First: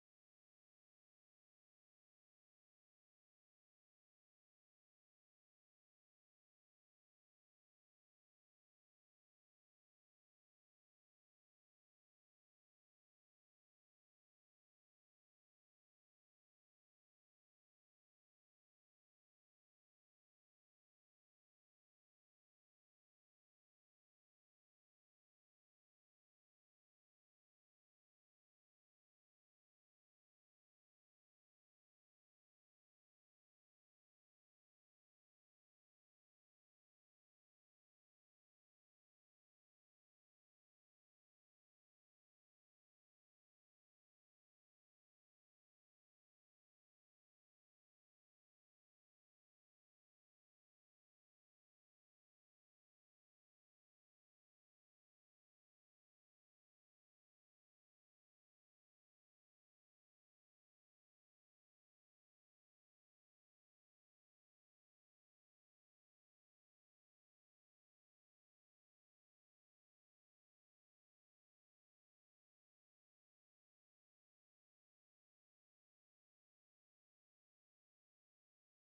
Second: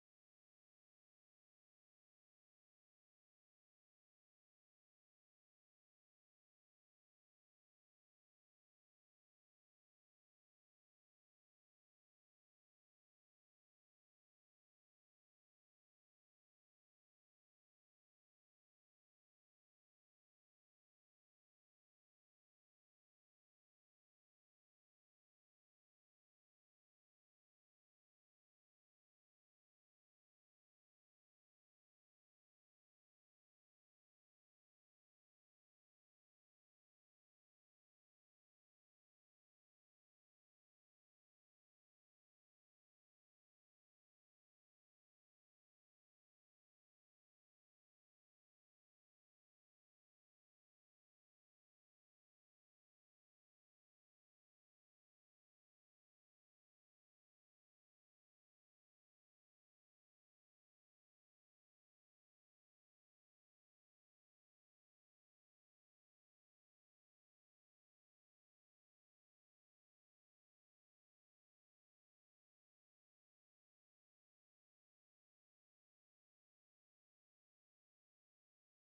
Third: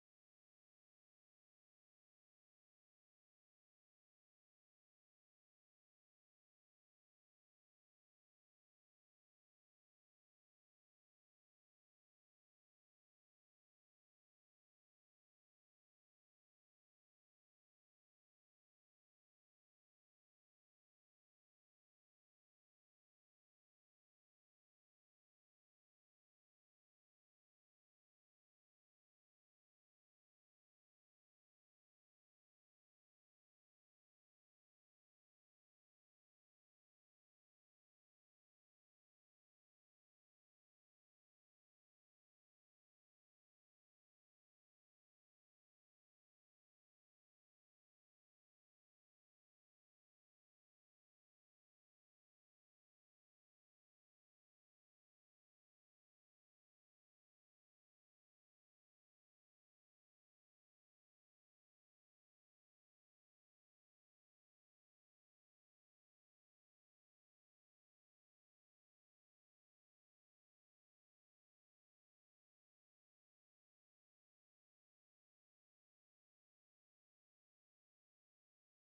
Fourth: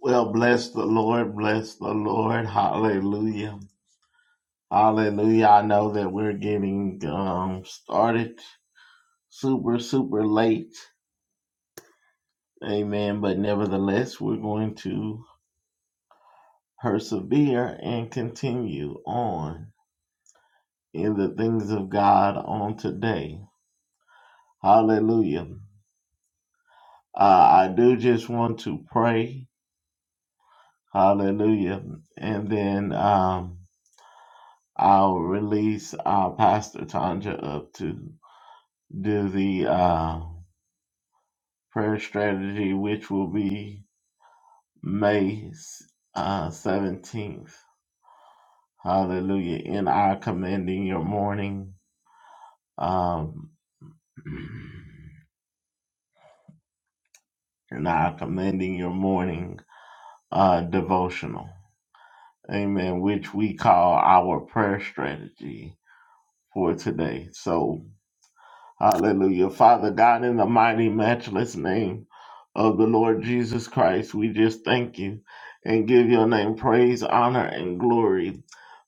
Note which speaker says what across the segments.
Speaker 1: Well, bless the Lord, bless the Lord. Hallelujah. Hallelujah. I know that we're getting um, started super, super late. Amen. But nevertheless, we're going to persevere and continue on in the things of God on today. Hallelujah. Uh, I do just want to pray. Hallelujah. And then um, I'll release our Pastor Tanja up to do the uh, prayer strategy, which will be May uh, 17th. Hallelujah. In our commending your morning. Um, and I commending your morning uh, devotional. Amen. Which we call our prayer strategy for today. So Hallelujah. Father God, in the mighty, matchless name of the Lord Jesus Christ, we just thank you and give your name praise, honor, and glory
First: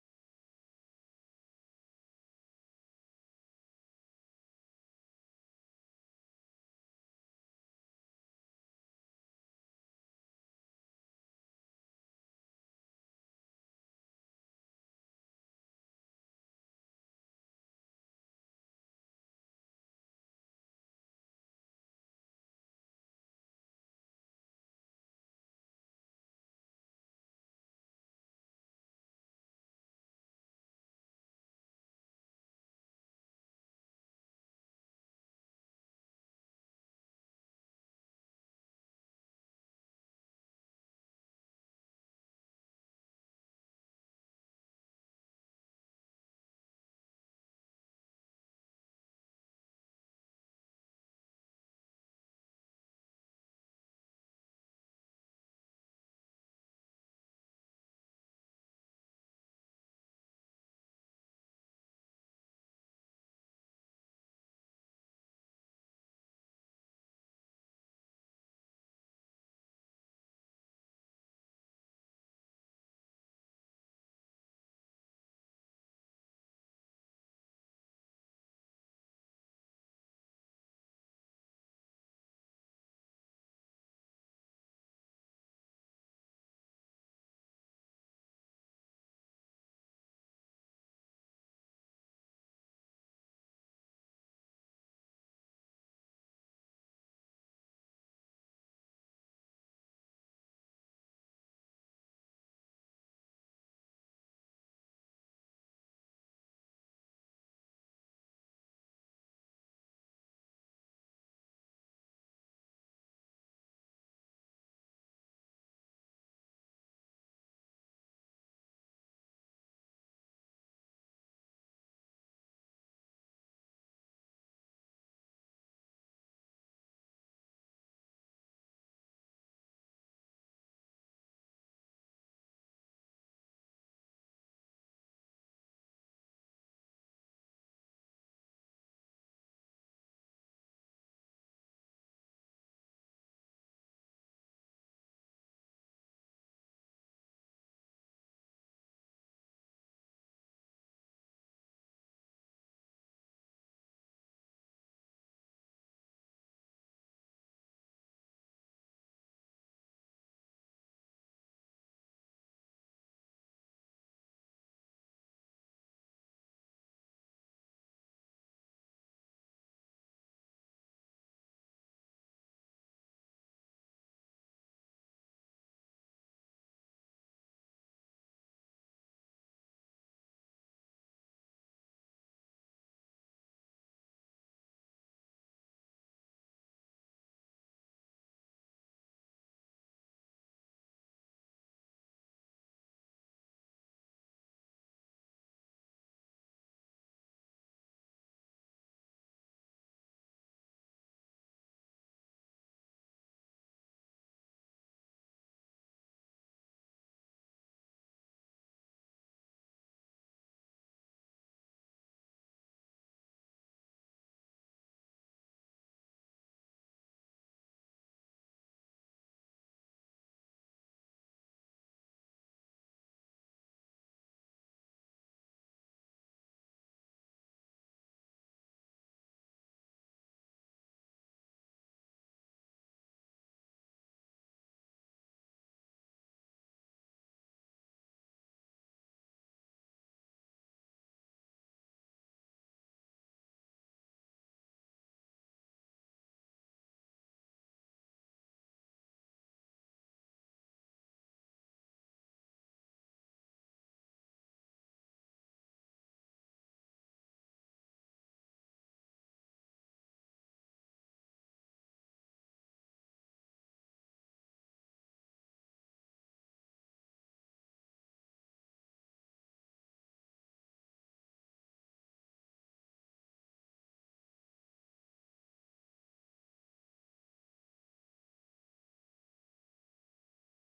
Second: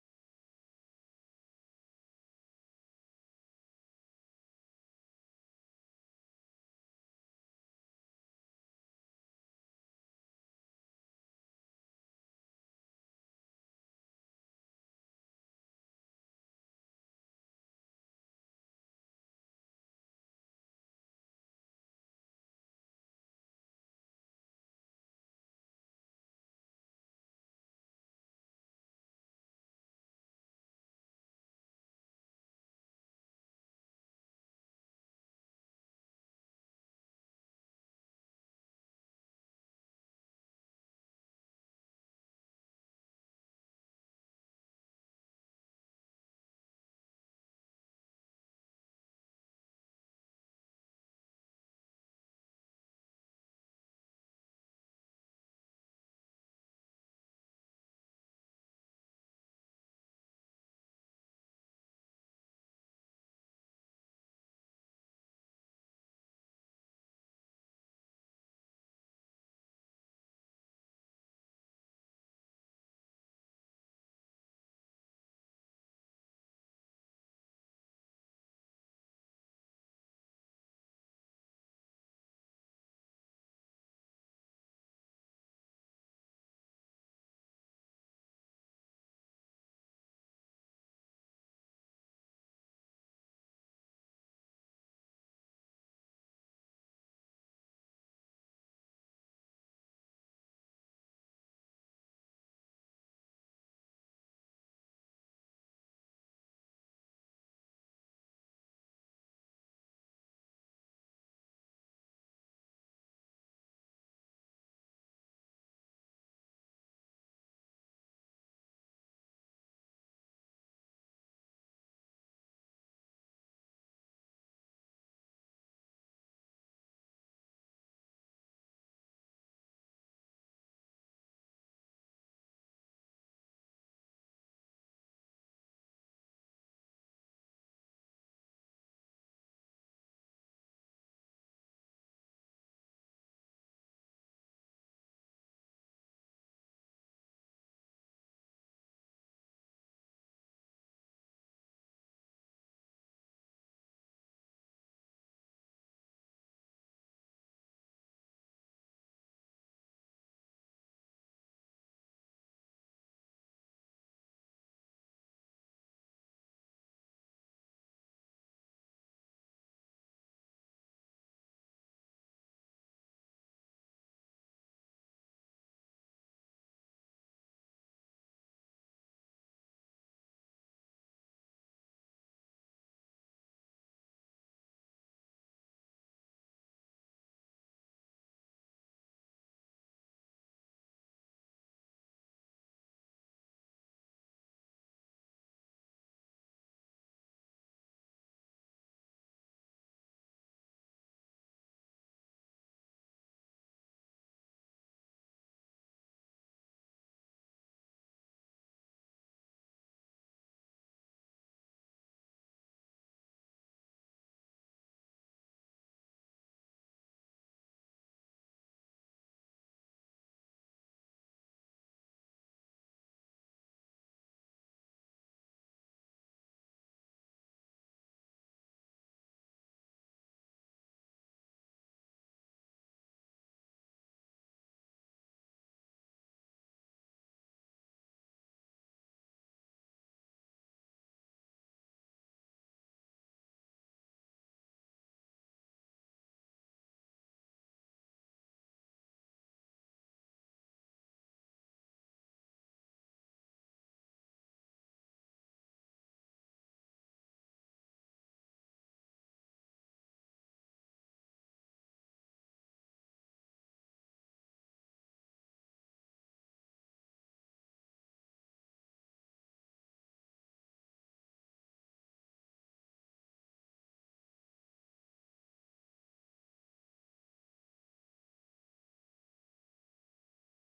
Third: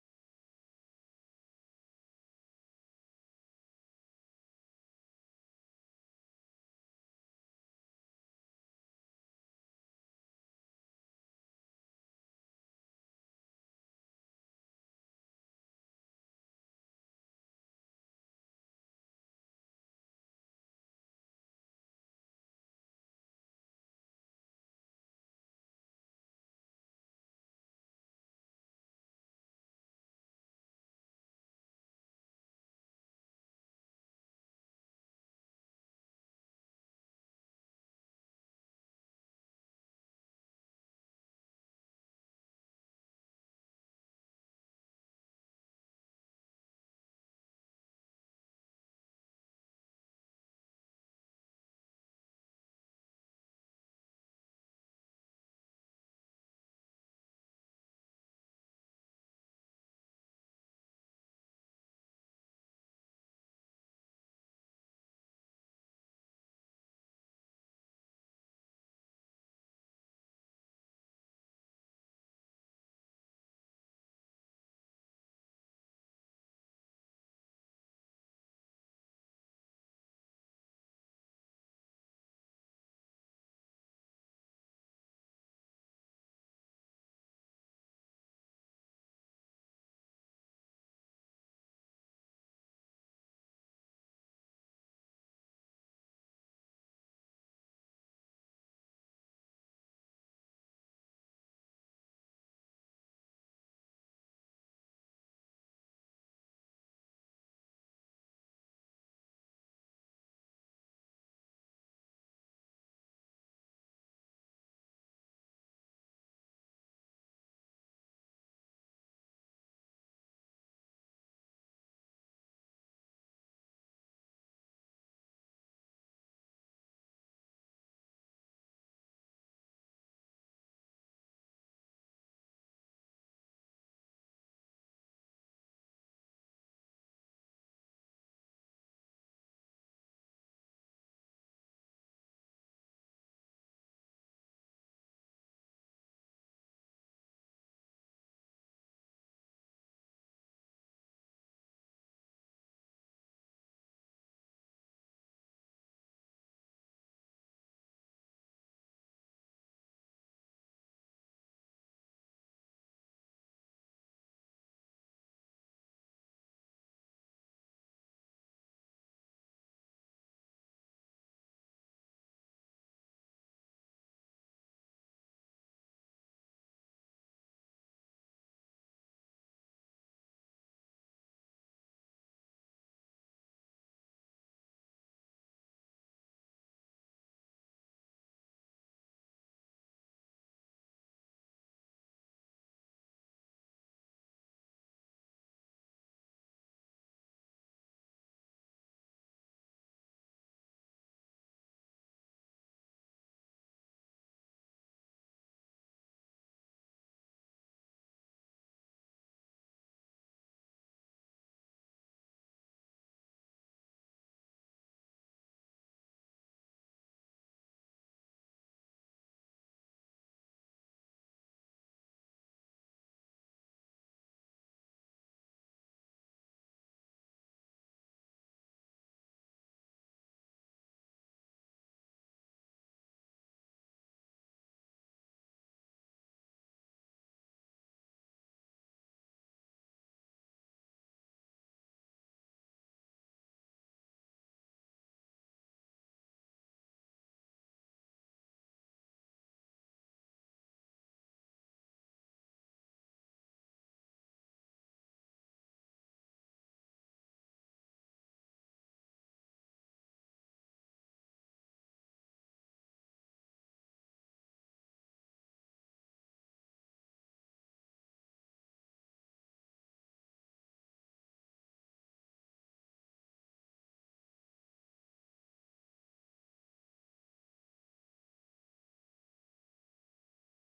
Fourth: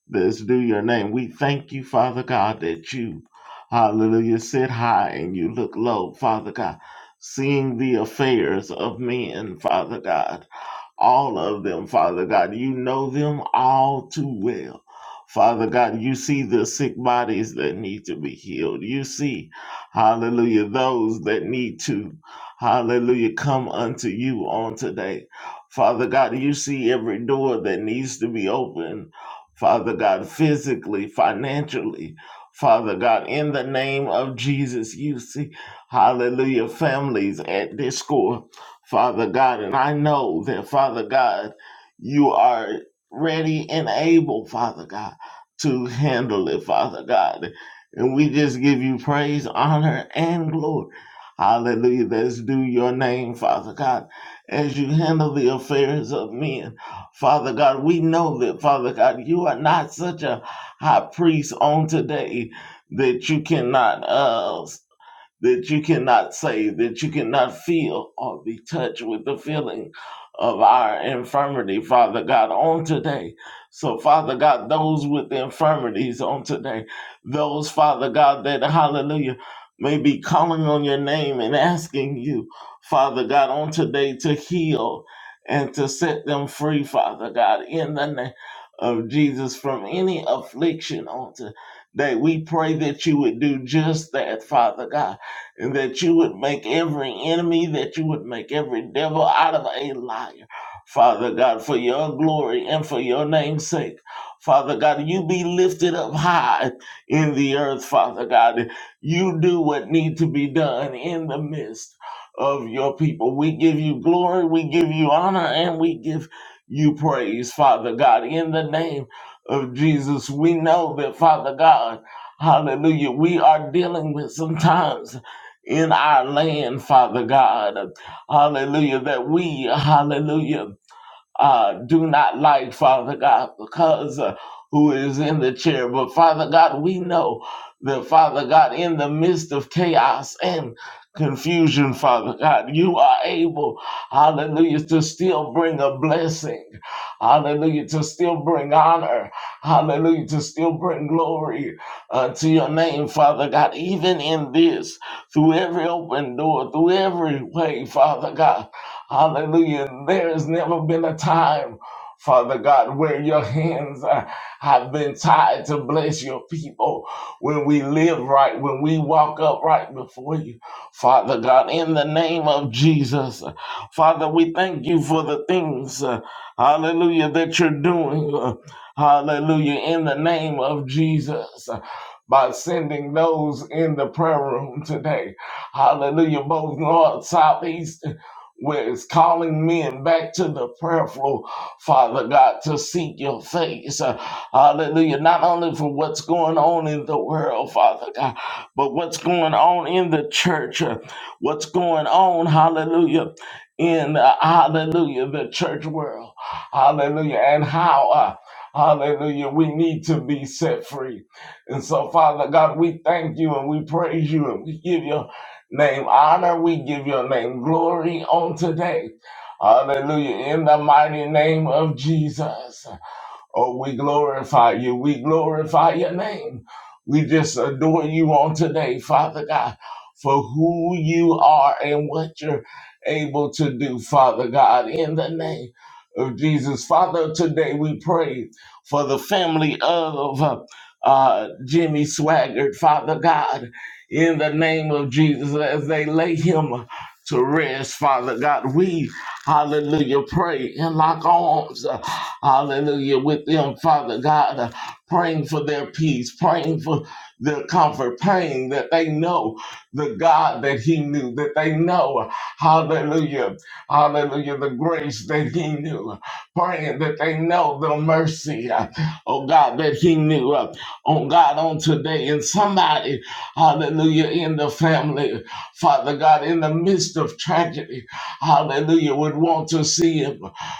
Speaker 1: that's due your name. We thank you, Father God, that you, hallelujah, sit high and you look low, Father God, seeing the affairs of men, Father God all of them, Father God. You know them all too well. Father God, you see the sick bodies that need to be healed. You see, hallelujah, those that need to, hallelujah, come unto you on today. Father God, you see every door that needs to be opened. Father God, physically, financially. Father God, in the name of Jesus, you see, hallelujah, families at discord. Father God. And I know that, Father God, you are ready and able, Father God, to handle it, Father God. And we just give you praise, honor, and glory. Hallelujah. That's due your name, Father God, as you handle the affairs of men. Father God, we know that, Father God, you are not such a high priest on today that you cannot uh, that you cannot say, that you cannot feel or be touched with the feeling of our infirmity, Father God, on today. So, Father God, those with infirmities on today, those, Father God, that, hallelujah, may be calling on your name and asking you, Father God, on today to heal and to set them free, Father God, in the name of Jesus from any affliction on today. We pray that you would do just that, Father God and that you would make every enemy, that you would make every devil out of a liar. Father God, for your glory and for your name's sake. Father God, you be lifted up high in the earth, Father God. You do what need to be done in the midst of your people. We give you glory, we give you honor, and we give you praise, Father God. In the name of Jesus, we know that, Father God, hallelujah, we are dealing with sometimes in our land, Father God. Hallelujah. That we, hallelujah, uh, do not like, Father God, because uh, who is in the chair. But Father God, we know that, Father God, in the midst of chaos and confusion, Father God, you are able, hallelujah, to still bring a blessing, hallelujah, to still bring honor, hallelujah, to still bring glory uh, to your name, Father God, even in this, through every open door, through every way, Father God. Hallelujah. There has never been a time, Father God, where your hands uh, have been tied to bless your people when we live right, when we walk up right before you. Father God, in the name of Jesus, Father, we thank you for the things, uh, hallelujah, that you're doing. uh, hallelujah, in the name of Jesus. uh, By sending those in the prayer room today. Hallelujah. Both north, south, east, where it's calling men back to the prayer floor, Father God, to seek your face. Uh, hallelujah. Not only for what's going on in the world, Father God, but what's going on in the church, uh, what's going on, hallelujah, in, uh, hallelujah, the church world. Hallelujah. And how, uh, hallelujah, we need to be set free. And so, Father God, we thank you and we praise you and we give you name honor. We give your name glory on today. Hallelujah. In the mighty name of Jesus. Oh, we glorify you. We glorify your name. We just adore you on today, Father God, for who you are and what you're able to do, Father God, in the name of Jesus. Father, today we pray for the family of uh, uh, Jimmy Swaggart, Father God, in the name of Jesus, as they lay him to rest, Father God. We, hallelujah, pray and lock arms. Hallelujah. With them, Father God, uh, praying for their peace, praying for their comfort, praying that they know the God that He knew, that they know, hallelujah, hallelujah, the grace that He knew, praying that they know the mercy, uh, oh God, that He knew, uh, on God, on today. And somebody, hallelujah, in the family, Father God, in the midst of tragedy, hallelujah, would want to see Him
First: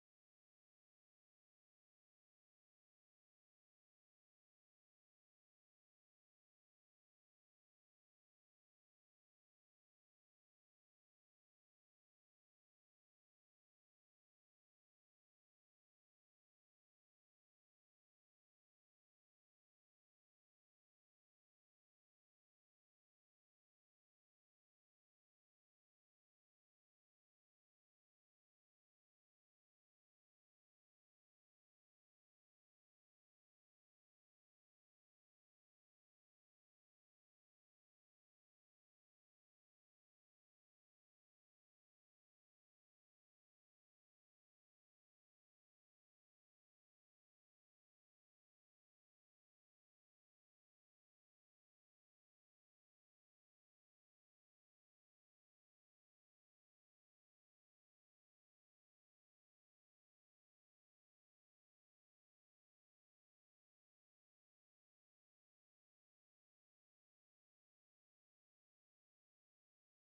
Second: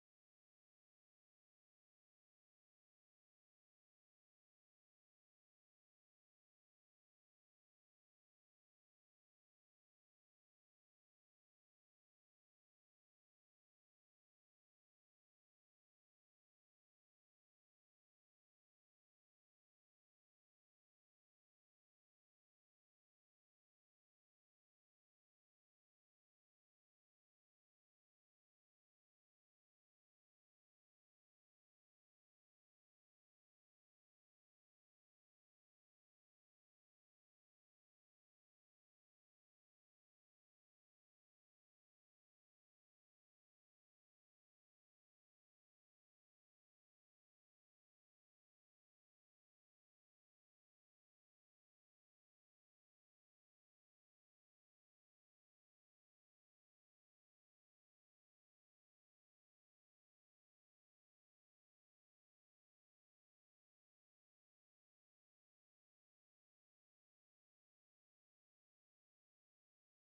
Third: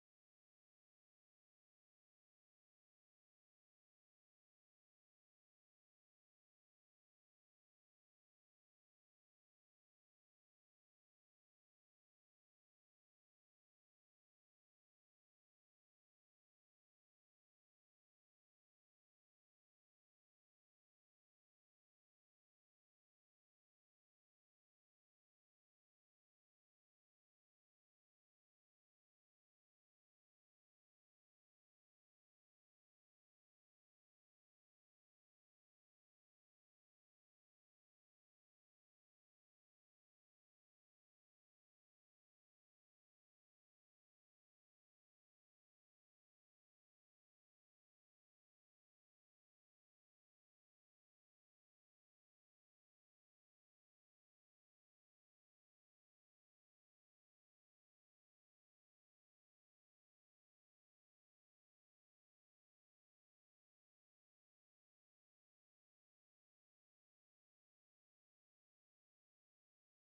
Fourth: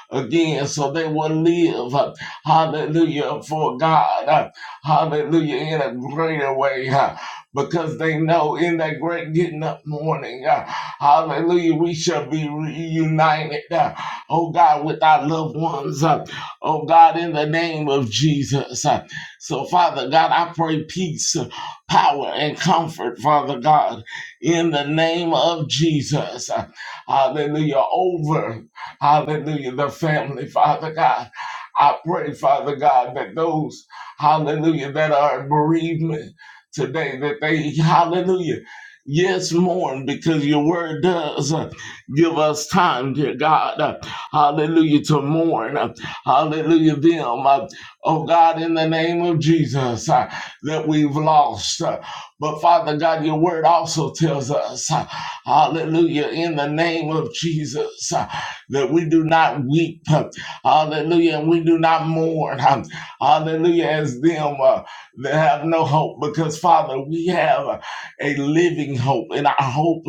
Speaker 1: again so they will live, uh, hallelujah, for God, uh, hallelujah, in a greater way. uh, because they know in that great getting up morning, uh, hallelujah, we shall be reunited, uh, oh God, with our loved ones, uh, oh God, in the name of Jesus. uh. so, Father God, I pray peace, uh, power, and comfort, Father God, in the name of Jesus. uh, hallelujah, over. Hallelujah. The family, Father God. I pray, Father God, that those, hallelujah, that are in bereavement today, that they, hallelujah, yes, mourn because your word does uh, give us time, dear God, uh, hallelujah, to mourn, uh, hallelujah, them, uh, oh God, in the name of Jesus, uh, that we've lost. uh, but Father God, your word also tells us, uh, hallelujah, in the name of Jesus. uh, that we do not weep, hallelujah, and we do not mourn, hallelujah, as them uh, that have no hope, because Father, we have a living hope, and our hope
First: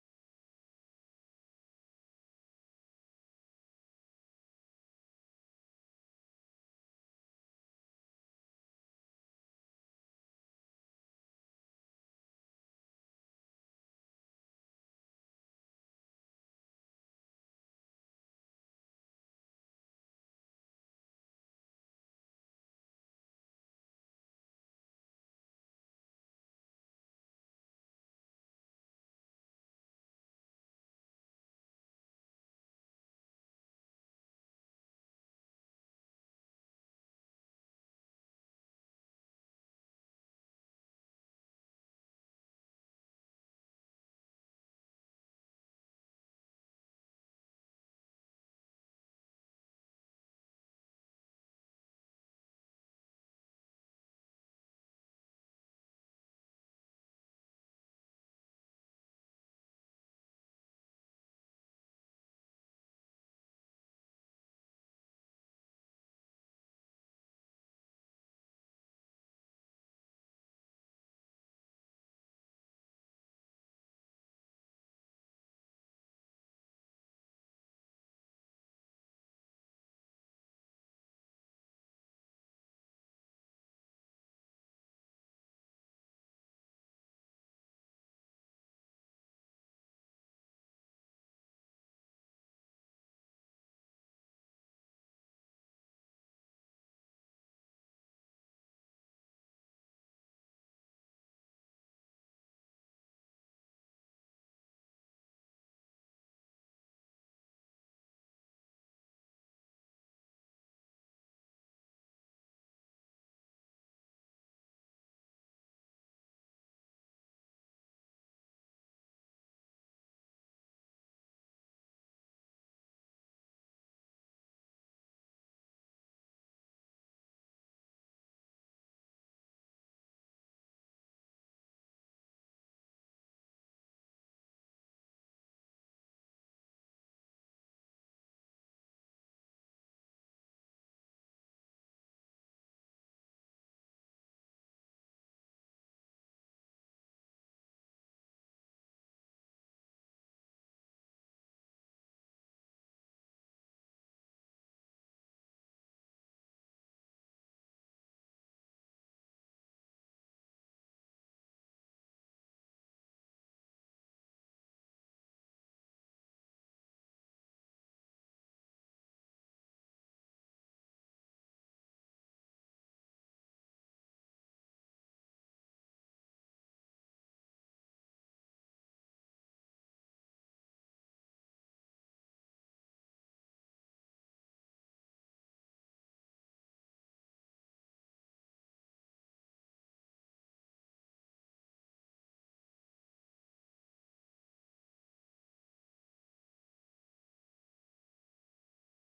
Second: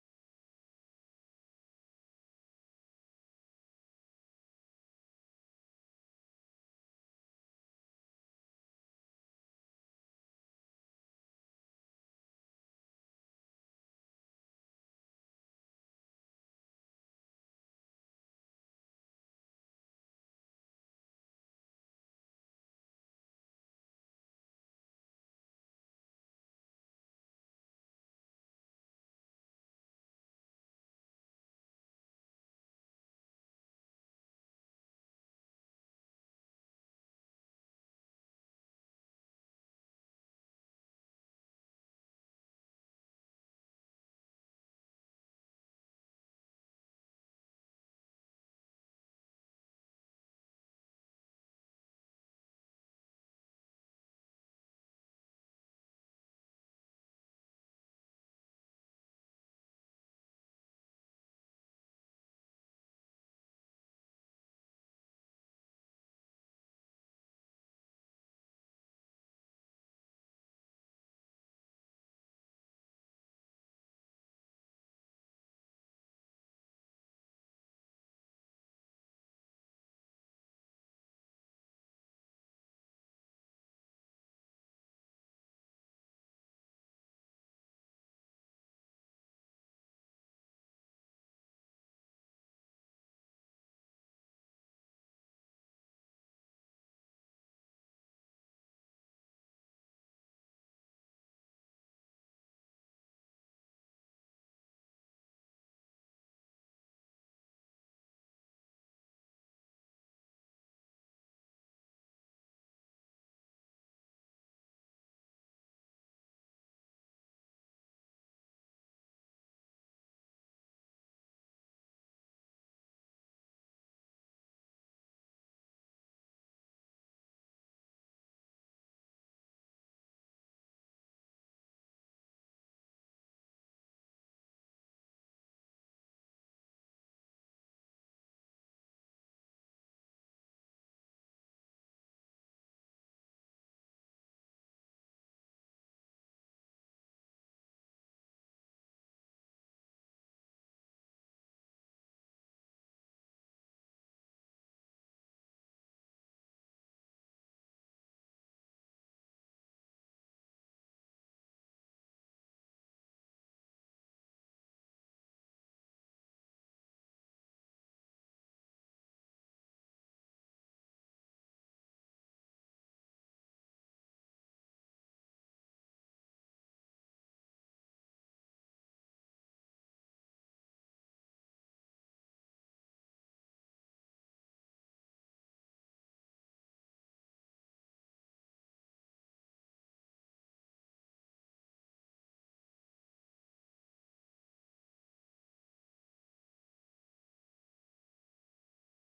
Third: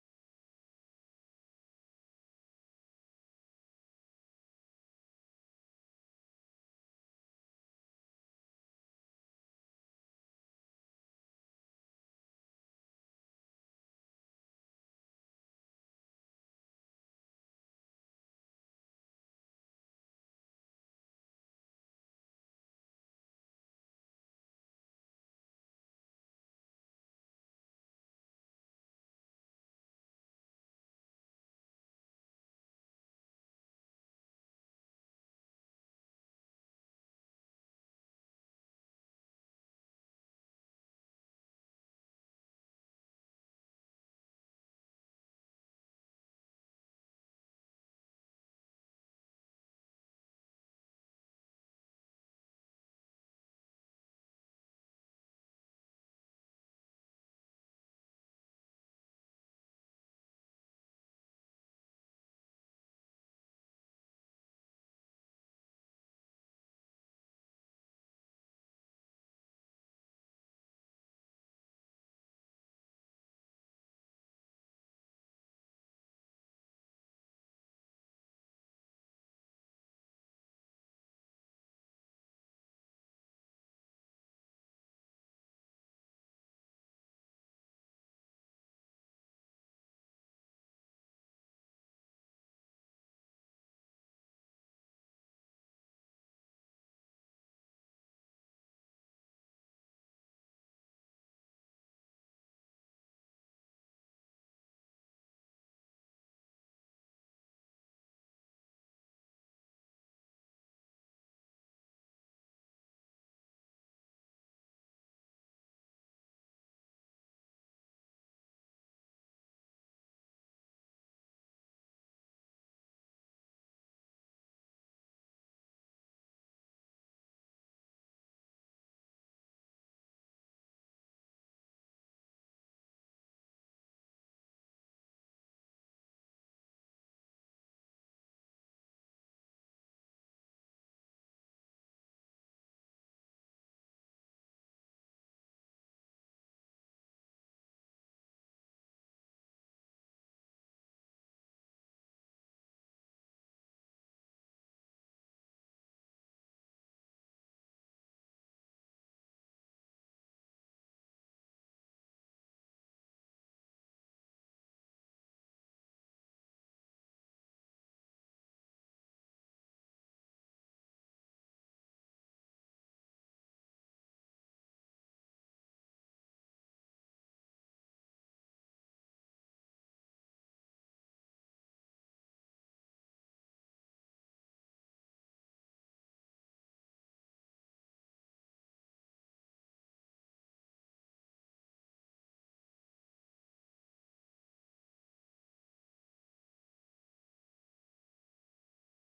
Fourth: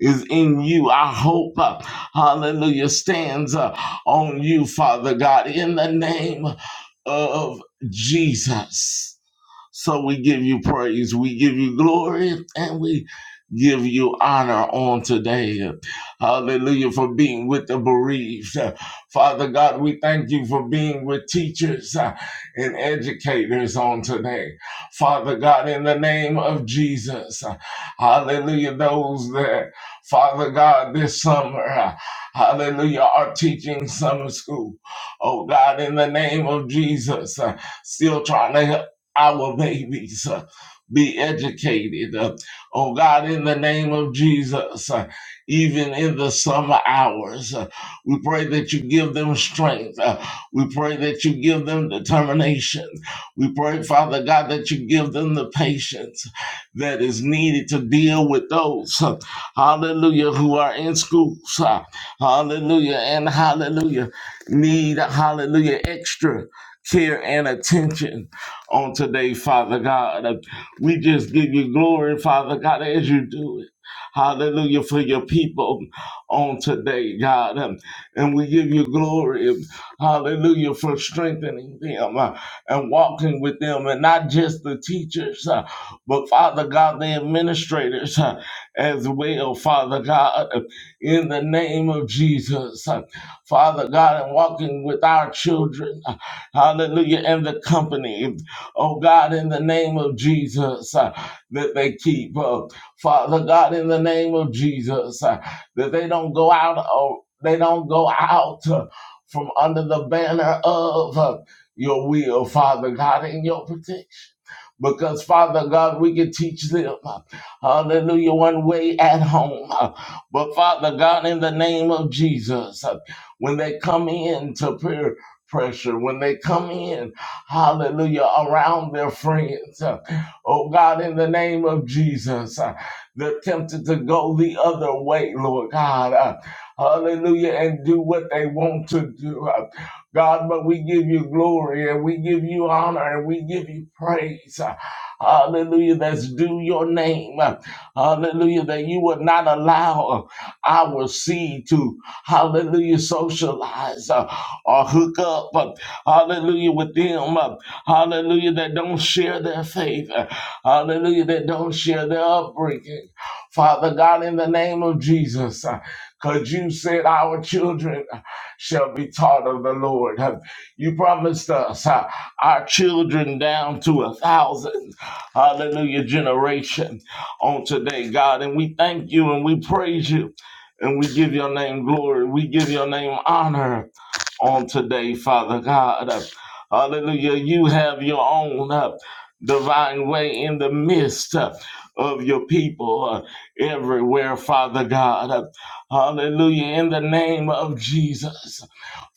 Speaker 1: is in you. Our hope, uh, hallelujah, stands uh, on you, Father God, in the name of Jesus. So we give you praise, we give you glory, and we give you honor on today. Hallelujah for being with the bereaved. Father God, we thank you for being with teachers uh, and educators on today. Father God, in the name of Jesus, uh, hallelujah, those that, Father God, this summer, uh, hallelujah, are teaching summer school. Oh God, in the name of Jesus, uh, still trying to help our babies uh, be educated. Uh, oh God, in the name of Jesus, uh, even in the summer hours, uh, we pray that you give them strength. Uh, we pray that you give them determination. We pray, Father God, that you give them the patience that is needed to deal with those, uh, hallelujah, who are in schools, uh, hallelujah, and hallelujah, need, hallelujah, extra care and attention on today, Father God. Uh, We just give you glory, Father God, as you do it. Hallelujah for your people on today, God. Um, And we give you glory. um, Hallelujah for strengthening them uh, and walking with them, and not just the teachers, uh, but Father God, the administrators uh, as well, Father God, uh, in the name of Jesus. Uh, Father God, and walking with our children. uh, Hallelujah. And the company oh God, in the name of Jesus, uh, that they keep. Uh, Father God, in the name of Jesus, uh, that they don't go out, oh, they don't go out uh, from under the banner of uh, your will, Father God, in your protection because Father God, we can teach them, hallelujah, one way at home. But Father God, in the name of Jesus, when they come in to peer pressure, when they come in, hallelujah, around their friends, Uh, oh God, in the name of Jesus, uh, they're tempted to go the other way, Lord God. Uh, Hallelujah, and do what they want to do. Uh, God, but we give you glory and we give you honor and we give you praise. Hallelujah, that's due your name. Hallelujah, that you would not allow our seed to, hallelujah, socialize uh, or hook up, uh, hallelujah, with them, uh, hallelujah, that don't share their faith, uh, hallelujah, that don't share their upbringing. Father God, in the name of Jesus, uh, because you said our children shall be taught of the Lord. You promised us uh, our children down to a thousand, hallelujah, generation on today, God. And we thank you and we praise you and we give your name glory. We give your name honor on today, Father God. Uh, Hallelujah. You have your own uh, divine way in the midst uh, of your people uh, everywhere, Father God. Uh, Hallelujah. In the name of Jesus.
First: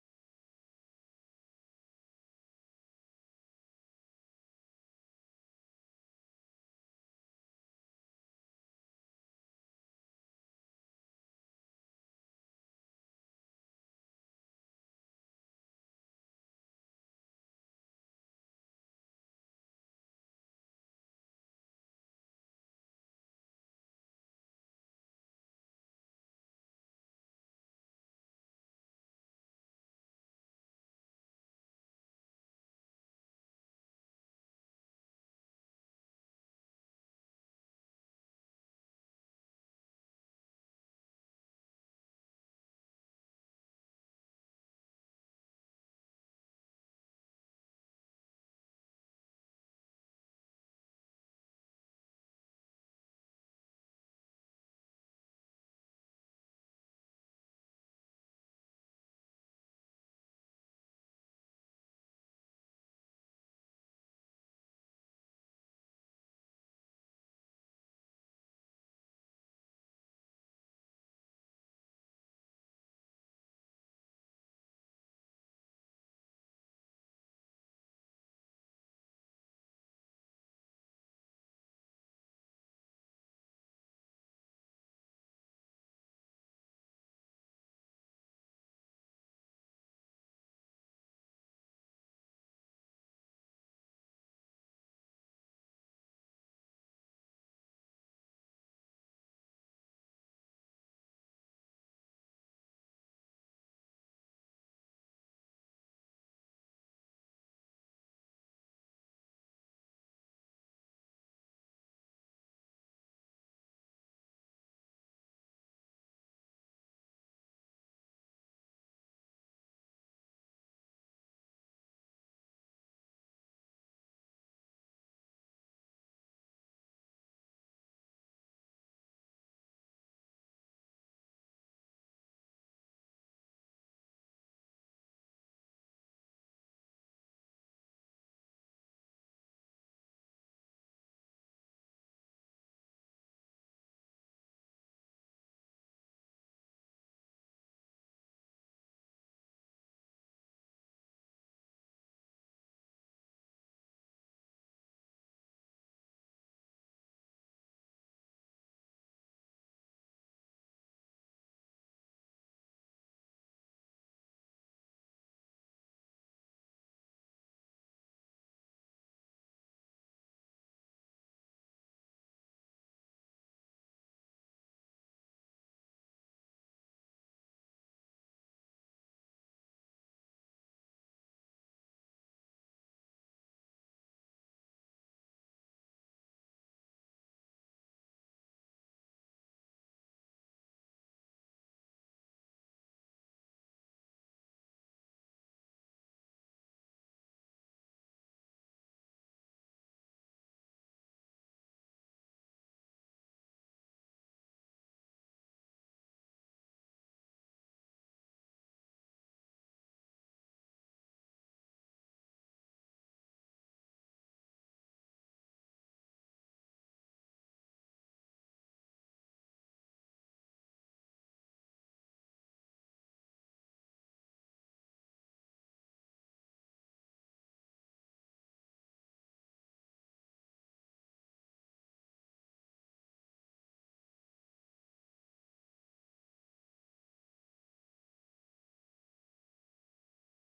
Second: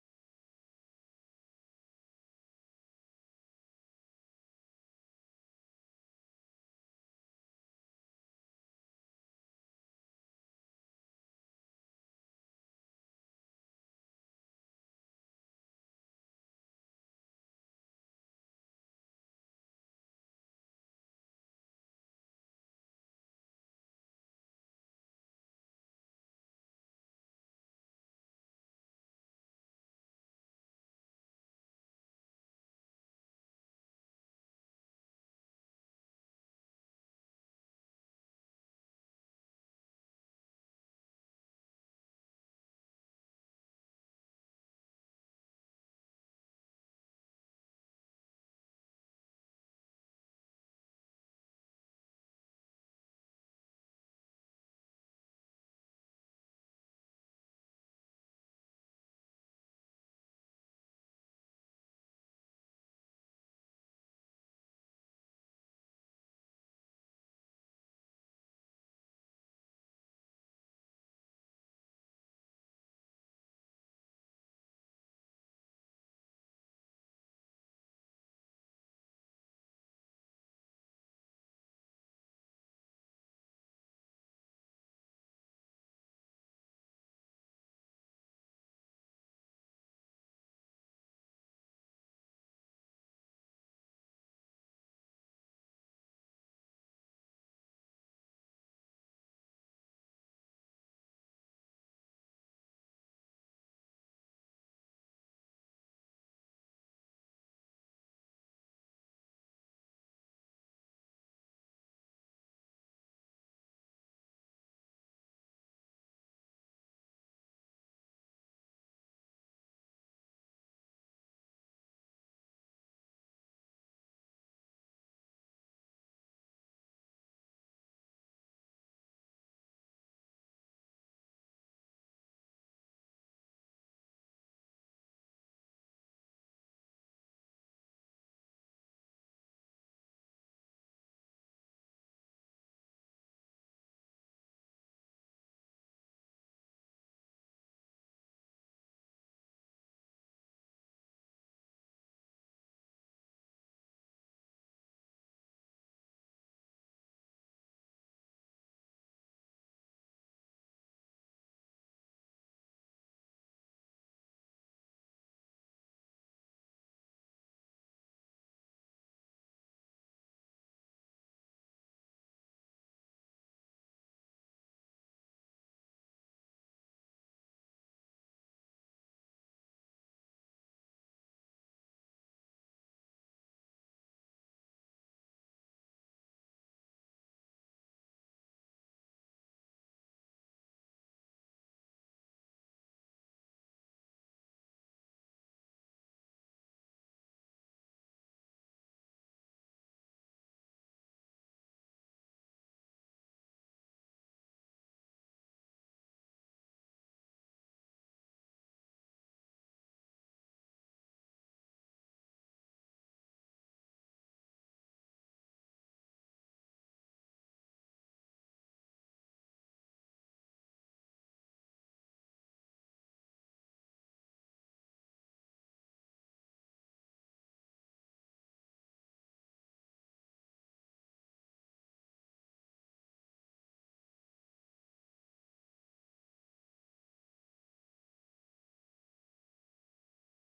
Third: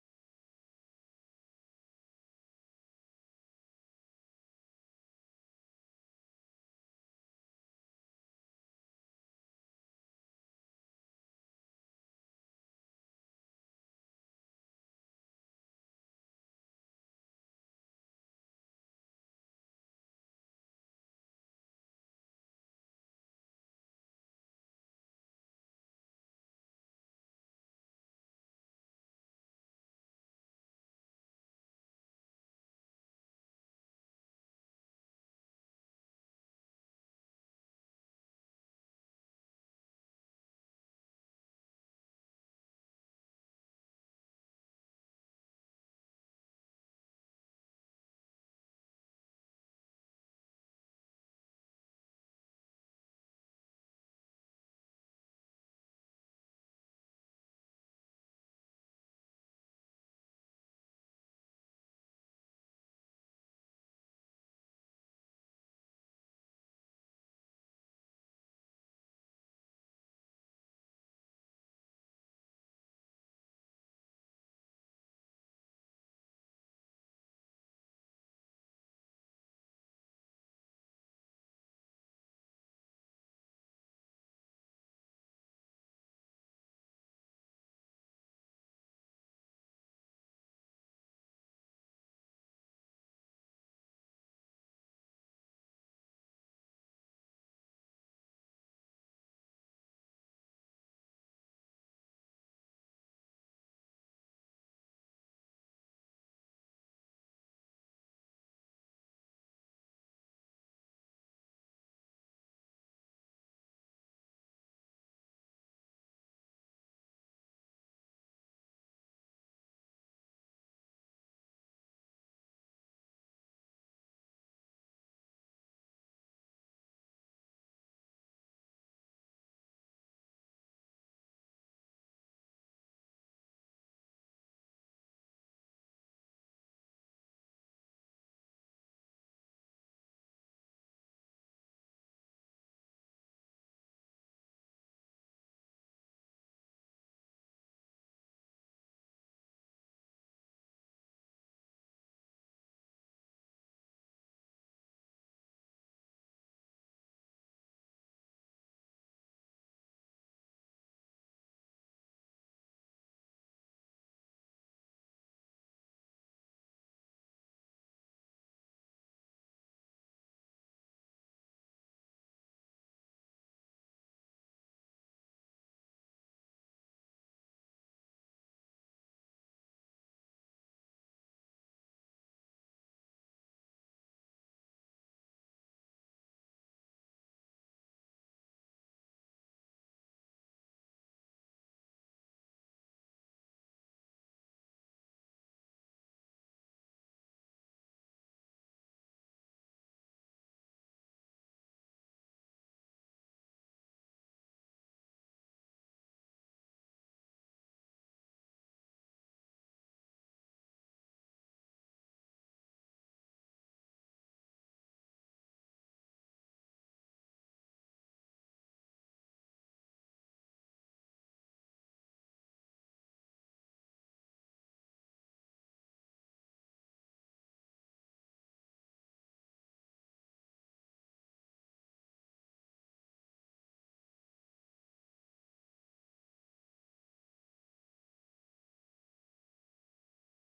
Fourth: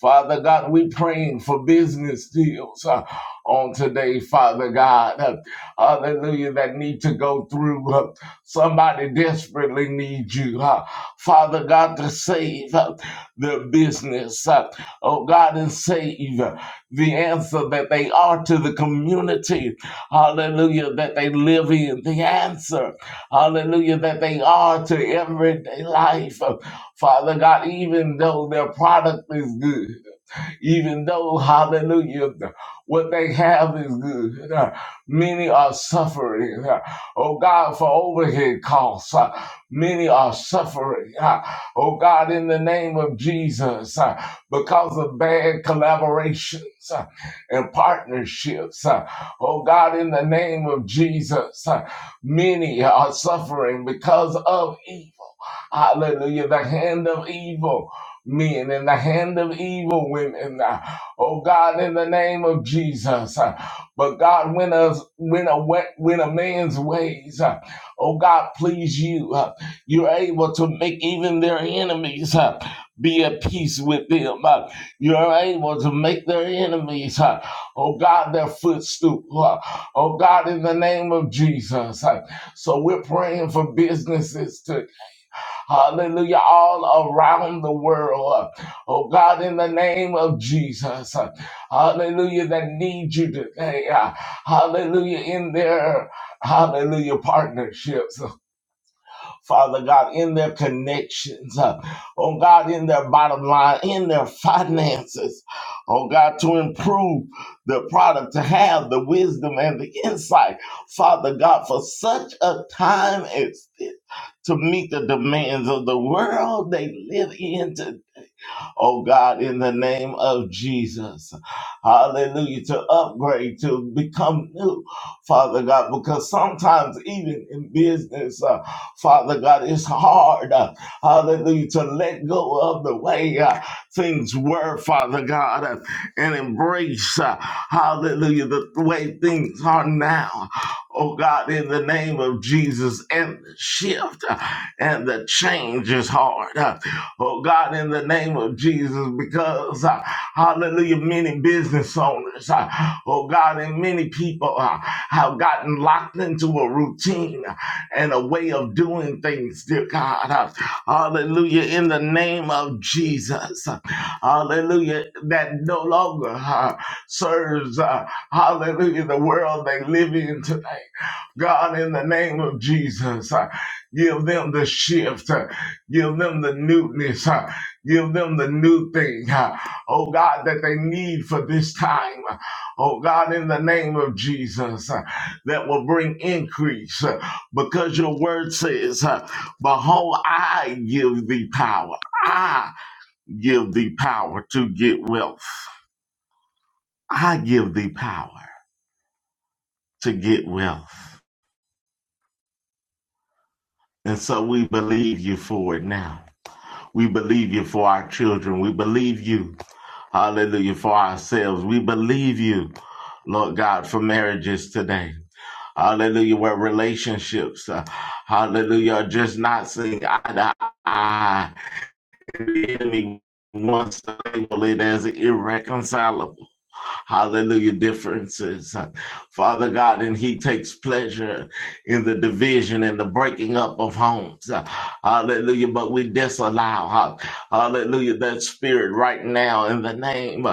Speaker 1: Father God, we praying for business deals uh, on today, Father God. Uh, hallelujah, that need to go through. Uh, somebody desperately needs you, uh, Father God, to save uh, their business. Uh, oh God, and save the answer that they are to the community, hallelujah, that they live in, the answer, hallelujah, that they are to everyday life. Father God, even though their product is good even though, hallelujah, what they have is good. Uh, Many are suffering, uh, oh God, for overhead costs. Uh, Many are suffering, uh, oh God, in the name of Jesus, uh, because of bad collaborations uh, and partnerships. uh, Oh God, in the name of Jesus, uh, many are suffering because of it. Hallelujah. The hand of evil men and the hand of evil women. uh, Oh God, in the name of Jesus. uh, But God, when a, when a, wa- when a man's ways, uh, oh God, please you, uh, you're able to make even their enemies uh, be at peace with them. uh, You're able to make their enemies, uh, oh God, their footstool. uh, Oh God, in the name of Jesus. uh, So we're praying for businesses Hallelujah, all around the world. Oh God, in the name of Jesus. Hallelujah, that need you today. Hallelujah, in their hallelujah partnerships. Father God, in their connections. Oh God, in their bottom line, in their finances. Oh God, to improve the product, to have the wisdom and the insight. Father God, for such a time as this to meet the demands of the world they live in today oh God, in the name of Jesus. Hallelujah. To upgrade, to become new, Father God, because sometimes even in business, uh, Father God, it's hard, uh, hallelujah, to let go of the way uh, things were, Father God, uh, and embrace, uh, hallelujah, the way things are now. Oh God, in the name of Jesus, and the shift uh, and the change is hard. uh, oh God, in the name of Jesus, because uh, hallelujah, many business owners, uh, oh God, and many people uh, have gotten locked into a routine and a way of doing things, dear God. Uh, hallelujah, in the name of Jesus, uh, hallelujah, that no longer uh, serves, uh, hallelujah, the world they live in today. God, in the name of Jesus, uh, give them the shift, uh, give them the newness, uh, give them the new thing, uh, oh God, that they need for this time. uh, Oh God, in the name of Jesus, uh, that will bring increase uh, because your word says, uh, Behold, I give thee power. I give thee power to get wealth. I give thee power to get wealth. And so we believe you for it now. We believe you for our children. We believe you, hallelujah, for ourselves. We believe you, Lord God, for marriages today. Hallelujah, where relationships, uh, hallelujah, are just not seeing eye to eye the enemy wants to label it as irreconcilable. Hallelujah, differences. Father God, and He takes pleasure in the division and the breaking up of homes. Hallelujah, but we disallow, hallelujah, that spirit right now in the name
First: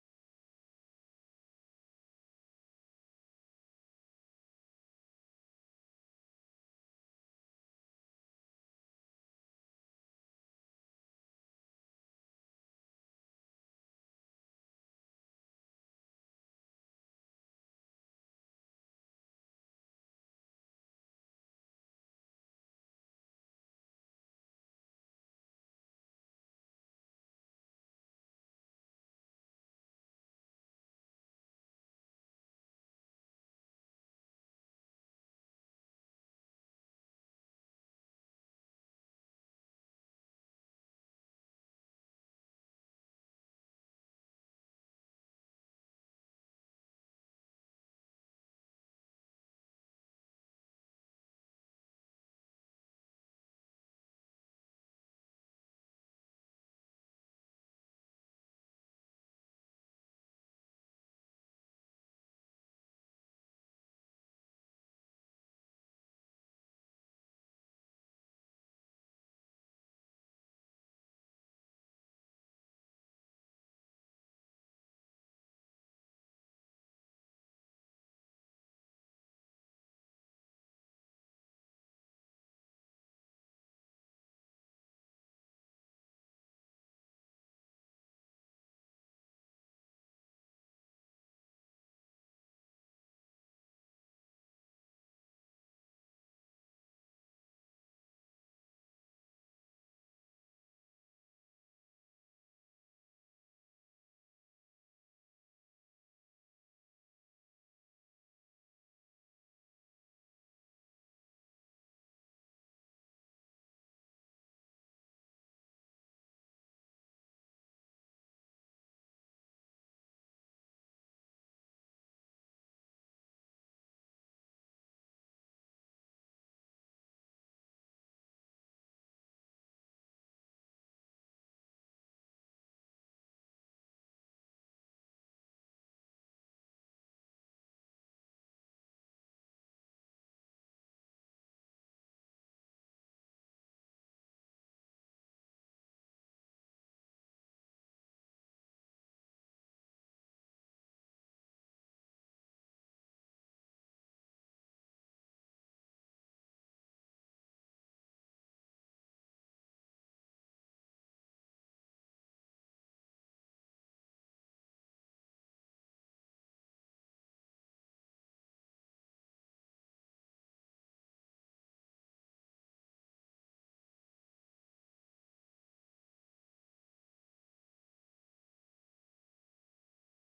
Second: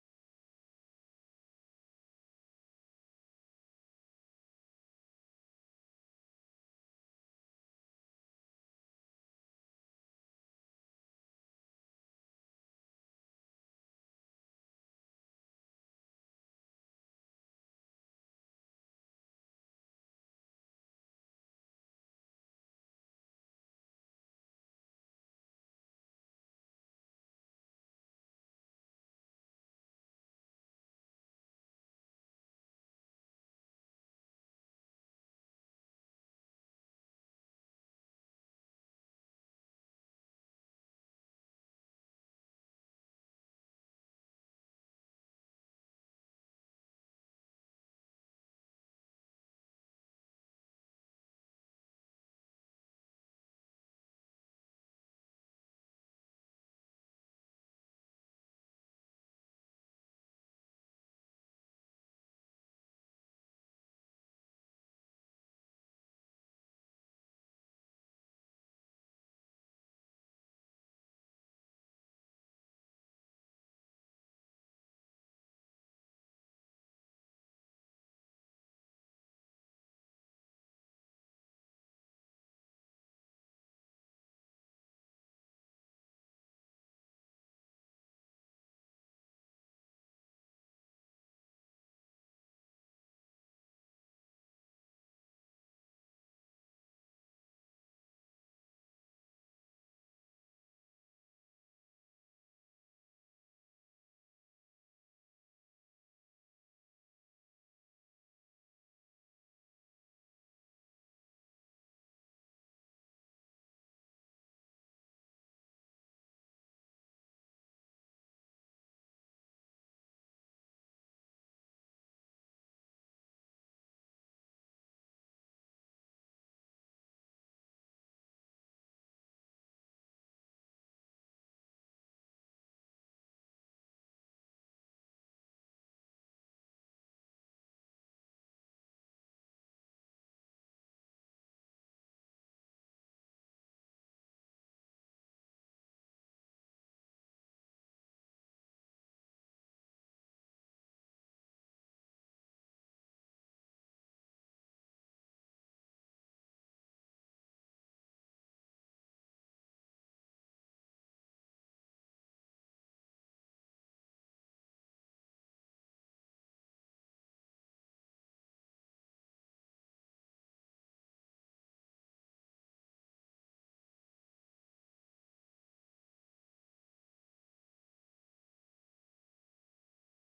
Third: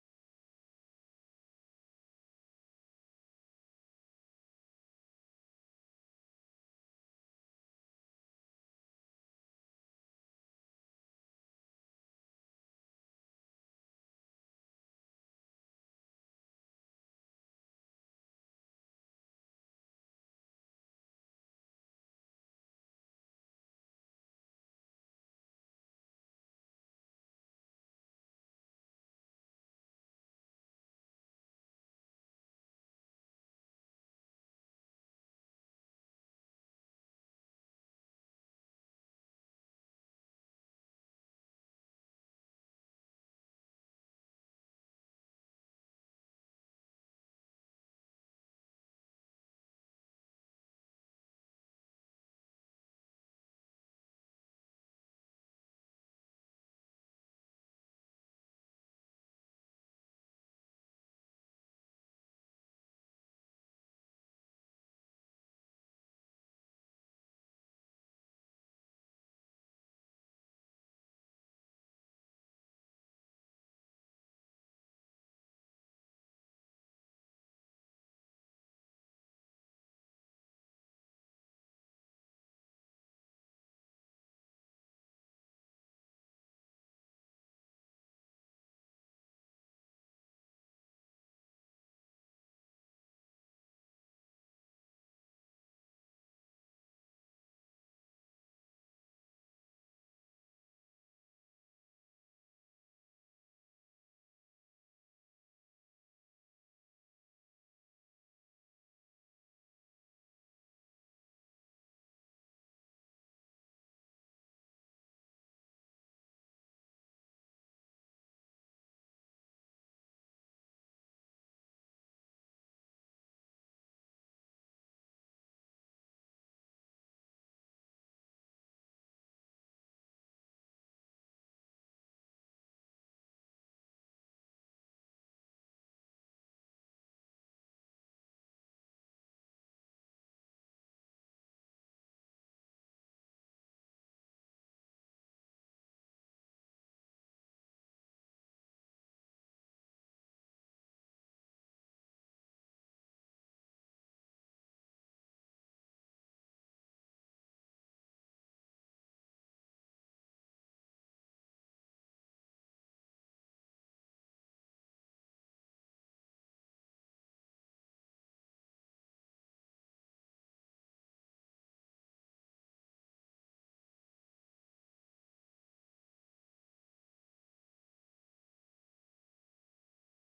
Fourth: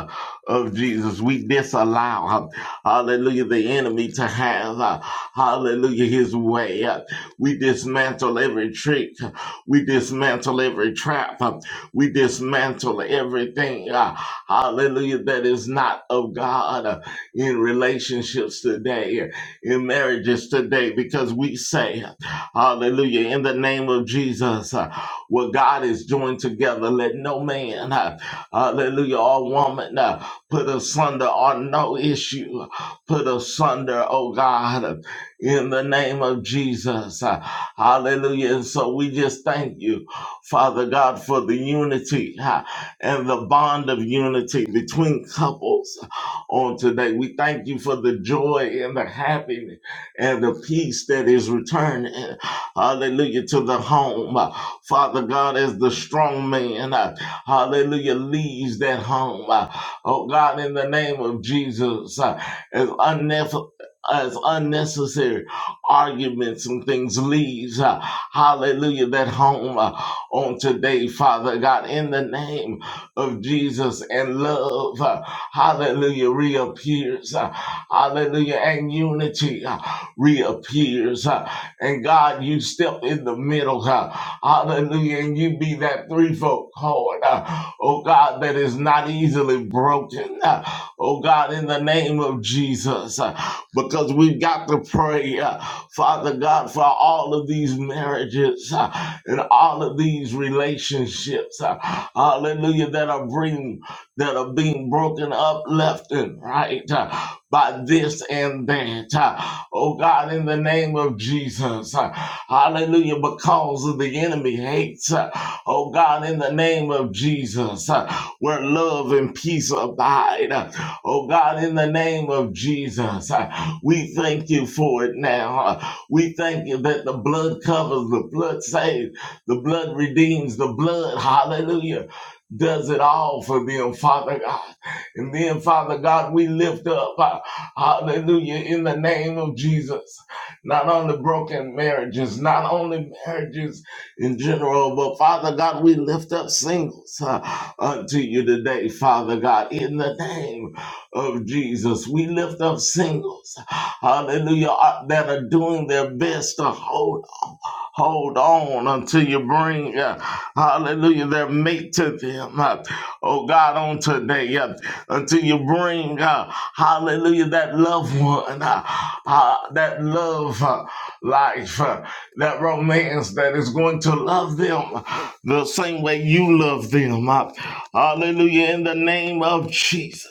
Speaker 1: of Jesus. We disallow, hallelujah, the enemy to have, hallelujah, his way. We dismantle every trick, we dismantle every trap. We dismantle everything, uh, hallelujah, that is not of God uh, in relationships today, uh, in marriages today, because we say, hallelujah, in the name of Jesus, uh, what God is joined together, let no man, uh, hallelujah, or woman uh, put asunder on no issue, uh, put asunder, oh God, uh, in the name of Jesus. Uh, Hallelujah. And so we just thank you. Father God, for the unity ha, and the bond of unity between couples on today. We thank you for the joy and the happiness and the peace that is returning. Hallelujah to the home. Father God, as the strong man, uh, hallelujah, leaves that home. Uh, Oh God, in the name of Jesus, uh, as unnecessary. As unnecessary arguments and things leaves, uh, hallelujah, that home. Uh, on today, Father God, in the name of Jesus and love. uh, Hallelujah reappears. uh, Hallelujah. And unity uh, reappears. uh, And God, you step in the middle. uh, Hallelujah. And you be that threefold cord. uh, Oh God, that is not easily broken. uh, Oh God, in the name of Jesus, uh, because we've got to pray. uh, Father God, for all of these marriages uh, and all of these relationships, uh, hallelujah, that are bring, that are being broken up left and right uh, by this and that. uh, oh God, in the name of Jesus, uh, hallelujah, because of the enemy hates, uh, oh God, in the name of Jesus, uh, where love and peace abide. uh, Oh God, in the name of Jesus, uh, we thank you for it now. We thank you that the blood covers, the blood saves, the blood redeems, the blood, hallelujah, does it all for them, Father God. And then, Father God, we lift up, uh, hallelujah, in the name of Jesus, not only broken marriages, not only marriages in general, but Father God, we lift up singles uh, unto you today, Father God, in the name of Jesus. We lift up singles, hallelujah, uh, that are doing their best to hold on, hold on until you bring, uh, hallelujah, their mate to them. uh, oh God, on today, uh, until you bring, uh, hallelujah, that loved one, uh, uh, that love uh, life, uh, that romance that is going to love them the same way you love them. uh, hallelujah, in the name of Jesus.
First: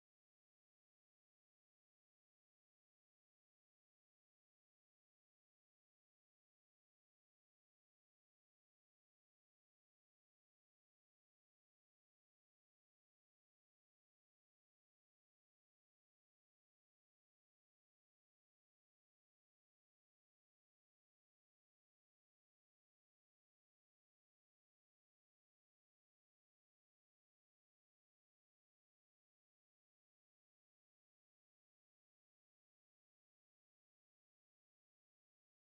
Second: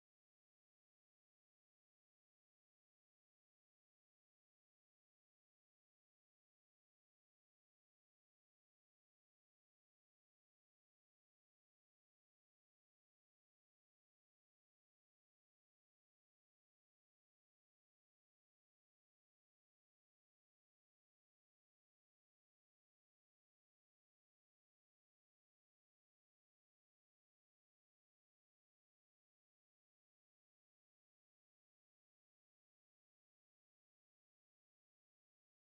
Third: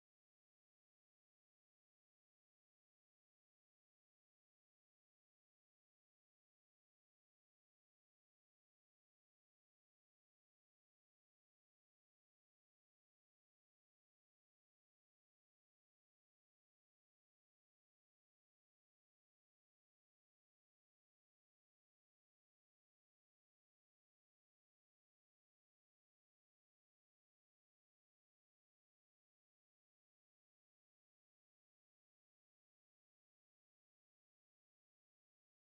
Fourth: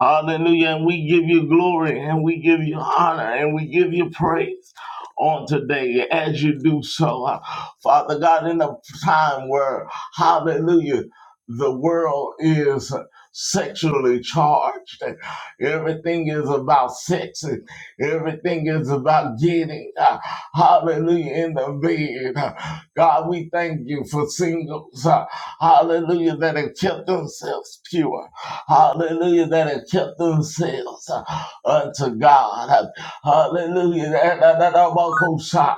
Speaker 1: Hallelujah. And we give you glory and we give you honor and we give you praise on today as you do so. Uh, Father God, in a time where, hallelujah, the world is sexually charged and everything is about sex and everything is about getting, uh, hallelujah, in the bed. God, we thank you for singles, uh, hallelujah, that have kept themselves pure, hallelujah, that have kept themselves uh, unto God, hallelujah, that, that, that, that, that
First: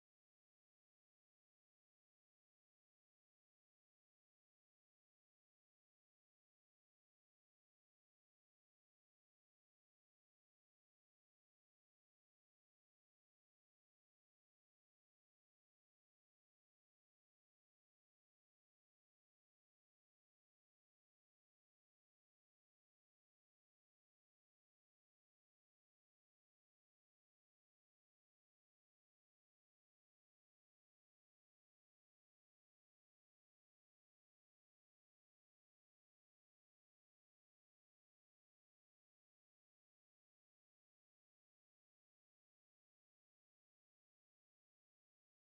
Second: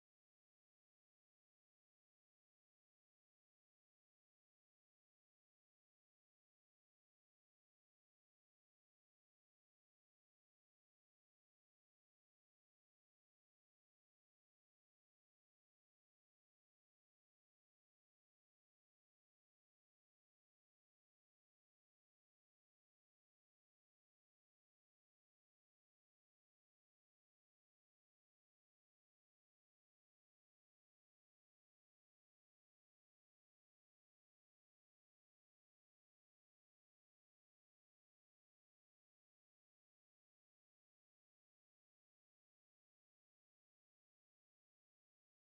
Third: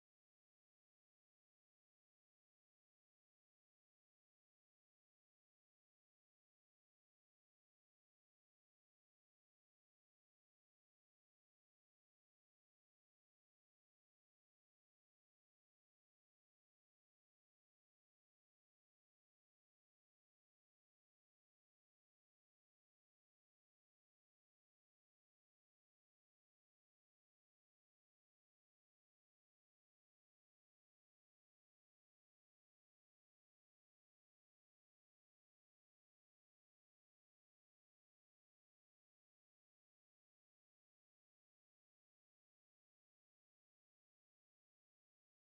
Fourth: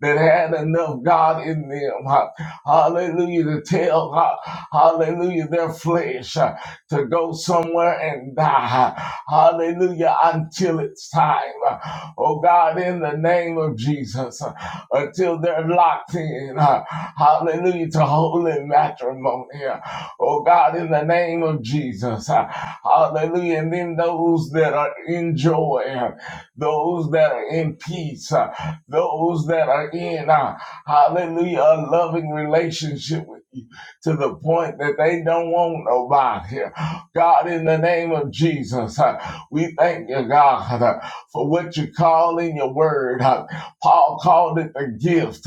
Speaker 1: that had enough God in them, uh, hallelujah, to tell, uh, hallelujah, their flesh uh, to go somewhere and die, hallelujah, until it's time. Uh, Oh God, in the name of Jesus. uh, until they're locked in. uh, Hallelujah to holy matrimony. uh, Oh God, in the name of Jesus. uh, Hallelujah. And then those that are in joy, uh, those that are in peace, uh, those that are in, uh, hallelujah, a loving relationship with you to the point that they don't want nobody. Uh, God, in the name of Jesus, uh, we thank you, God, uh, for what you call in your word. Uh, Paul called it the gift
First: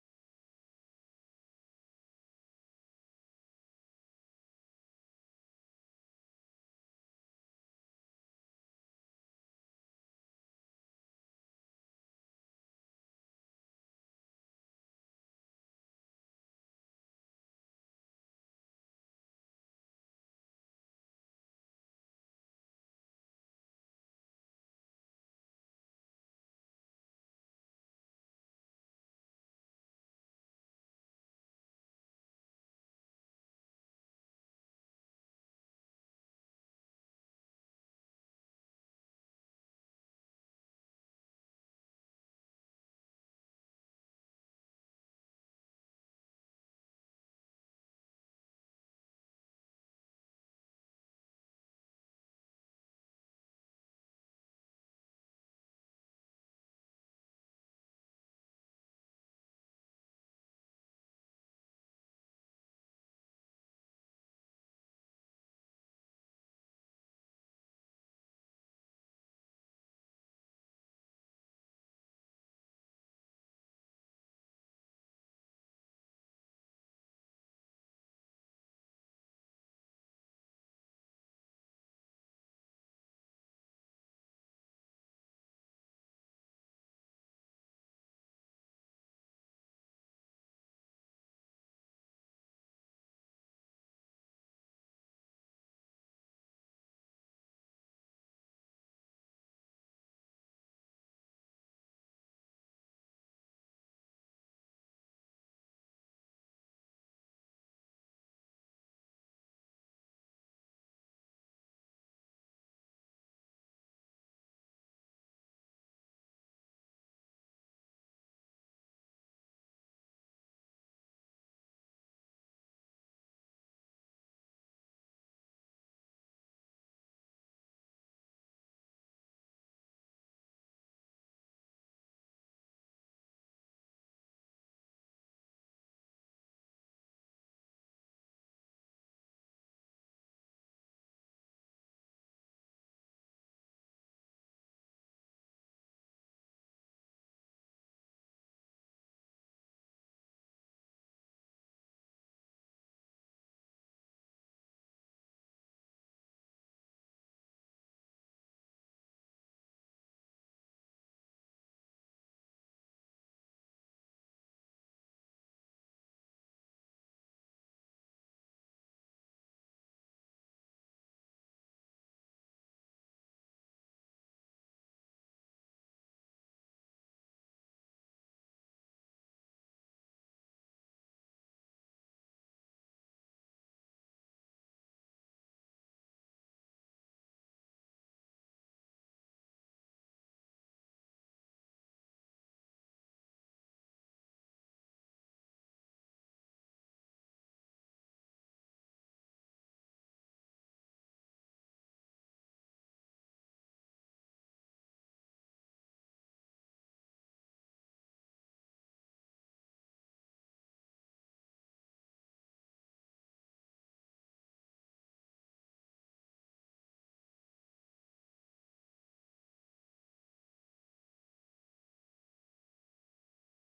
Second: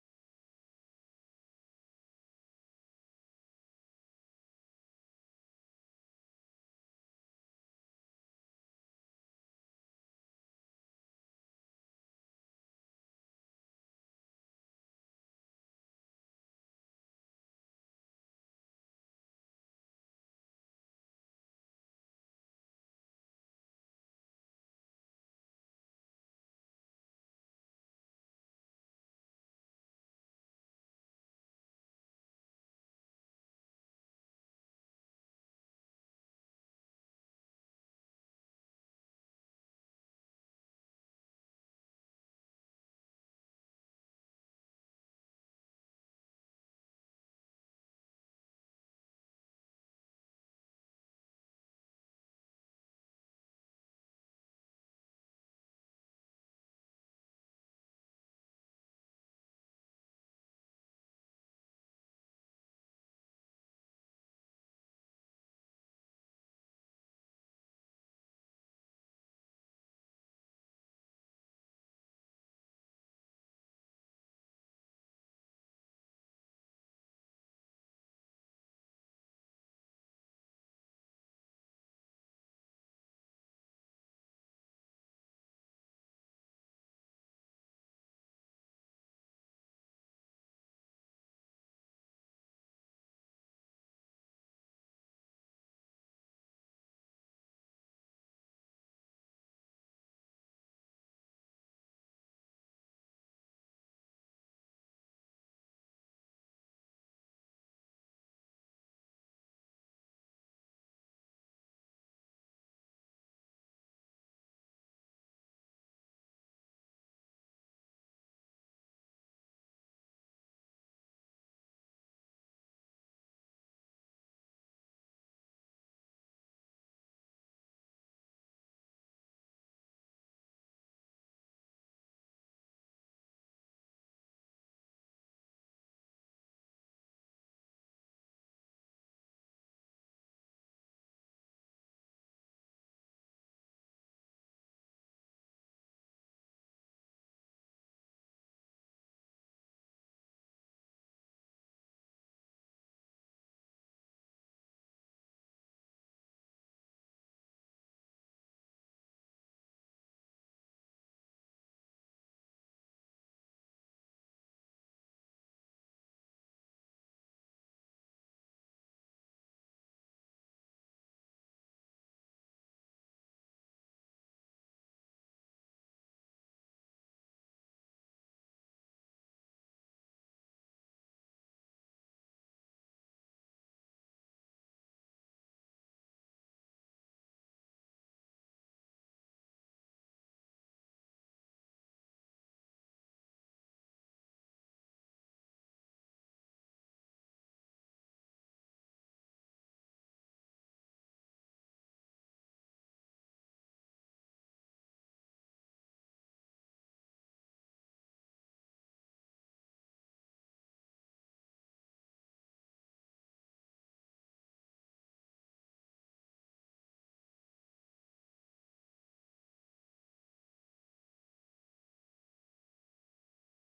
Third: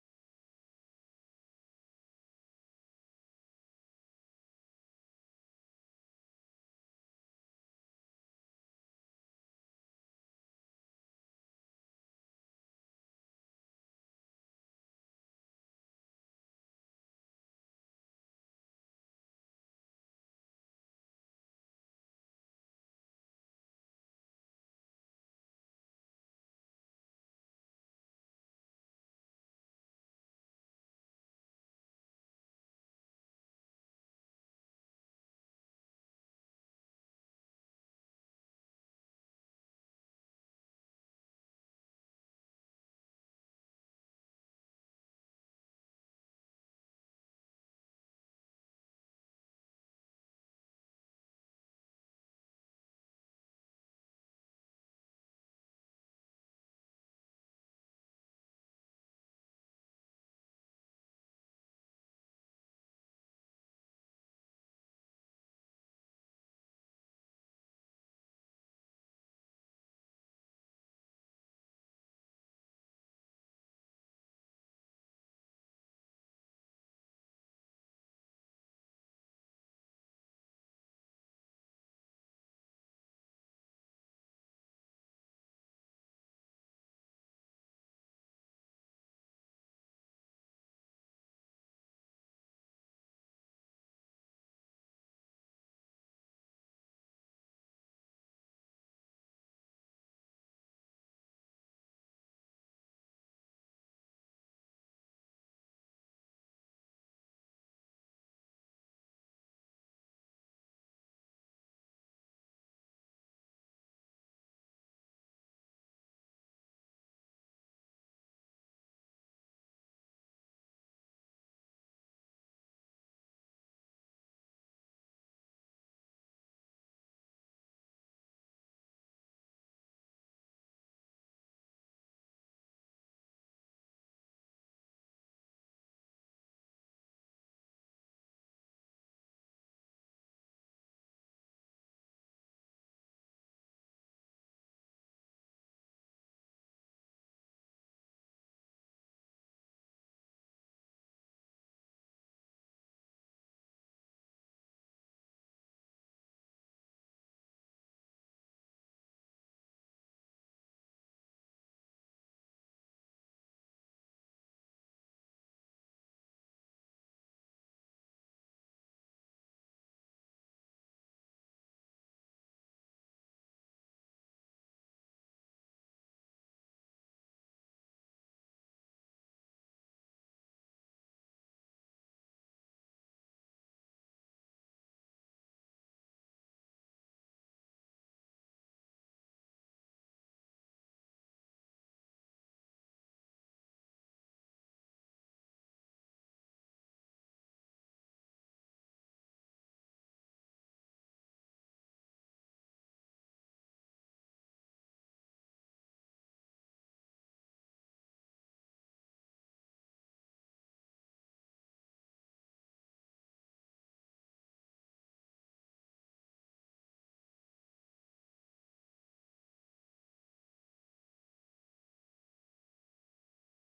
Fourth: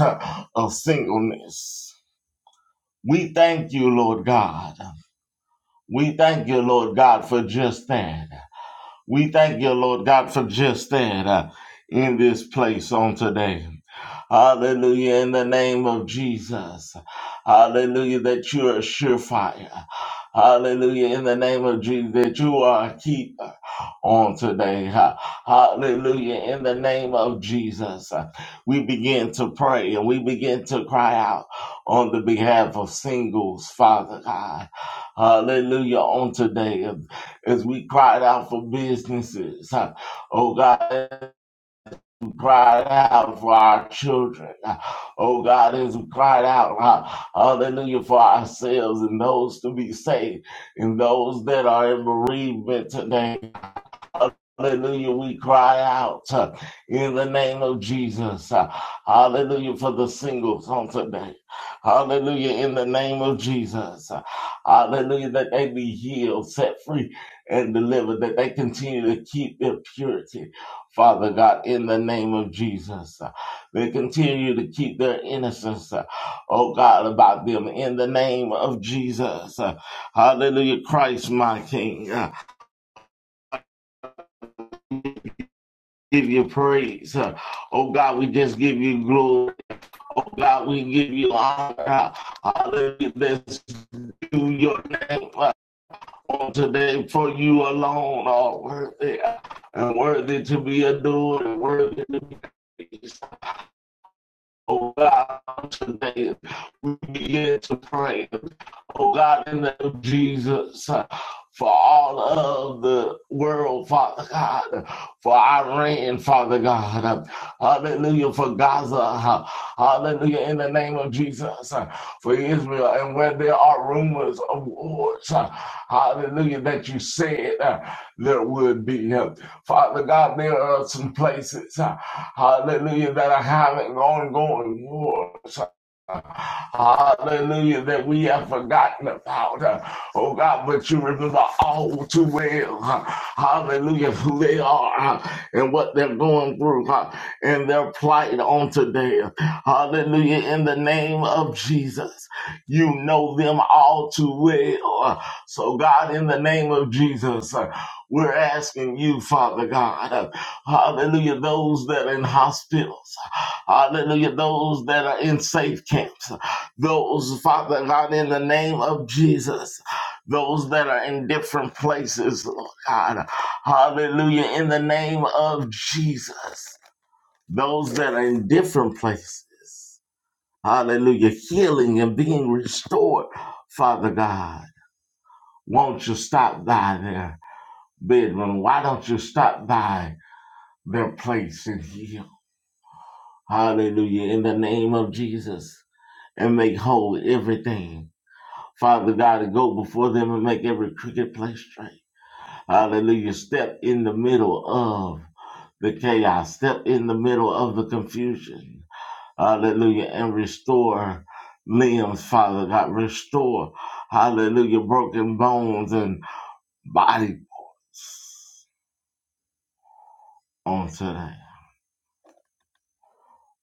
Speaker 1: of singleness. We thank you, Lord God. We thank you, Lord God, for just that. We thank you, Lord God, for just that uh, in this place on today. Hallelujah. In the name of Jesus. Hallelujah. That you are a surefire. Hallelujah. In the name of Jesus. That you are a keeper on today. Ha- Hallelujah. In the name of Jesus. We begin to pray and we begin to cry out on the behalf of singles, Father God. Hallelujah. On today. As we cried out for businesses. ha- Oh God cried out for our children. Oh God, as we cried out, uh, hallelujah, for ourselves and those to be saved and those that are in bereavement today. Hallelujah. We cry out uh, in the name of Jesus. Uh, Hallelujah for the singles on today. Hallelujah in the name of Jesus. Uh, Hallelujah that they be healed, set free, and delivered, that they continue to keep their purity. Father God, in the name of Jesus, Uh, they continue to keep their innocence, uh, oh God, about them in the name of Jesus. Uh, Hallelujah, Christ, my King. Uh, give you praise. Uh, Oh God, we just give you glory. Oh God, we give you honor. Hallelujah. Let's do your name uh, on today for you alone are worthy uh, and worthy to be adored and worthy to be praised. Oh God, today we begin to pray. Oh God, in the name of Jesus, uh, for all of the world, Father God, for Iran, Father God, uh, hallelujah, for Gaza, uh, hallelujah, in the name of Jesus, uh, for Israel, and where there are rumors of wars, uh, hallelujah, that you said uh, there would be. uh, Father God, there are some places, uh, hallelujah, that are having ongoing wars, Hallelujah, that we have forgotten about. Uh, Oh God, but you remember all too well. uh, Hallelujah, who they are uh, and what they're going through uh, and their plight on today. uh, Hallelujah, in the name of Jesus. You know them all too well. Uh, So, God, in the name of Jesus, uh, we're asking you, Father God, uh, hallelujah, those that are in hospitals. Hallelujah. Those that are in safe camps, those, Father God, in the name of Jesus, those that are in different places, Lord God. Hallelujah. In the name of Jesus, those that are in different places. Hallelujah. Healing and being restored, Father God. Won't you stop by their bedroom? Why don't you stop by their place and heal? Hallelujah. In the name of Jesus. and make whole everything. Father God, to go before them and make every crooked place straight. Hallelujah. Step in the middle of the chaos, step in the middle of the confusion. Hallelujah. And restore limbs, Father God. Restore, hallelujah, broken bones and bodies on today.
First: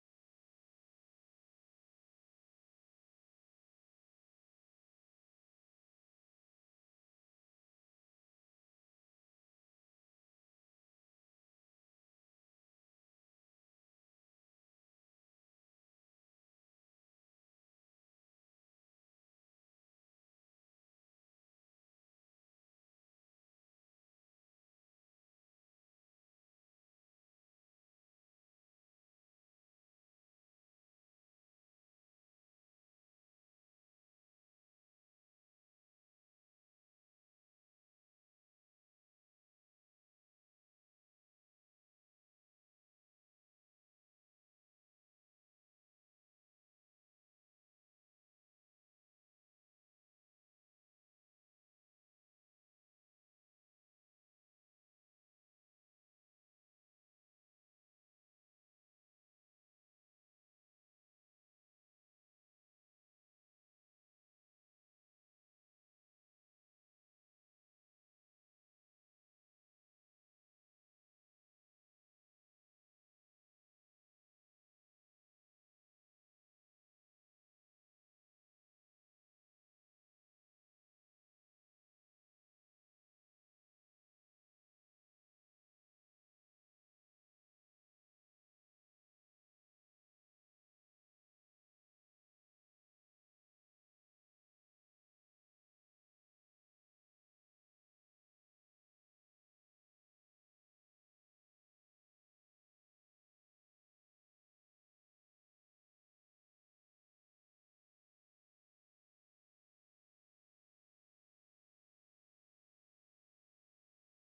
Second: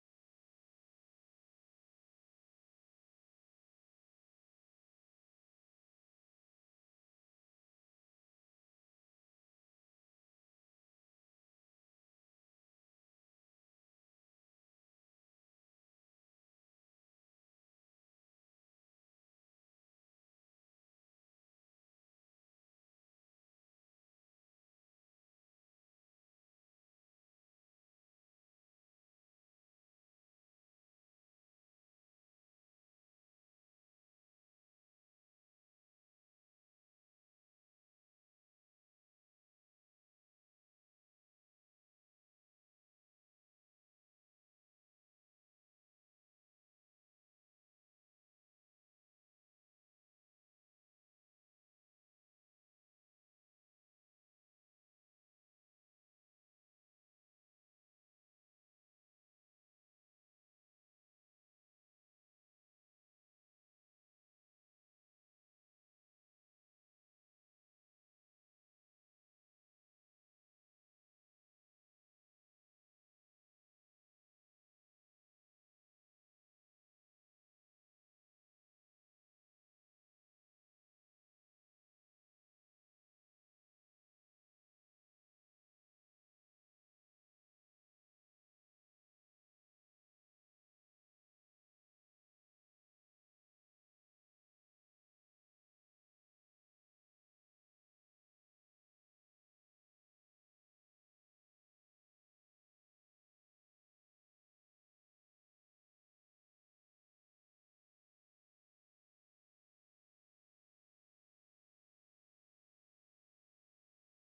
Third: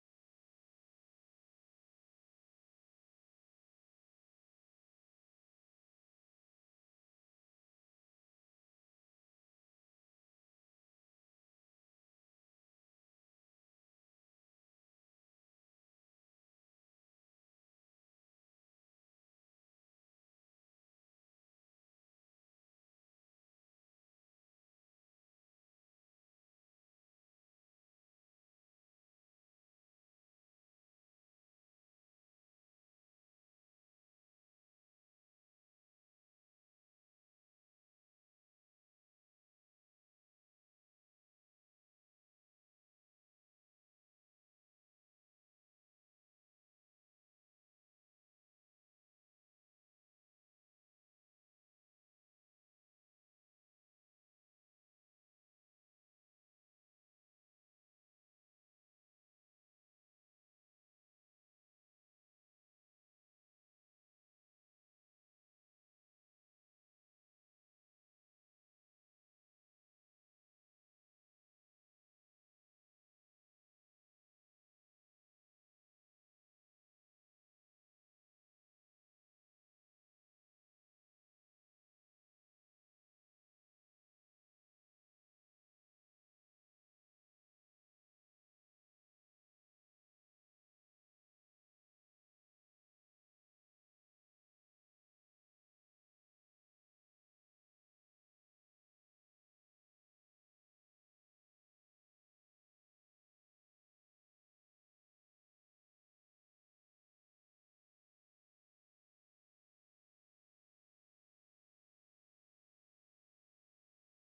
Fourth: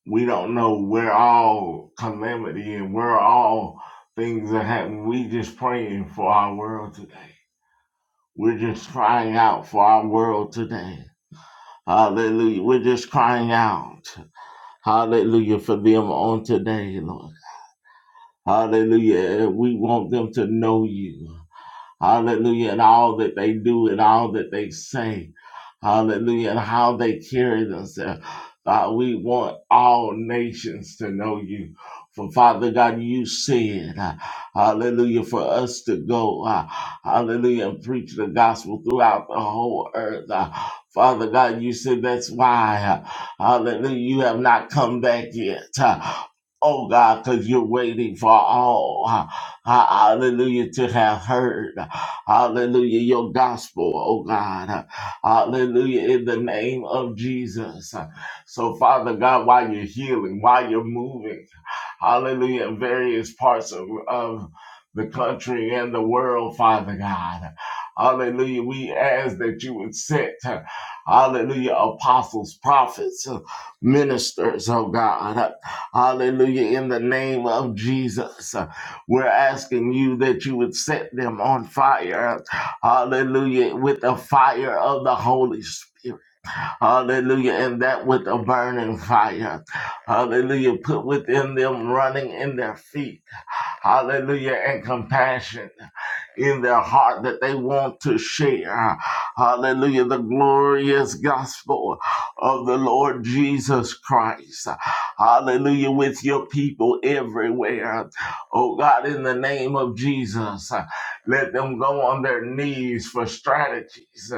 Speaker 1: We don't know where all calamity and where all things are happening. We just praying for our world today. We're just crying out for our world today. Hallelujah. We're just crying out. Hallelujah for them on today, Lord. Hallelujah. We want them to know you. Hallelujah. And all that they do and all that they say. Hallelujah. And how they carry themselves. God, we want all nations to know you. For Father God, you said, uh, hallelujah, for us to go, uh, hallelujah, and preach the gospel throughout the whole earth. Uh, Father God, you said that's why, uh, hallelujah, you have not come back yet. Uh, oh God, because you're waiting for all. Ah, hallelujah, to have heard, hallelujah, your gospel, oh God, hallelujah, in the name of Jesus. So, Father God, while you're healing, while you're moving, hallelujah, in various parts of, of the country and the world, Father God. Hallelujah. We ask that you would set, hallelujah, apostles, prophets, ministers, oh God. Hallelujah. In the name of Jesus, we're asking you that you would set them on fire. Hallelujah. With the fire of the Holy Spirit. Hallelujah. And that with a burning fire. Hallelujah. Put within them running in their feet. Hallelujah. And compassion in their heart that they want to share. Hallelujah. The glorious gospel of the Lord Jesus Christ. Hallelujah. With your people everywhere. Oh God, in the name of Jesus, let them go on their knees for strategies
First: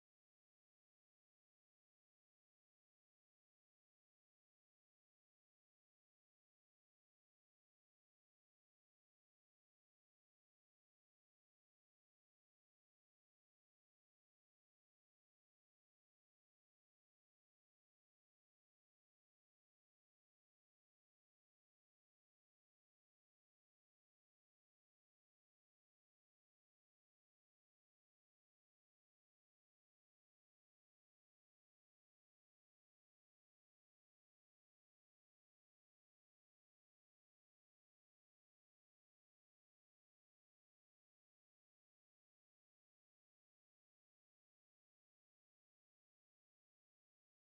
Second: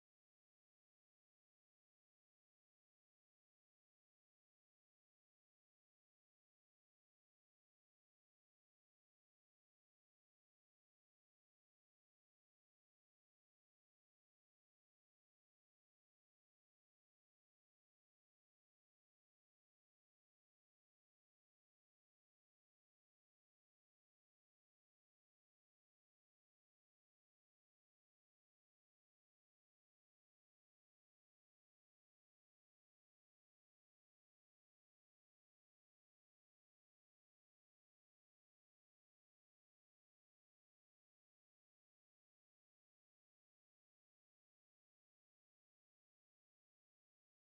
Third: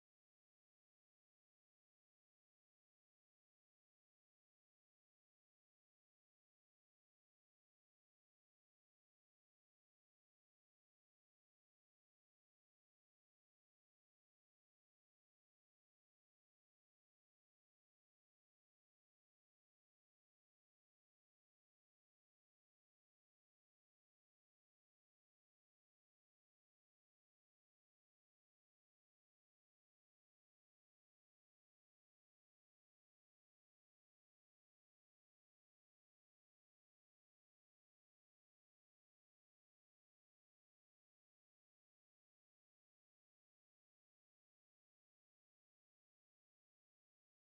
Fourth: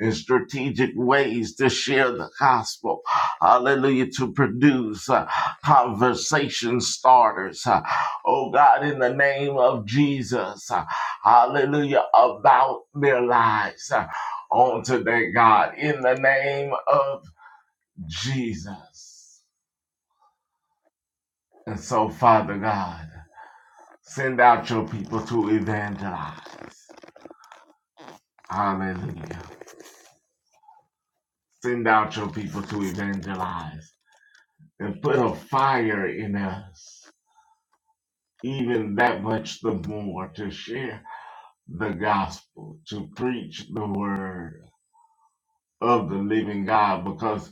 Speaker 1: and strategic ways to share the gospel. Hallelujah. To produce uh, conversation starters. Uh, Oh God, in the name of Jesus. uh, hallelujah, about their lives uh, on today, God, in the name of Jesus. And so, Father God, send out your people to evangelize. Hallelujah. Send out your people to evangelize and put a fire in us, even that much the more, to share the gospel, to preach the word of the living God, because.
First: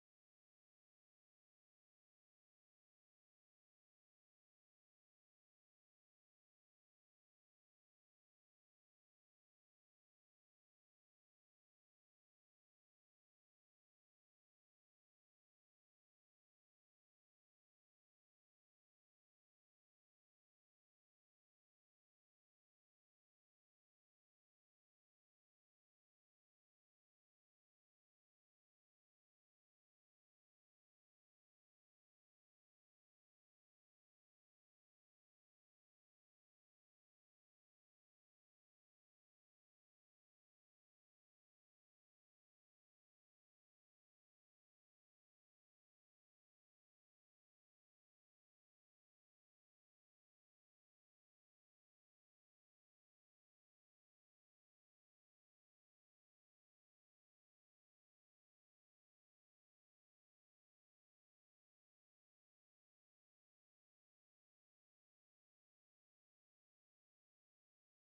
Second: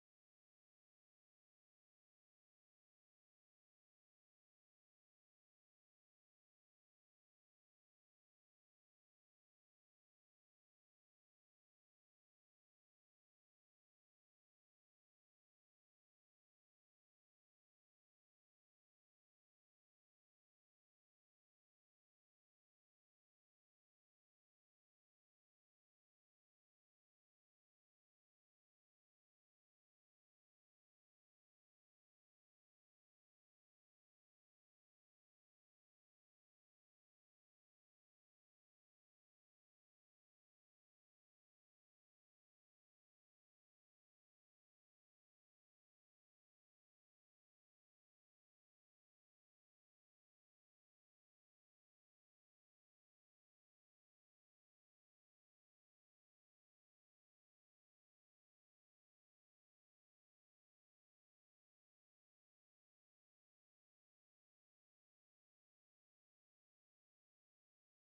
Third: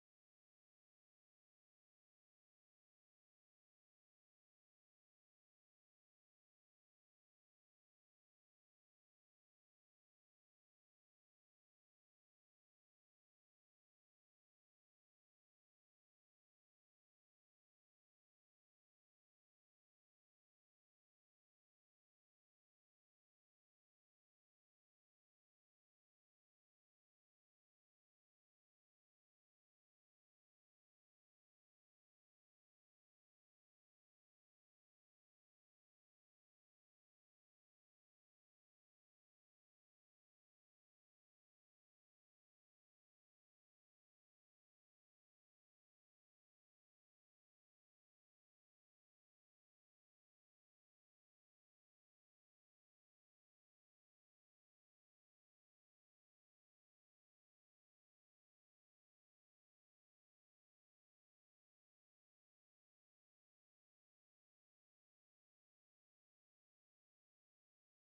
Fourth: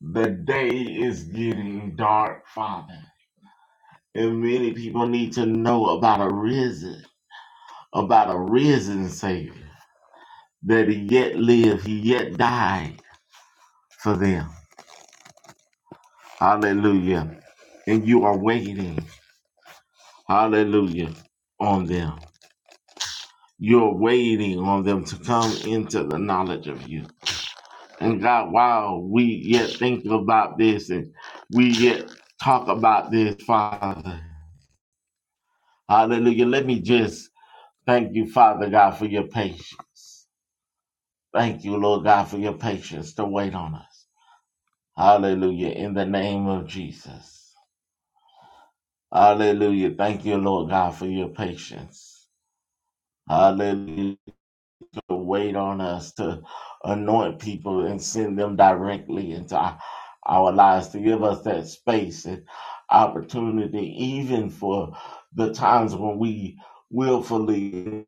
Speaker 1: The day is getting dark, Father. And many people need to know about a risen, about a risen Savior. That he yet lived, he yet died for them. Hallelujah. And you are waiting, hallelujah, on them. You're waiting on them to come into the knowledge of you. And God, while we yet think about this and we yet talk about this, Father, hallelujah, let me just Thank you, Father God, for your patience. Thank you, Lord God, for your patience to wait on us. Hallelujah. In the name of Jesus. Hallelujah. Thank you, Lord God, for your patience. Hallelujah. To wait on us to anoint people and send them directly into our, our lives to give us that space and opportunity, even for the times when we willfully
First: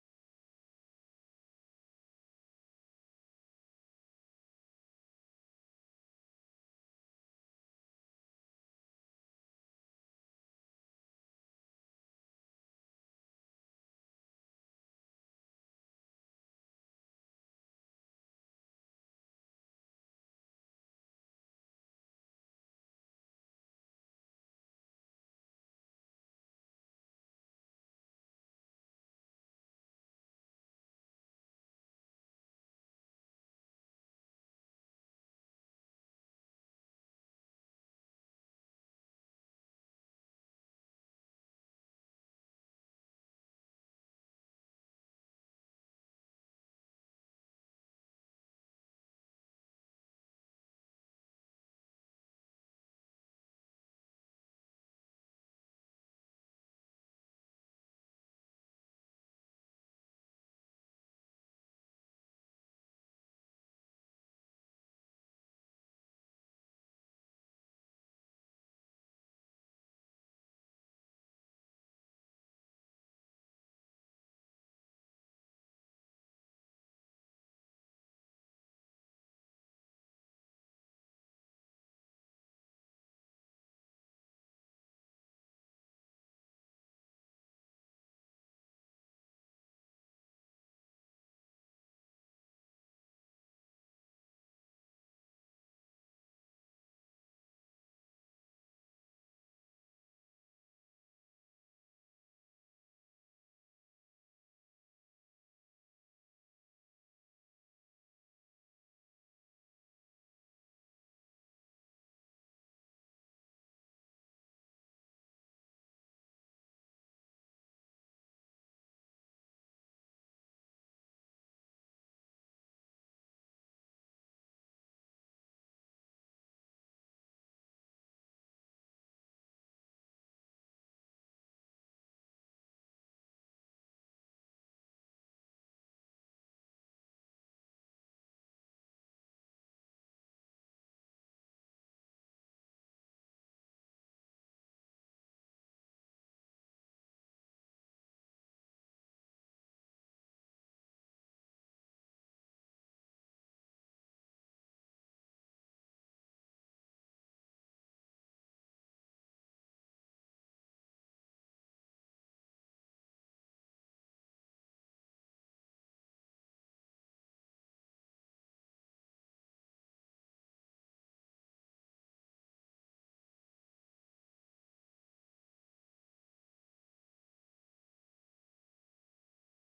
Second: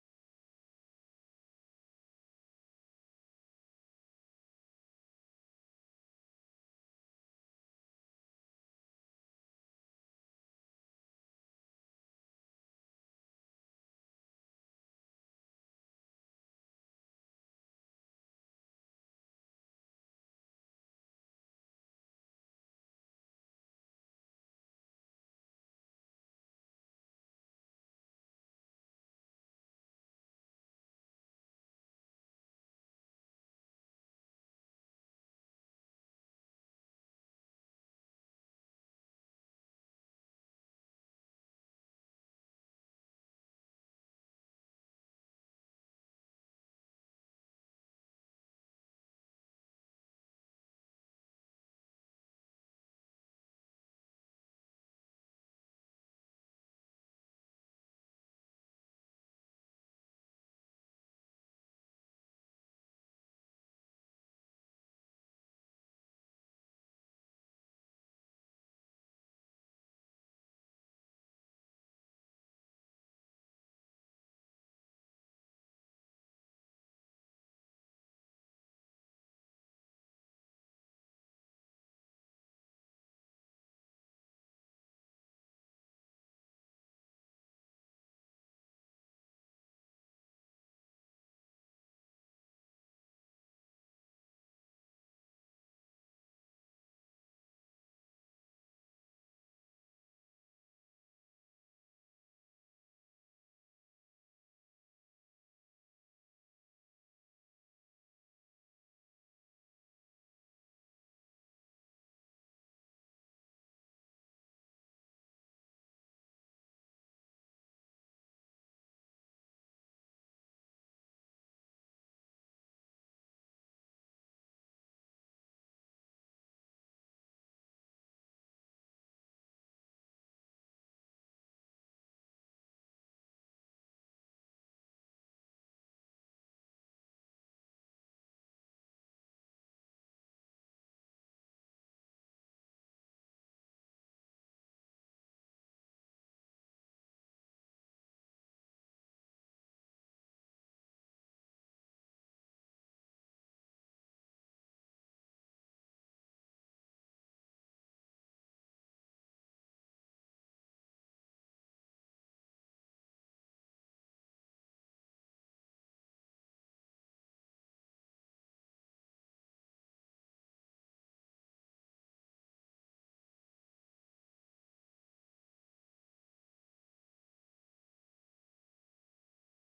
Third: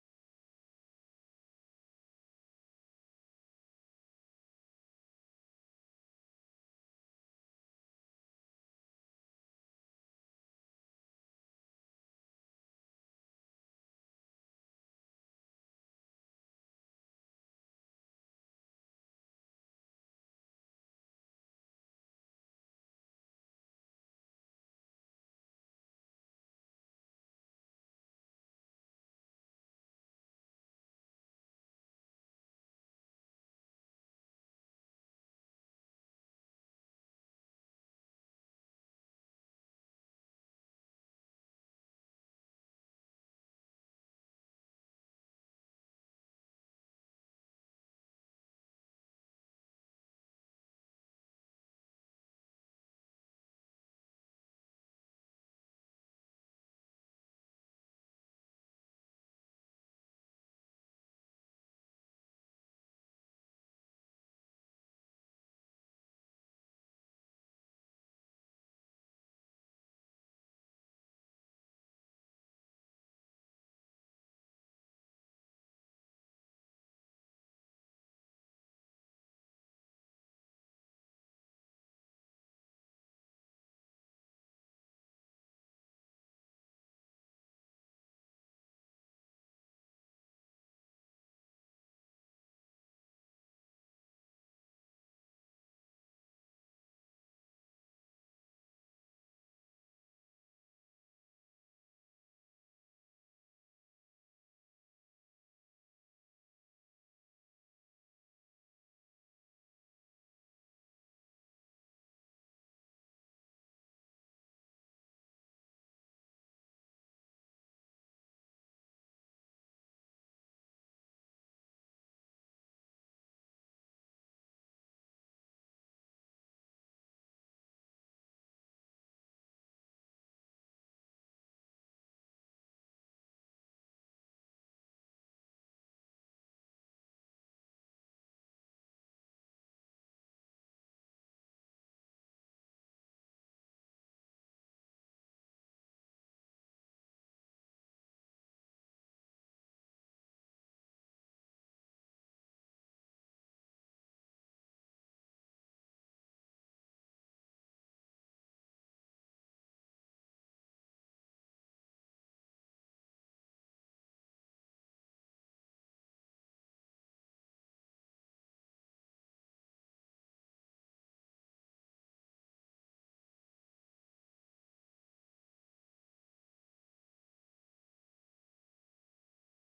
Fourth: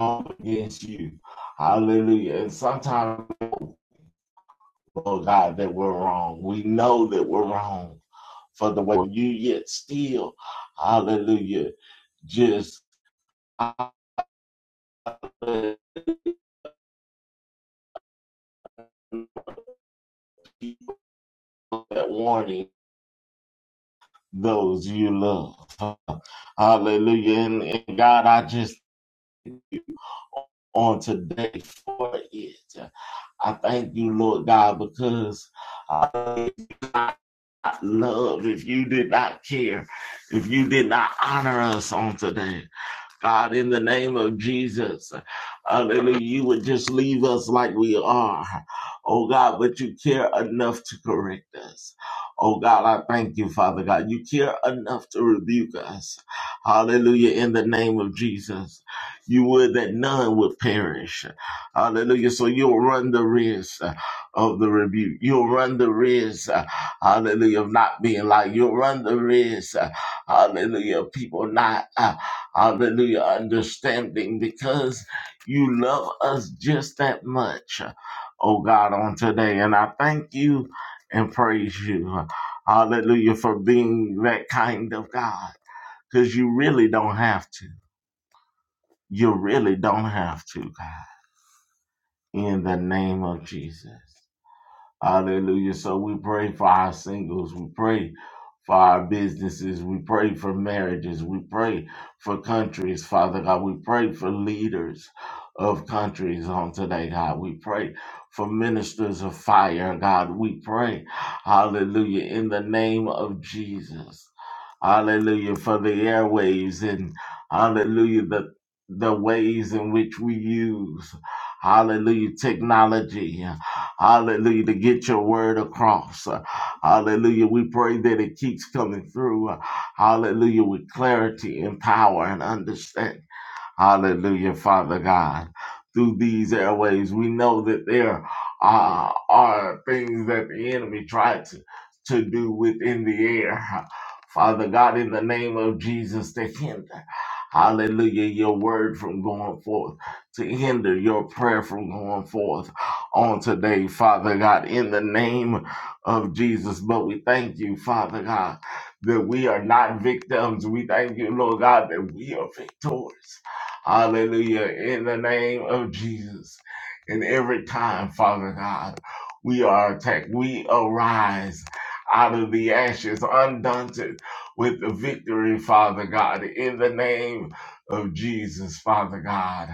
Speaker 1: go against you. Hallelujah. And sometimes oh God, that we're wrong. We know that we're wrong for the way you yet still, hallelujah, just hallelujah, that warning those you love. Hallelujah. And, and God, I just on today for it. I thank you, Lord God, because I did not love if you did not care, if you did not honor us on today. God, in the name of Jesus, hallelujah, you would just leave us like we are. Oh God, but you care enough to correct us. Oh God, I thank you, Father God. You care enough to rebuke us. Hallelujah, in the name of Jesus. You would that none would perish. Hallelujah. So you'll run the risk uh, of the rebuke. You'll run the risk, uh, hallelujah, of not being like. You'll run the risk, uh, hallelujah, of people not. uh, Hallelujah. Understanding because you love us just that much. Oh God, on today. And I thank you and praise you. Hallelujah for being that kind of God. Because you really don't have to. You really don't have to, God. In the name of Jesus. Hallelujah. So we pray for our singles. We pray for our businesses. We pray for marriages. We pray for countries, Father God. We pray for leaders of countries on today, God. We pray for ministers of fire, God. We pray, hallelujah, in the name of Jesus. Hallelujah for the airwaves and hallelujah the the ways in which we use hallelujah technology Hallelujah. To get your word across. Uh, Hallelujah. We pray that it keeps coming through. Uh, Hallelujah. With clarity and power and understanding. Hallelujah, Father God. Through these airways, we know that there uh, are things that the enemy tried to, to do within the air. Father God, in the name of Jesus, to hinder, hallelujah, your word from going forth, to hinder your prayer from going forth on today, Father God, in the name of Jesus. But we thank you, Father God, that we are not victims. We thank you, Lord God, that we are victors. Hallelujah. In the name of Jesus. And every time, Father God, we are attacked, we arise out of the ashes, undaunted with the victory, Father God, in the name of Jesus, Father God.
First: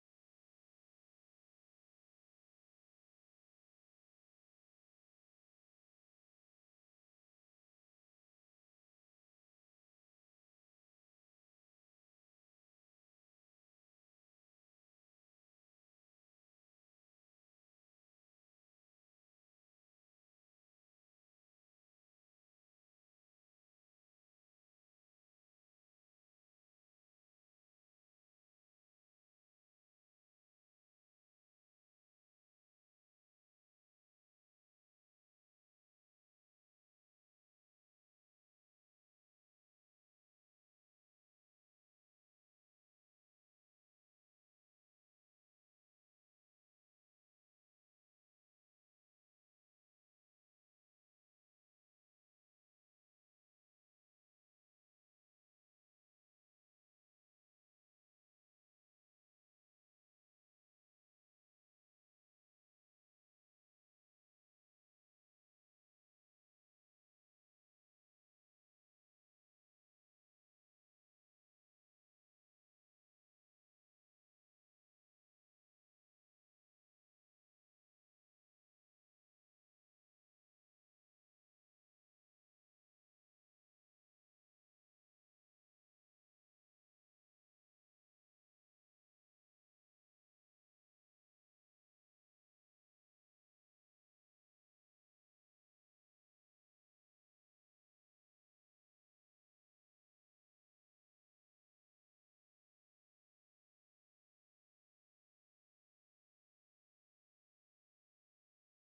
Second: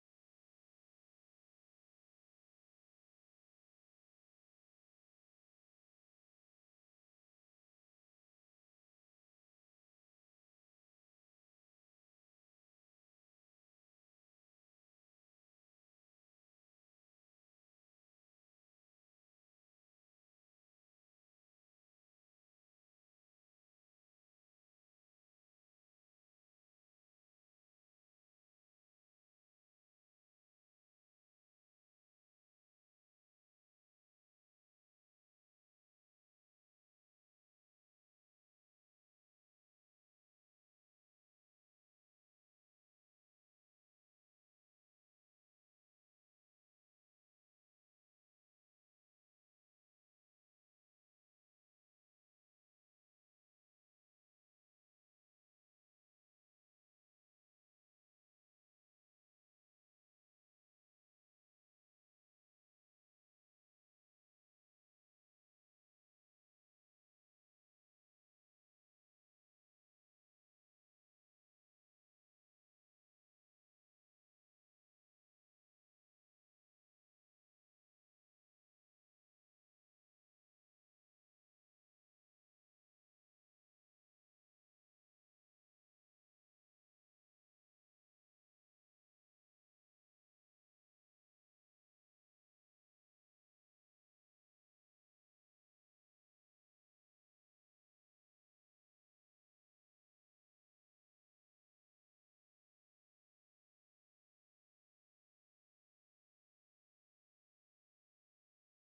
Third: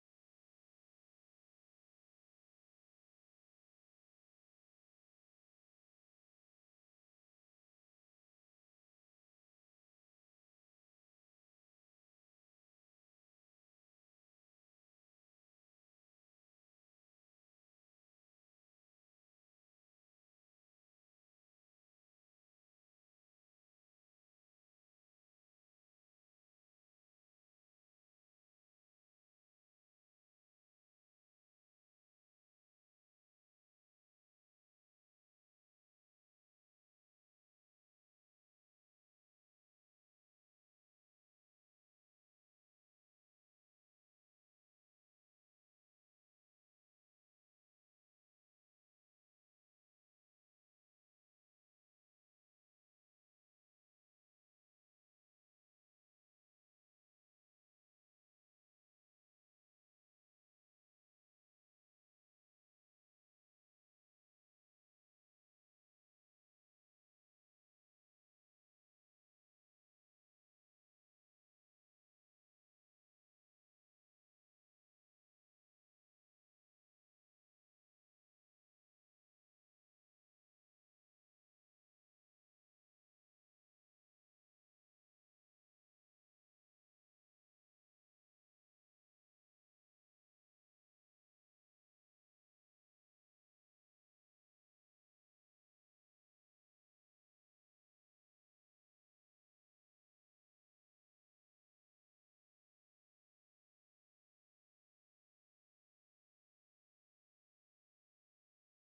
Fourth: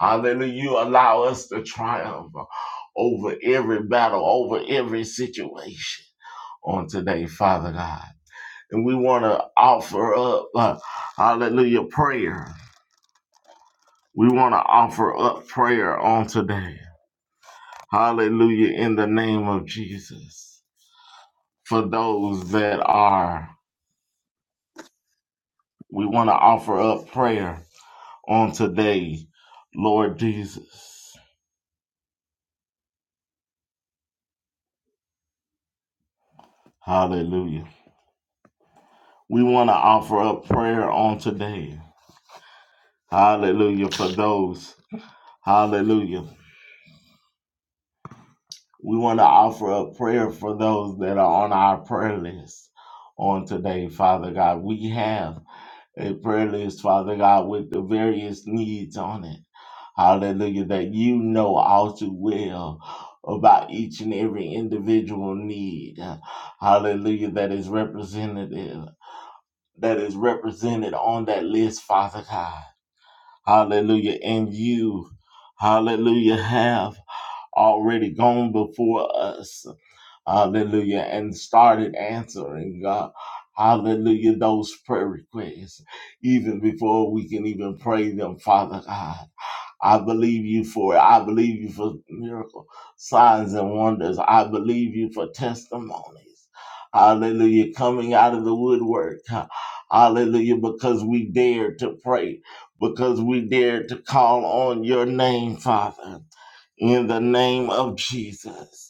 Speaker 1: Hallelujah. You allow us to triumph over every battle, over every situation on today, Father God. And we want to offer up, uh, hallelujah, prayer we want to offer up prayer on today. Hallelujah in the name of Jesus. For those that are, we want to offer up prayer on today, Lord Jesus. Hallelujah. We want to offer up prayer on today. Hallelujah for those. Hallelujah. We want to offer up prayer for those that are on our prayer list on today, Father God. We have a prayer list, Father God, with the various needs on it. Hallelujah, that you know all too well about each and every individual need. Hallelujah, that is representative, that is represented on that list, Father God. Hallelujah, and you, hallelujah, have already gone before us. Hallelujah. And started answering God. Hallelujah. Those prayer requests, even before we can even pray them, Father God. I believe you for it. I believe you for miracle signs and wonders. I believe you for testimonies. Hallelujah. Coming out of the woodwork. Hallelujah. Because we dare to pray, because we dare to call on your name, Father, in the name of Jesus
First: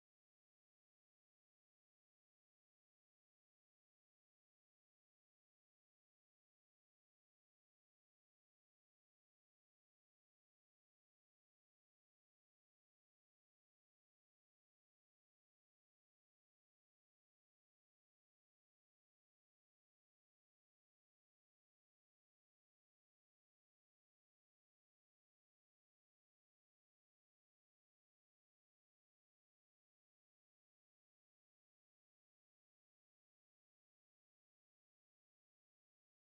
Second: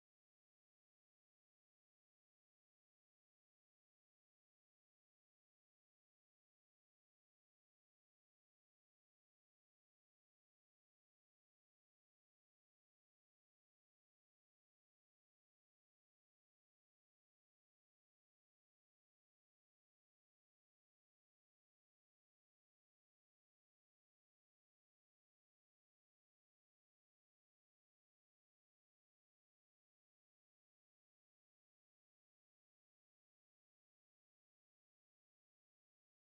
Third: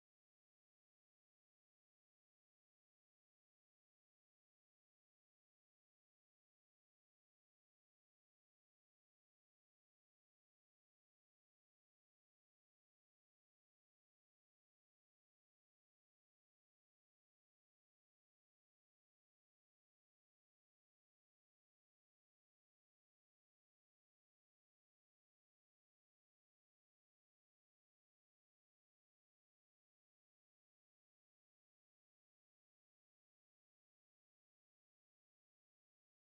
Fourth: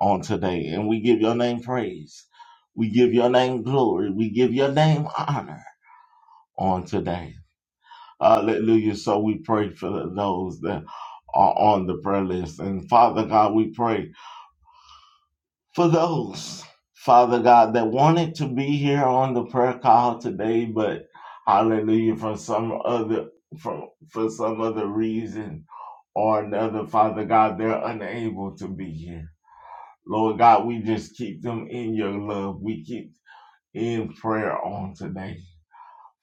Speaker 1: on today. And we give your name praise. We give your name glory. We give your name honor on today. Hallelujah. So we pray for those that are on the prayer list. And Father God, we pray for those, Father God, that wanted to be here on the prayer call today, but hallelujah, for some other for, for some other reason or another, Father God, they're unable to be here. Lord God, we just keep them in your love. We keep in prayer on today.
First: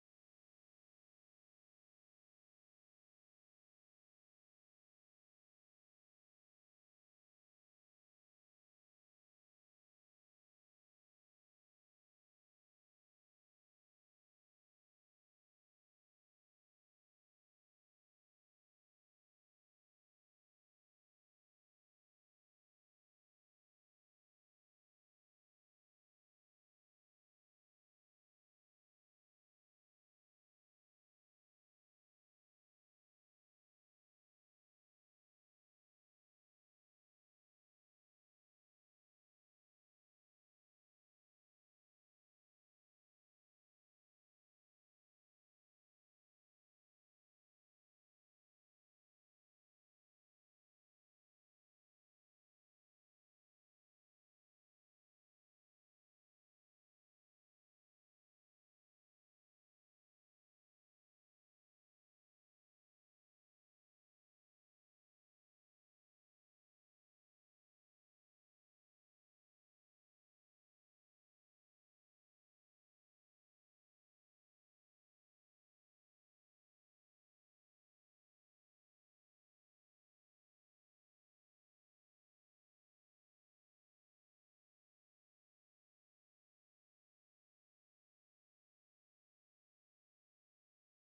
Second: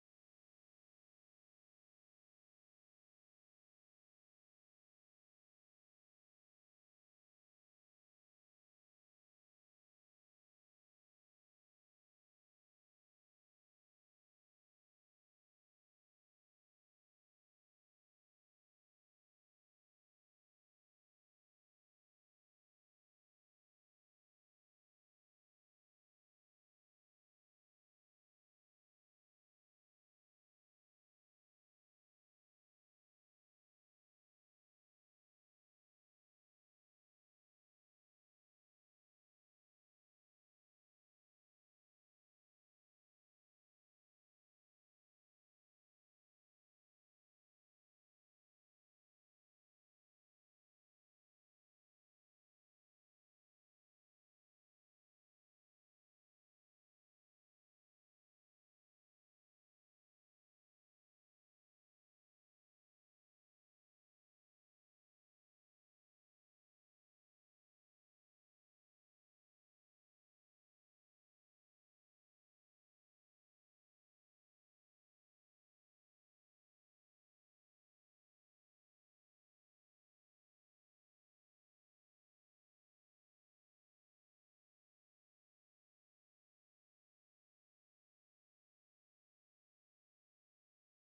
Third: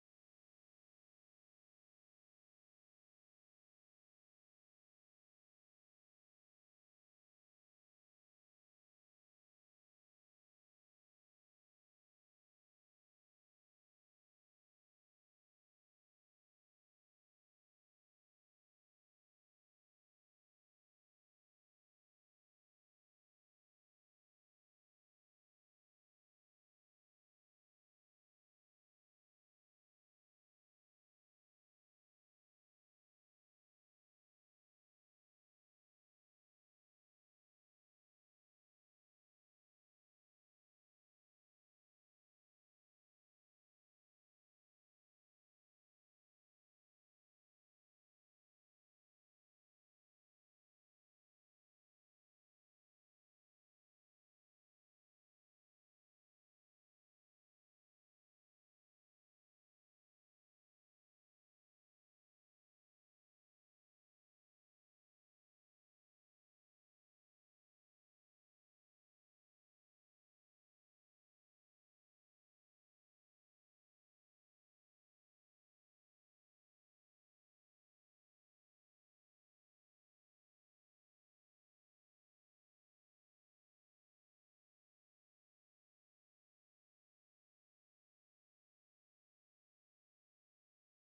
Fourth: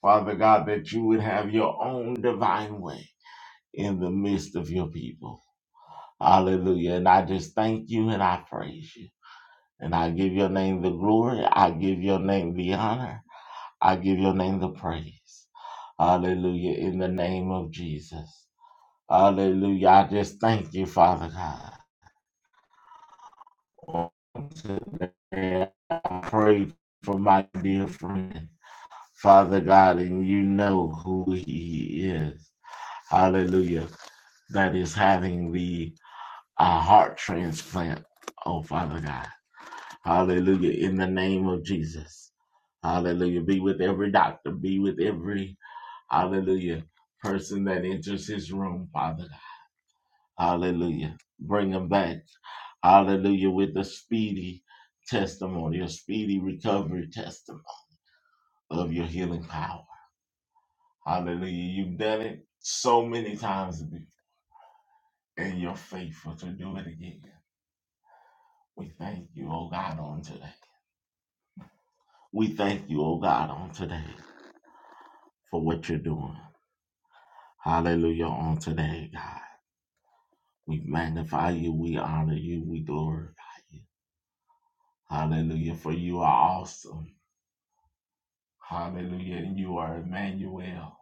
Speaker 1: Father God, that you would have your own divine way in the midst of your people. Hallelujah. And I just thank you and I praise you. And I give your name the glory. I give your name the honor. I give your name the praise. Hallelujah. In the name of Jesus. Hallelujah. I just thank you, Father God. I pray for my dear friend, Father God, and you know who he is. Hallelujah. That is having the uh, heart transplant. Oh, Father God. Hallelujah. In the name of Jesus. Hallelujah. Be with every doctor. Be with every, hallelujah, person that enters his room, Father Hallelujah. Bring them back. Hallelujah. With a speedy testimony, a speedy recovery testimony of your healing power. Hallelujah. You've done it so many times before, and you're faithful to do it again. We thank you, oh God, on today. We thank you, oh God, on today for what you're doing. Hallelujah. On today, God. We magnify you. We honor you. We glorify you. Hallelujah. For you are awesome. Hallelujah. And you are Emmanuel.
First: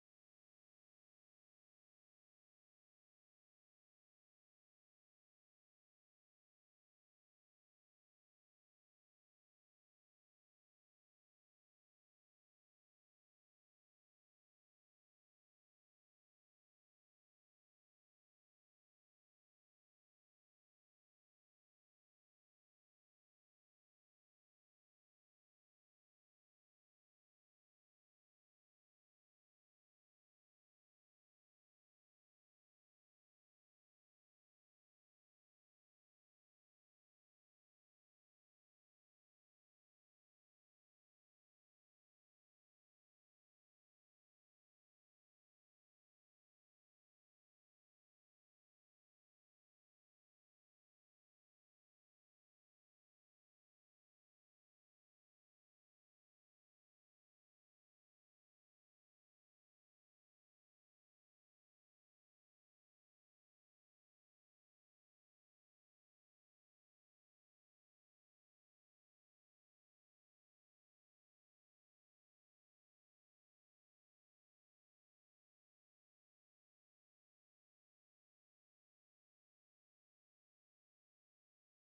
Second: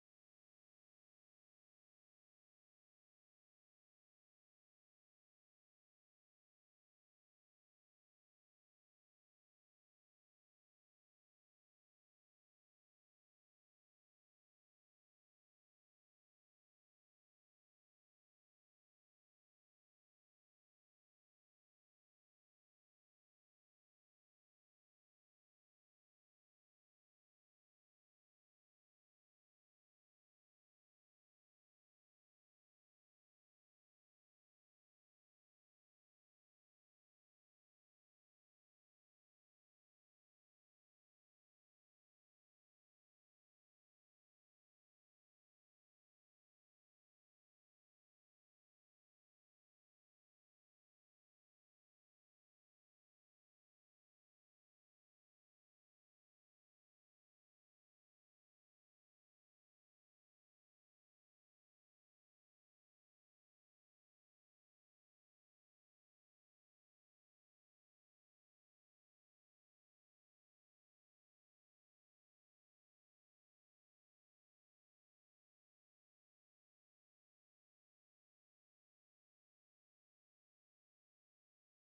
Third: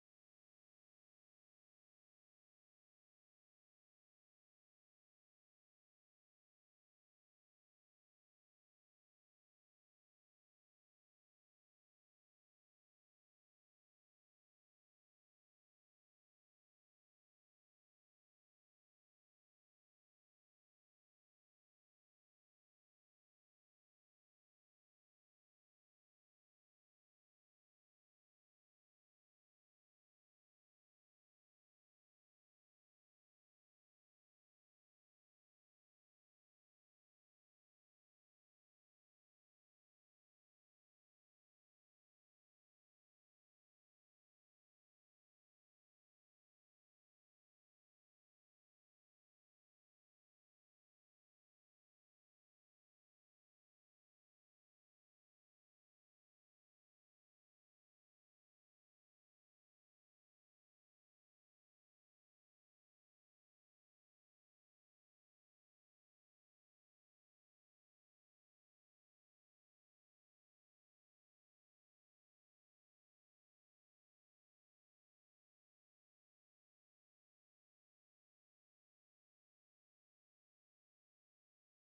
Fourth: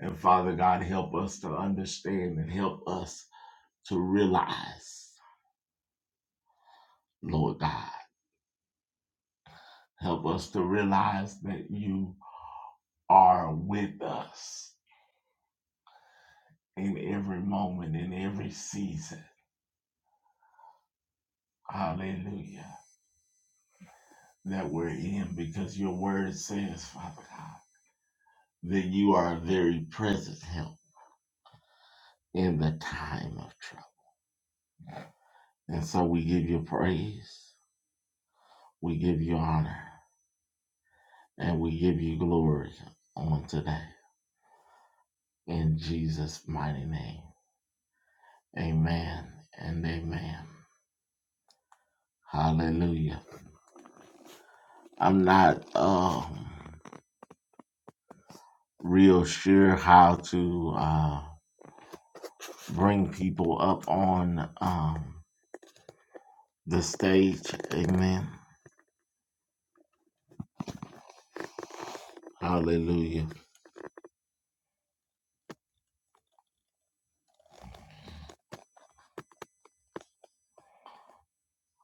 Speaker 1: And Father God, help us to understand and help us to realize, Lord God, help us to realize that you are with us in every moment, in every season. Hallelujah. That we're in because your word says, Father God, that you are a very present help in the time of trouble. And so we give you praise. We give you honor. And we give you glory on today. In Jesus' mighty name. Amen and amen. Hallelujah. I'm not um real sure how to uh bring people up on um the stage. Amen. Hallelujah.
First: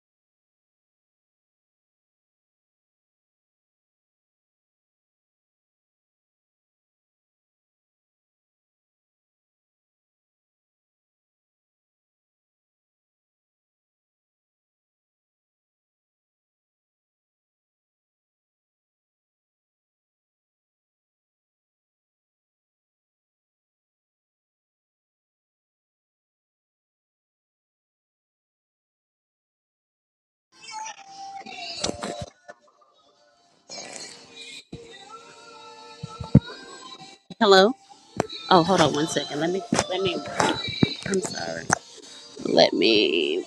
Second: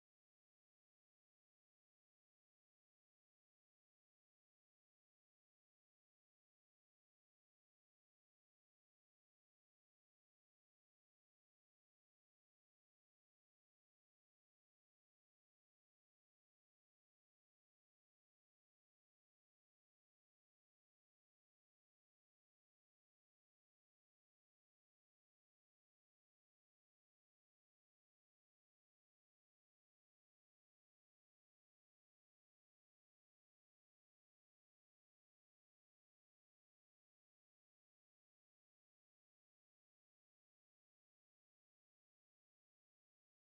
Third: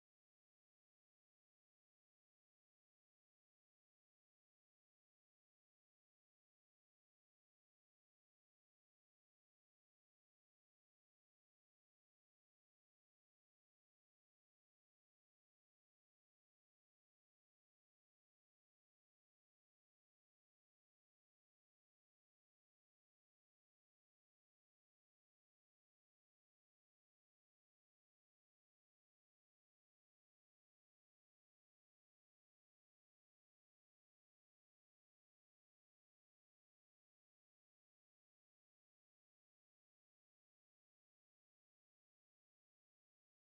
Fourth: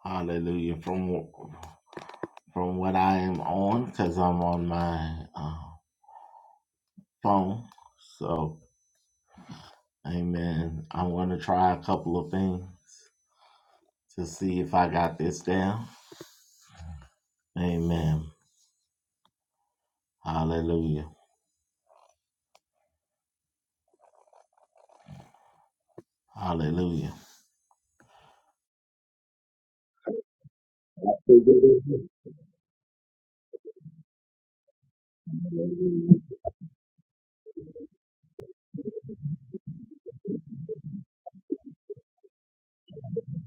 Speaker 1: Hallelujah. From from what I am on, because I'm on my uh, phone. So, amen. I'm going to try a couple of things. to see if I got this down. Amen. Hallelujah. Hallelujah.
Speaker 2: Hello? Oh, hold on one second. Let me let me I'm sorry. Let me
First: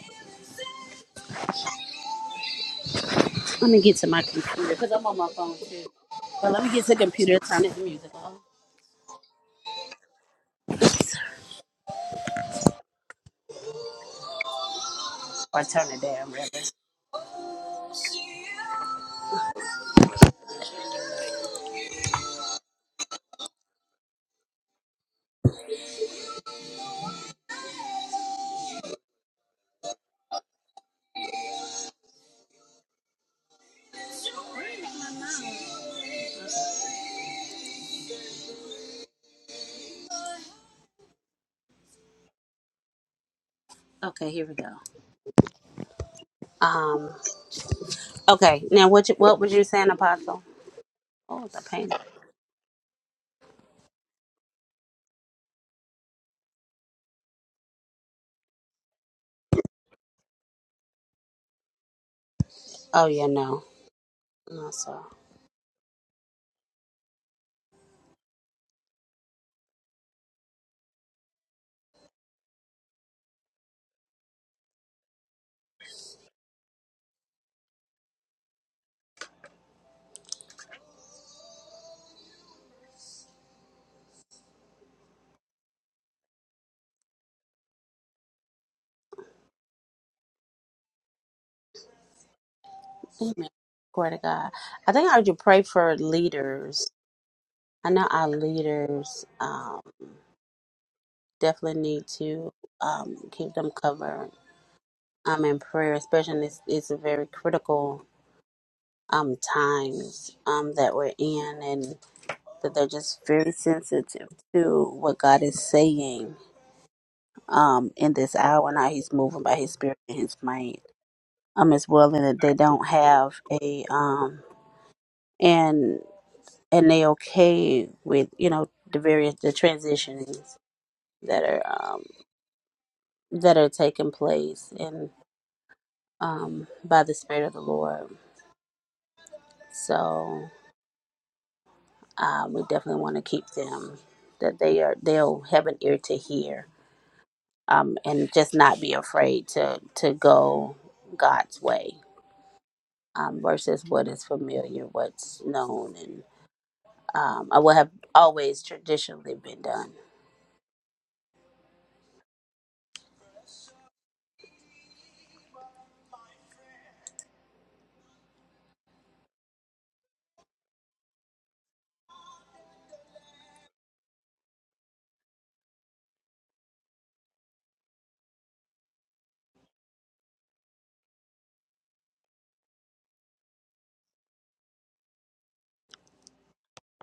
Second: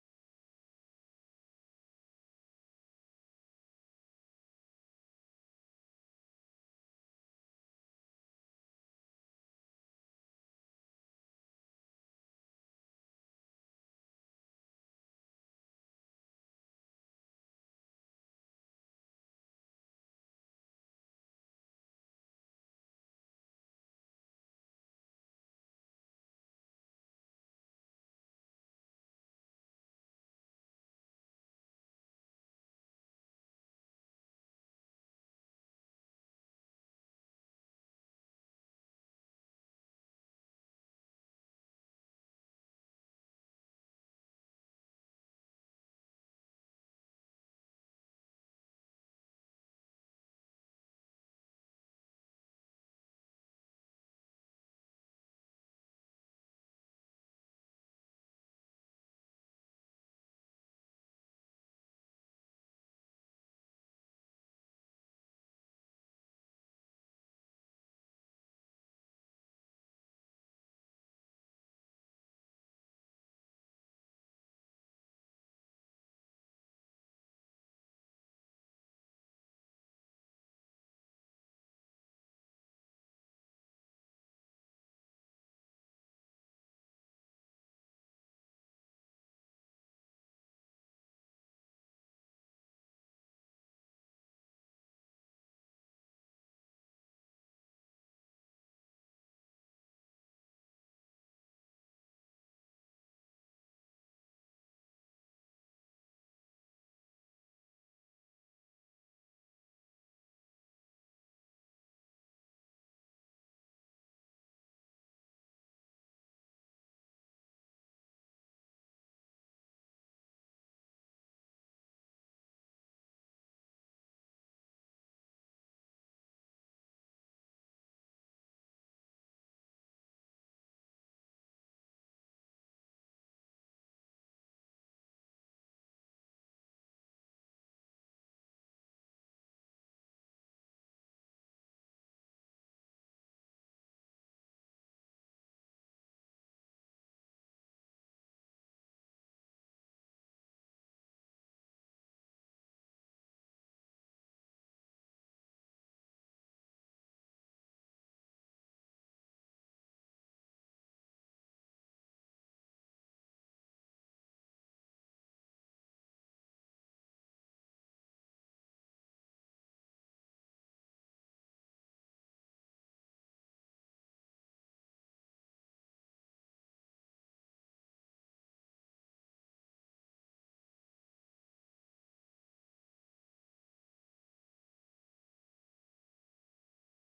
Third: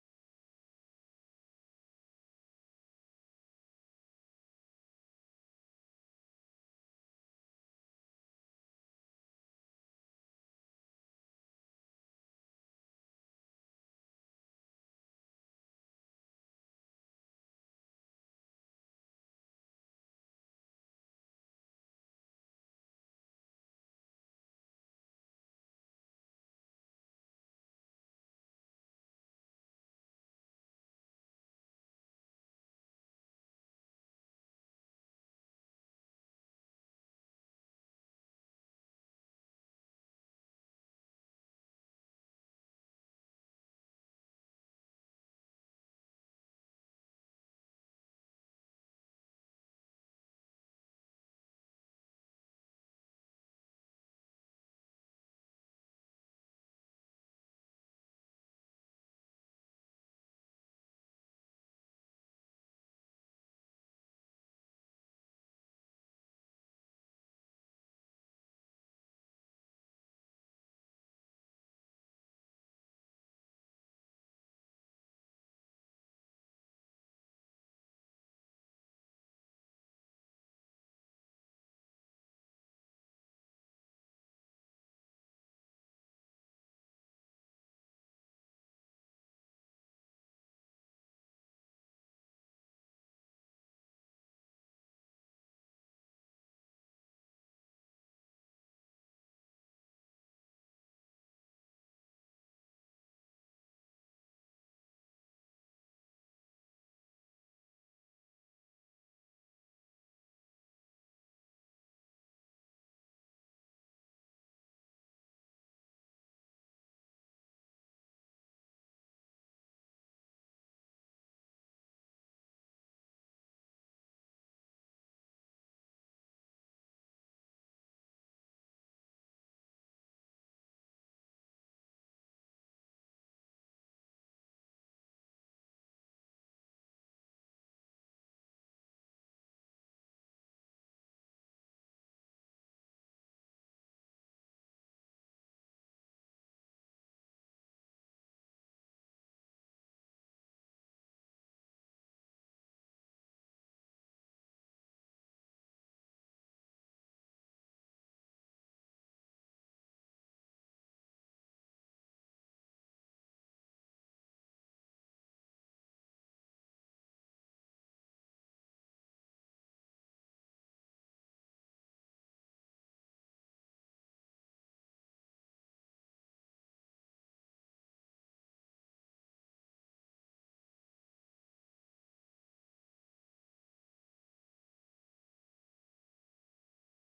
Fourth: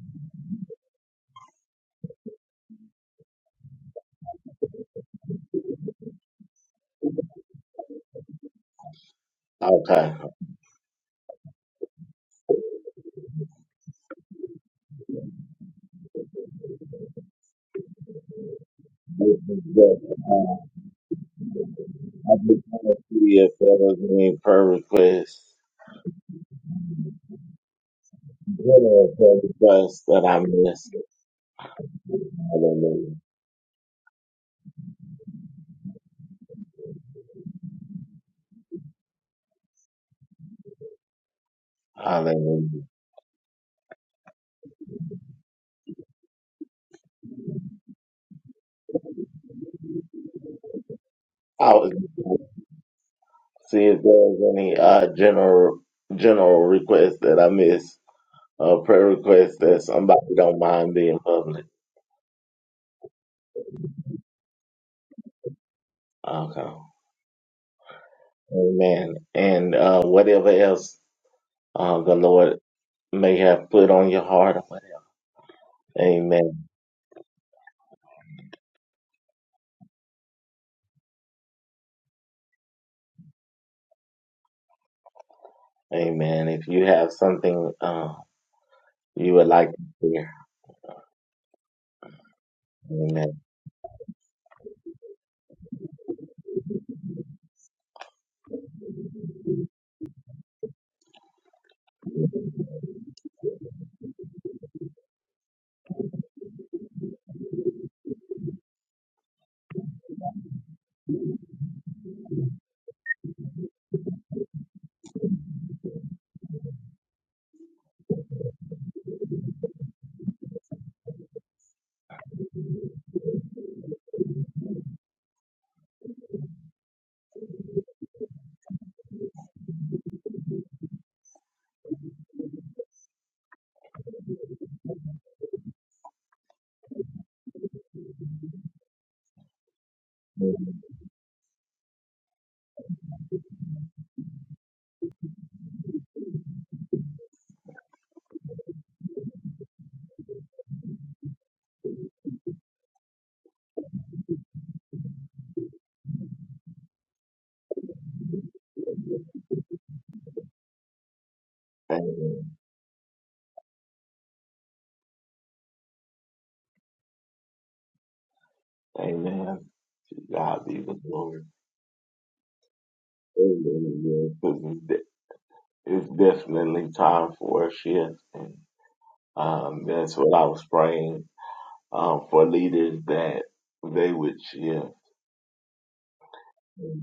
Speaker 2: let me get to my computer because I'm on my phone too. But let me get to the computer, turn the music on.
Speaker 1: Okay.
Speaker 2: Oops. Or turn it down rather.
Speaker 1: Uh, I just want to see if there was any prayer requests. What prayer requests that I missed? Hallelujah. Hallelujah.
Speaker 2: Okay, here we go. Um okay, now what you, what was you saying, Apostle? Oh the
Speaker 1: I
Speaker 2: pain.
Speaker 1: was just gonna see if there was any uh, general general requests that I missed. Uh, prayer requests that somebody don't mind being public.
Speaker 2: Oh yeah, no. No, sir.
Speaker 1: Okay. Amen. And uh, whatever else uh, the Lord may have put on your heart or whatever. Amen. Amen. If you have something uh, you would like to share. Amen.
Speaker 2: Amen. Glory to God. I think I would pray for leaders I know our leaders um, definitely need to um, keep them covered um, in prayer, especially in this it's a very critical um, times um, that we're in, and that they're just very sensitive to what God is saying um, in this hour and how He's moving by His Spirit and His might, um, as well, and that they don't have a um, and and they okay with you know the various the transitions that are um, that are taking place and um, by the Spirit of the Lord. So um, we definitely want to keep them that they are they'll have an ear to hear um, and just not be afraid to to go God's way um, versus what is familiar, what's known, and um, or what have always traditionally been done.
Speaker 1: Amen. Amen. To God be the glory. Amen. Yes, It's de- it's definitely time for a shift. And um, that's what I was praying um, for leaders that they would shift,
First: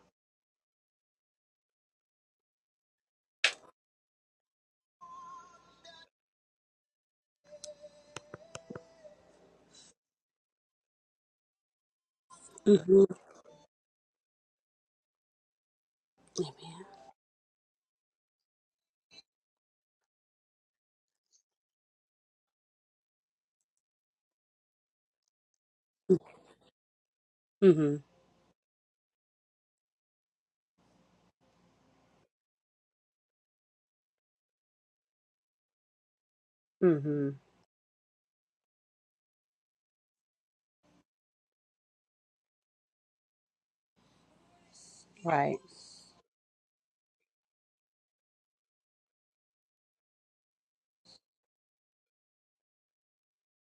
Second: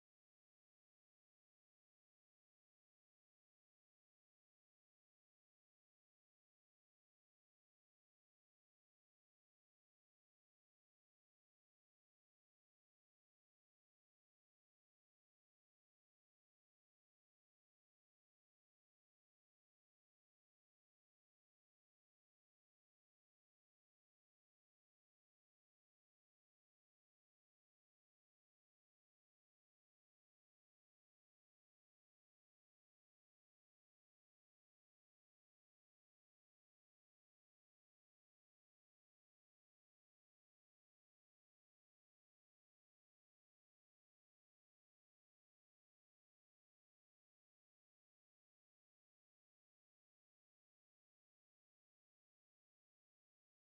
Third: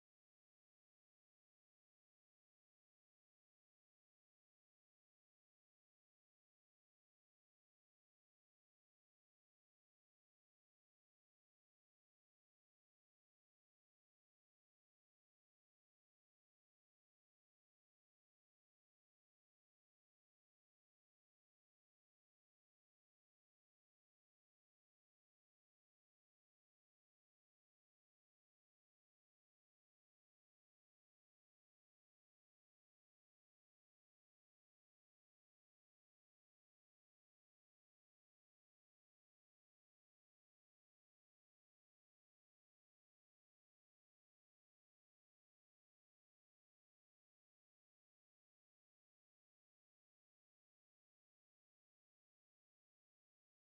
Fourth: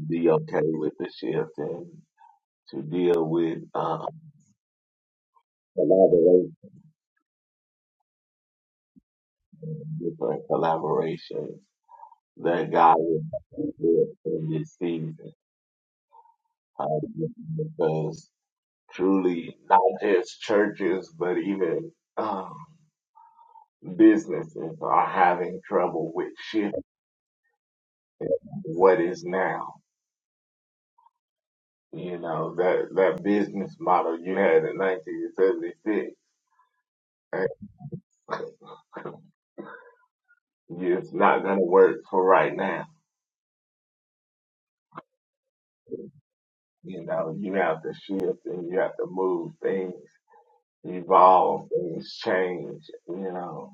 Speaker 1: be okay with the shift and to deal with uh, collaboration, different collaboration that God
Speaker 2: hmm
Speaker 1: will do it in this season. Hallelujah. Because truly, not just churches, but even um, businesses are having trouble with shifting
Speaker 2: Amen.
Speaker 1: what is now. You know, that, that business model you had in 1976,
Speaker 2: hmm hmm
Speaker 1: it's not going to work for right now.
Speaker 2: Right.
Speaker 1: You know, you have to shift and you have to move things, evolve, things change, you know.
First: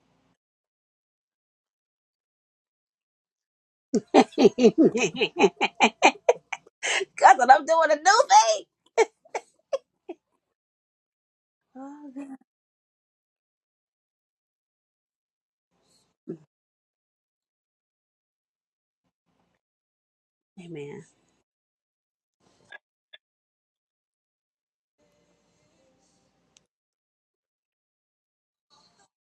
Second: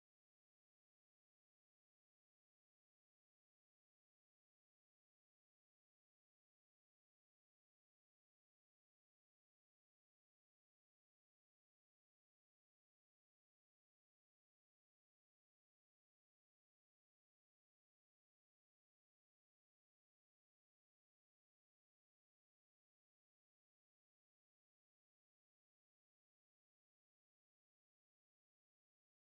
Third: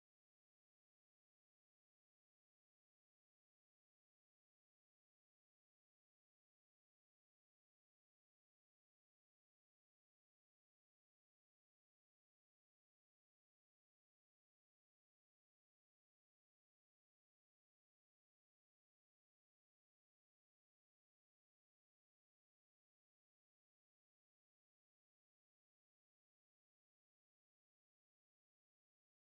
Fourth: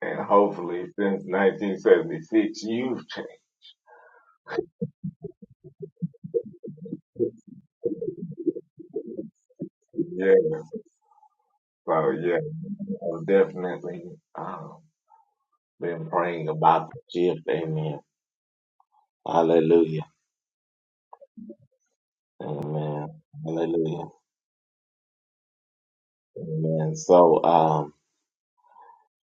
Speaker 1: And hopefully since 1976, you've changed.
Speaker 2: Because I'm doing a new thing.
Speaker 1: Yeah.
Speaker 2: Oh,
Speaker 1: So
Speaker 2: God.
Speaker 1: yeah, I've definitely um, been praying about the shift. Amen. Hallelujah.
Speaker 2: Amen.
Speaker 1: Amen. Hallelujah. Amen. So um,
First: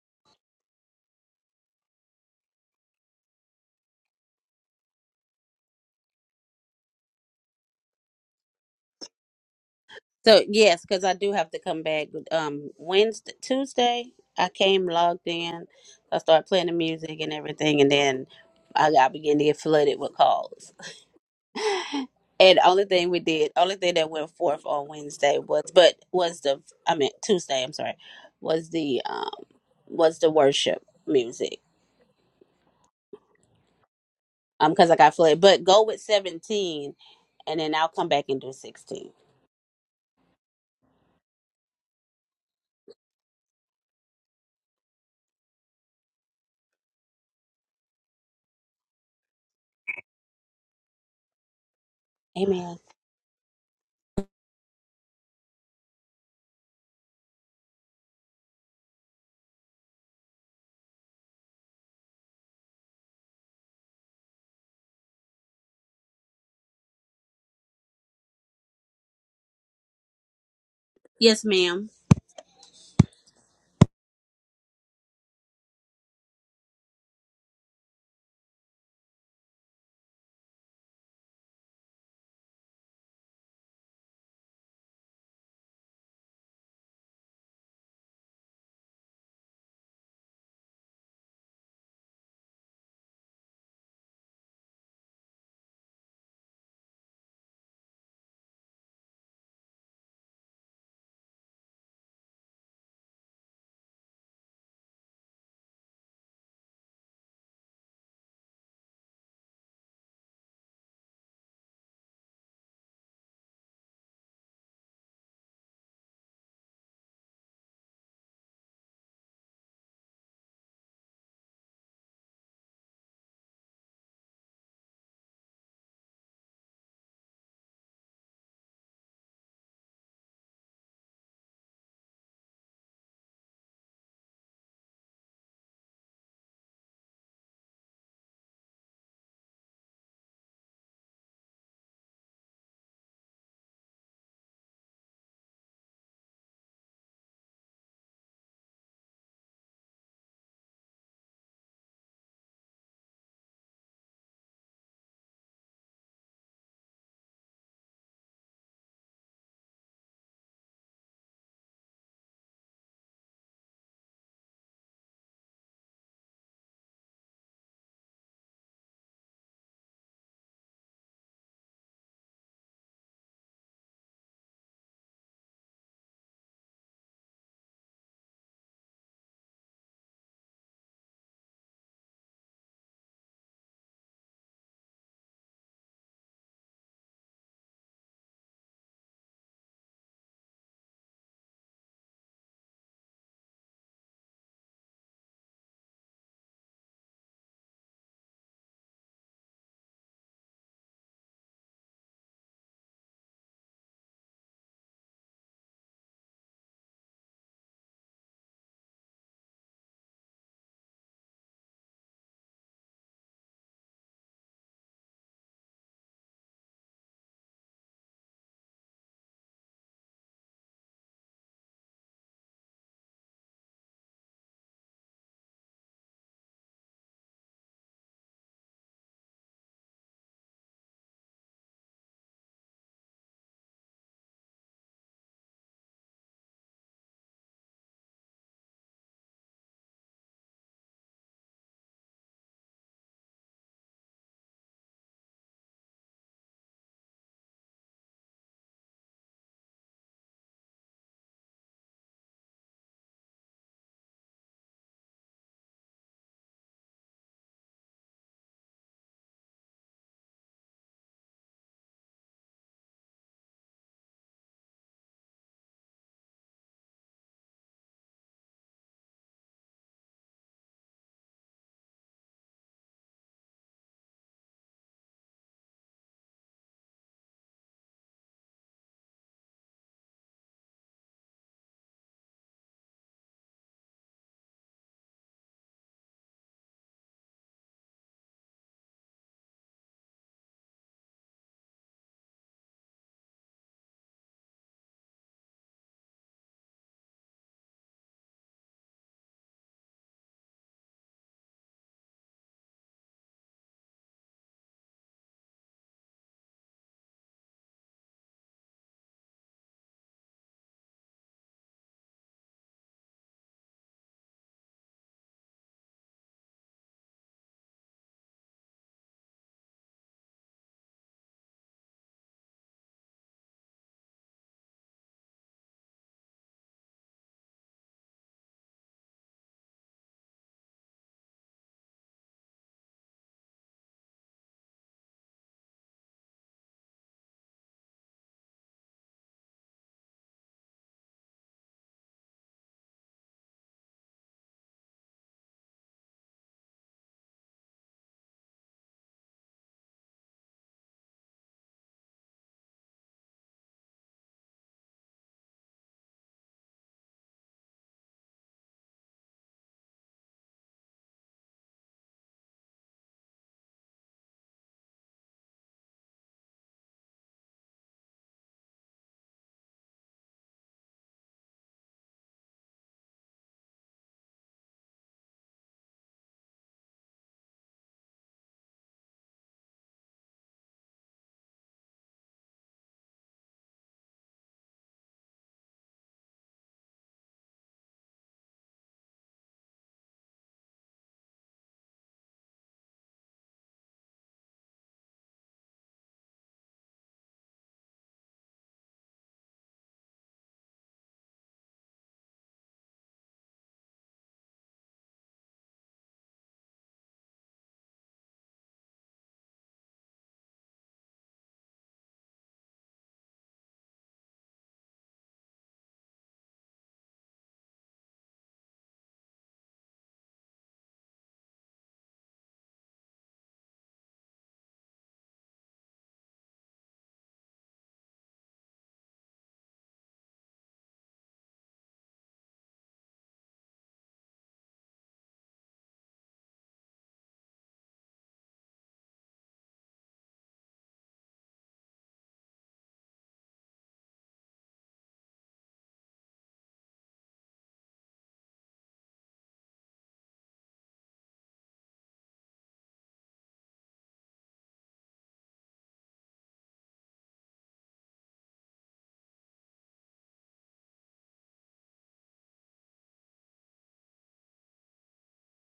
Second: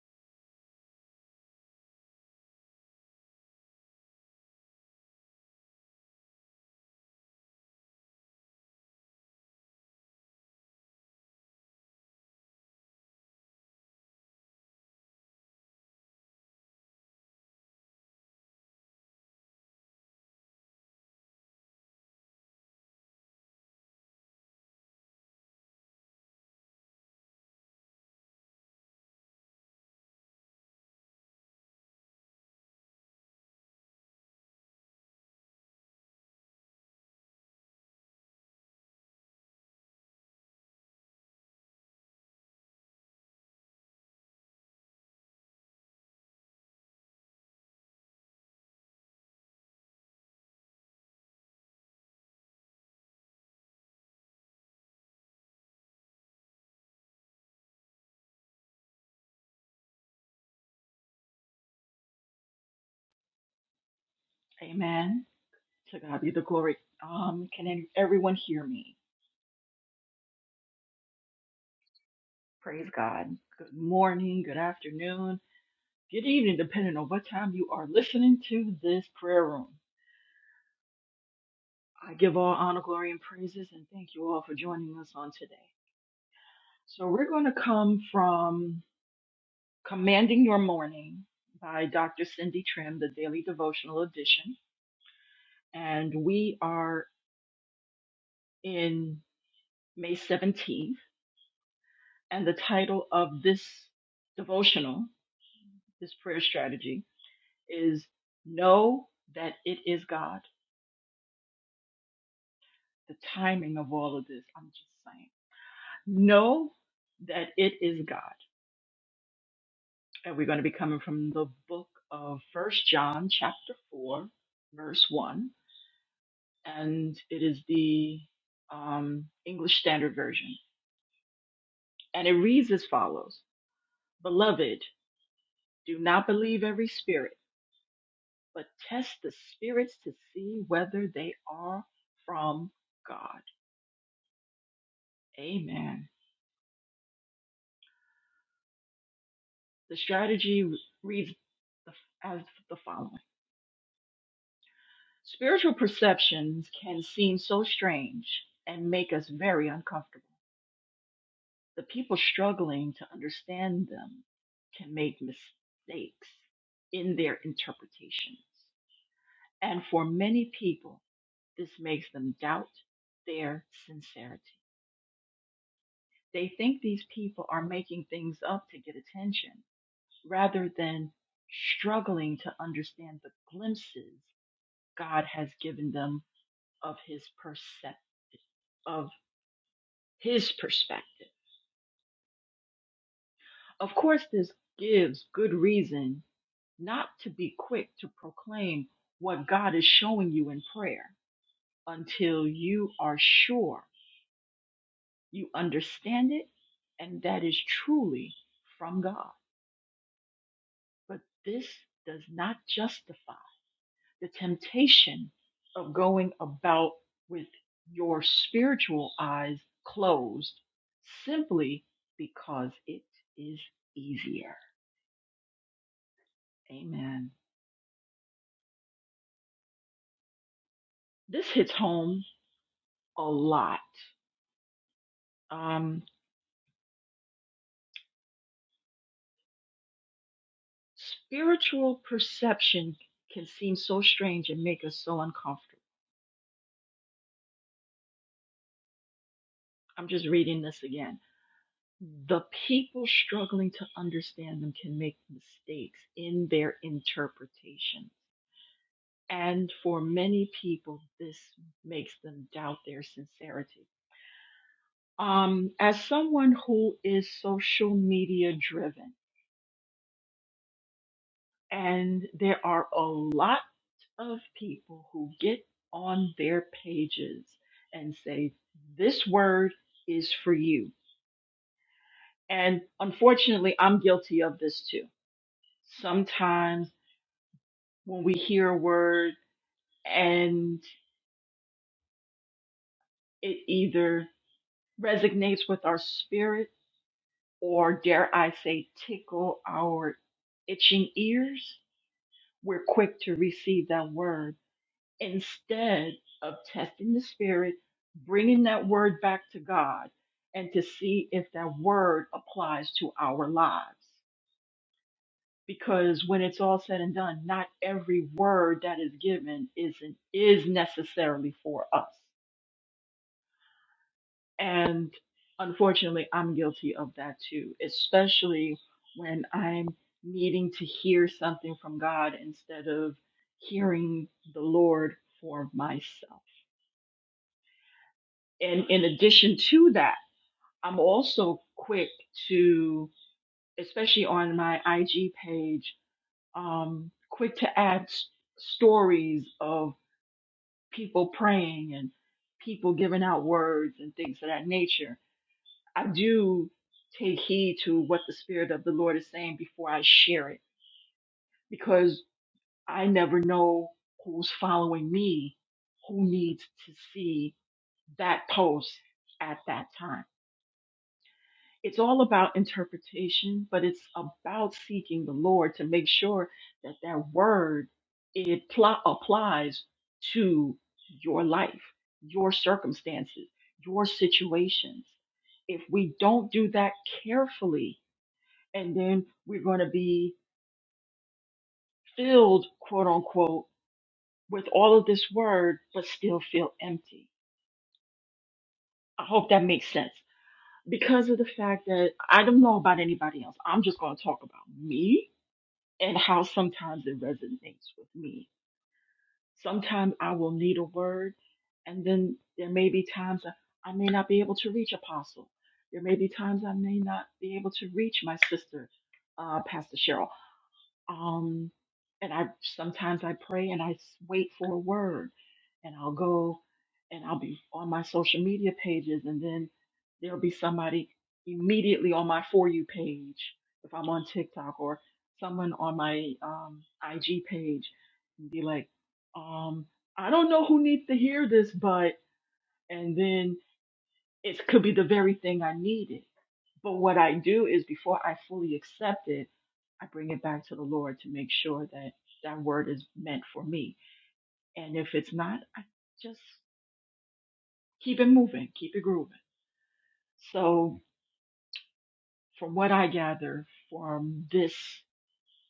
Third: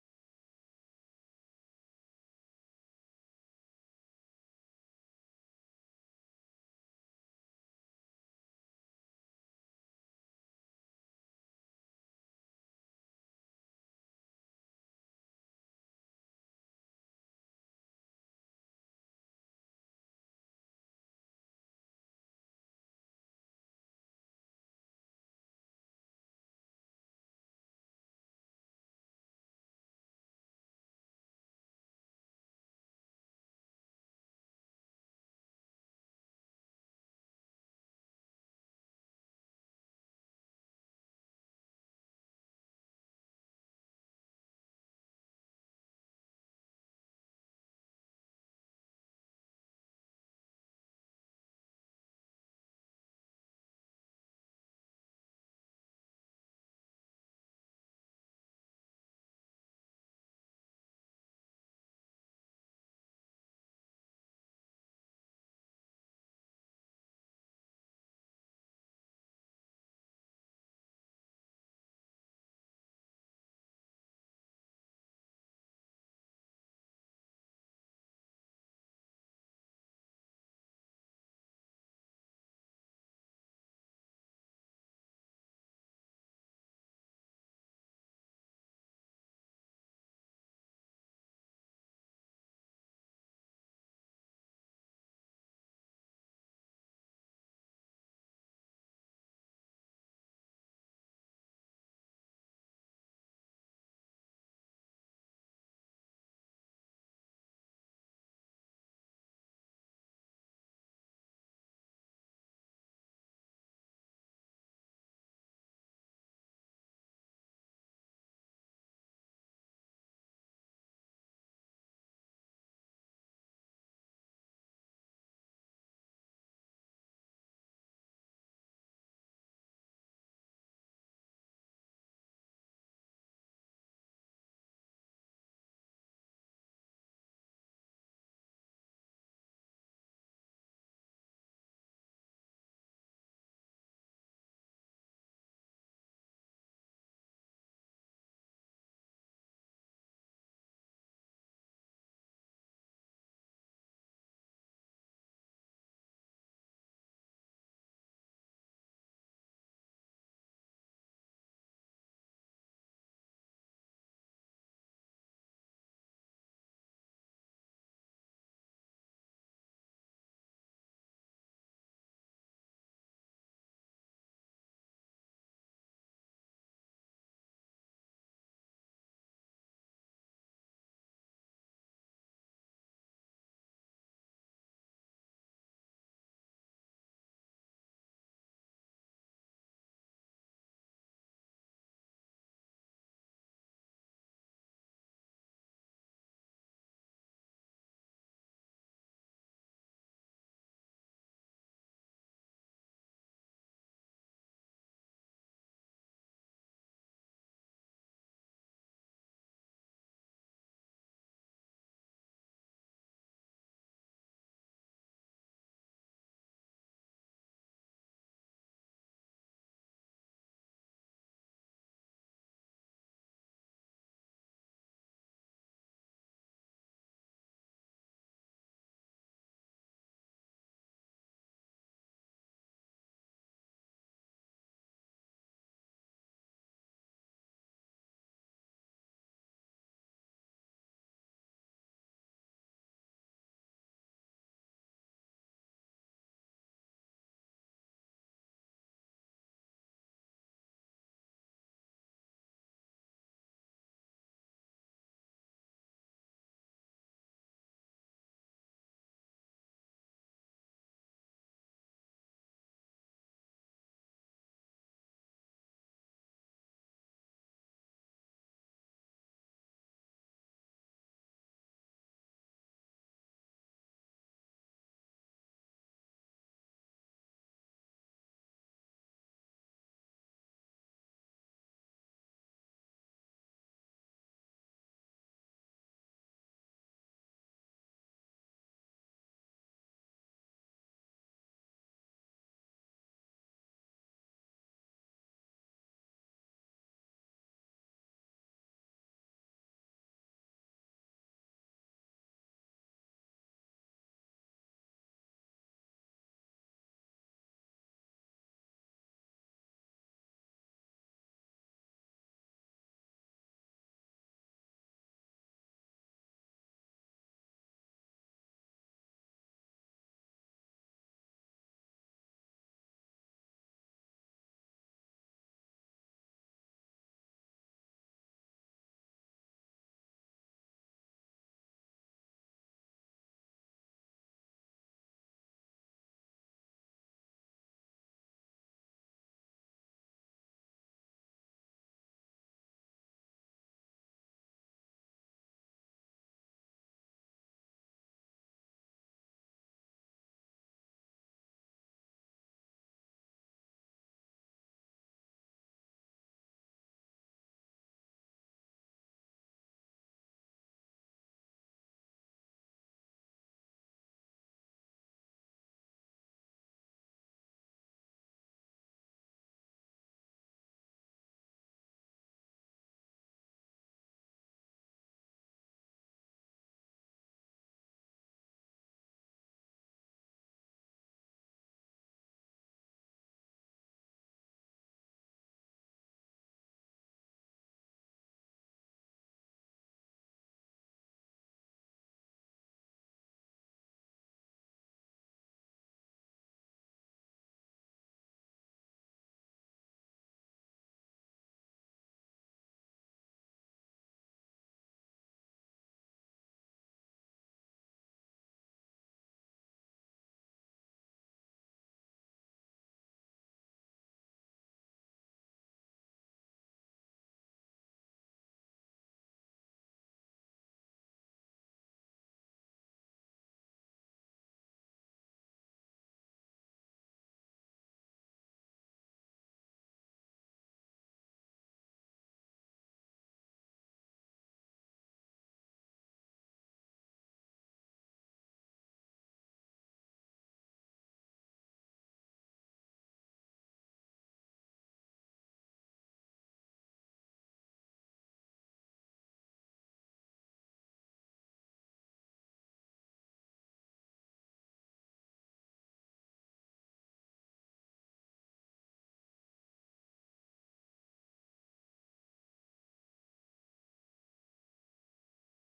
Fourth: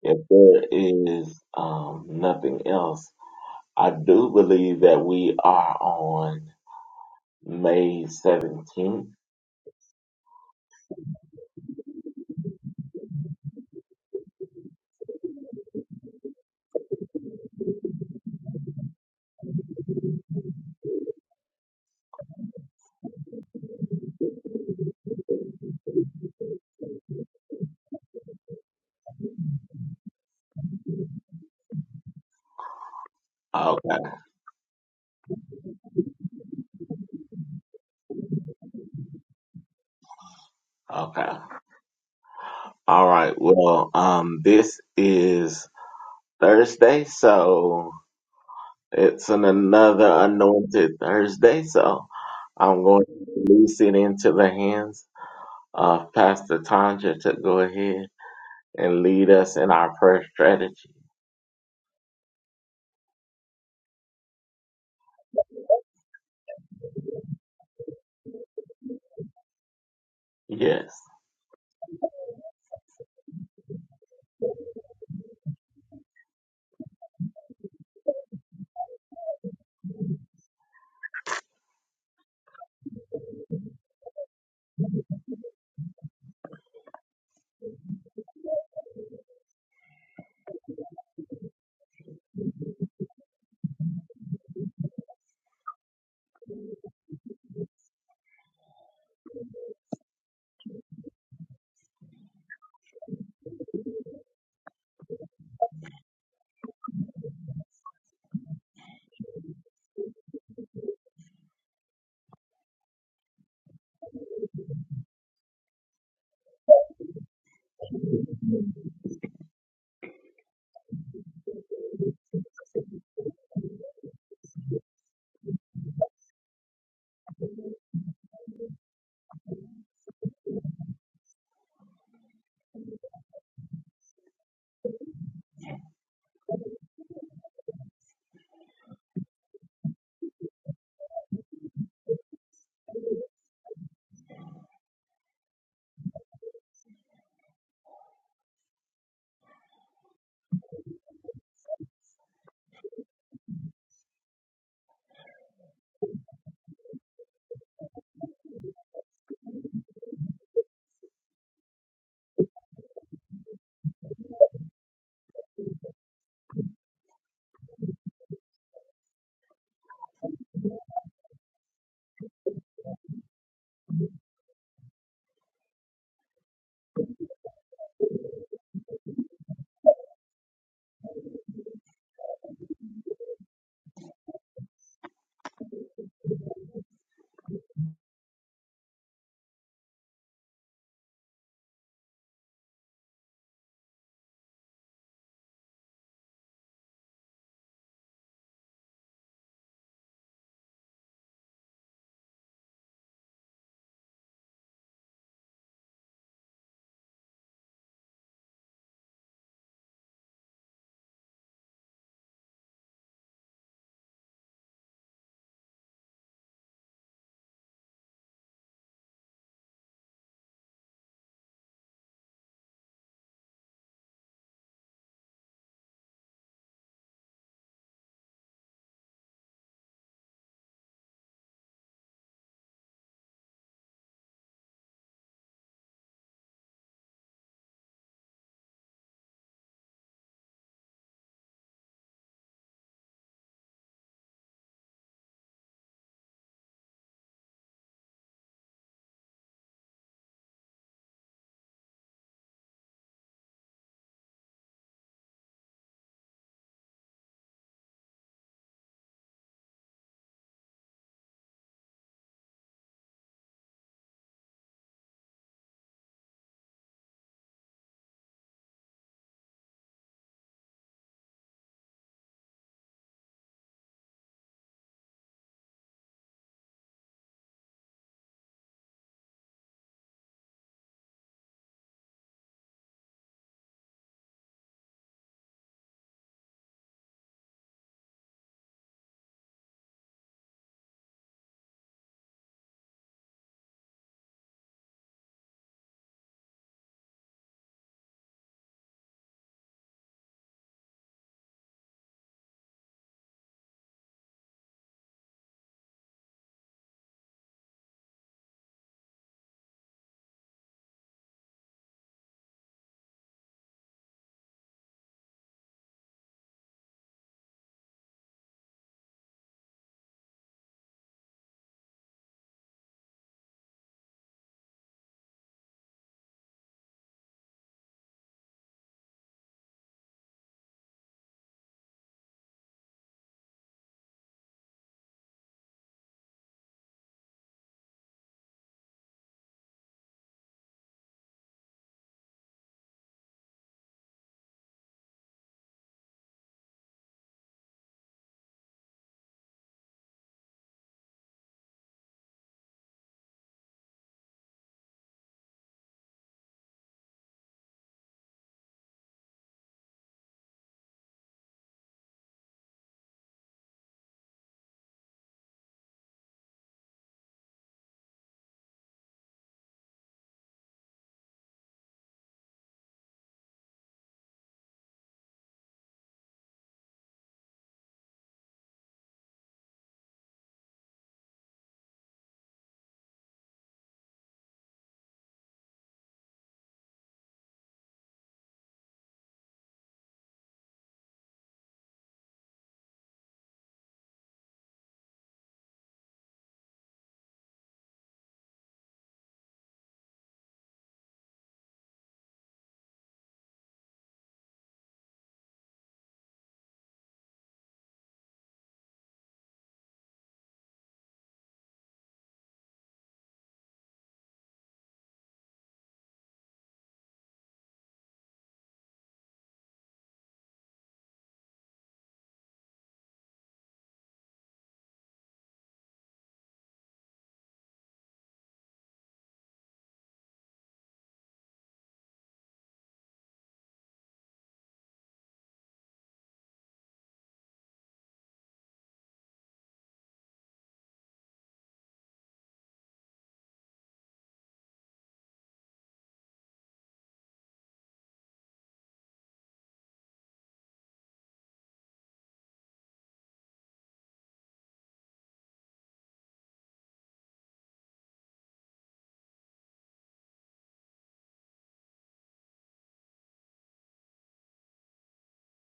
Speaker 1: if there is um, nothing else, I do believe that we are on May 17th.
Speaker 2: So yes, because I do have to come back. Um, Wednesday, Tuesday, I came logged in. I started playing the music and everything, and then I got began to get flooded with calls. And only thing we did, only thing that went forth on Wednesday was, but was the I mean Tuesday. I'm sorry, was the um was the worship music.
Speaker 1: Okay.
Speaker 2: Um, because I got flooded. But go with 17, and then I'll come back and do 16.
Speaker 1: Okay. All right. Well, um, this is Thursday, so It's an another anointed Thursday, so
Speaker 2: Amen.
Speaker 1: I'm going to release it into the hands of Pastor Tanja to go ahead and lead us in our prayer strategy.
Speaker 3: Amen. To God be the glory. Um, can any, everyone hear me?
Speaker 1: Yes.
Speaker 2: Yes, ma'am.
Speaker 3: Praise God. Good morning, good afternoon, good evening, depending on what time you are listening to this prayer room. I give all honor, glory, and praises, and thank you all for joining us on today. So we're going to come from Commanding Your Morning by Dr. Cindy Trim, the Daily Devotional Edition. And we are in May 17th, and the title of this devotional this prayer strategy is know that it is God. The timing of all of this, I'm just saying. Know that it is God. And we're going to be coming from the book of First John, chapter 4, verse 1. And it is the um, English Standard Version. And it reads as follows Beloved, do not believe every spirit, but test the spirits to see whether they are from God. Amen. The strategy reads as the following Spiritual perceptions can seem so strange and make us very uncomfortable. The people struggling to understand them can make mistakes in their interpretations. And for many people, this makes them doubt their sincerity. They think these people are making things up to get attention rather than struggling to understand the glimpses God has given them of his perspective, of his perspective. Of course, this gives good reason not to be quick to proclaim what God is showing you in prayer until you are sure you understand it and that is truly from God. But this does not justify. the temptation of going about with your spiritual eyes closed simply because it is easier. Amen. This hits home a lot. Um, spiritual perception can seem so strange and make us so uncomfortable. I'm just reading this again. The people struggling to understand them can make mistakes in their interpretation and for many people, this makes them doubt their sincerity. Um, as someone who is social media driven, and there are a lot of people who get on their pages and say, This word is for you. And unfortunately, I'm guilty of this too. Sometimes when we hear a word and it either resonates with our spirit, or dare I say, tickle our itching ears, we're quick to receive that word instead of testing the spirit, bringing that word back to God, and to see if that word applies to our lives. Because when it's all said and done, not every word that is given is, is necessarily for us. And unfortunately, I'm guilty of that too, especially when I'm needing to hear something from God instead of hearing the Lord for myself. And in addition to that, I'm also quick to, especially on my IG page, um, quick to add s- stories of people praying and people giving out words and things of that nature I do take heed to what the Spirit of the Lord is saying before I share it because I never know who's following me, who needs to see that post at that time. It's all about interpretation, but it's about seeking the Lord to make sure that that word it pl- applies to your life, your circumstances, your situations. If we don't do that carefully, and then we're going to be filled, quote unquote, with all of this word, but still feel empty. I hope that makes sense. Because of the fact that I don't know about anybody else, I'm just going to talk about me and how sometimes it resonates with me. Sometimes I will need a word, and then there may be times that I may not be able to reach Apostle. There may be times I may not be able to reach my sister, uh, Pastor Cheryl. Um, and I sometimes I pray and I s- wait for a word, and I'll go and I'll be on my social media pages, and then there'll be somebody immediately on my for you page if I'm on TikTok or someone on my um, IG page and be like, um, I don't know who needs to hear this, but and then it could be the very thing I needed but what I do is before I fully accept it, I bring it back to the Lord to make sure that that word is meant for me. And if it's not, I just keep it moving, keep it grooving. So, from what I gather from this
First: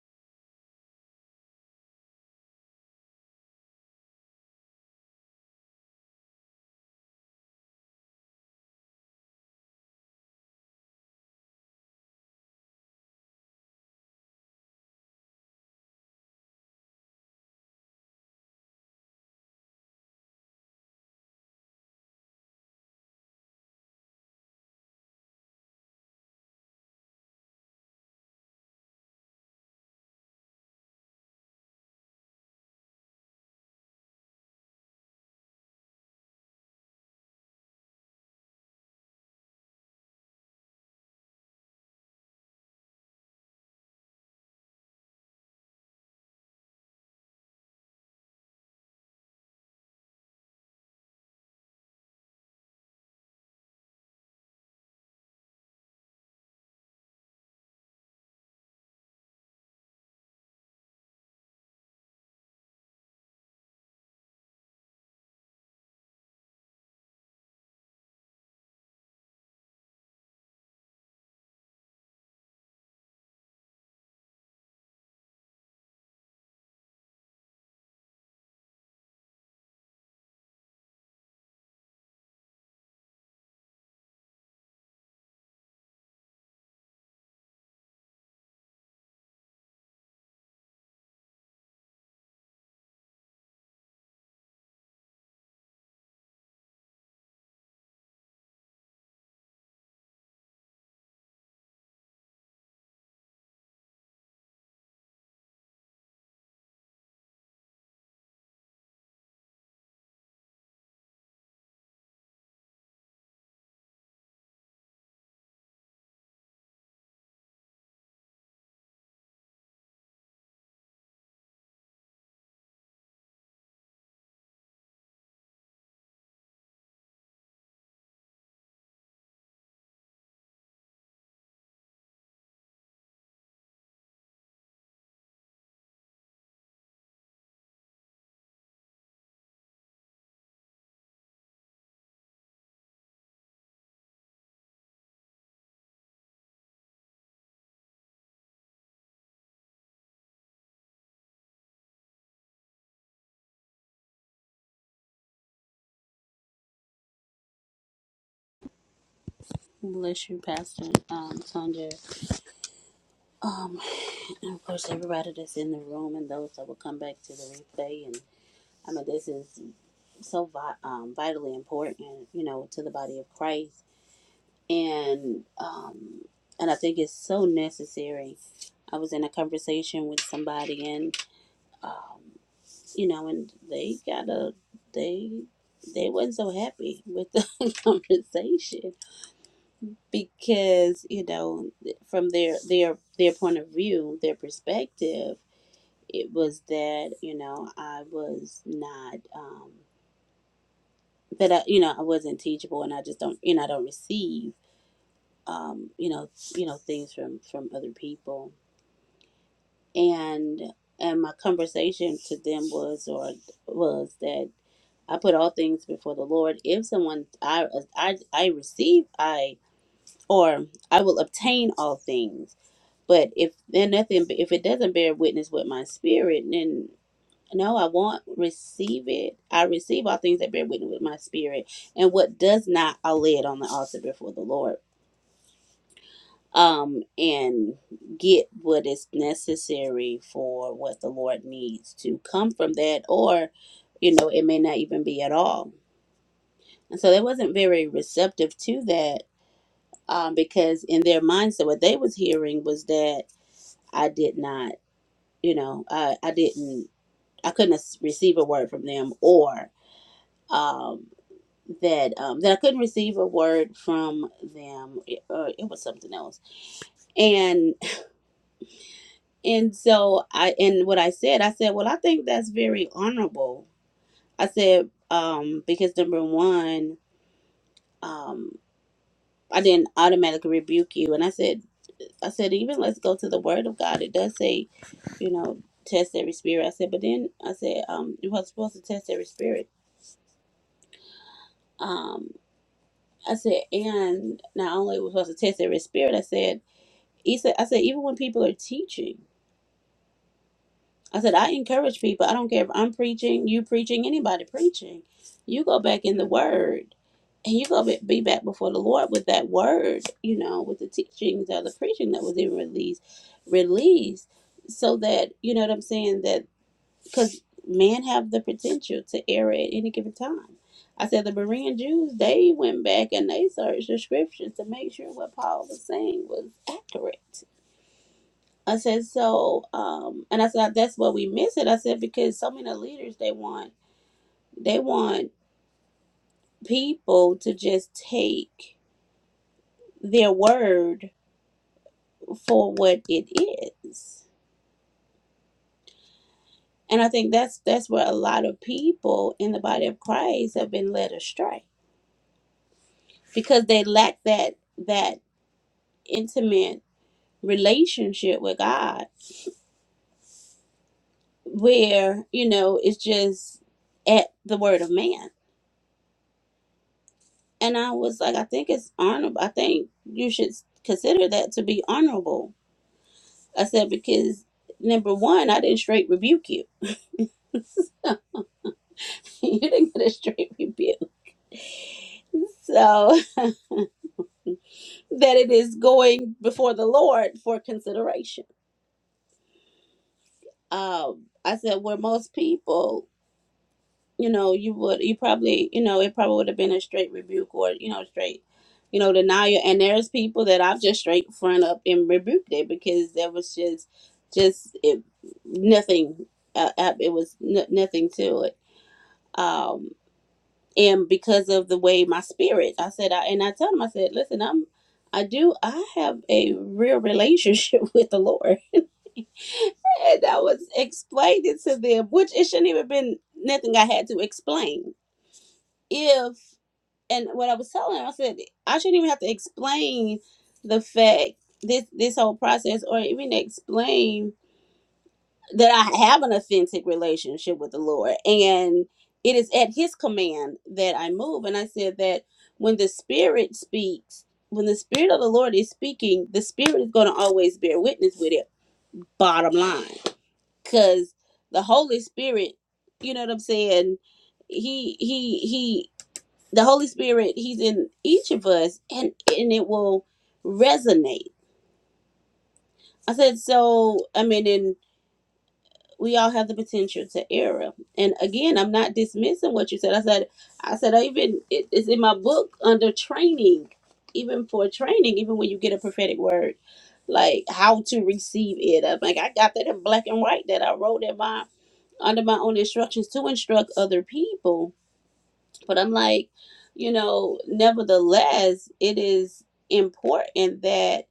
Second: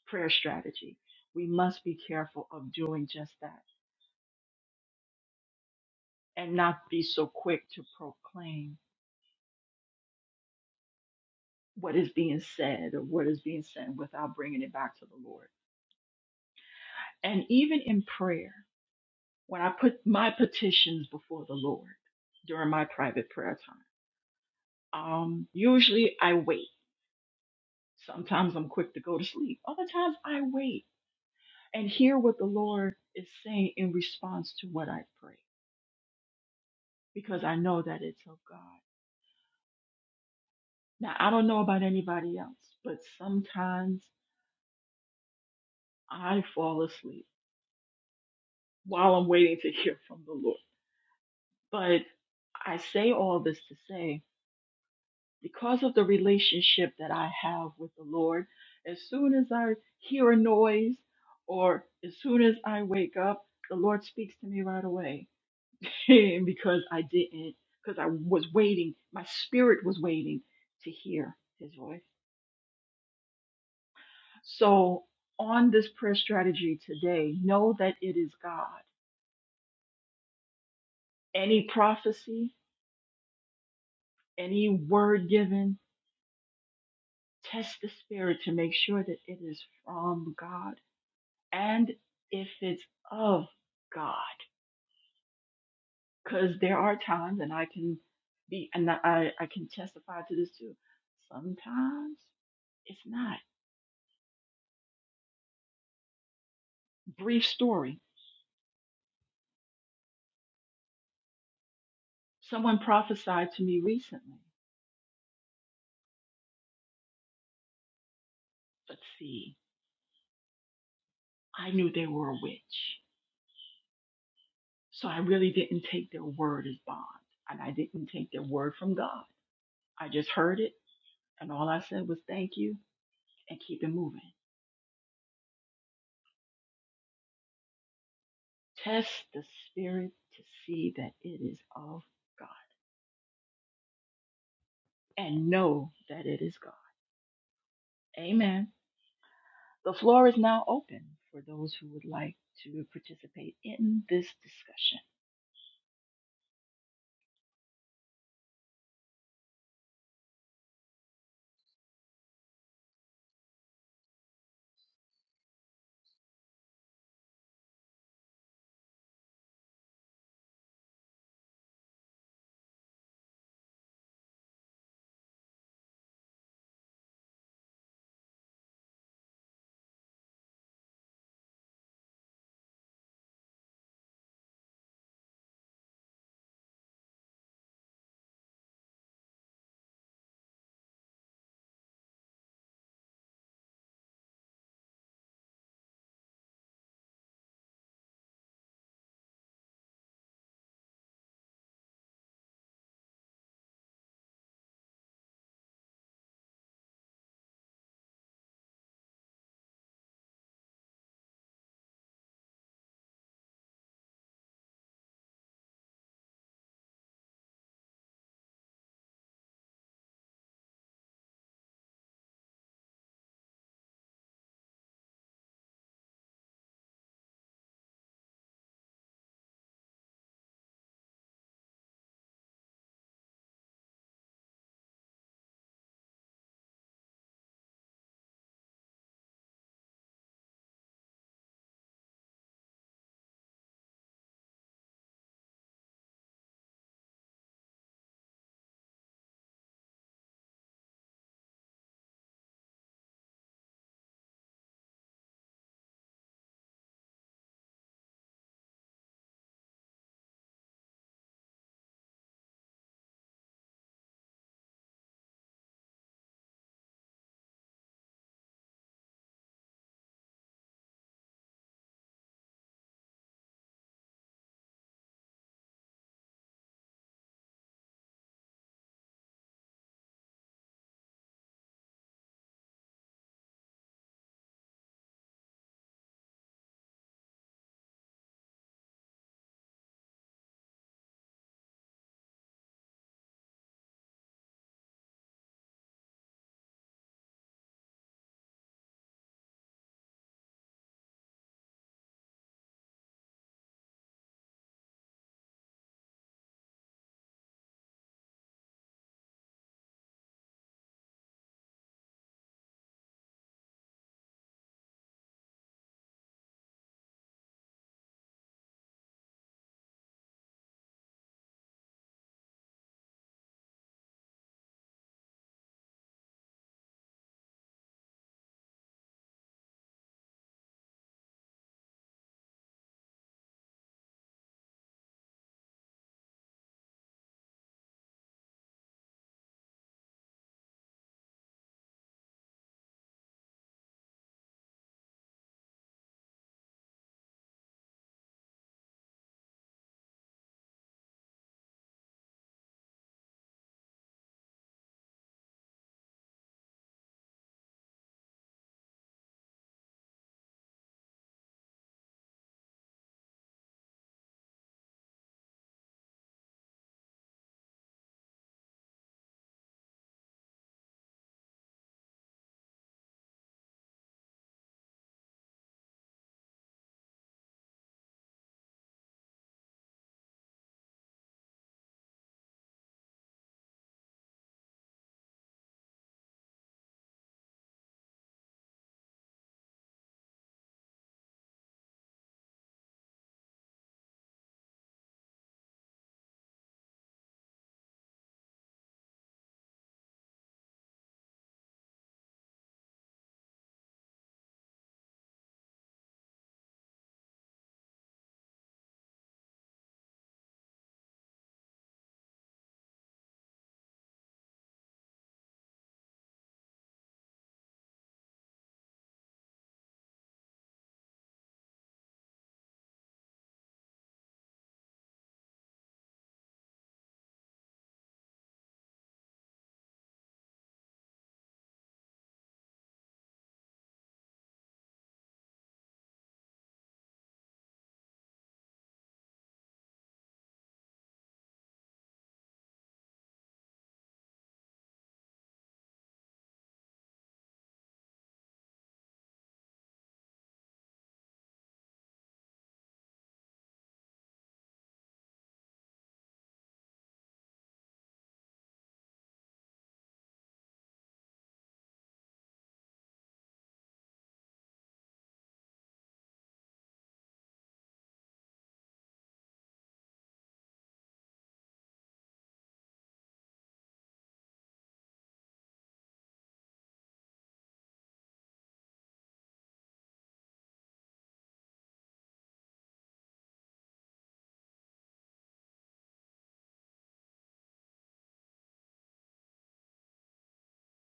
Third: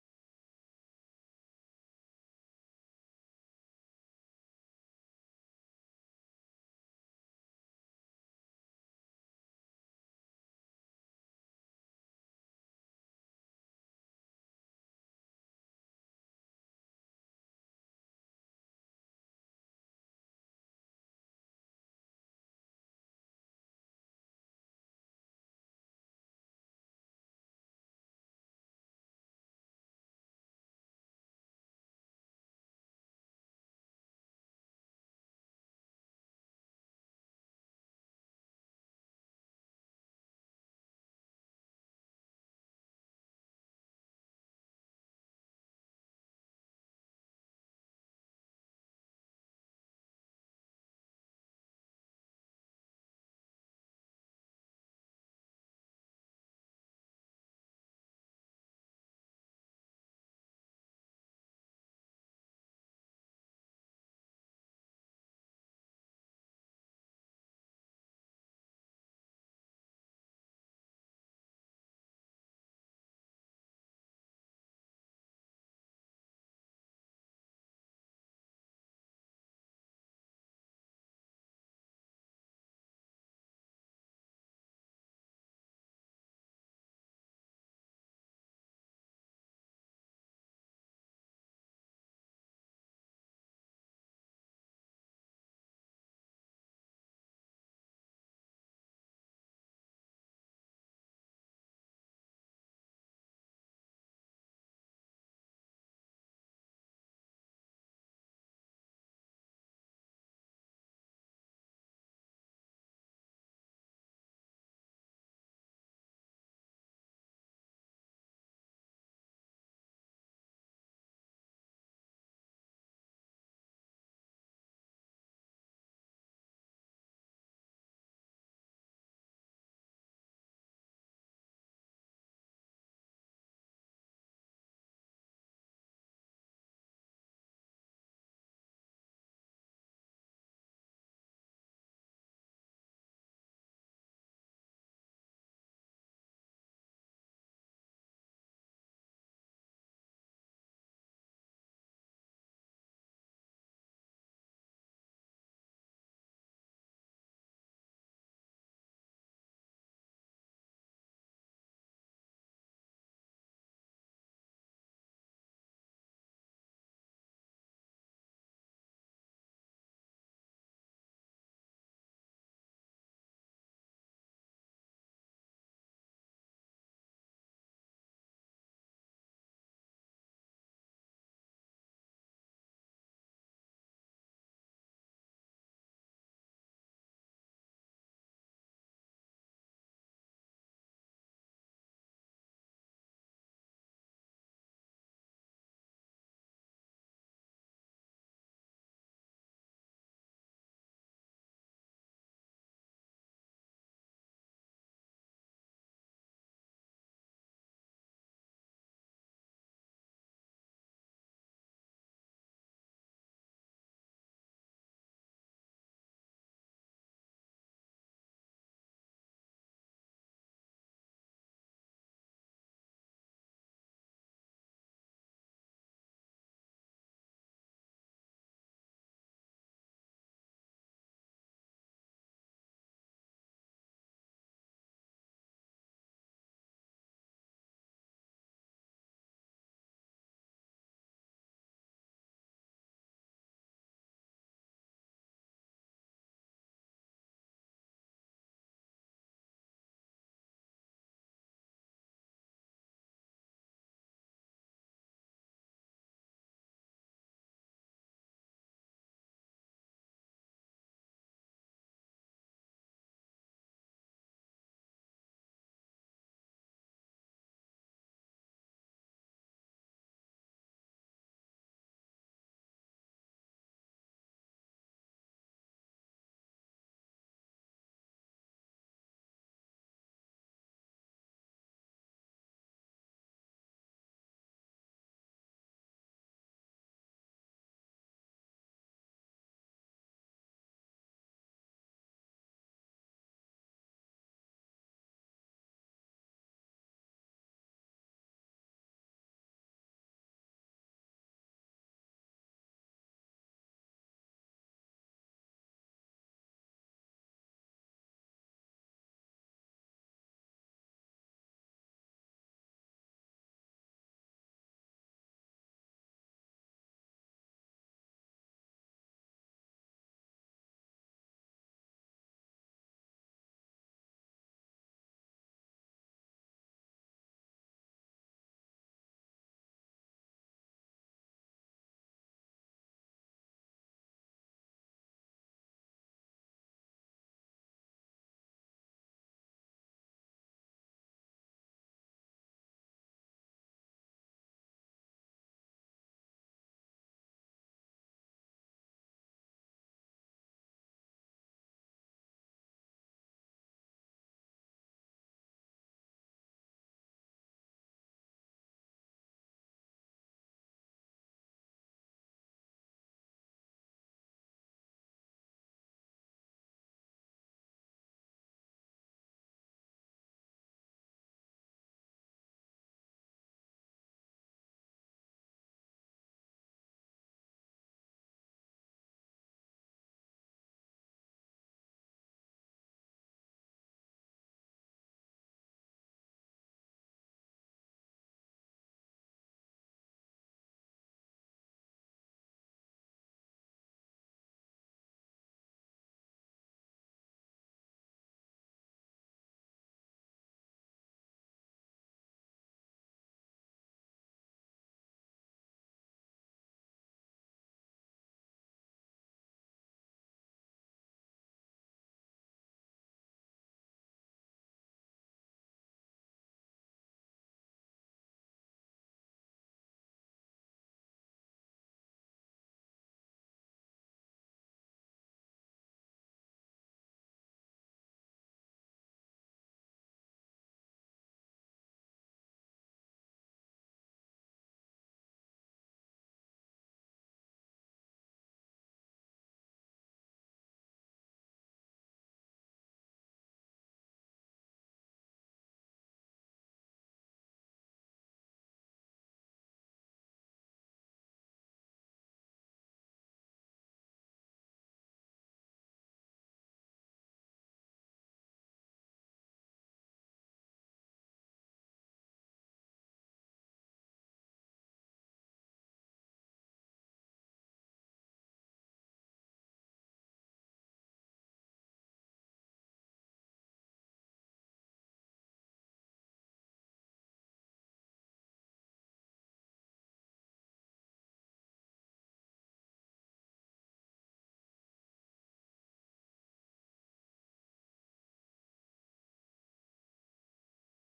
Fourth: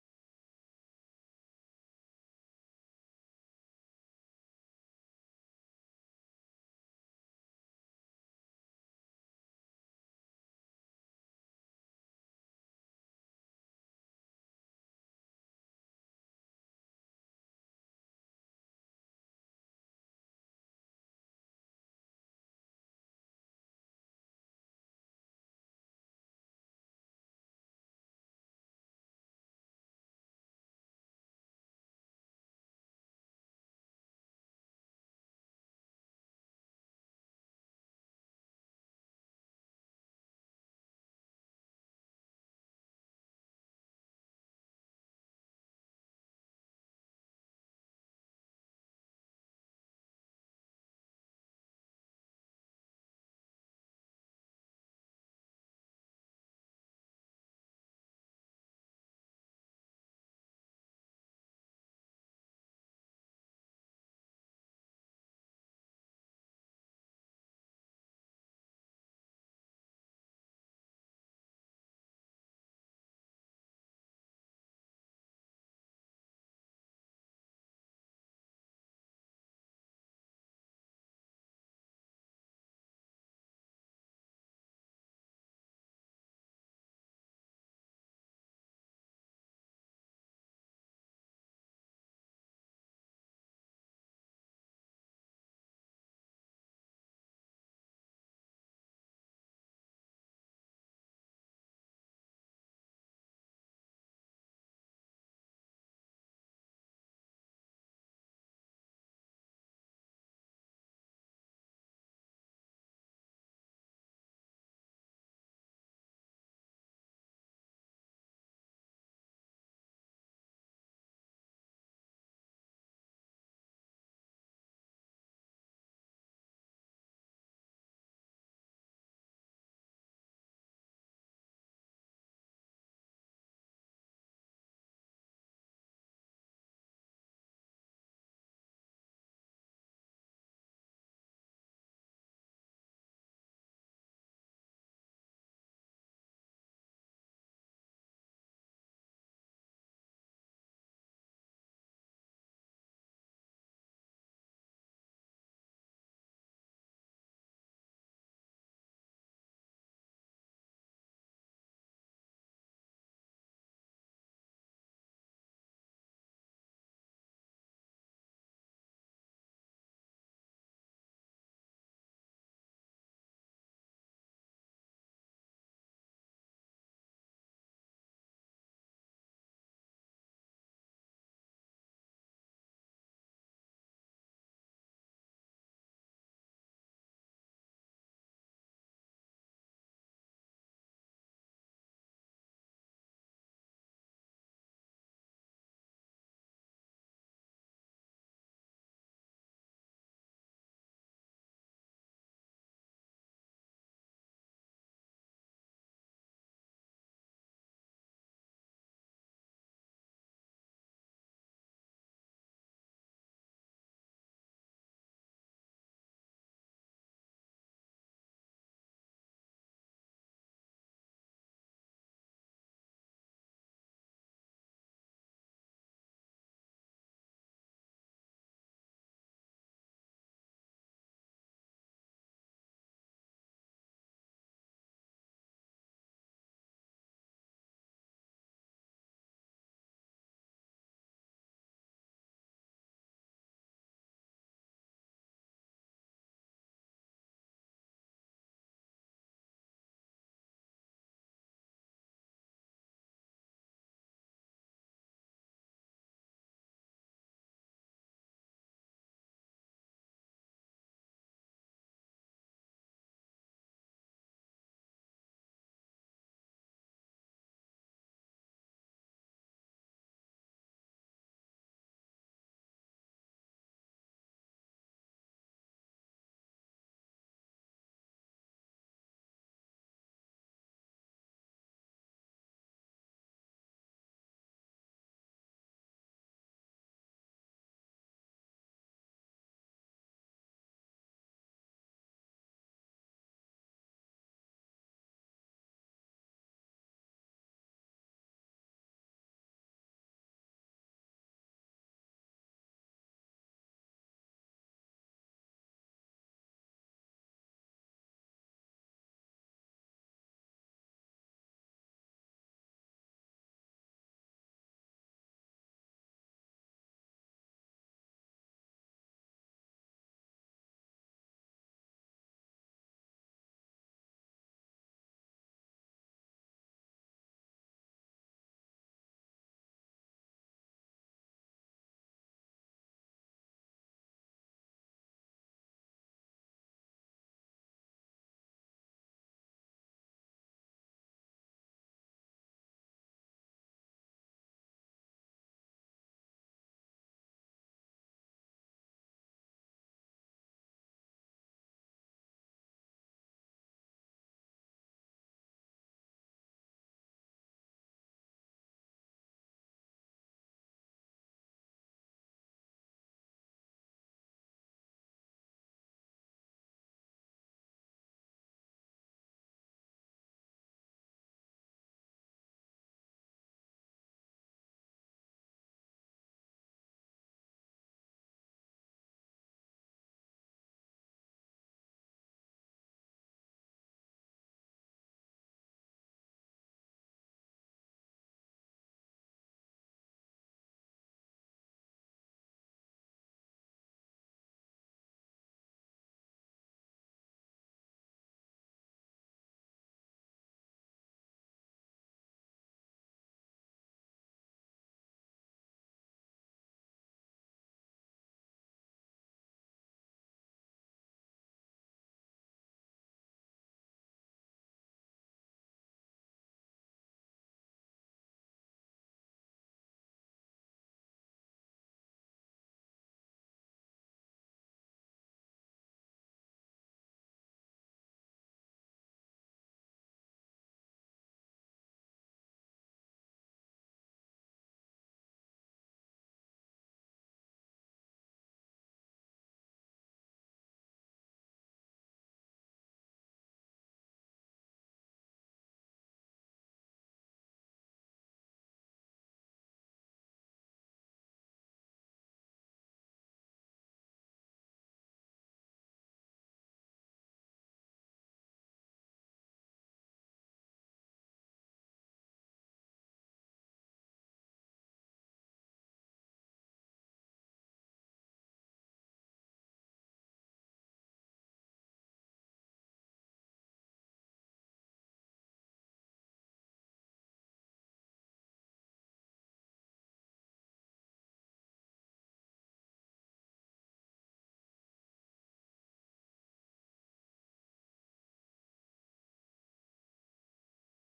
Speaker 3: prayer strategy, we must be careful of doing just that and not be so quick to proclaim what is being said or what is being said without bringing it back to the Lord. And even in prayer, when I put my petitions before the Lord during my private prayer time. Um, usually I wait. Sometimes I'm quick to go to sleep. Other times I wait and hear what the Lord is saying in response to what I pray because I know that it's of God. Now, I don't know about anybody else, but sometimes I fall asleep while I'm waiting to hear from the Lord. But I say all this to say because of the relationship that I have with the Lord, as soon as I hear a noise or as soon as I wake up, the Lord speaks to me right away because I didn't, because I was waiting. My spirit was waiting to hear his voice. So, on this prayer strategy today, know that it is God. Any prophecy, any word given, test the spirit to make sure that it is from God and if it's of God, because there are times, and I can be, and I, I can testify to this too. Sometimes it's not. Brief story. Someone prophesied to me recently, but see, I knew they were a witch, so I really didn't take their word as bond, and I didn't take their word from God. I just heard it, and all I said was thank you and keep it moving. Test the spirit to see that it is of God. and know that it is God. Amen. The floor is now open for those who would like to participate in this discussion.
Speaker 2: Bless you, Pastor um, Sonja. Um, and of course, everybody that's in the room and those that will come back to the replay. And I mean, this is so vi- um, vitally important, you know, to the body of Christ. And um, and I think it's so necessary. I was in a conversation with somebody, and um, you know, and they got a they they wasn't so happy with the conversation because you know from their their their point of view, their perspective it was that you know I was not um that I, you know I wasn't teachable and I just don't you know I don't receive um you know you know things from from other people and and my conversation to them was or was that I put all things before the Lord if someone I I I receive I or I will obtain all things but if then nothing if it doesn't bear witness with my spirit then. No, I won't receive it. I receive all things that bear witness with my spirit, and what does not, I lay it on the altar before the Lord. Um, and get what is necessary for what the Lord needs to come from that, or you know, it may not even be at all. And so they wasn't very receptive to that, um, because in their mindset, what they was hearing was that I did not, you know, I I didn't, I couldn't receive a word from them, or. um that um, that I couldn't receive a word from them. It, uh, it was something else, and and so I and what I said, I said, well, I think that's very honorable. I said um, because number one, um, I didn't automatically rebuke you, and I said, I said even let's go to the Word of God. It does say, you know, test every spirit. I said, but then I said um, you were supposed to test every spirit. Um, I said, and not only was supposed to test every spirit, I said. He said, I said, even when people are teaching, I said, I encourage people. I don't care if I'm preaching, you preaching, anybody preaching. You go back in the word and you go be be back before the Lord with that word, you know, with the teachings or the preaching that was even released, released so that, you know what I'm saying, that because men have the potential to err at any given time. I said the Berean Jews, they went back and they searched the scriptures to make sure what Paul was saying was accurate I said, so, um, and I said, that's what we miss it. I said, because so many leaders, they want, they want people to just take their word for what it is. And I think that's, that's where a lot of people in the body of Christ have been led astray because they lack that, that intimate relationship with God where, you know, it's just at the word of man And I was like, I think it's honorable. I think you should consider that to be honorable. I said, because number one, I didn't straight rebuke you. you didn't get a straight rebuke. So that it is going before the Lord for consideration. Um, I said, where most people you know, you would, you probably, you know, it probably would have been a straight rebuke or, you know, straight, you know, denial. And there's people that I've just straight front up and rebuked it because there was just, just it, nothing. Uh, uh, it was n- nothing to it. Um, and because of the way my spirit, I said, I, and I told him, I said, listen, I'm, I do, I have a real relationship with the Lord. And I was explaining to them, which it shouldn't even been nothing I had to explain if. and what I was telling her, I said I shouldn't even have to explain the fact this this whole process, or even explain that I have an authentic relationship with the Lord, and it is at His command that I move. And I said that when the Spirit speaks, when the Spirit of the Lord is speaking, the Spirit is going to always bear witness with it. Bottom line, because the Holy Spirit, you know what I'm saying. He he he the Holy Spirit, He's in each of us, and and it will resonate. I said so. I mean, and we all have the potential to err. And again, I'm not dismissing what you said. I said, I said, I even it, it's in my book under training, even for training, even when you get a prophetic word, like how to receive it. I'm like I got that in black and white that I wrote in my under my own instructions to instruct other people But I'm like, you know, nevertheless, it is important that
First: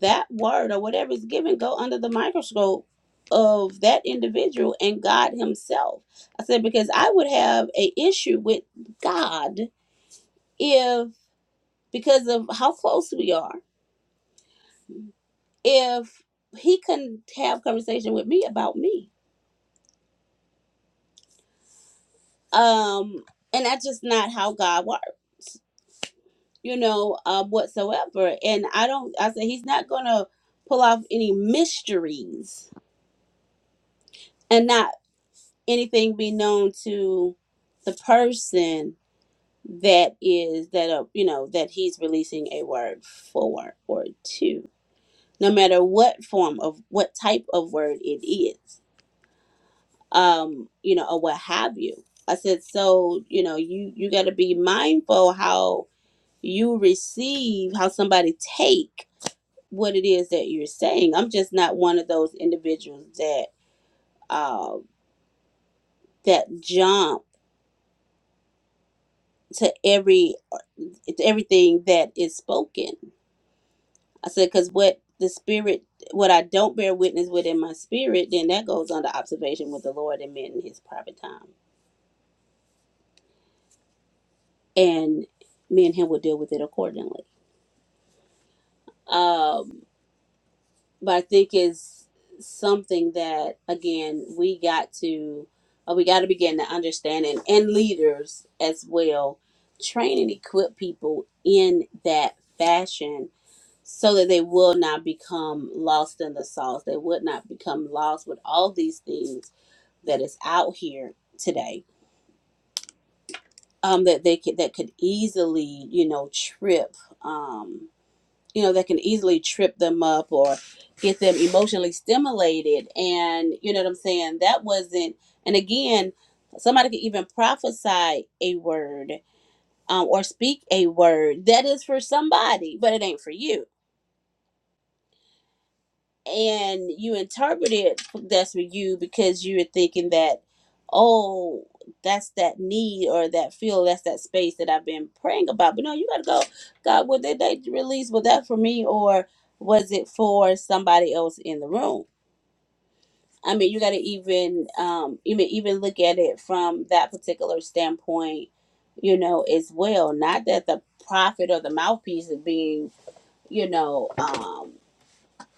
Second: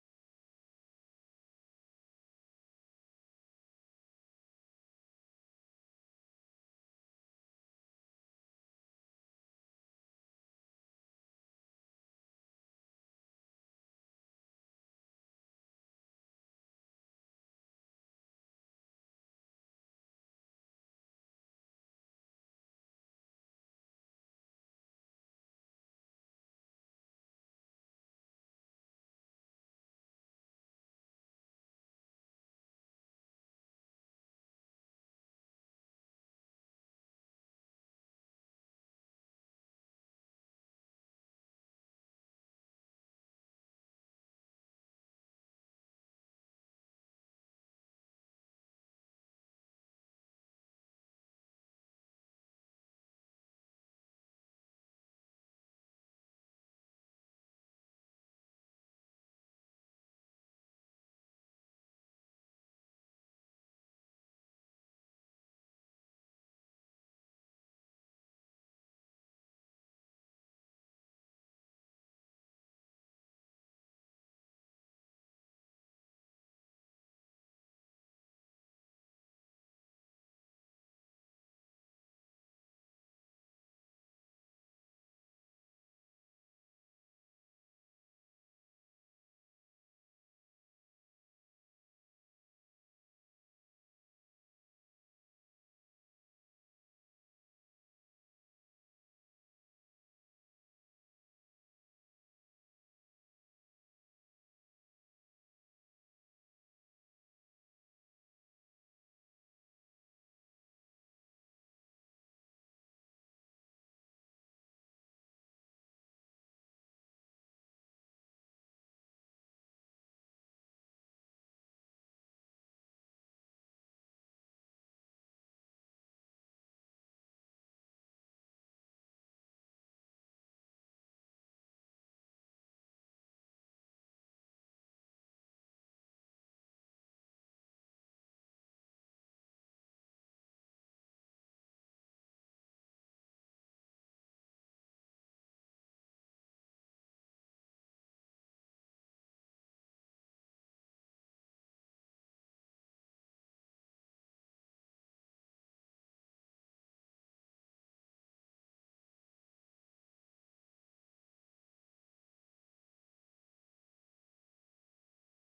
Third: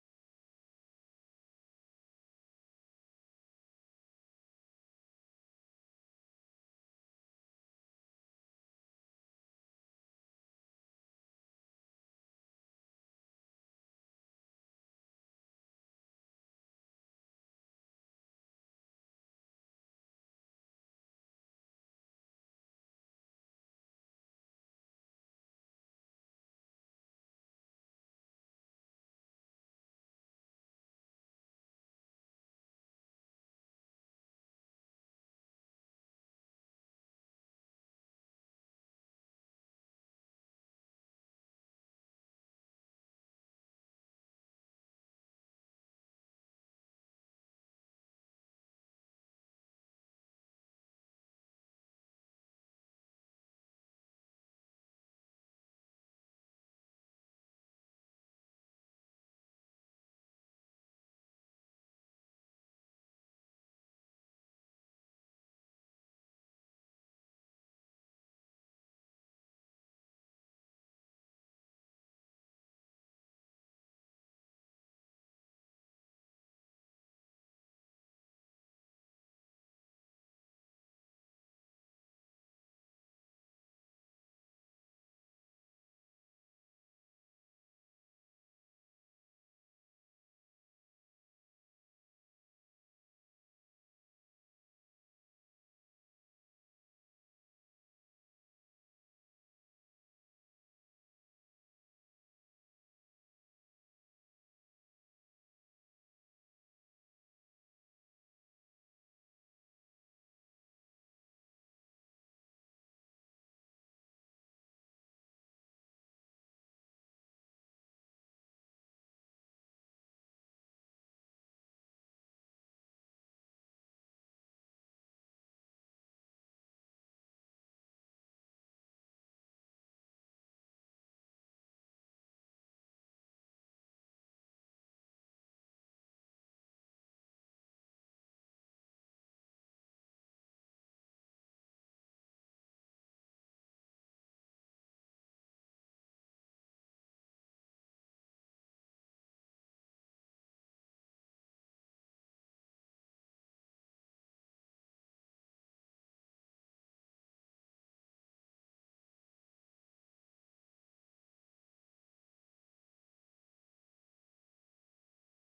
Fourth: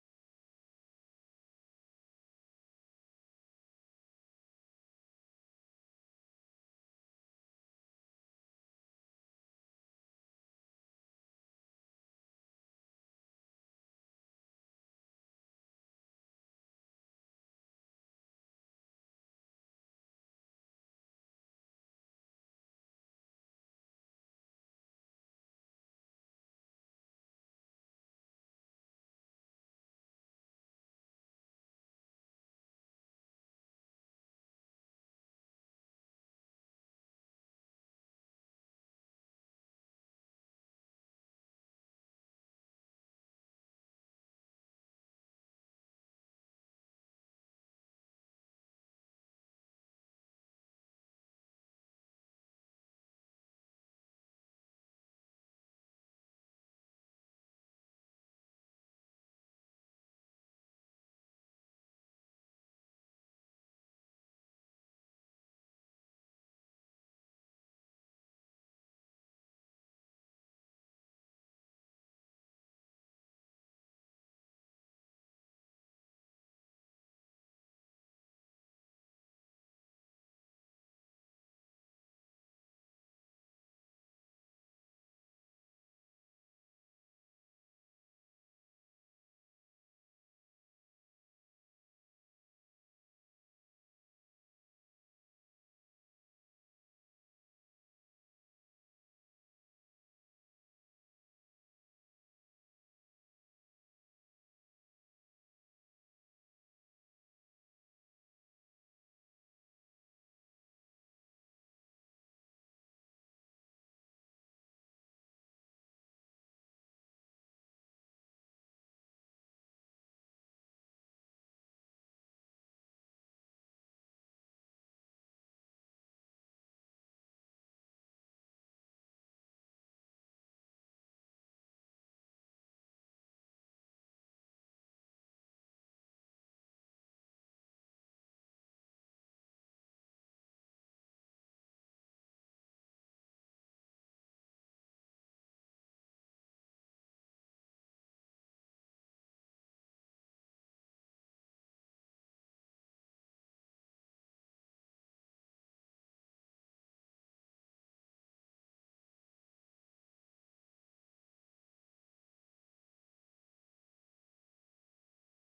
Speaker 2: that word or whatever is given go under the microscope of that individual and God himself. I said because I would have a issue with God if because of how close we are, if he couldn't have conversation with me about me. Um and that's just not how God works. you know, uh, whatsoever. And I don't, I said, he's not going to pull off any mysteries and not anything be known to the person that is, that, uh, you know, that he's releasing a word for or to, no matter what form of, what type of word it is, um, you know, or what have you. I said, so, you know, you, you got to be mindful how you receive, how somebody take what it is that you're saying. I'm just not one of those individuals that uh, that jump to every to everything that is spoken. I said because what the spirit, what I don't bear witness with in my spirit, then that goes under observation with the Lord and men in His private time, and me and Him will deal with it accordingly. Um, but I think it's something that again we got to uh, we got to begin to understand and, and leaders as well train and equip people in that fashion so that they will not become lost in the sauce they would not become lost with all these things that is out here today um that they could that could easily you know trip um you know that can easily trip them up or get them emotionally stimulated and you know what i'm saying that wasn't and again somebody could even prophesy a word um, or speak a word that is for somebody but it ain't for you and you interpreted that's for you because you were thinking that oh that's that need or that feel that's that space that i've been praying about but no you gotta go god what did they release was that for me or was it for somebody else in the room i mean you gotta even um even even look at it from that particular standpoint you know as well not that the prophet or the mouthpiece is being you know um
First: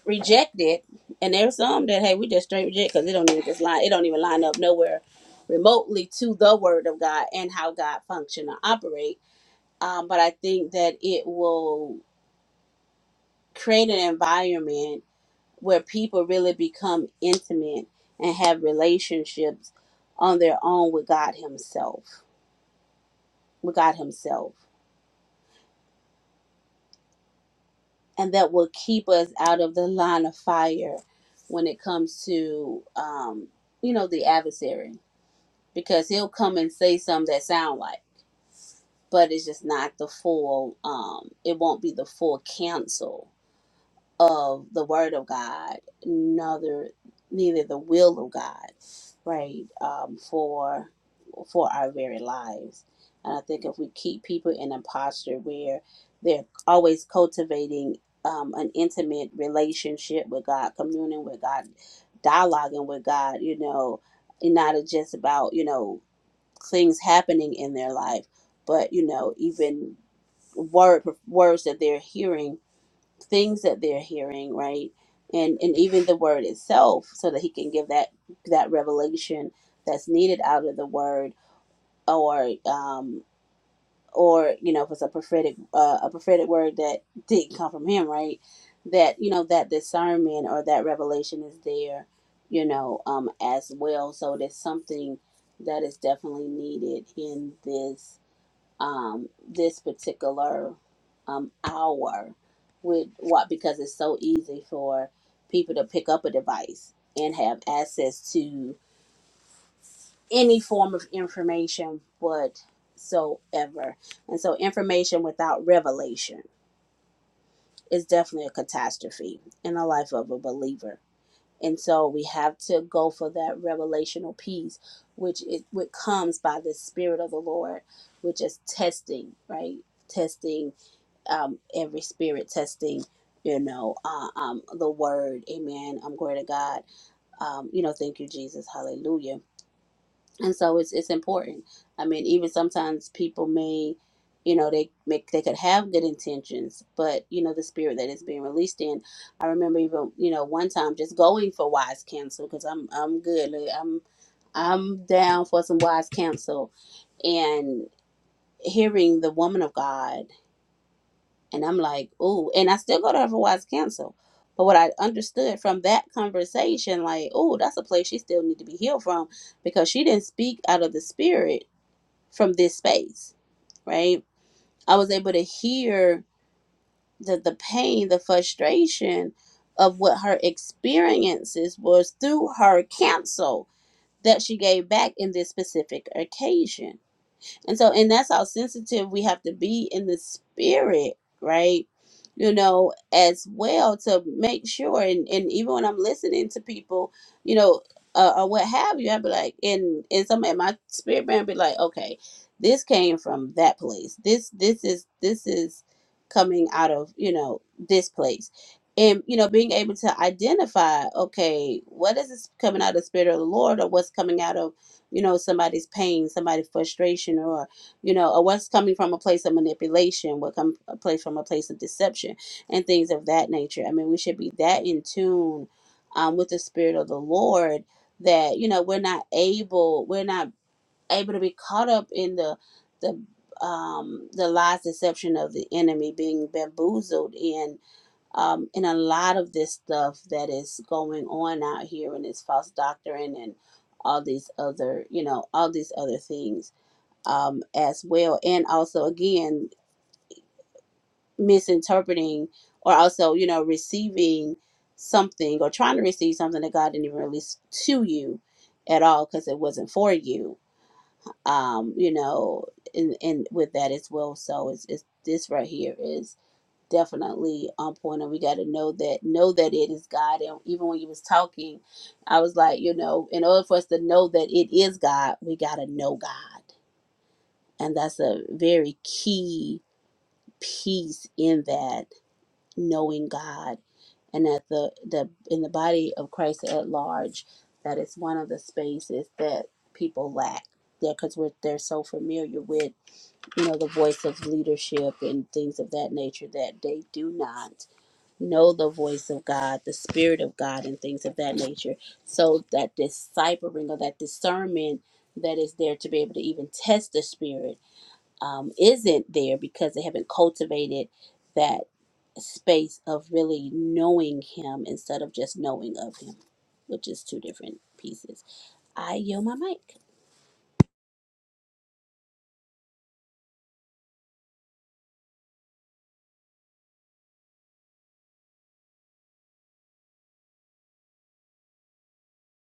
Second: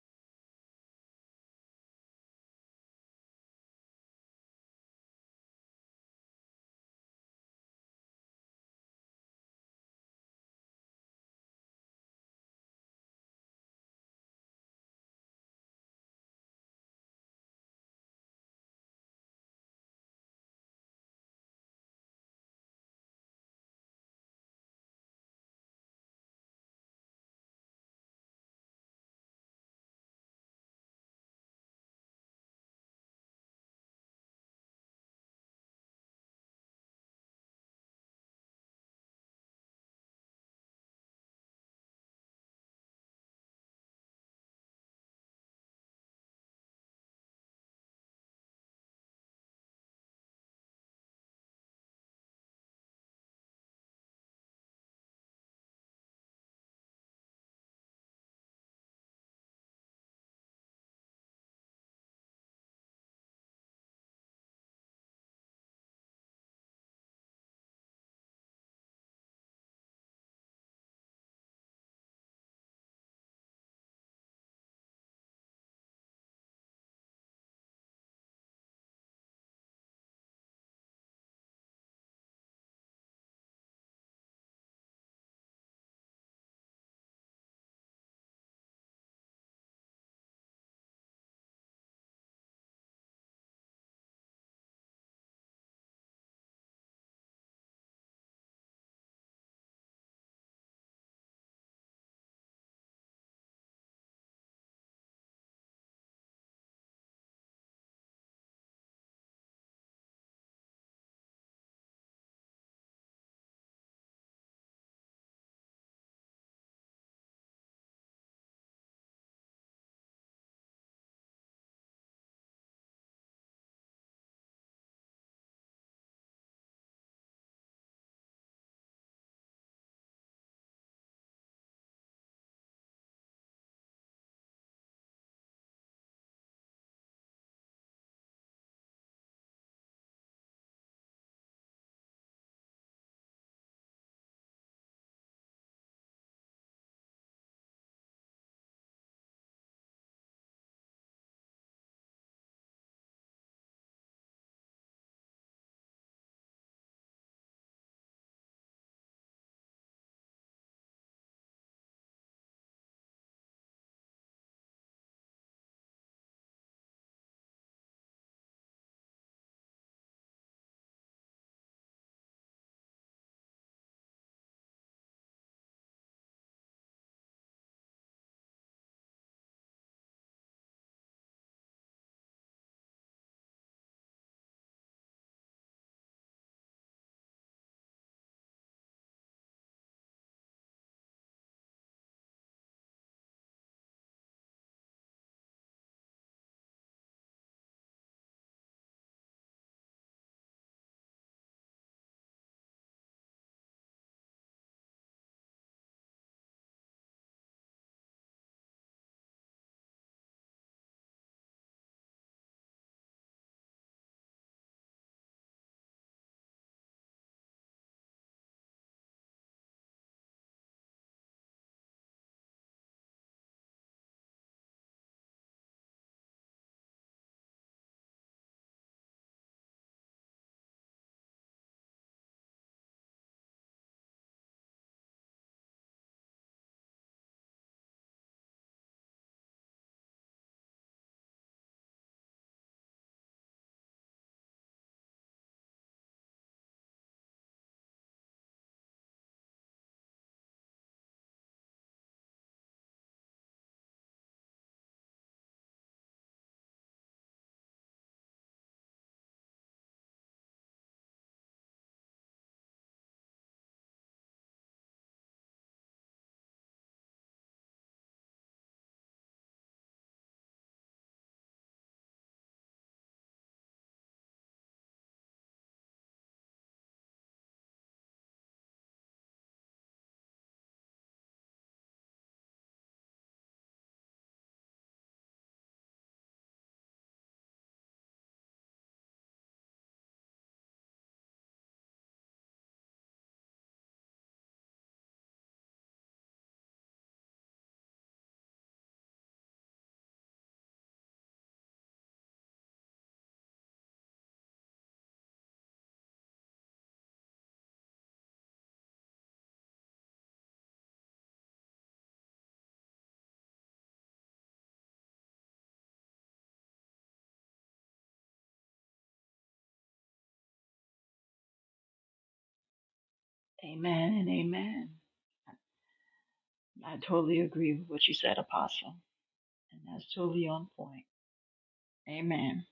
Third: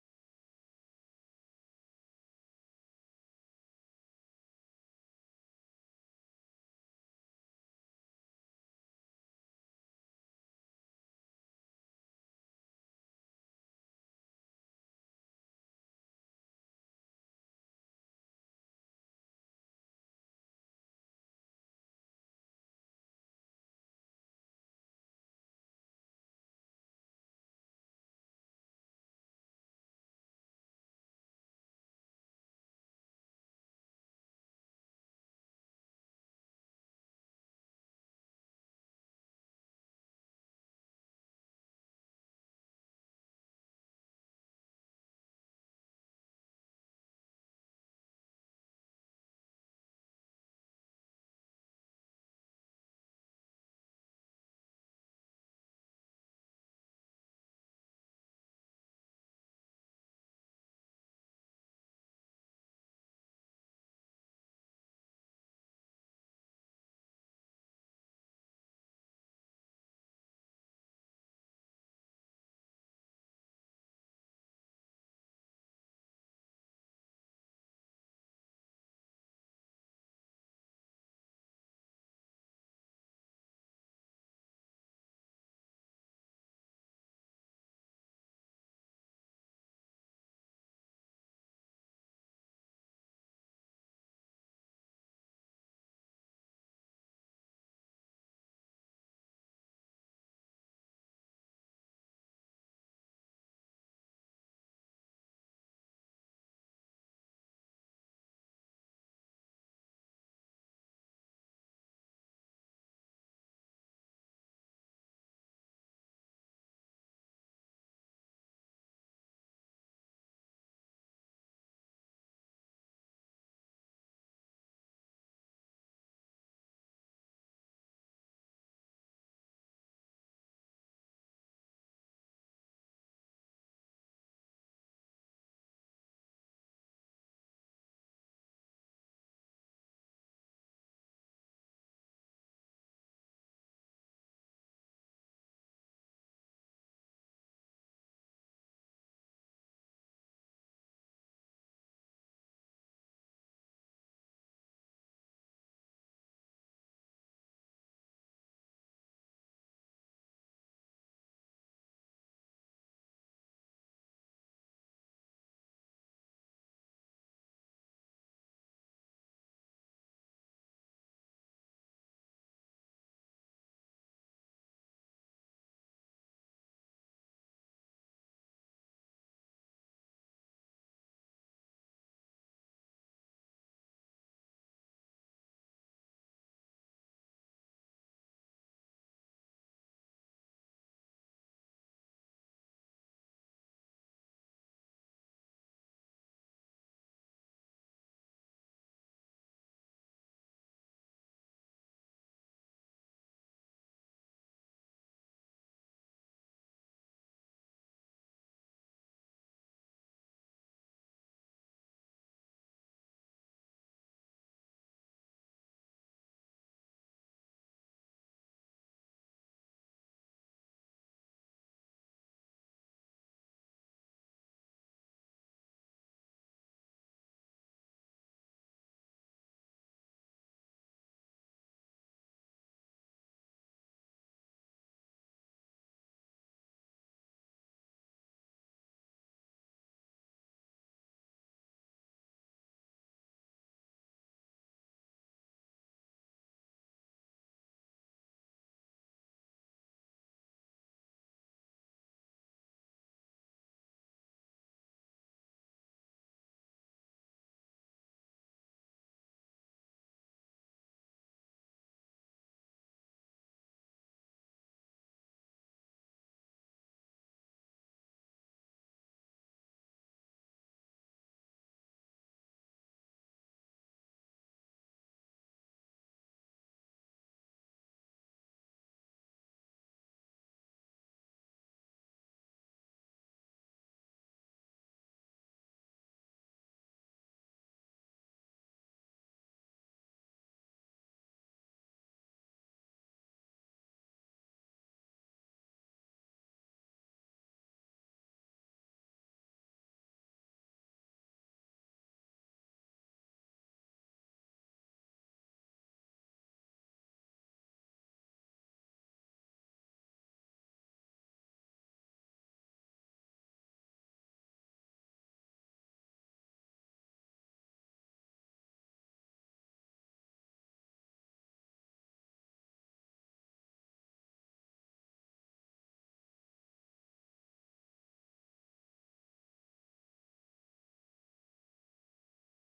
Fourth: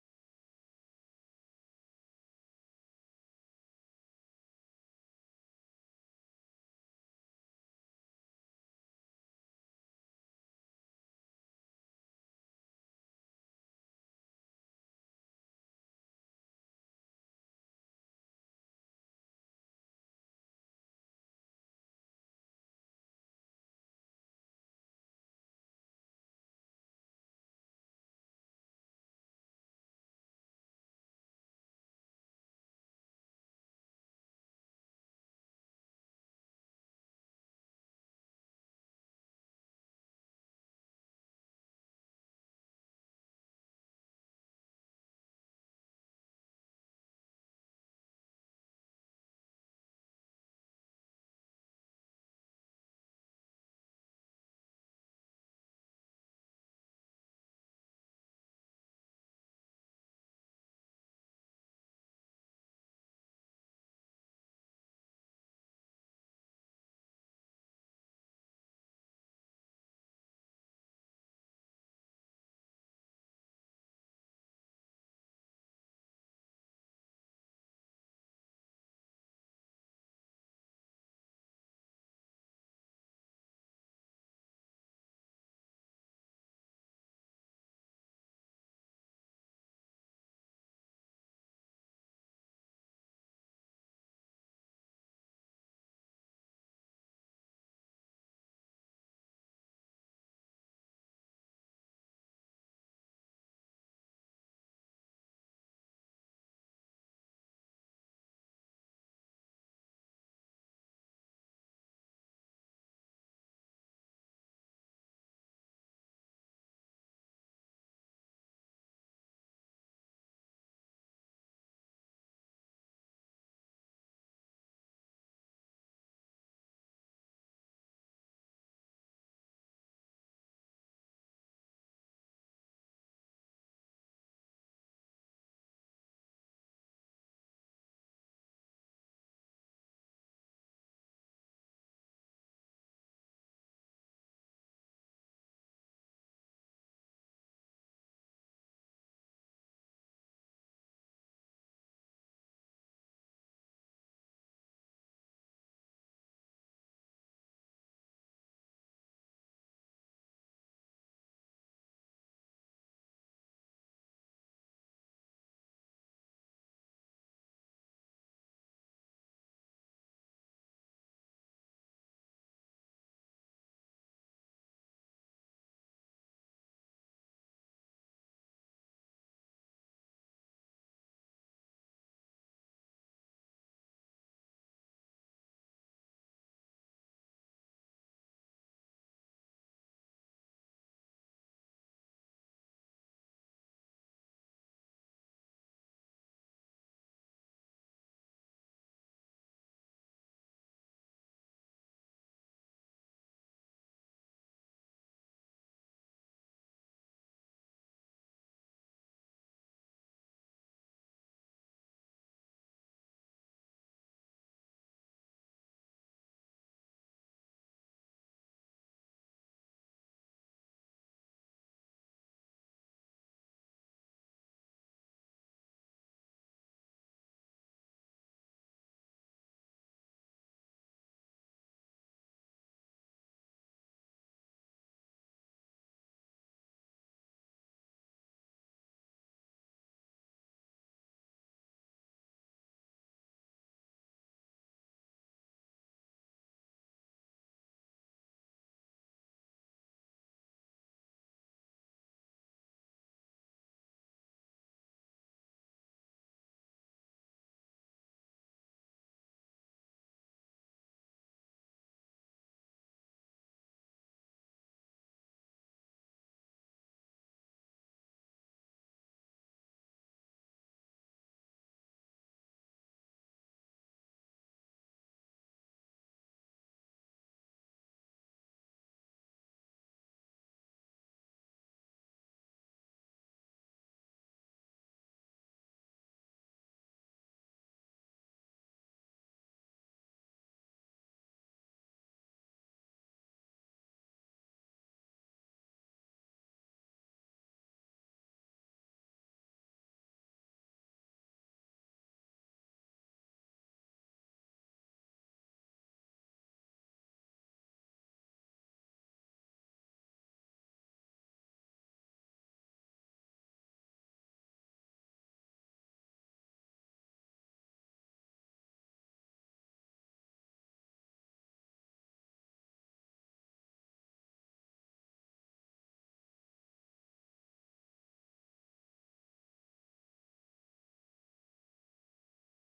Speaker 2: reject it, and there's some that hey, we just straight reject because it don't even just line, it don't even line up nowhere remotely to the Word of God and how God function or operate. Um, but I think that it will create an environment where people really become intimate and have relationships on their own with God Himself, with God Himself, and that will keep us out of the line of fire when it comes to um, you know the adversary because he'll come and say some that sound like, but it's just not the full. Um, it won't be the full counsel of the Word of God, neither neither the will of God, right? Um, for for our very lives, and I think if we keep people in a posture where they're always cultivating um, an intimate relationship with God, communing with God, dialoguing with God, you know, and not just about you know things happening in their life, but you know, even word words that they're hearing, things that they're hearing, right? And and even the word itself, so that he can give that that revelation that's needed out of the word, or um, or you know, if it's a prophetic uh, a prophetic word that didn't come from him, right? That you know that discernment or that revelation is there, you know, um, as well. So there's something that is definitely needed in this um, this particular um, hour with what because it's so easy for people to pick up a device and have access to any form of information whatsoever and so information without revelation is definitely a catastrophe in the life of a believer and so we have to go for that revelational piece which it which comes by the spirit of the lord which is testing right testing um, every spirit testing, you know, uh, um, the word, amen. I'm glory to God. Um, you know, thank you, Jesus. Hallelujah. And so it's, it's important. I mean, even sometimes people may, you know, they make, they could have good intentions, but you know, the spirit that is being released in, I remember even, you know, one time just going for wise counsel cause I'm, I'm good. Like, I'm, I'm down for some wise counsel and hearing the woman of God And I'm like, ooh, and I still go to Otherwise counsel. But what I understood from that conversation, like, ooh, that's a place she still need to be healed from because she didn't speak out of the spirit from this space, right? I was able to hear the the pain, the frustration of what her experiences was through her cancel that she gave back in this specific occasion and so, and that's how sensitive we have to be in the spirit, right? You know, as well to make sure. And, and even when I'm listening to people, you know, uh, or what have you, I'd be like, and and some and my spirit man be like, okay, this came from that place. This this is this is coming out of you know this place and you know being able to identify okay what is this coming out of the spirit of the lord or what's coming out of you know somebody's pain somebody's frustration or you know or what's coming from a place of manipulation what come a place from a place of deception and things of that nature i mean we should be that in tune um, with the spirit of the lord that you know we're not able we're not able to be caught up in the the um the lies deception of the enemy being bamboozled in um, in a lot of this stuff that is going on out here and it's false doctrine and all these other you know all these other things um, as well and also again misinterpreting or also you know receiving something or trying to receive something that god didn't even release to you at all because it wasn't for you um, you know and, and with that as well so it's, it's this right here is definitely on point and we got to know that know that it is god and even when you was talking i was like you know in order for us to know that it is god we got to know god and that's a very key piece in that knowing god and that the, the in the body of christ at large that is one of the spaces that people lack there because we're they're so familiar with you know the voice of leadership and things of that nature that they do not know the voice of God, the Spirit of God, and things of that nature. So that discipling or that discernment that is there to be able to even test the Spirit um, isn't there because they haven't cultivated that space of really knowing Him instead of just knowing of Him, which is two different pieces. I yield my mic.
Speaker 3: Amen and amen. I totally agree with what you said, Apostle, and that's totally on point. Amen.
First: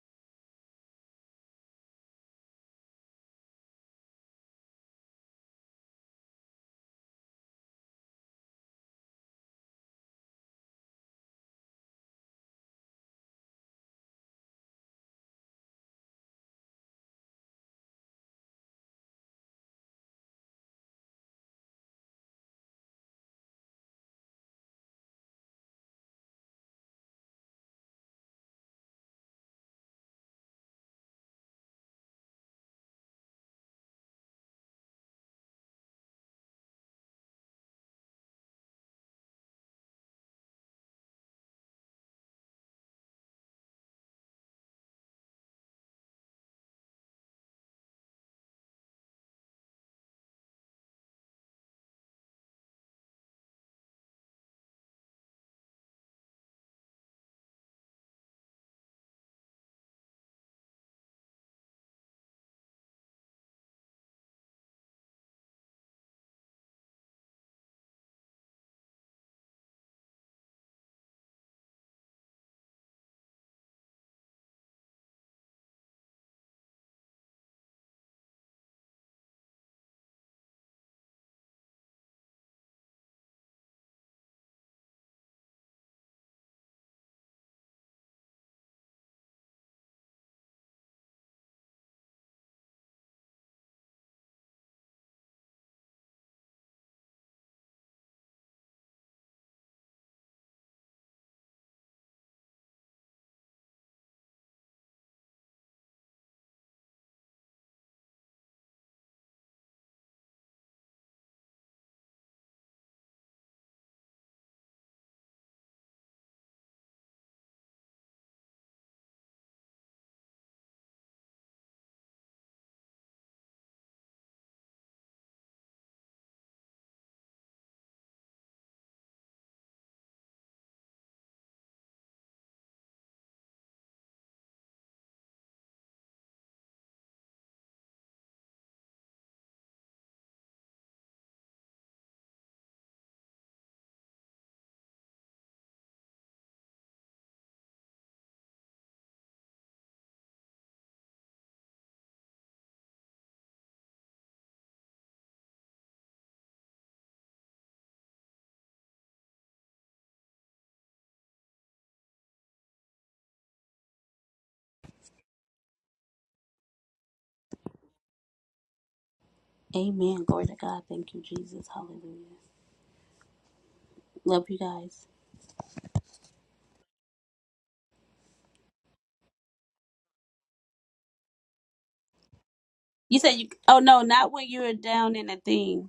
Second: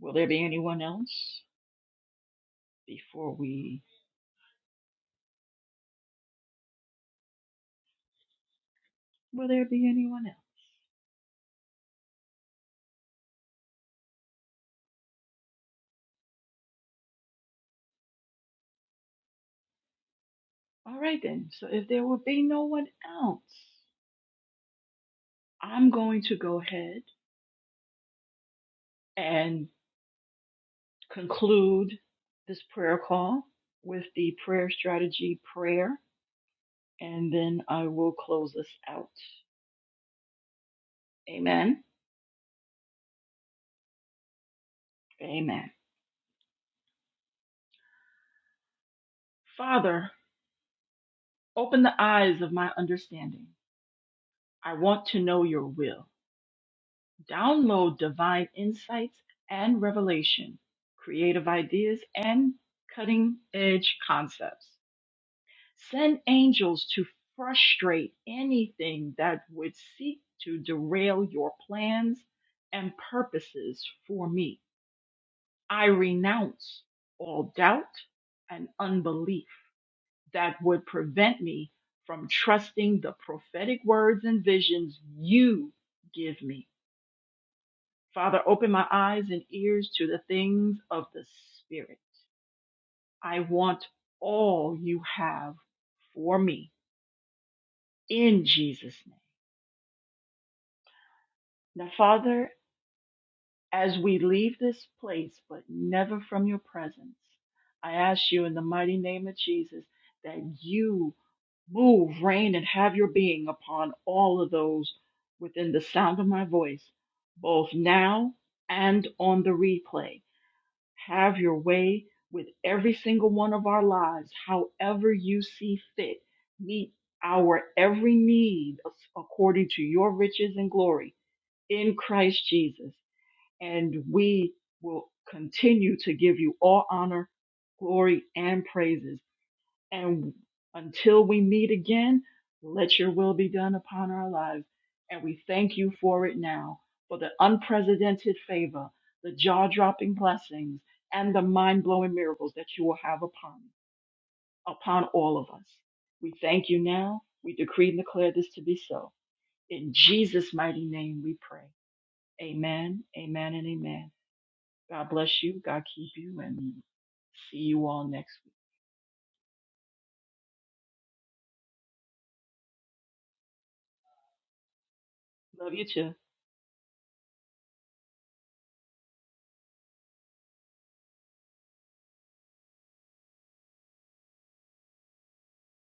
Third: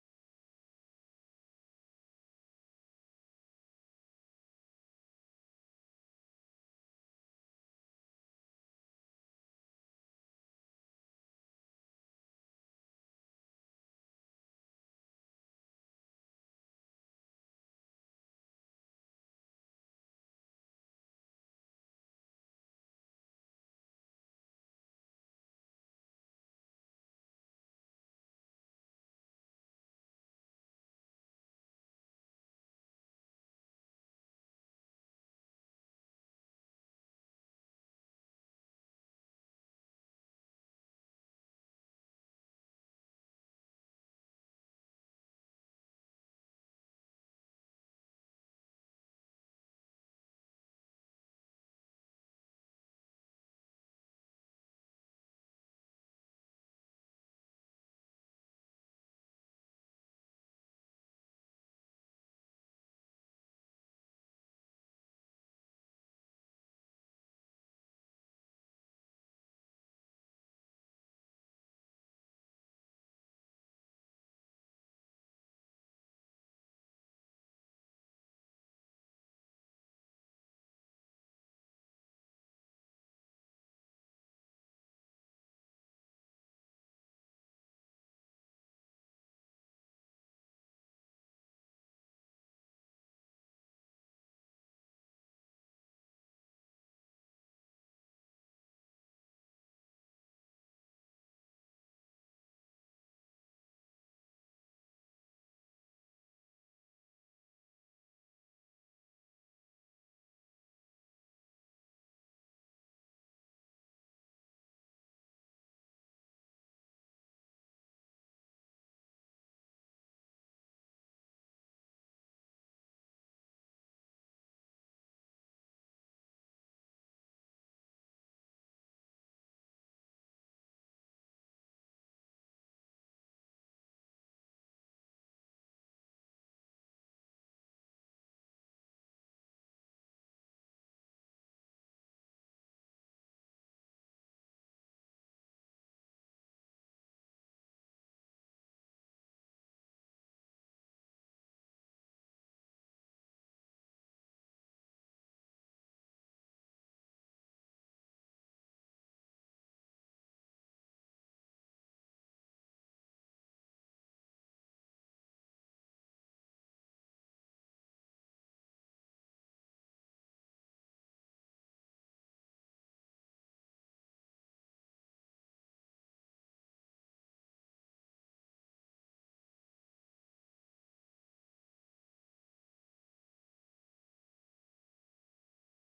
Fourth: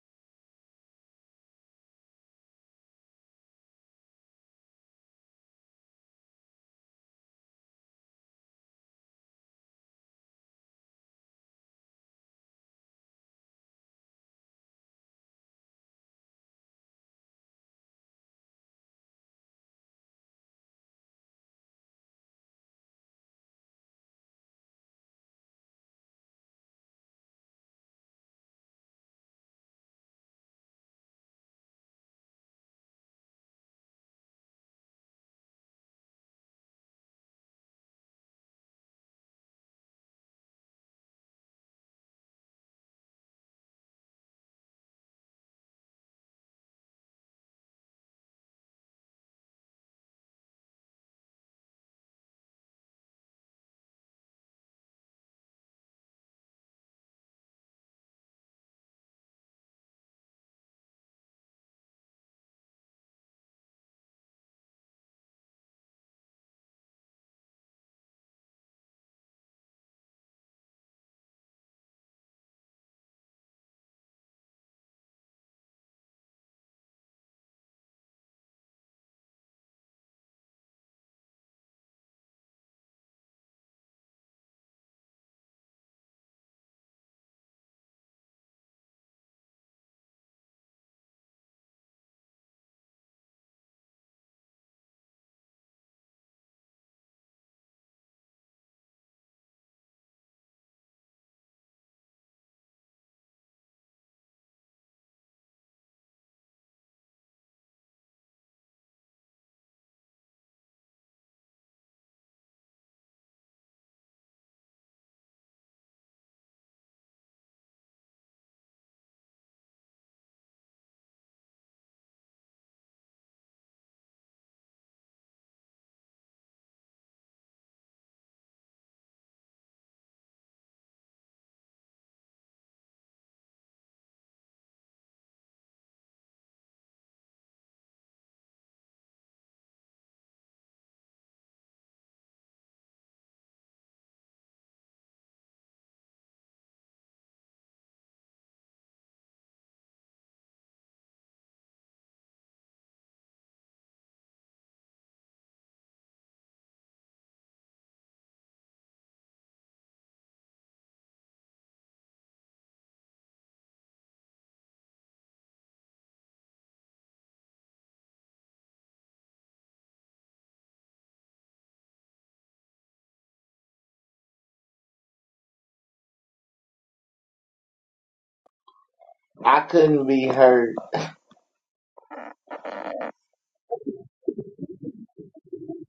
Speaker 3: Will there be anyone else before we? Will there be anyone else? All right then. So if there will be no one else, I'm going to go ahead and. conclude this prayer call with the prayer strategy prayer, and then I will close us out. Amen. Amen. Father, open the eyes of my understanding. I want to know your will. Download divine insights and revelation, creative ideas, and cutting edge concepts. Send angels to frustrate anything that would seek to derail your plans and purposes for me. I renounce all doubt and unbelief that would prevent me from trusting the prophetic words and visions you give me. Father, open my eyes and ears to the things of the Spirit. I want all you have for me in Jesus' name. Now, Father, as we leave this place, but never from your presence, I ask you in the mighty name of Jesus that you move, reign, and have your being upon all of those within the sound of my voice, both now and on the replay. Have your way with every single one of our lives, however you see fit. Meet our every need according to your riches and glory in Christ Jesus and we will continue to give you all honor, glory, and praises. And until we meet again, let your will be done upon our lives. And we thank you for it now, for the unprecedented favor, the jaw dropping blessings, and the mind blowing miracles that you will have upon, upon all of us. We thank you now. We decree and declare this to be so. In Jesus' mighty name we pray. Amen, amen, and amen. God bless you. God keep you. And see you all next week.
Speaker 2: Amen. Glory to God. Thank you, Jesus. Hallelujah. Love you guys.
Speaker 3: Love you too.
Speaker 1: I couldn't be heard.
Speaker 2: You said you. Oh no, not when you were down in a thing.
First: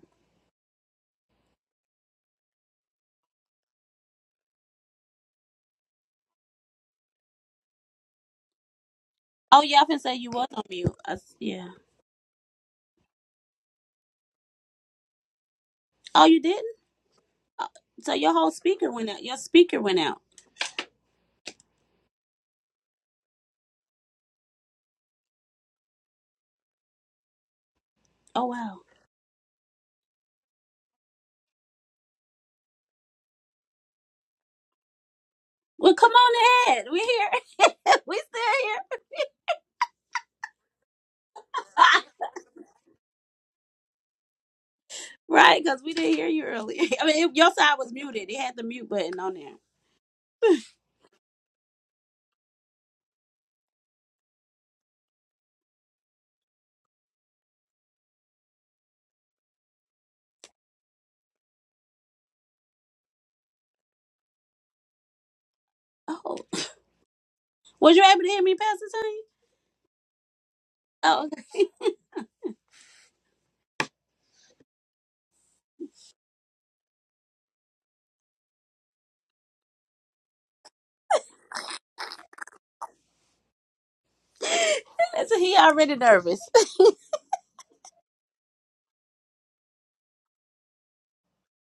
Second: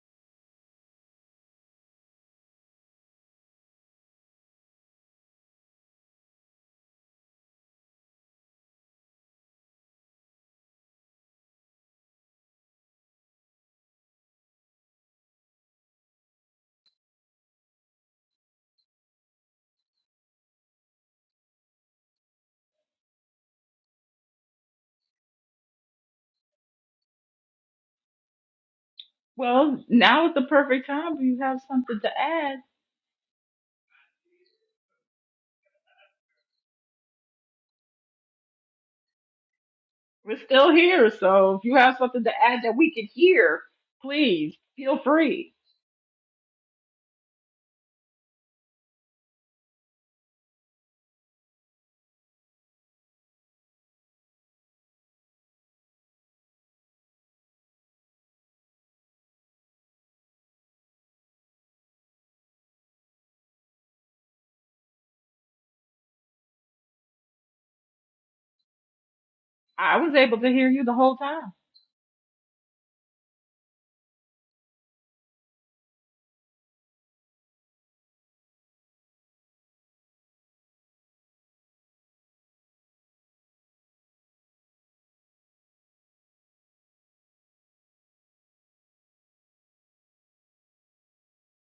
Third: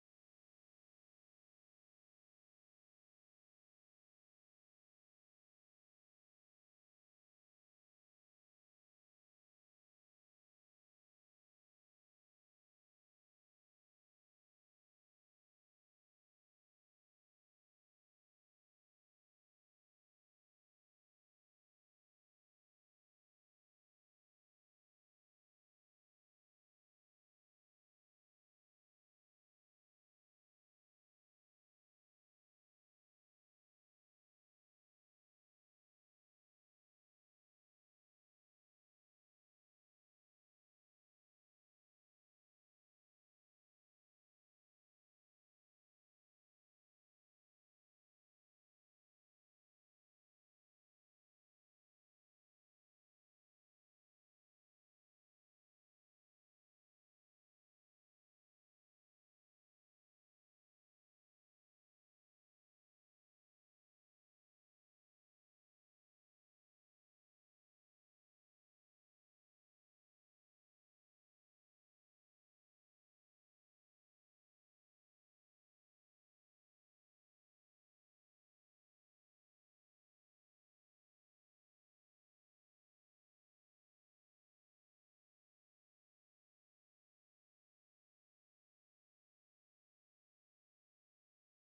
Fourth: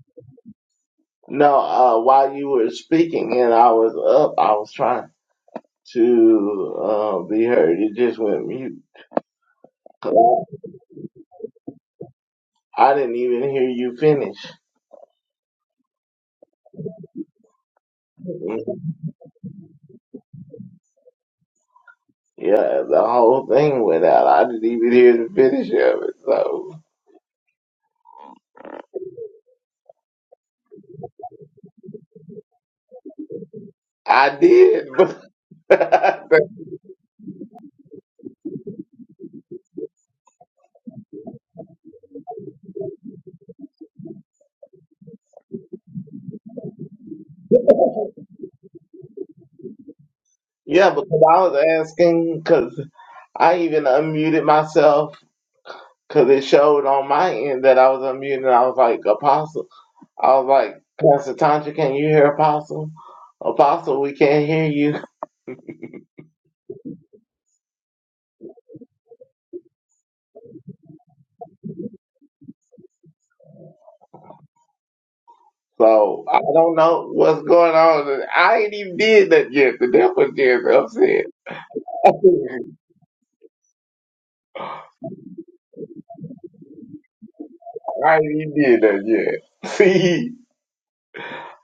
Speaker 1: No, uh, while you were speaking and I was up, I was trying to uh, be heard. It just went mute.
Speaker 2: Oh yeah, I can say you was on mute. I s yeah.
Speaker 1: I didn't even hear you finish.
Speaker 2: Oh, you didn't. Uh, So your whole speaker went out. Your speaker went out.
Speaker 1: Yeah, the whole thing went out. I didn't even hear the finish of it. So
Speaker 2: Oh wow.
Speaker 3: Well, now is the perfect time. If you have something to add,
Speaker 1: I did.
Speaker 2: Well, come on ahead. We here. we still
Speaker 3: we're still here. So if you have
Speaker 2: here.
Speaker 3: something to add that we can hear, please feel free.
Speaker 2: right, because we didn't hear you earlier. I mean, it, your side was muted. It had the mute button on there.
Speaker 1: Yeah, because I was asking because I even unmuted myself because it showed on my end that I was unmuted. and I was like, Apostle, I was like, Pastor Tantra, can you hear Apostle? Apostle, we can't hear you.
Speaker 2: Oh, was you able to hear me, Pastor Tony?
Speaker 3: I was able to hear you the whole
Speaker 2: Oh,
Speaker 3: time.
Speaker 1: So I don't know what's going on. and I ain't even did that yet. The devil just upset.
Speaker 2: okay. Listen, he already nervous.
Speaker 1: I ain't even did that yet. See,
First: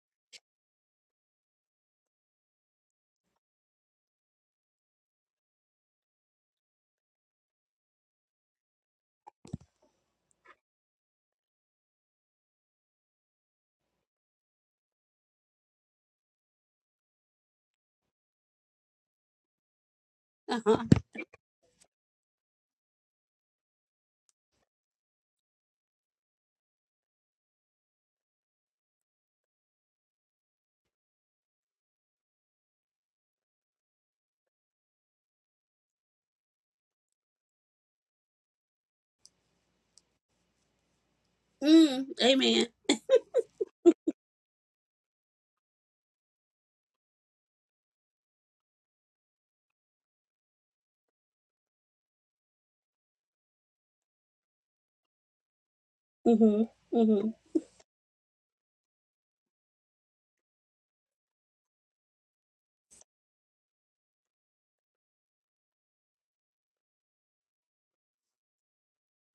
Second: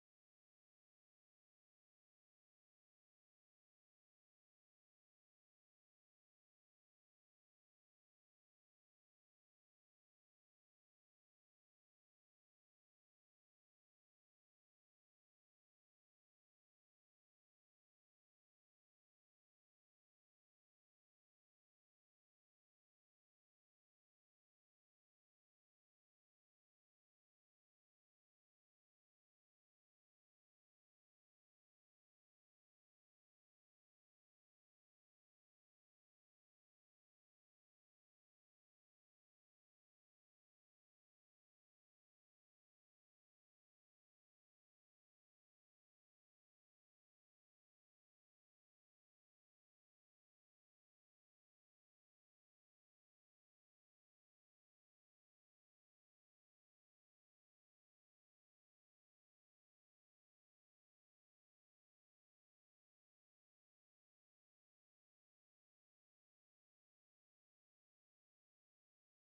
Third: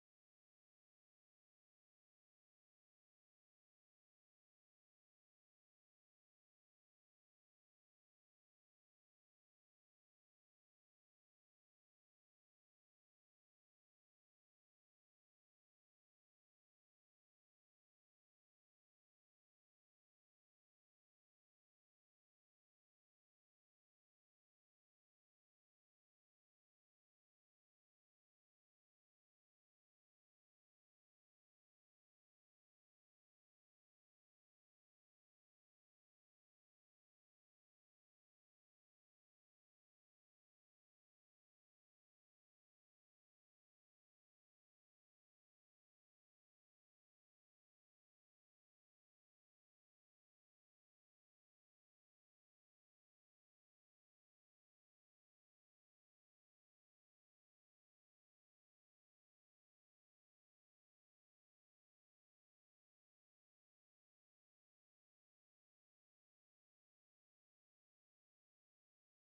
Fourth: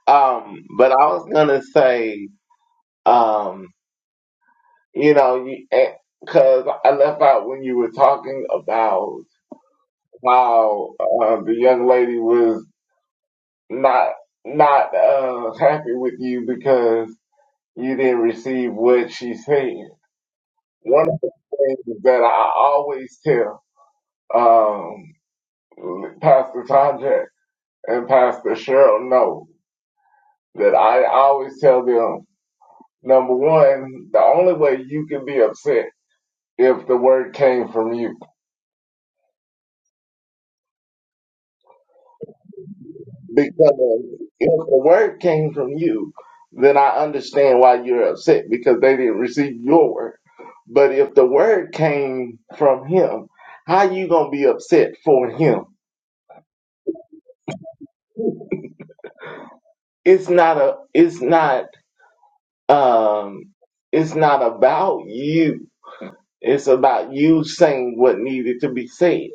Speaker 1: um, but I was gonna say, um, you know, you because I left out when you were talking about how uh, the young lady was not not uh, happy with you because you didn't receive what she said.
Speaker 2: uh-huh.
Speaker 1: One of the things that I always tell um, Pastor Tajak and Pastor Cheryl know that I always tell them number one, the only way you can be upset if the word came from you
Speaker 2: mm, amen.
Speaker 1: Because if the word came from you, then I understand why you're upset because they didn't receive your word. But if the word came from him, how you gonna be upset for him?
Speaker 2: Mhm. Mhm.
Speaker 1: It's not a it's not um it's not about you. It's about you saying what needed to be said.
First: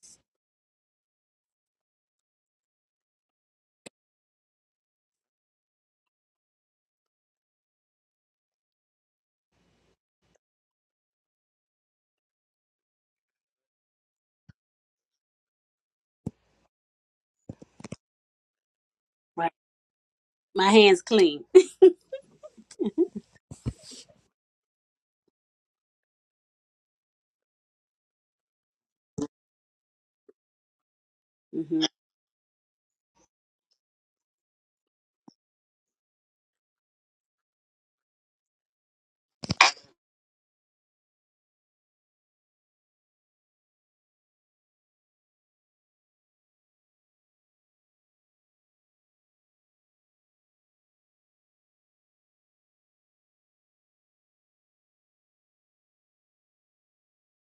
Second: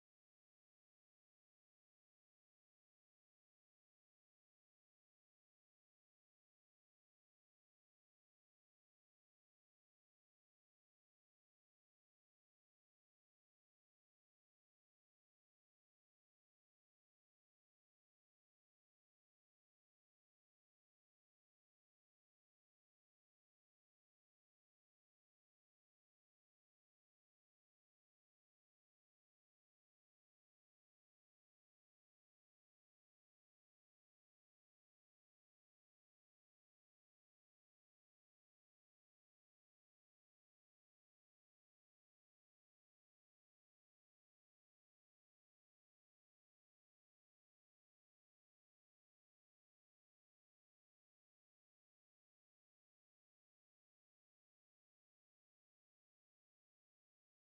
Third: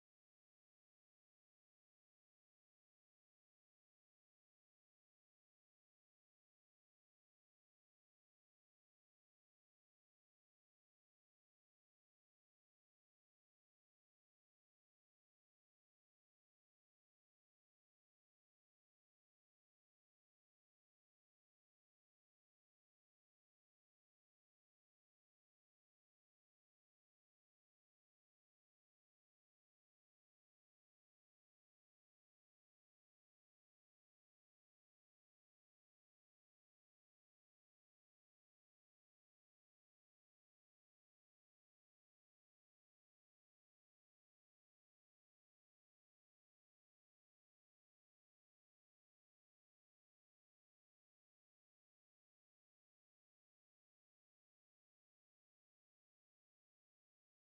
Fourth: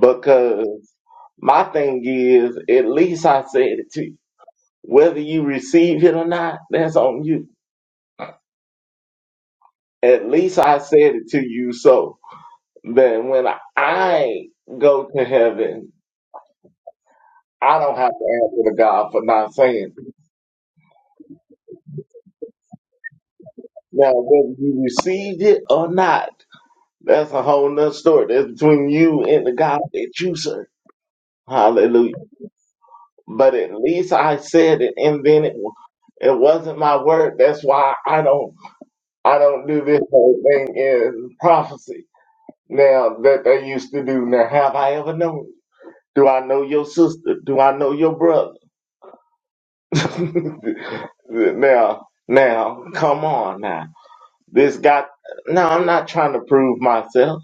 Speaker 1: Because my thing is at least I said it to you. Whether you receive it or not, that's on you. At least I said it to you so that when I go to heaven, I don't have to answer to God for
Speaker 2: Right.
Speaker 1: not saying it.
Speaker 2: My hands clean.
Speaker 1: Now, whether you received it or not, that's a whole nother story. That's between you and the God that you serve.
Speaker 2: Mhm.
Speaker 1: Hallelujah. But at least I said it, and then it it wasn't my word. That's why I don't I don't do this whole thing in prophecy now that they used to do. Now, have I ever known? Do I know your sister? Do I know your brother? now, now, come on now. This got, no, I'm not trying to prove myself.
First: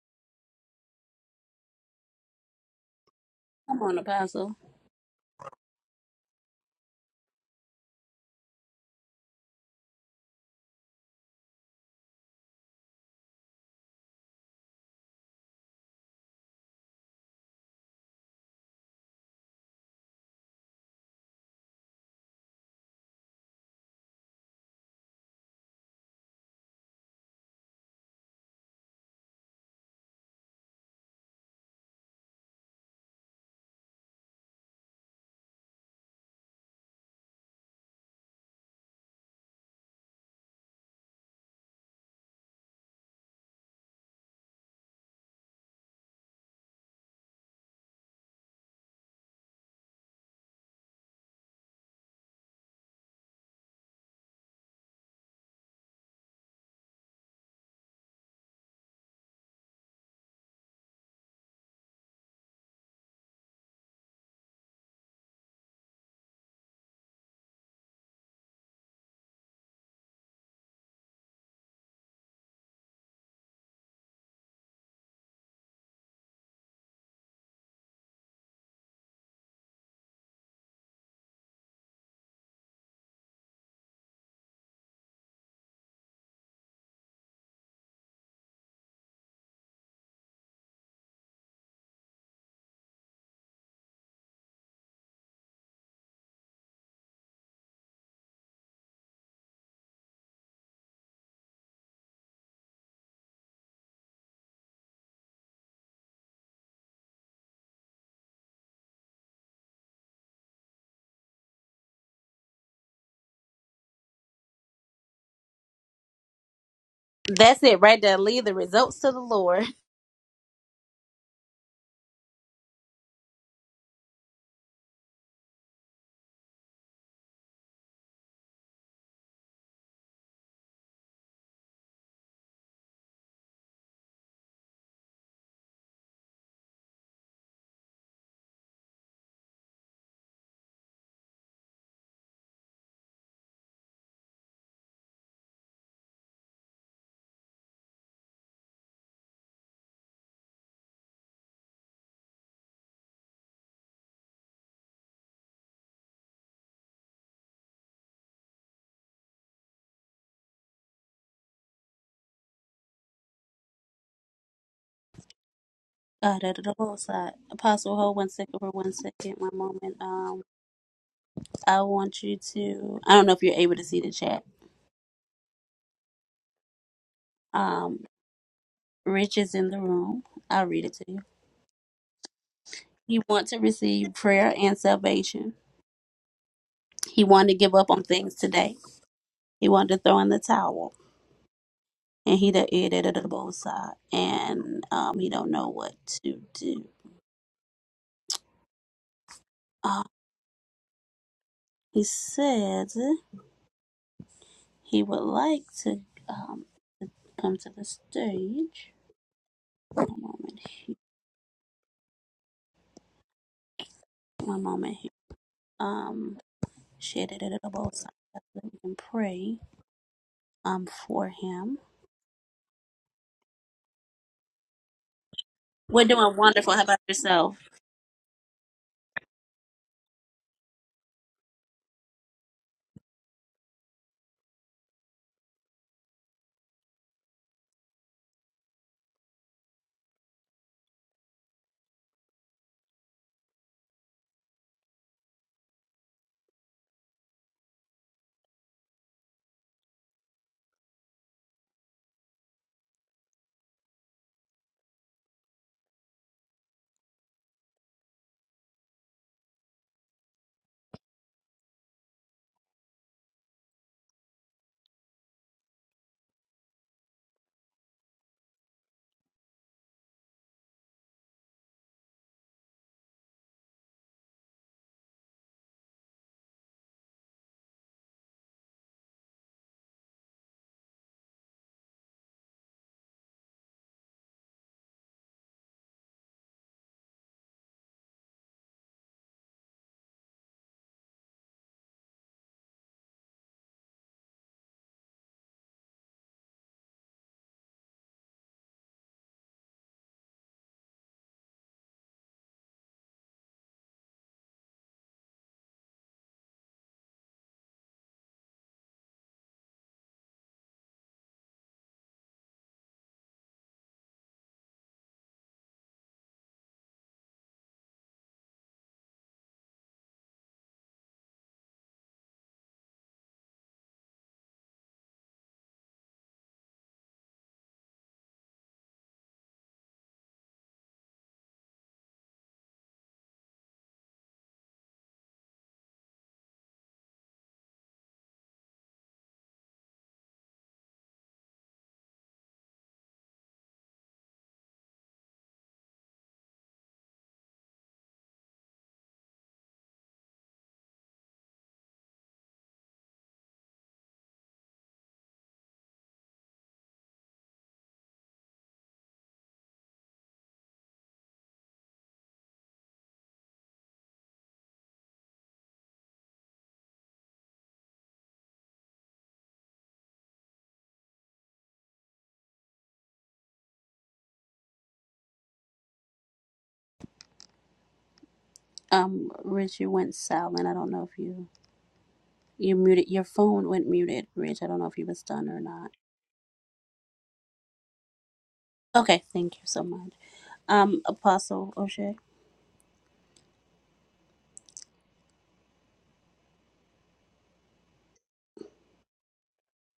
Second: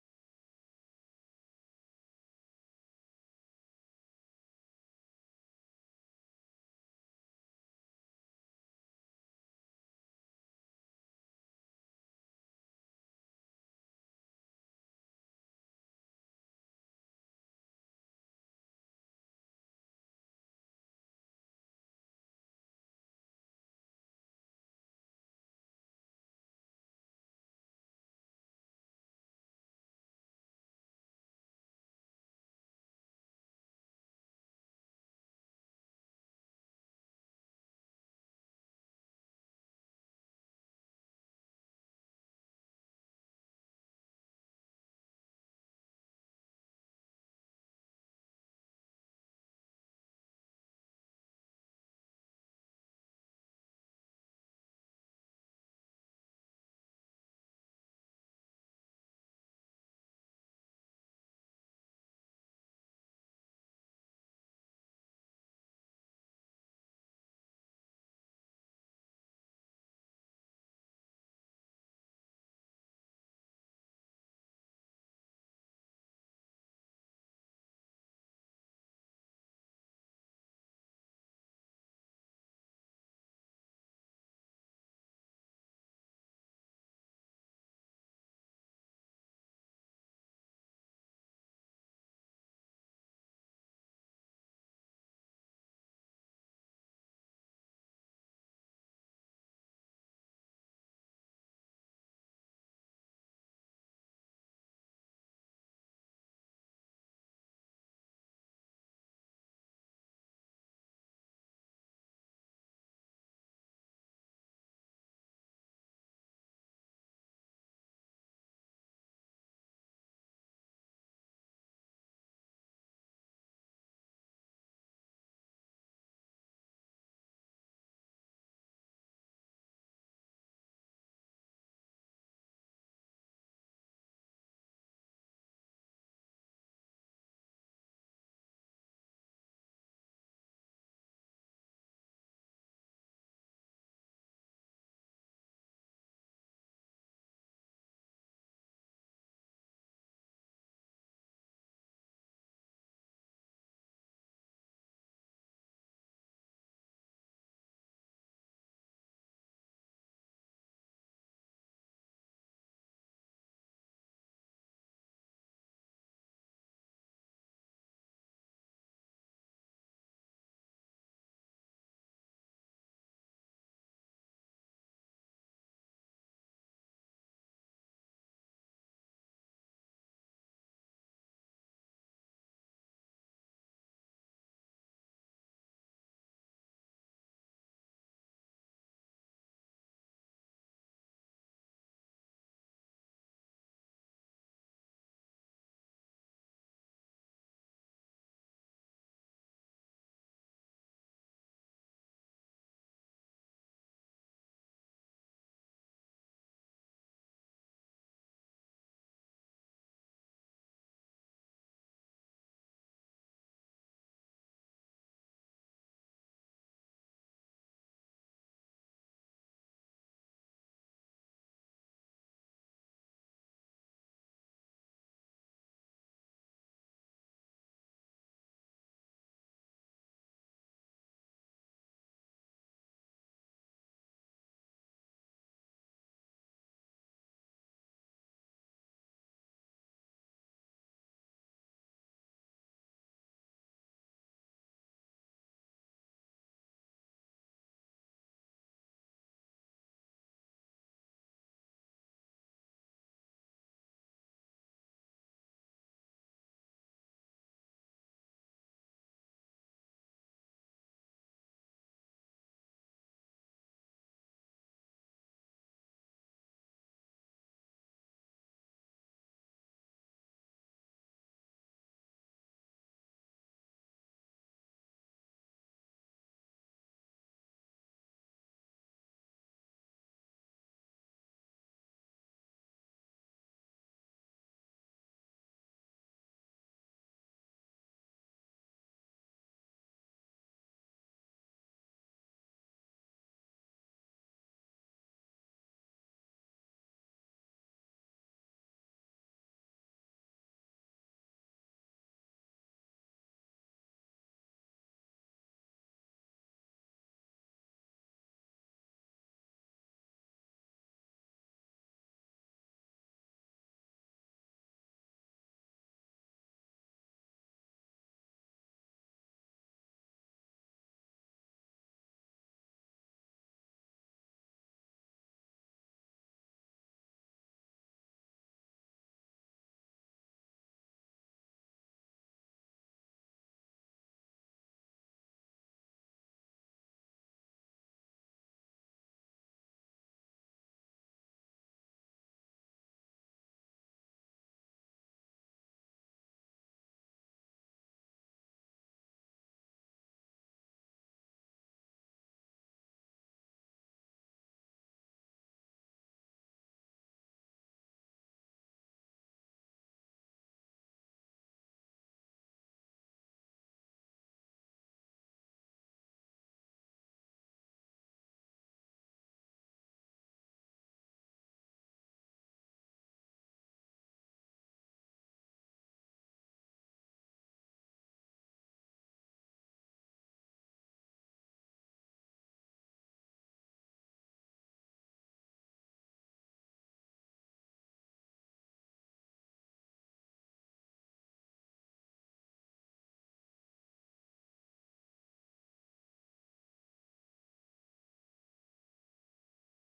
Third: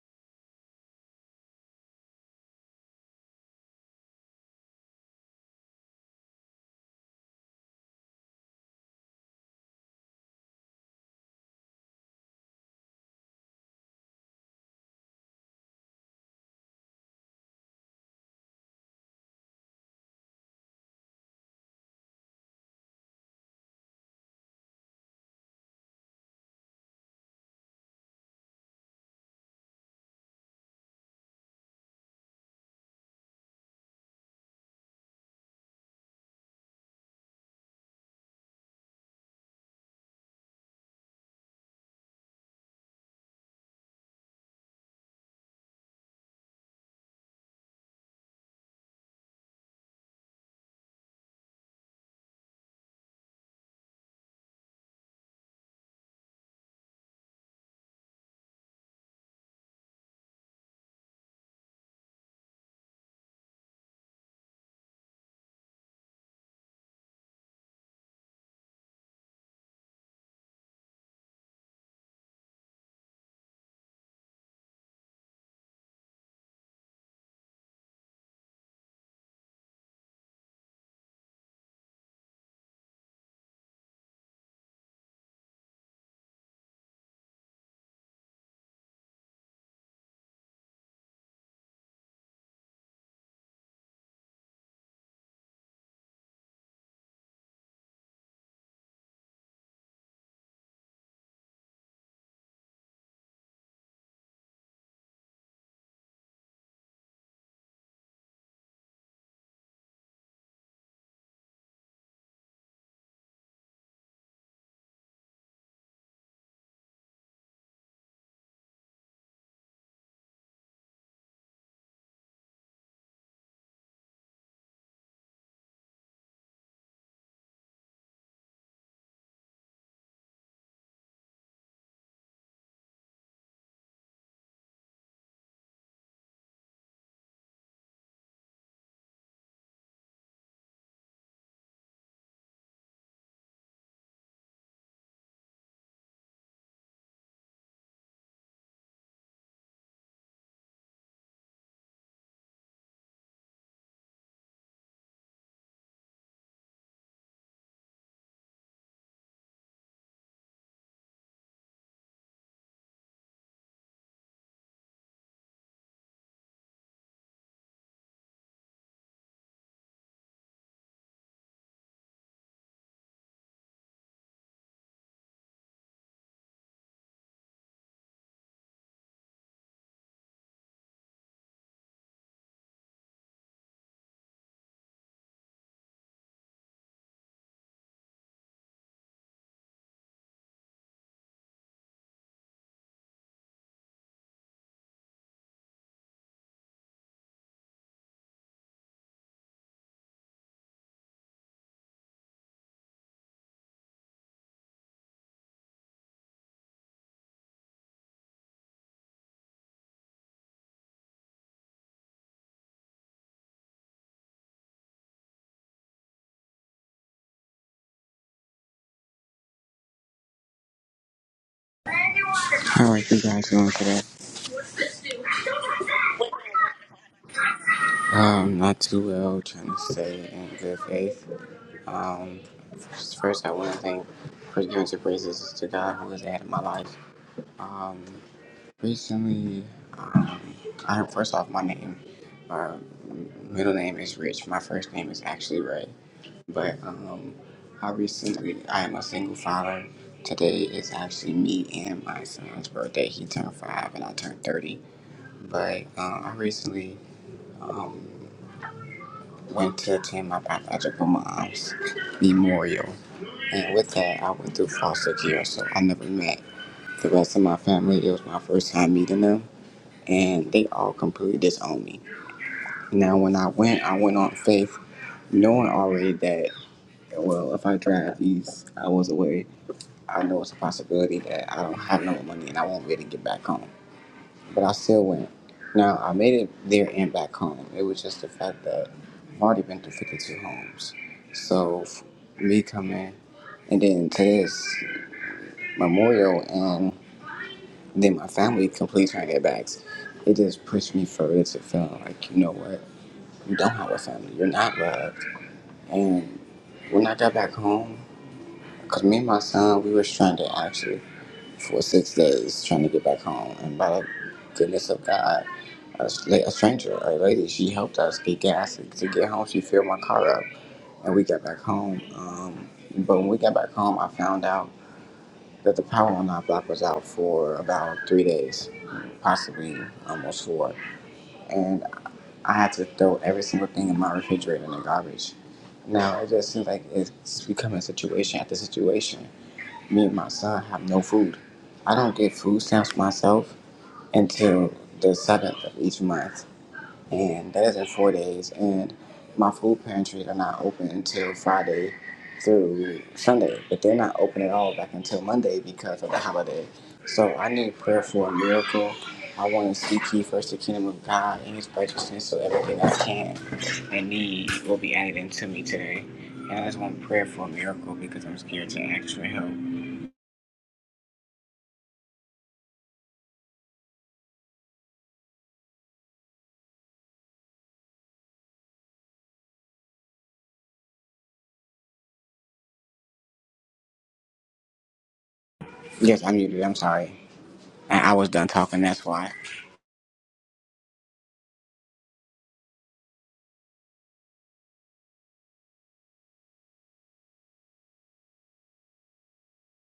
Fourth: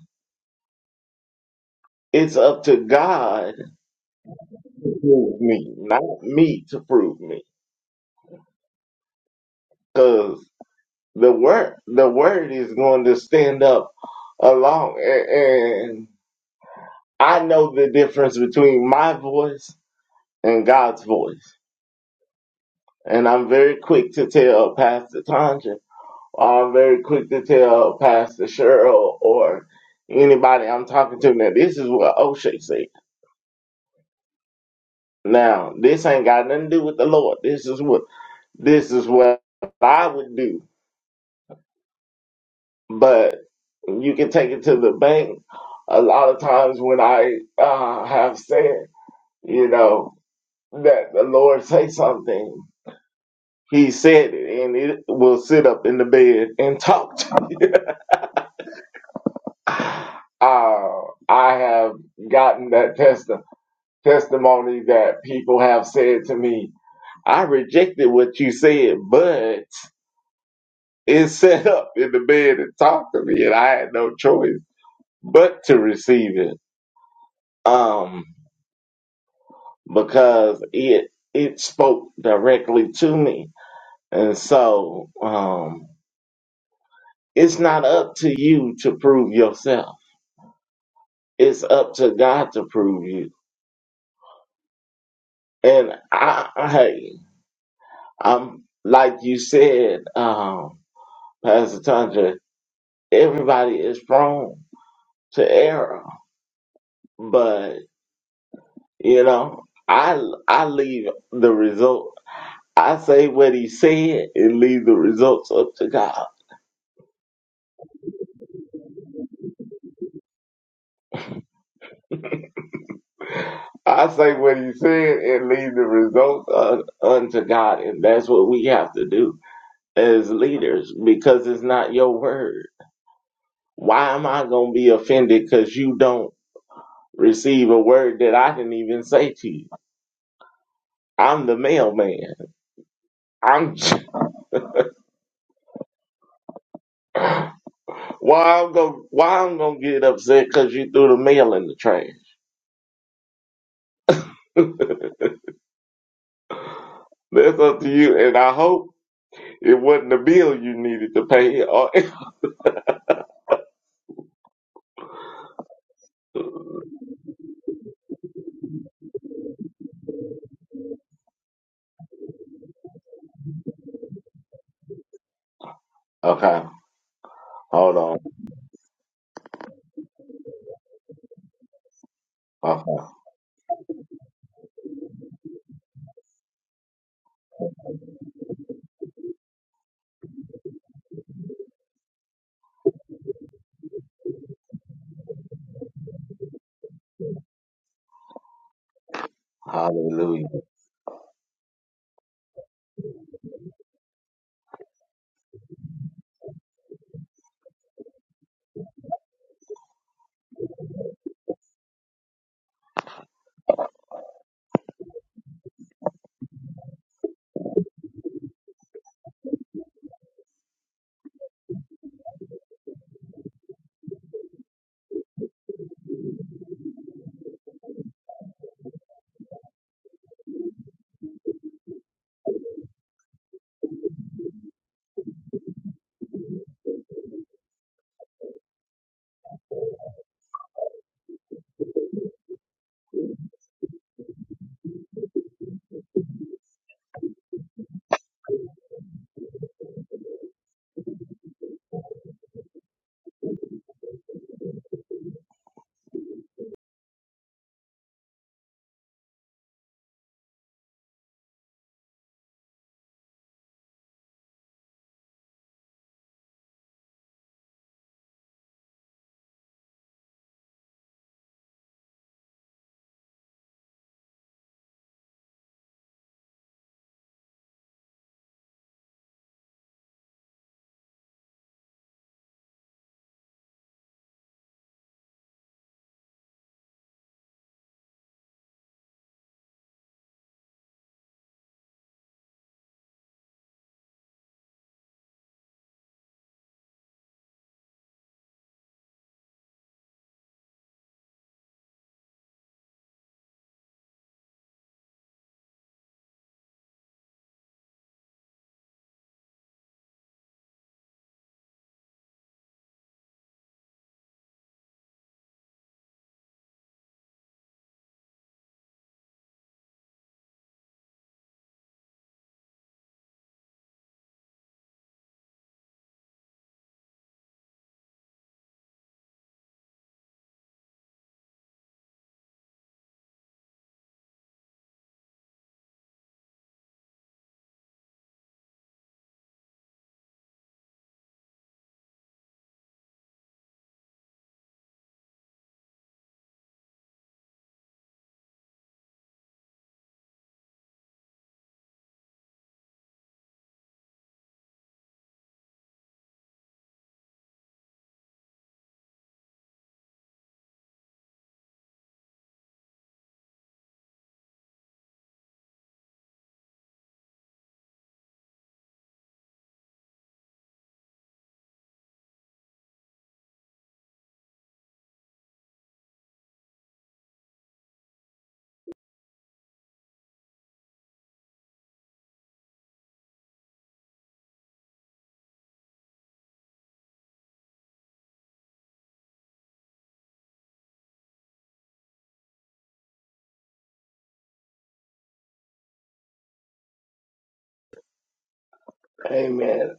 Speaker 1: It's up to God
Speaker 2: Come on, Apostle.
Speaker 1: to prove me, not me to prove me. Cause the word, the word is going to stand up along a- and I know the difference between my voice and God's voice. And I'm very quick to tell Pastor Tanja I'm very quick to tell Pastor Cheryl or anybody I'm talking to now this is what O'Shea said. Now this ain't got nothing to do with the Lord. This is what this is what I would do. But you can take it to the bank. A lot of times when I uh, have said, you know, that the Lord say something, He said it, and it will sit up in the bed and talk. To me. Uh, I have gotten that testimony testimonies that people have said to me. I rejected what you said, but it set up in the bed and talked to me, and I had no choice but to receive it. Um, because it it spoke directly to me, and so um, it's not up to you to prove yourself. It's up to God to prove you. And I, I hey, I'm like you said, um, Pastor Tanja. everybody is prone to error, but you know, I I leave the result. I say what he said and leave the results up to God.
Speaker 2: That's it right there. Leave the results to the Lord.
Speaker 1: I say what he said and leave the results un, unto God, and that's what we have to do as leaders because it's not your word. Why am I gonna be offended because you don't receive a word that I didn't even say to you? I'm the mailman. I'm Why I'm gonna why I'm gonna get upset because you threw the mail in the trash? That's up to you, and I hope it wasn't the bill you needed to pay. Or-
Speaker 2: Uh, da, da, da, oh, sorry. Apostle, hold one second for one second, one moment. Um, I want you to. I don't know if you're able to see the chat.
Speaker 1: okay, hold
Speaker 2: Um,
Speaker 1: on.
Speaker 2: Rich is in the room. I'll read it to you.
Speaker 1: Okay,
Speaker 2: He want to receive prayer and salvation. He wanted to give up on things today. He wanted to throw in the towel, and he da eh, da da da da, both side, and um, he don't know what to do. Uh,
Speaker 1: hallelujah,
Speaker 2: he said he would like to um come to the stage. One moment one moment here. Um, share that at both sides. We can pray um for him.
Speaker 4: How are you guys doing today?
Speaker 2: We're doing wonderful. How about yourself?
Speaker 4: Um, not too well, trying to stay in good faith. Um, first, I want to thank for giving the praises to God who has added my life. Um, recently, um, I first off, my name, my middle name is Rich, my first name is actually Ray. But, um, I recently, I am a single father. Today is actually me and my son's birthday. He turned five and I turned 30 but uh, I recently um, went to attend my biological mom's memorial, and with that, I went through foster care, so I never met the rest of my family. It was my first time meeting them, and they all completely disowned me. Now, when I went, I went on faith, knowing already that well, if I drive these hours away, I know it's a possibility that I don't have no money and I won't really get back home. but I still went. Now I made it there and back home. It was just the fact that I've already been through 52 homes, so f- me coming and then to this memorial and then my family completely turning their backs. It just pushed me further to feeling like you know what, you don't have a family, you're not loved, and when I got back home, because me and my son we were stranded actually. for six days trying to get back home. And by the goodness of God, a, s- like, a stranger, a lady, she helped us get gas to get home. She filled my car up and we got back home. Um, but when we got back home, I found out that the power on our block was out for about three days, possibly almost four. And I had to throw every single thing in my refrigerator in the garbage. Now it just seems like it's becoming situation after situation. Me and my son have no food. I don't get food stamps myself until the seventh of each month, and that is in four days. And my food pantries are not open until Friday through Sunday, but they're not open at all back until Monday because of the holiday. So I need prayer for a miracle. I want to seek ye first the kingdom of God and His righteousness, so everything I can and need will be added into me today. And I just want prayer for a miracle because I'm scared to ask for help.
Speaker 2: Um, Rich, you went silent. I don't know if you you muted your phone went muted, Rich. I don't know if you was done or not.
Speaker 4: Yes, I muted. I'm sorry. I, I was done talking. That's
Speaker 2: Okay,
Speaker 4: why.
Speaker 2: thank you so much. Um, Apostle O'Shea.
Speaker 1: amen.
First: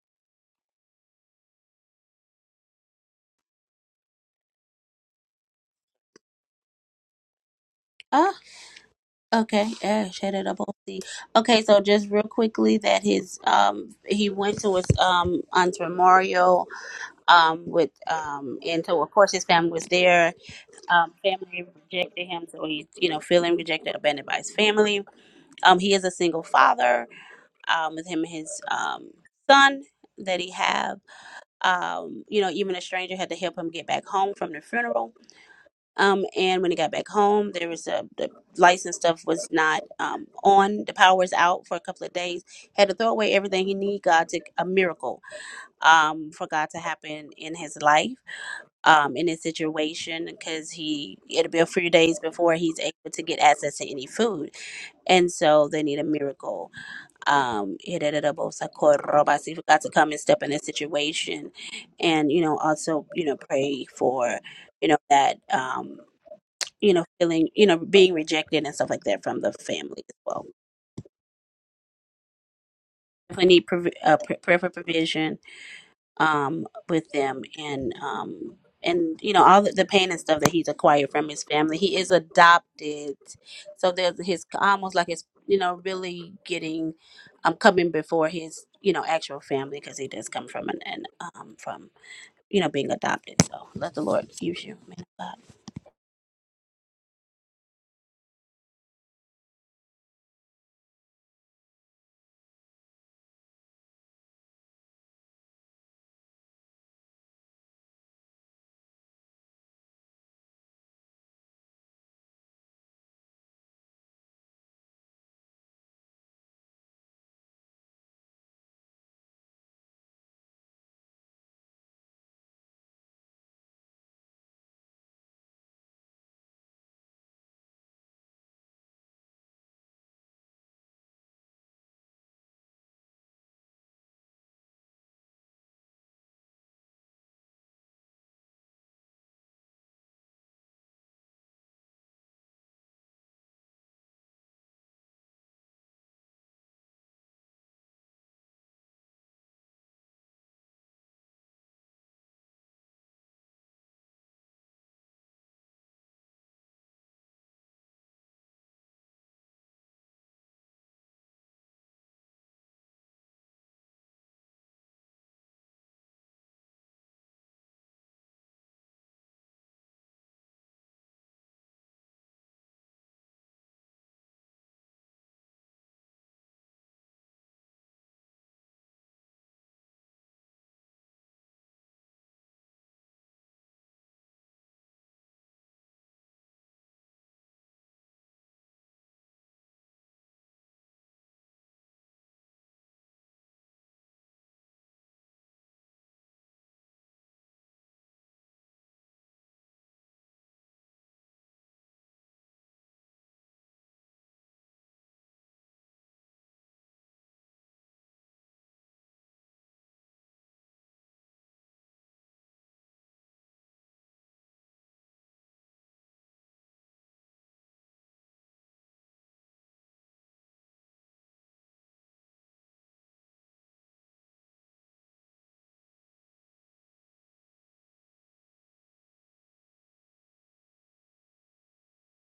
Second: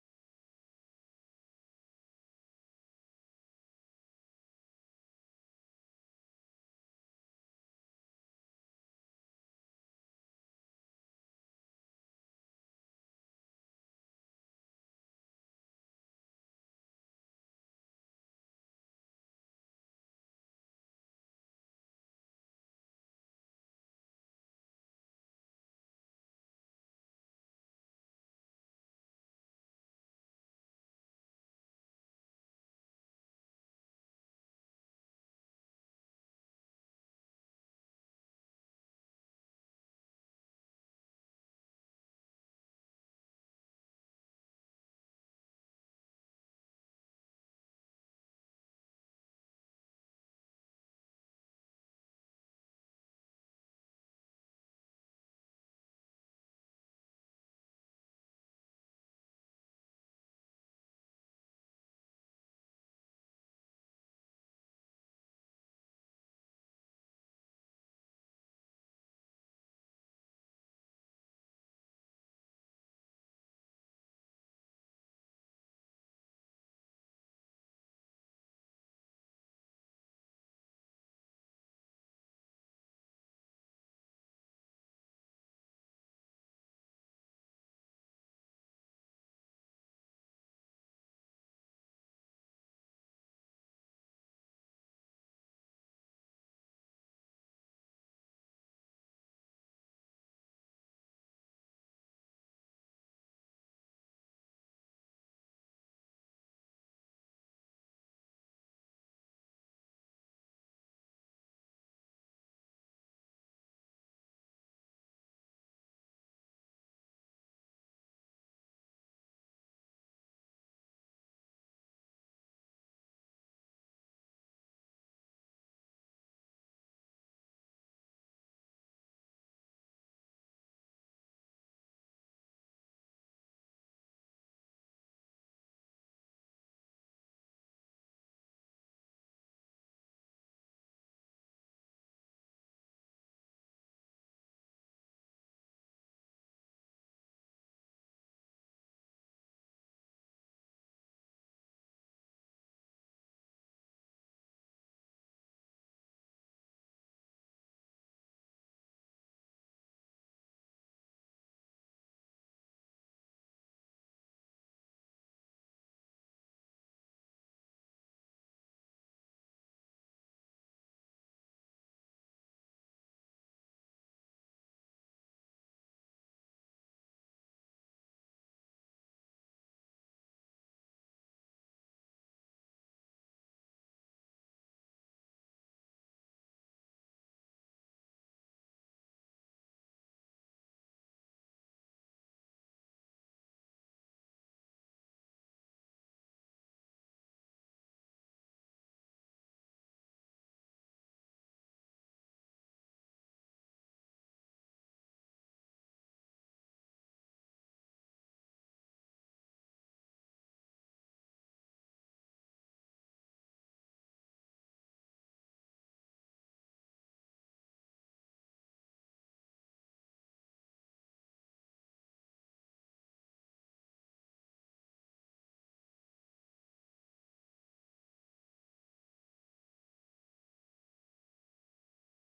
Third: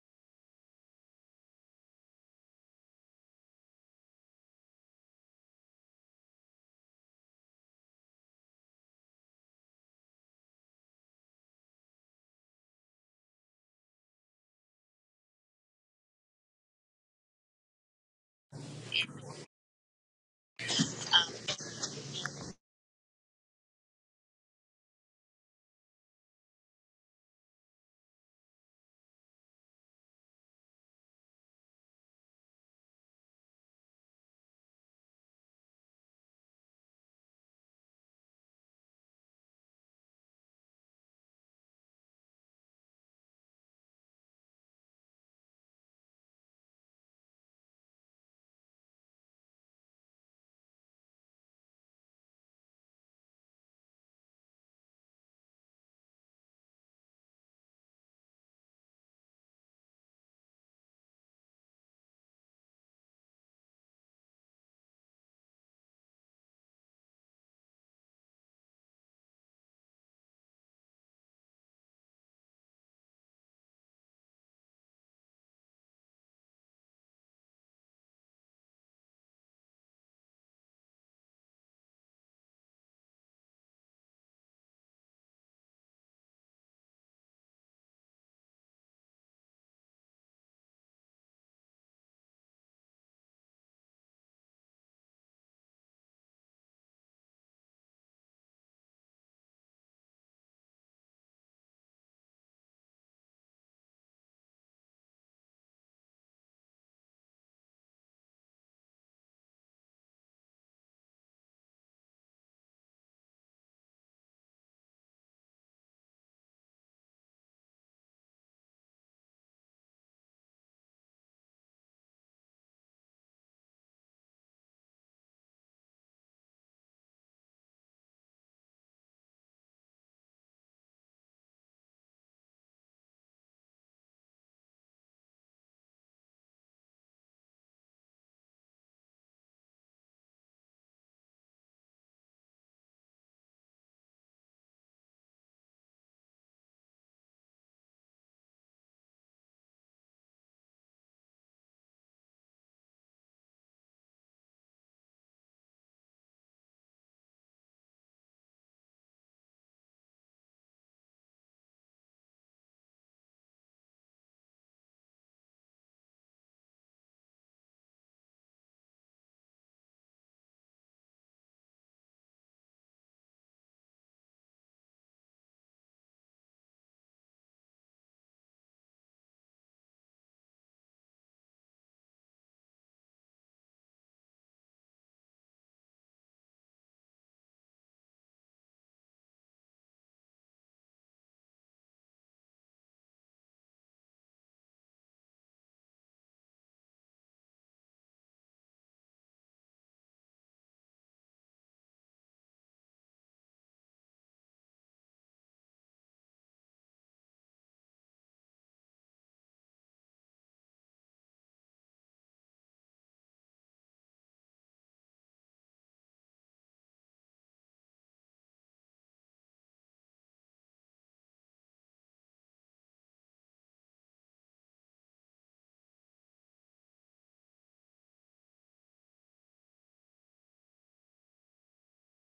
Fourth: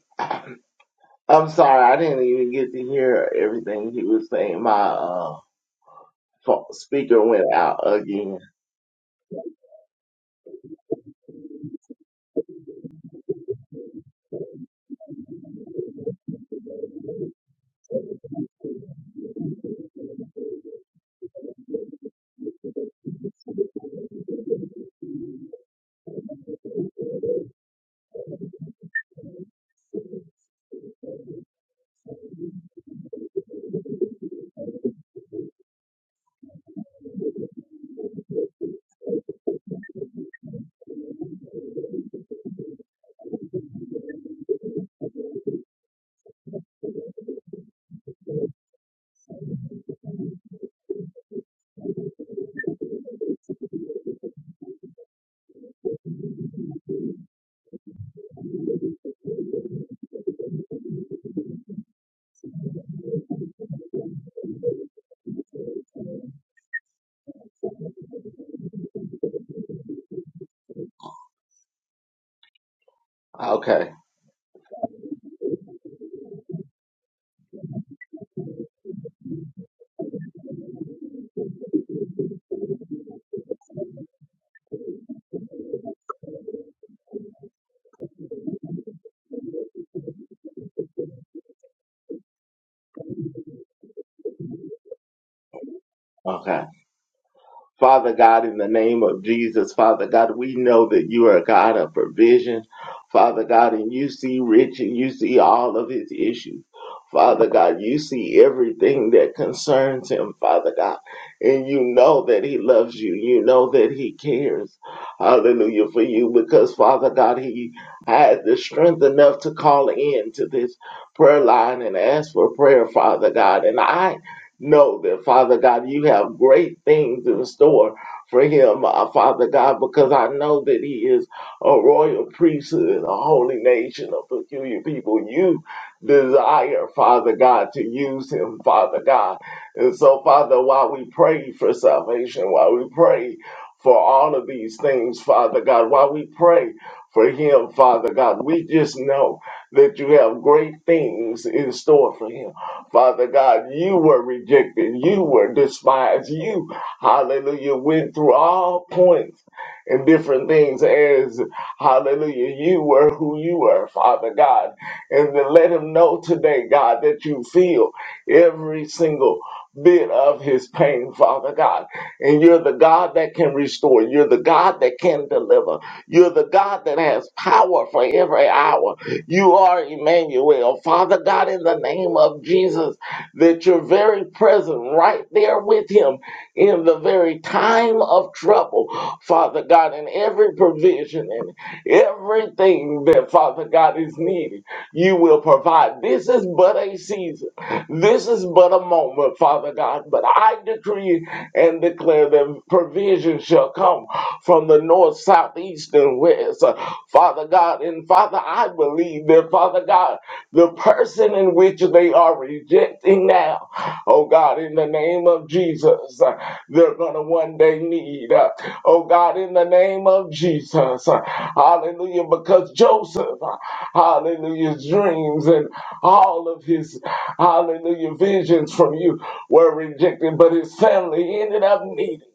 Speaker 1: I'm sorry, I didn't even get to hear everything he was saying. My uh, fo- speaker went out
Speaker 2: Ah,
Speaker 1: again.
Speaker 2: okay. Yeah, share that at both sides. Okay, so just real quickly that his um he went to his um aunt's memorial um with um and so of course his family was there Um, family rejected him, so he's you know feeling rejected, abandoned by his family. Um, he is a single father um, with him and his um, son that he have. Um, you know, even a stranger had to help him get back home from the funeral. Um, and when he got back home, there was a the license stuff was not um, on. The power was out for a couple of days. Had to throw away everything he need. God took a miracle um, for God to happen in his life um, in his situation because he it'll be a few days before he's able to get access to any food and so they need a miracle. Um, he did it about Socorro, but see if God to come and step in a situation, and you know, also you know, pray for you know that um, you know feeling you know being rejected and stuff like that from the family as well. If we need prov-
Speaker 1: Okay,
Speaker 2: uh, pr- prayer for provision um, with them and um, and you know all the, the pain and stuff that he's acquired from his family. He is adopted, so there's his almost like his you know really getting um coming before his you know actual family because he does come from an, an um from you know being adopted. So let the Lord use you, man. of God.
Speaker 1: okay. Father God, in the name of Jesus, Father God, we know that you are a God of provision, Father God, and you see Rich and you see all of his issues. Father God, you see everything that concerns him, Father God, and you know that he loves you. You know that he cares, hallelujah, for you, because Father God, he had the strength enough to call in to this prayer line and ask for prayer, Father God. And I know that, Father God, you have great things in store for him, uh, Father God, because I know that he is a royal priesthood and a holy nation, a peculiar people. You desire, Father God, to use him, Father God. And so, Father, while we pray for salvation, while we pray for all of these things, Father God, while we pray for him, Father God, we just know that you have great things in store for him. Father God, you were rejected. You were despised. You, hallelujah, went through all points and different things as, hallelujah, you were who you were, Father God. And to let him know today, God, that you feel every single bit of his pain, Father God. And you're the God that can restore. You're the God that can deliver. You're the God that has power for every hour. You are Emmanuel. Father God, in the name of Jesus, that you're very present right there with him in the very time of trouble. Father God, in every provision and everything that Father God is needing, you will provide. This is but a season. This is but a moment, Father God, but I decree and declare that provision shall come from the north, south, east, and west, Uh, Father God. And Father, I believe that, Father God, the person in which they are rejecting now, oh God, in the name name of Jesus, uh, they're going to one day need. uh, Oh God, in the name of Jesus. uh, Hallelujah. Because Joseph, uh, hallelujah, dreams and all of his, hallelujah, visions from you were rejected, but his family ended up needing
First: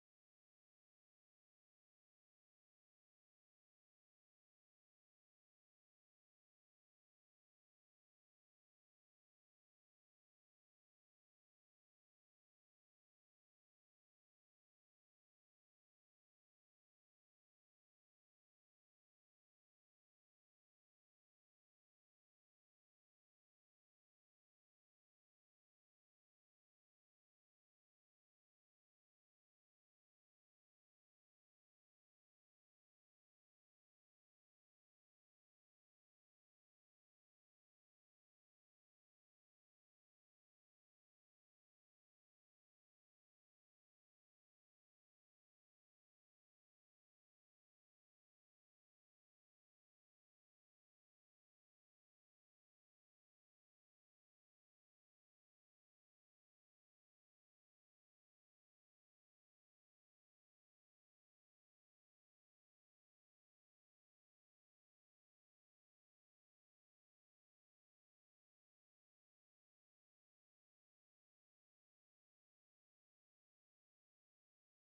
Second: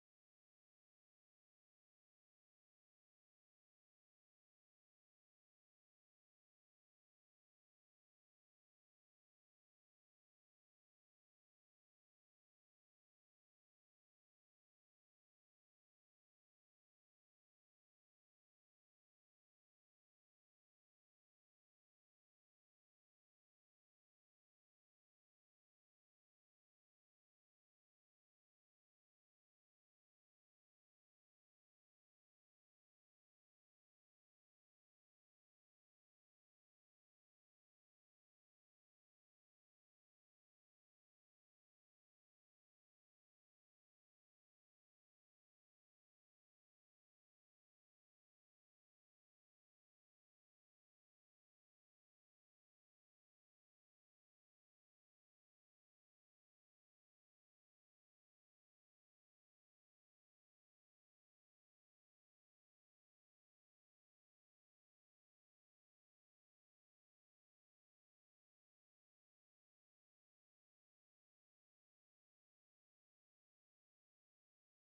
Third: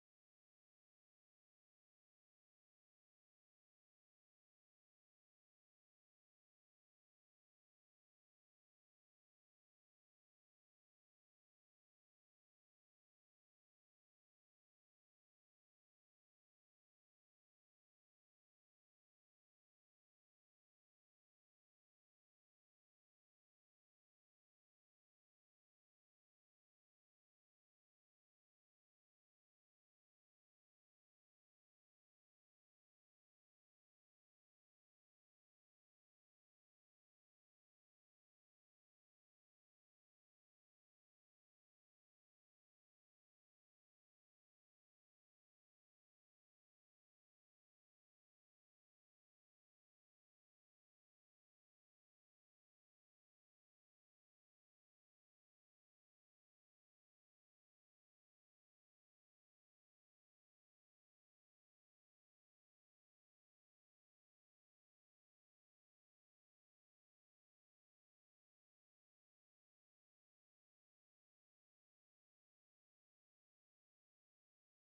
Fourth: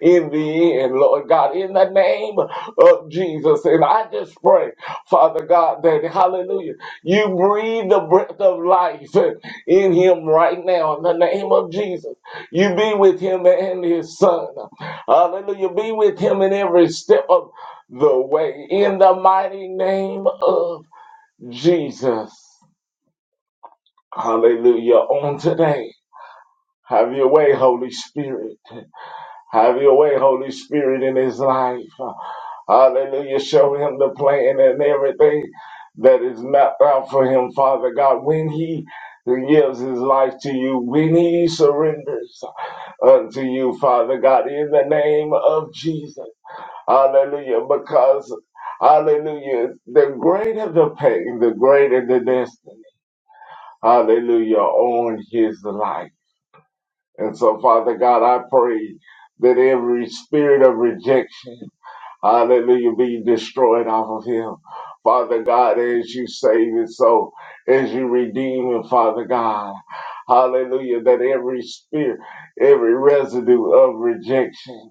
Speaker 1: in the end, Lord God, in the name of Jesus. And I just pray, Father God, that hallelujah, you breathe the breath of life in him right now in the name of Jesus. You be with him and his son. Hallelujah. Be with him in every step of the way. In the mighty name of Jesus. Hallelujah. On today, have your way, Holy Spirit. Have your way, Holy Spirit, in his life. Hallelujah. Show him the plan and everything that is mapped out for him, Father God. When he gives his life to you, when he surrenders unto you, Father God, in the name of Jesus. Hallelujah. Because, hallelujah, the greater the pain, the greater the destiny. Hallelujah. On his life. And so, Father God, I pray that every spirit of rejection, hallelujah, be destroyed off of him. Father God, as you save it, so as you redeem it, Father God, hallelujah, that every spirit, every residue of rejection,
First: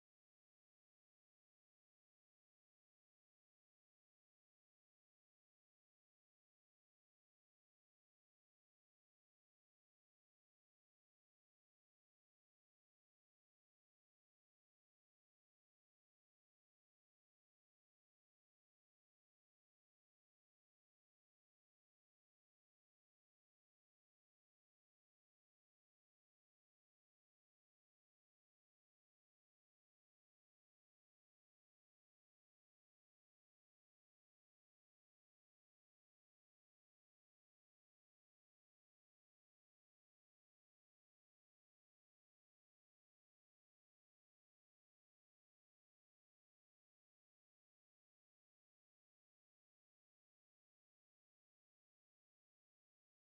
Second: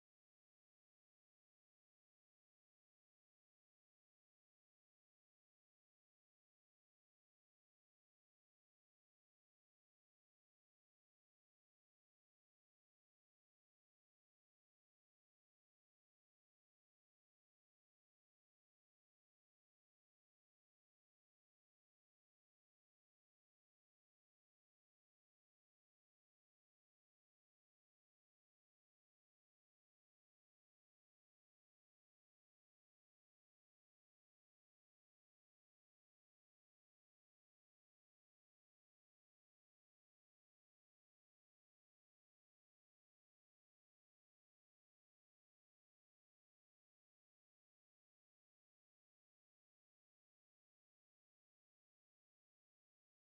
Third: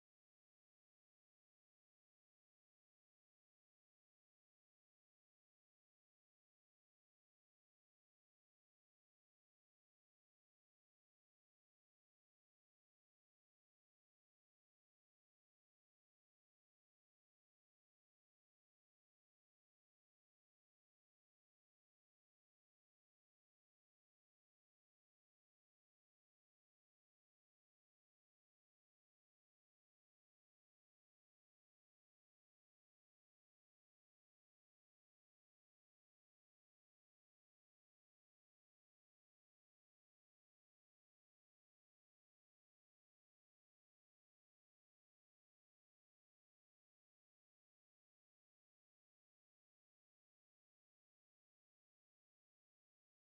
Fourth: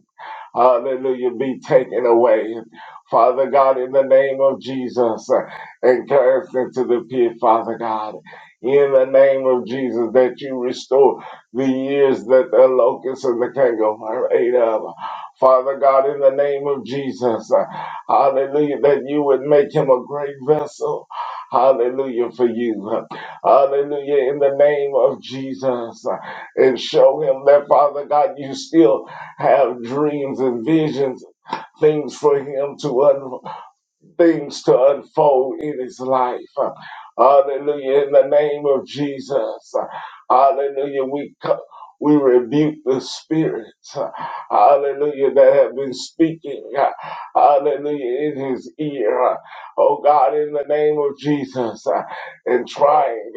Speaker 1: hallelujah, be taken away. Father God, in the name of Jesus, uh, encourage them to the pit, Father God. In the name of Jesus, that you restore the years that the locust and the canker ate up. Father God, in the name of Jesus, uh, hallelujah, that you would make him a great vessel. Hallelujah for you. Hallelujah in the name of Jesus. uh, And show him that, Father God, you still have dreams and visions, things for him to unfold things to unfold in his life. Hallelujah. In the name of Jesus. Hallelujah. We co- we rebuke the spirits, hallelujah, that have been speaking, hallelujah, in his ear, oh God, in the name of Jesus, and trying,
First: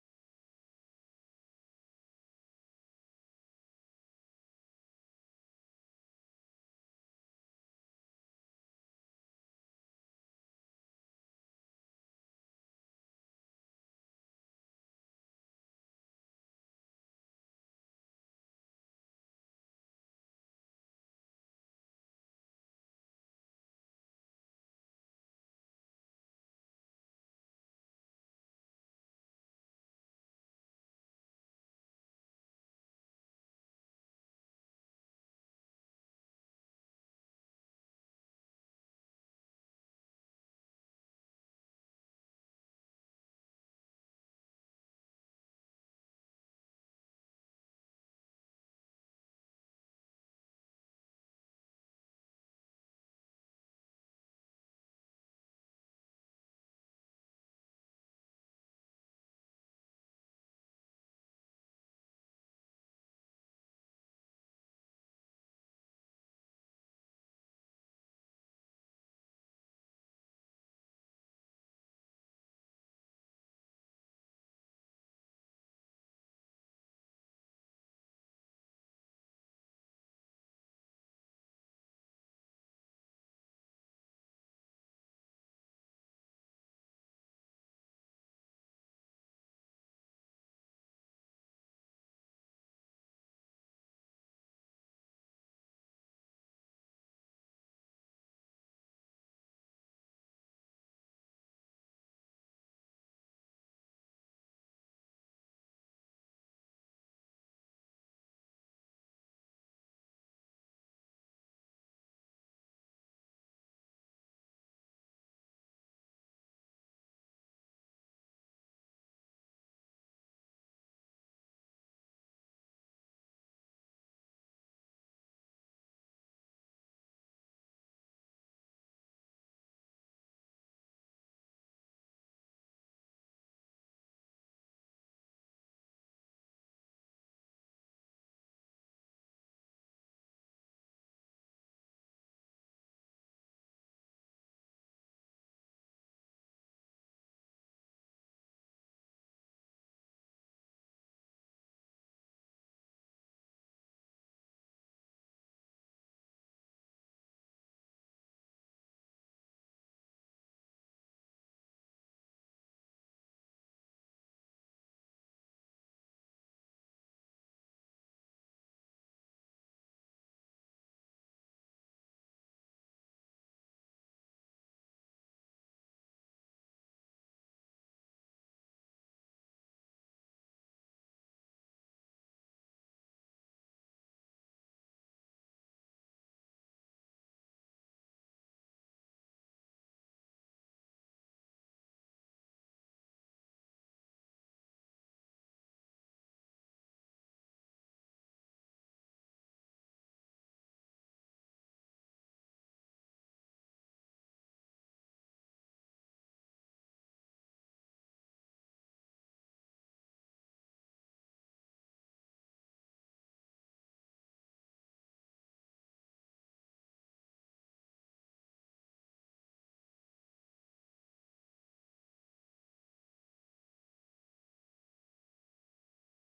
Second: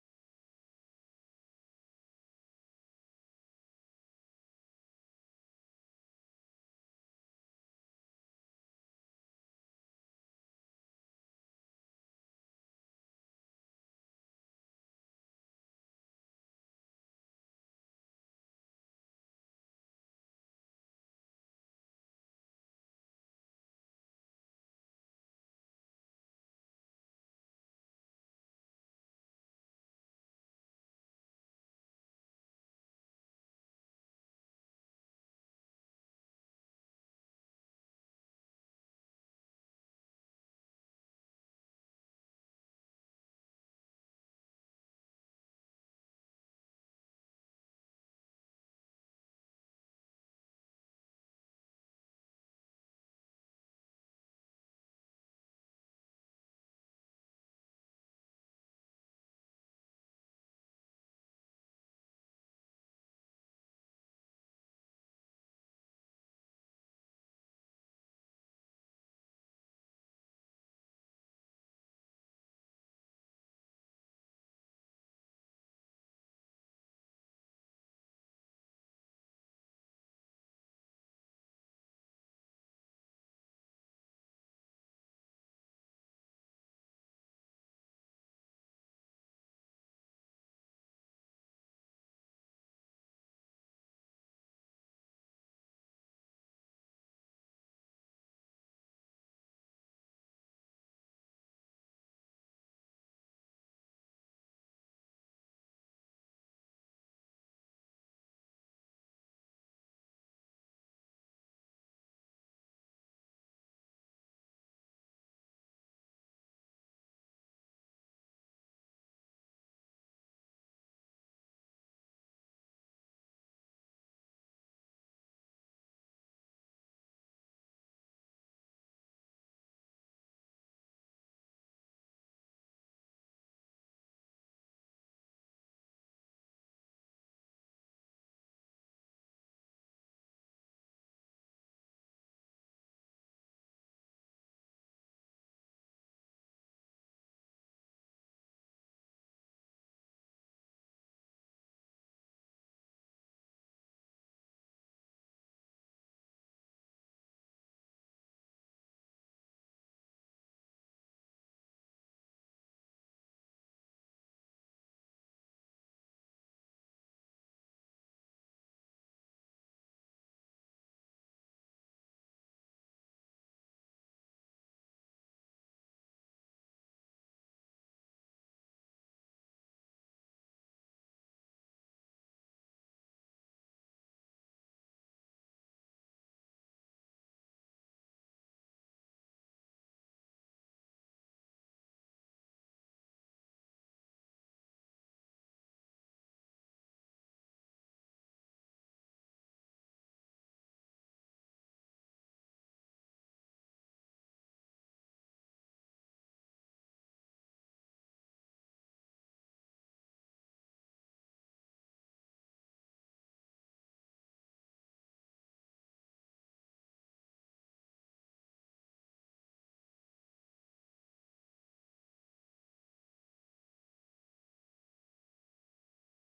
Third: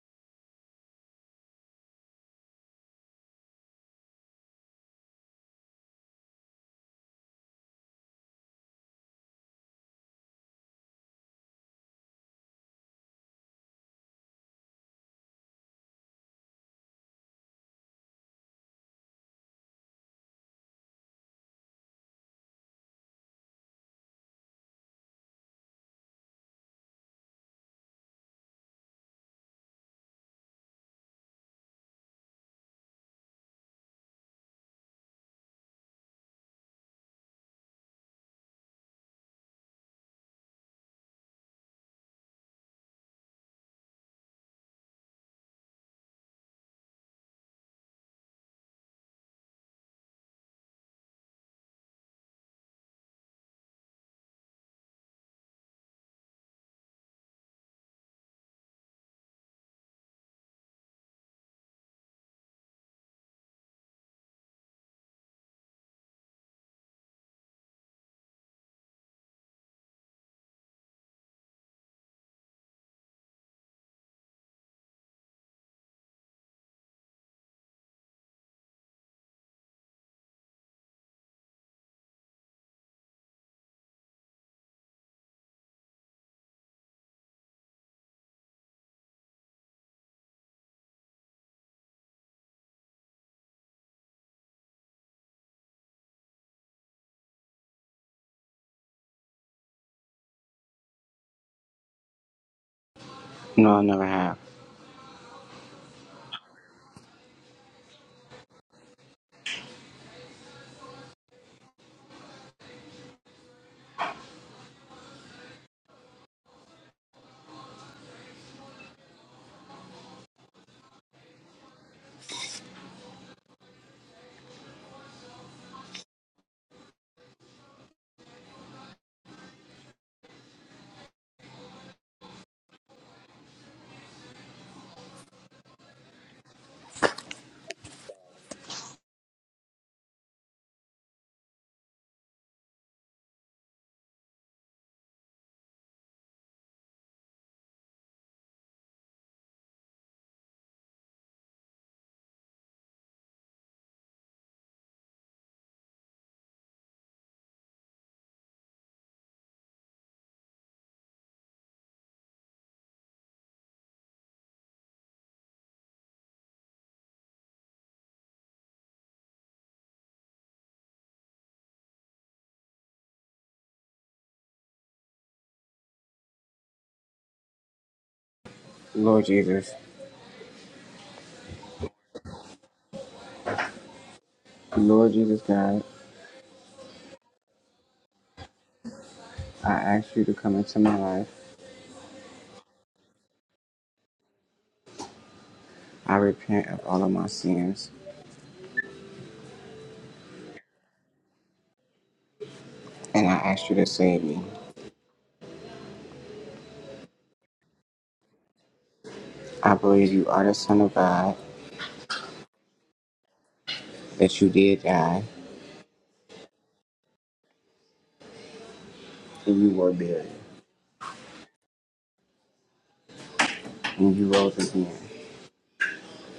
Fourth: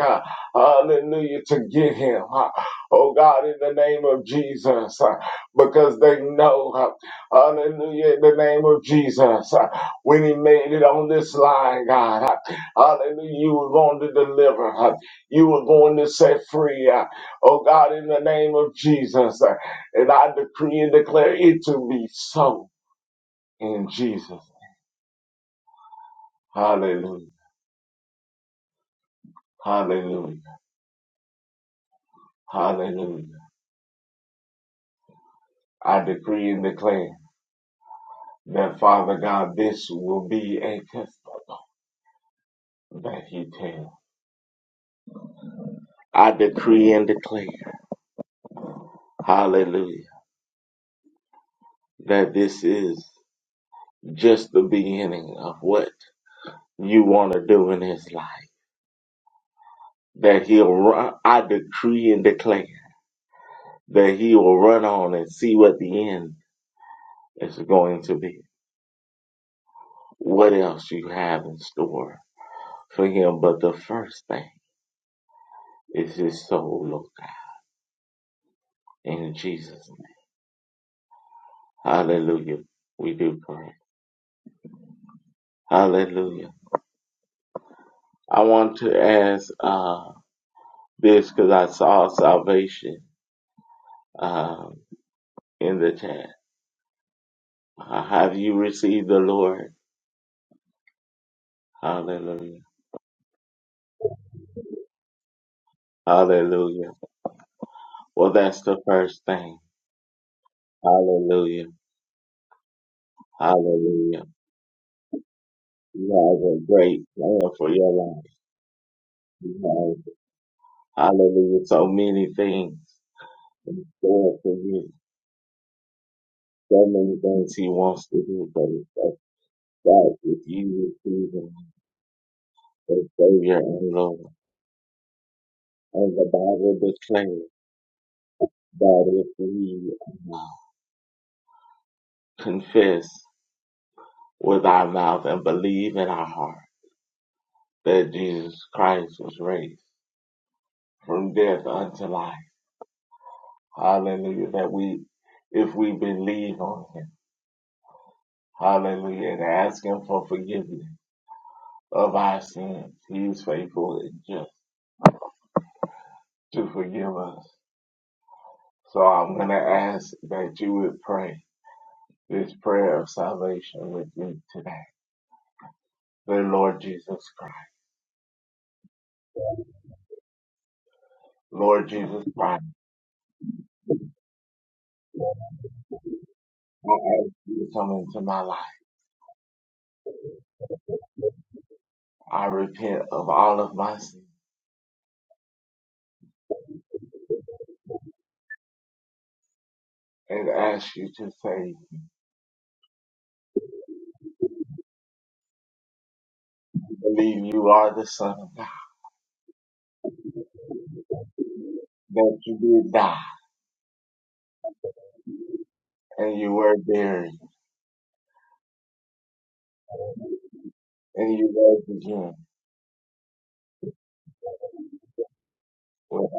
Speaker 1: hallelujah, to get him, oh God, in the name of Jesus, because they know, hallelujah, in the name of Jesus when he made it on this line, God. Hallelujah. You were going to deliver. You were going to set free. Oh God, in the name of Jesus. And I decree and declare it to be so in Jesus. Hallelujah. Hallelujah. Hallelujah. I decree and declare that Father God, this will be a testimony that he tells. I decree and declare, hallelujah, that this is just the beginning of what you want to do in his life. That he'll run, I decree and declare that he will run on and see what the end is going to be. What else you have in store for him? But the first thing is his soul, Lord God. In Jesus' name. Hallelujah. We do pray. Hallelujah. I want to ask uh, this because I saw salvation uh, in the chat. Uh, have you received the Lord? Hallelujah.
Speaker 4: No, I never have.
Speaker 1: Hallelujah. Well, that's the first thing. Hallelujah. Hallelujah. You have a great plan for your life. You have, hallelujah, so many things in store for you. So many things he wants to do, but it all starts with you receiving the Savior and Lord. And the Bible declares that if we uh, confess with our mouth and believe in our heart that Jesus Christ was raised from death unto life, Hallelujah. That we, if we believe on him, hallelujah, and ask him for forgiveness of our sins, he is faithful and just to forgive us. So I'm going to ask that you would pray this prayer of salvation with me today. Dear Lord Jesus Christ,
Speaker 4: Lord Jesus,
Speaker 1: Lord Jesus Christ,
Speaker 4: Lord Jesus God,
Speaker 1: I ask you to come into my life.
Speaker 4: I ask you to come into my life.
Speaker 1: I repent of all of my sins
Speaker 4: I repent of all of my sins,
Speaker 1: and ask you to save me.
Speaker 4: and I ask you to save me.
Speaker 1: I Believe you are the Son of God,
Speaker 4: I believe you are the Son of God,
Speaker 1: that you did die
Speaker 4: that you did die,
Speaker 1: and you were buried
Speaker 4: and you were buried,
Speaker 1: and you will begin
Speaker 4: and you rose again
Speaker 1: with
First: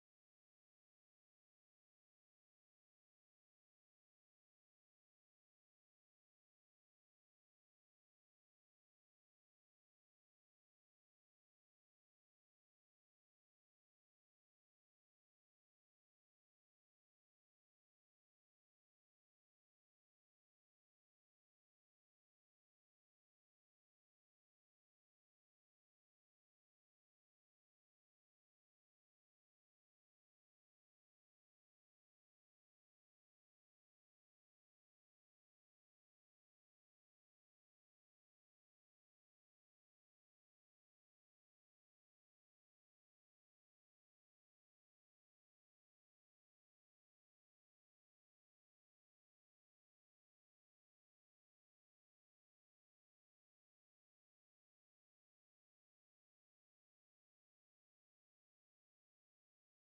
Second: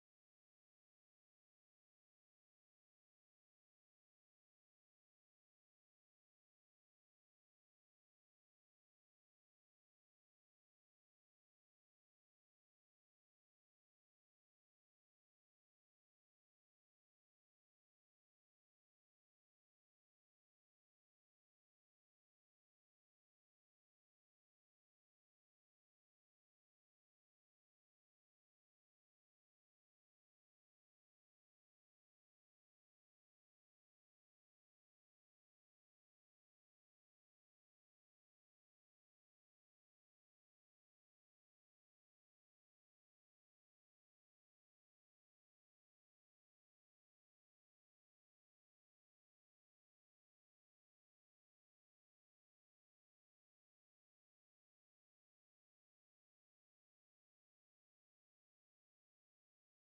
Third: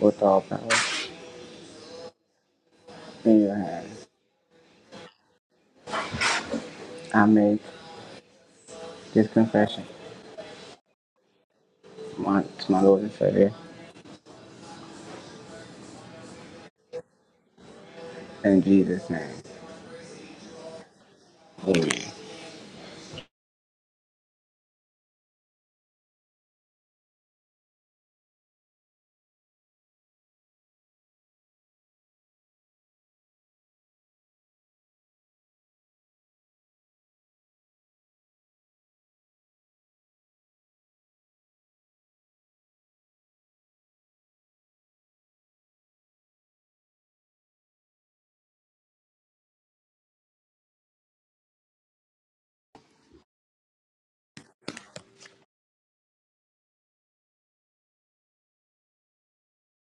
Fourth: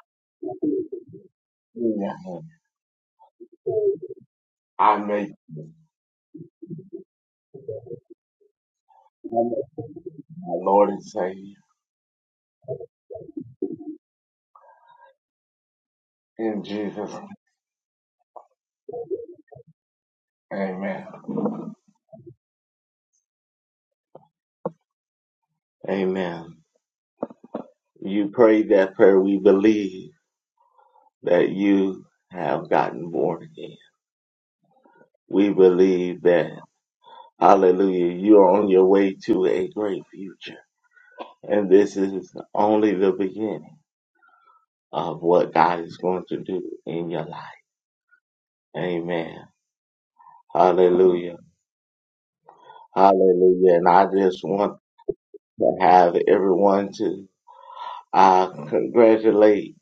Speaker 4: with all power
Speaker 1: Hallelujah.
Speaker 4: in your hands.
Speaker 1: I make
Speaker 4: I make this
Speaker 1: you
Speaker 4: confession
Speaker 1: my Lord and Savior
Speaker 4: my, to my Lord and Savior
Speaker 1: in Jesus. name.
Speaker 4: in Jesus' name.
Speaker 1: Amen.
Speaker 4: Amen.
Speaker 1: Amen. You prayed that prayer. We believe that you have gotten born again. We believe that, hallelujah, you are on your way to a great future. And this is only the beginning of what God is going to do in your life. Amen. Hallelujah. Hallelujah. And I just want to have everyone to I congratulate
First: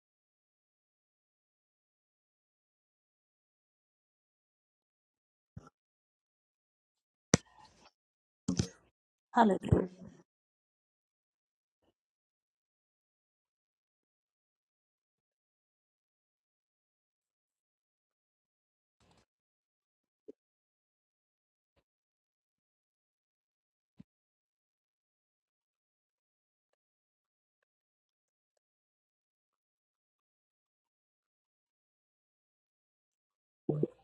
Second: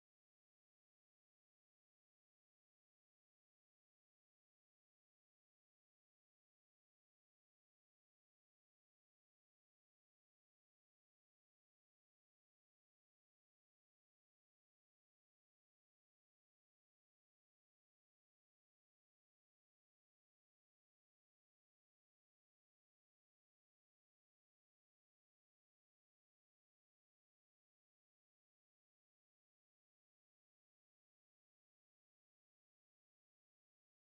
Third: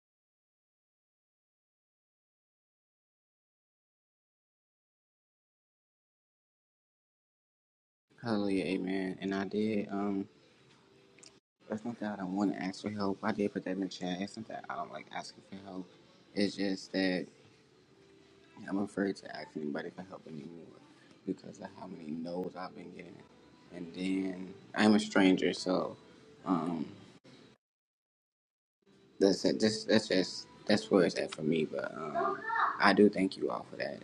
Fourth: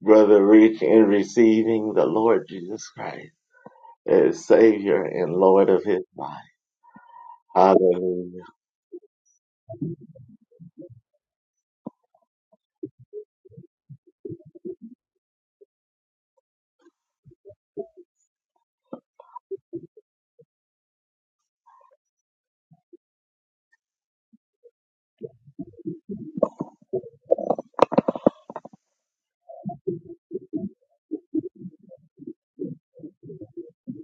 Speaker 1: Brother Rich in receiving the Lord Jesus Christ as Savior and Lord of his life. Hallelujah.
Speaker 4: Hallelujah, amen. And I did.
Speaker 2: Hallelujah.
Speaker 4: Um, It's not that I don't want to ask for help. I did put that in the chat. It's not that I don't like asking for help. It's just that I'm afraid to ask anybody for help anymore because of how many no's I've been getting. And then I'm a stranger, so um, that's it. Just that's just that's where it's at for me. But um, I do thank you all for that.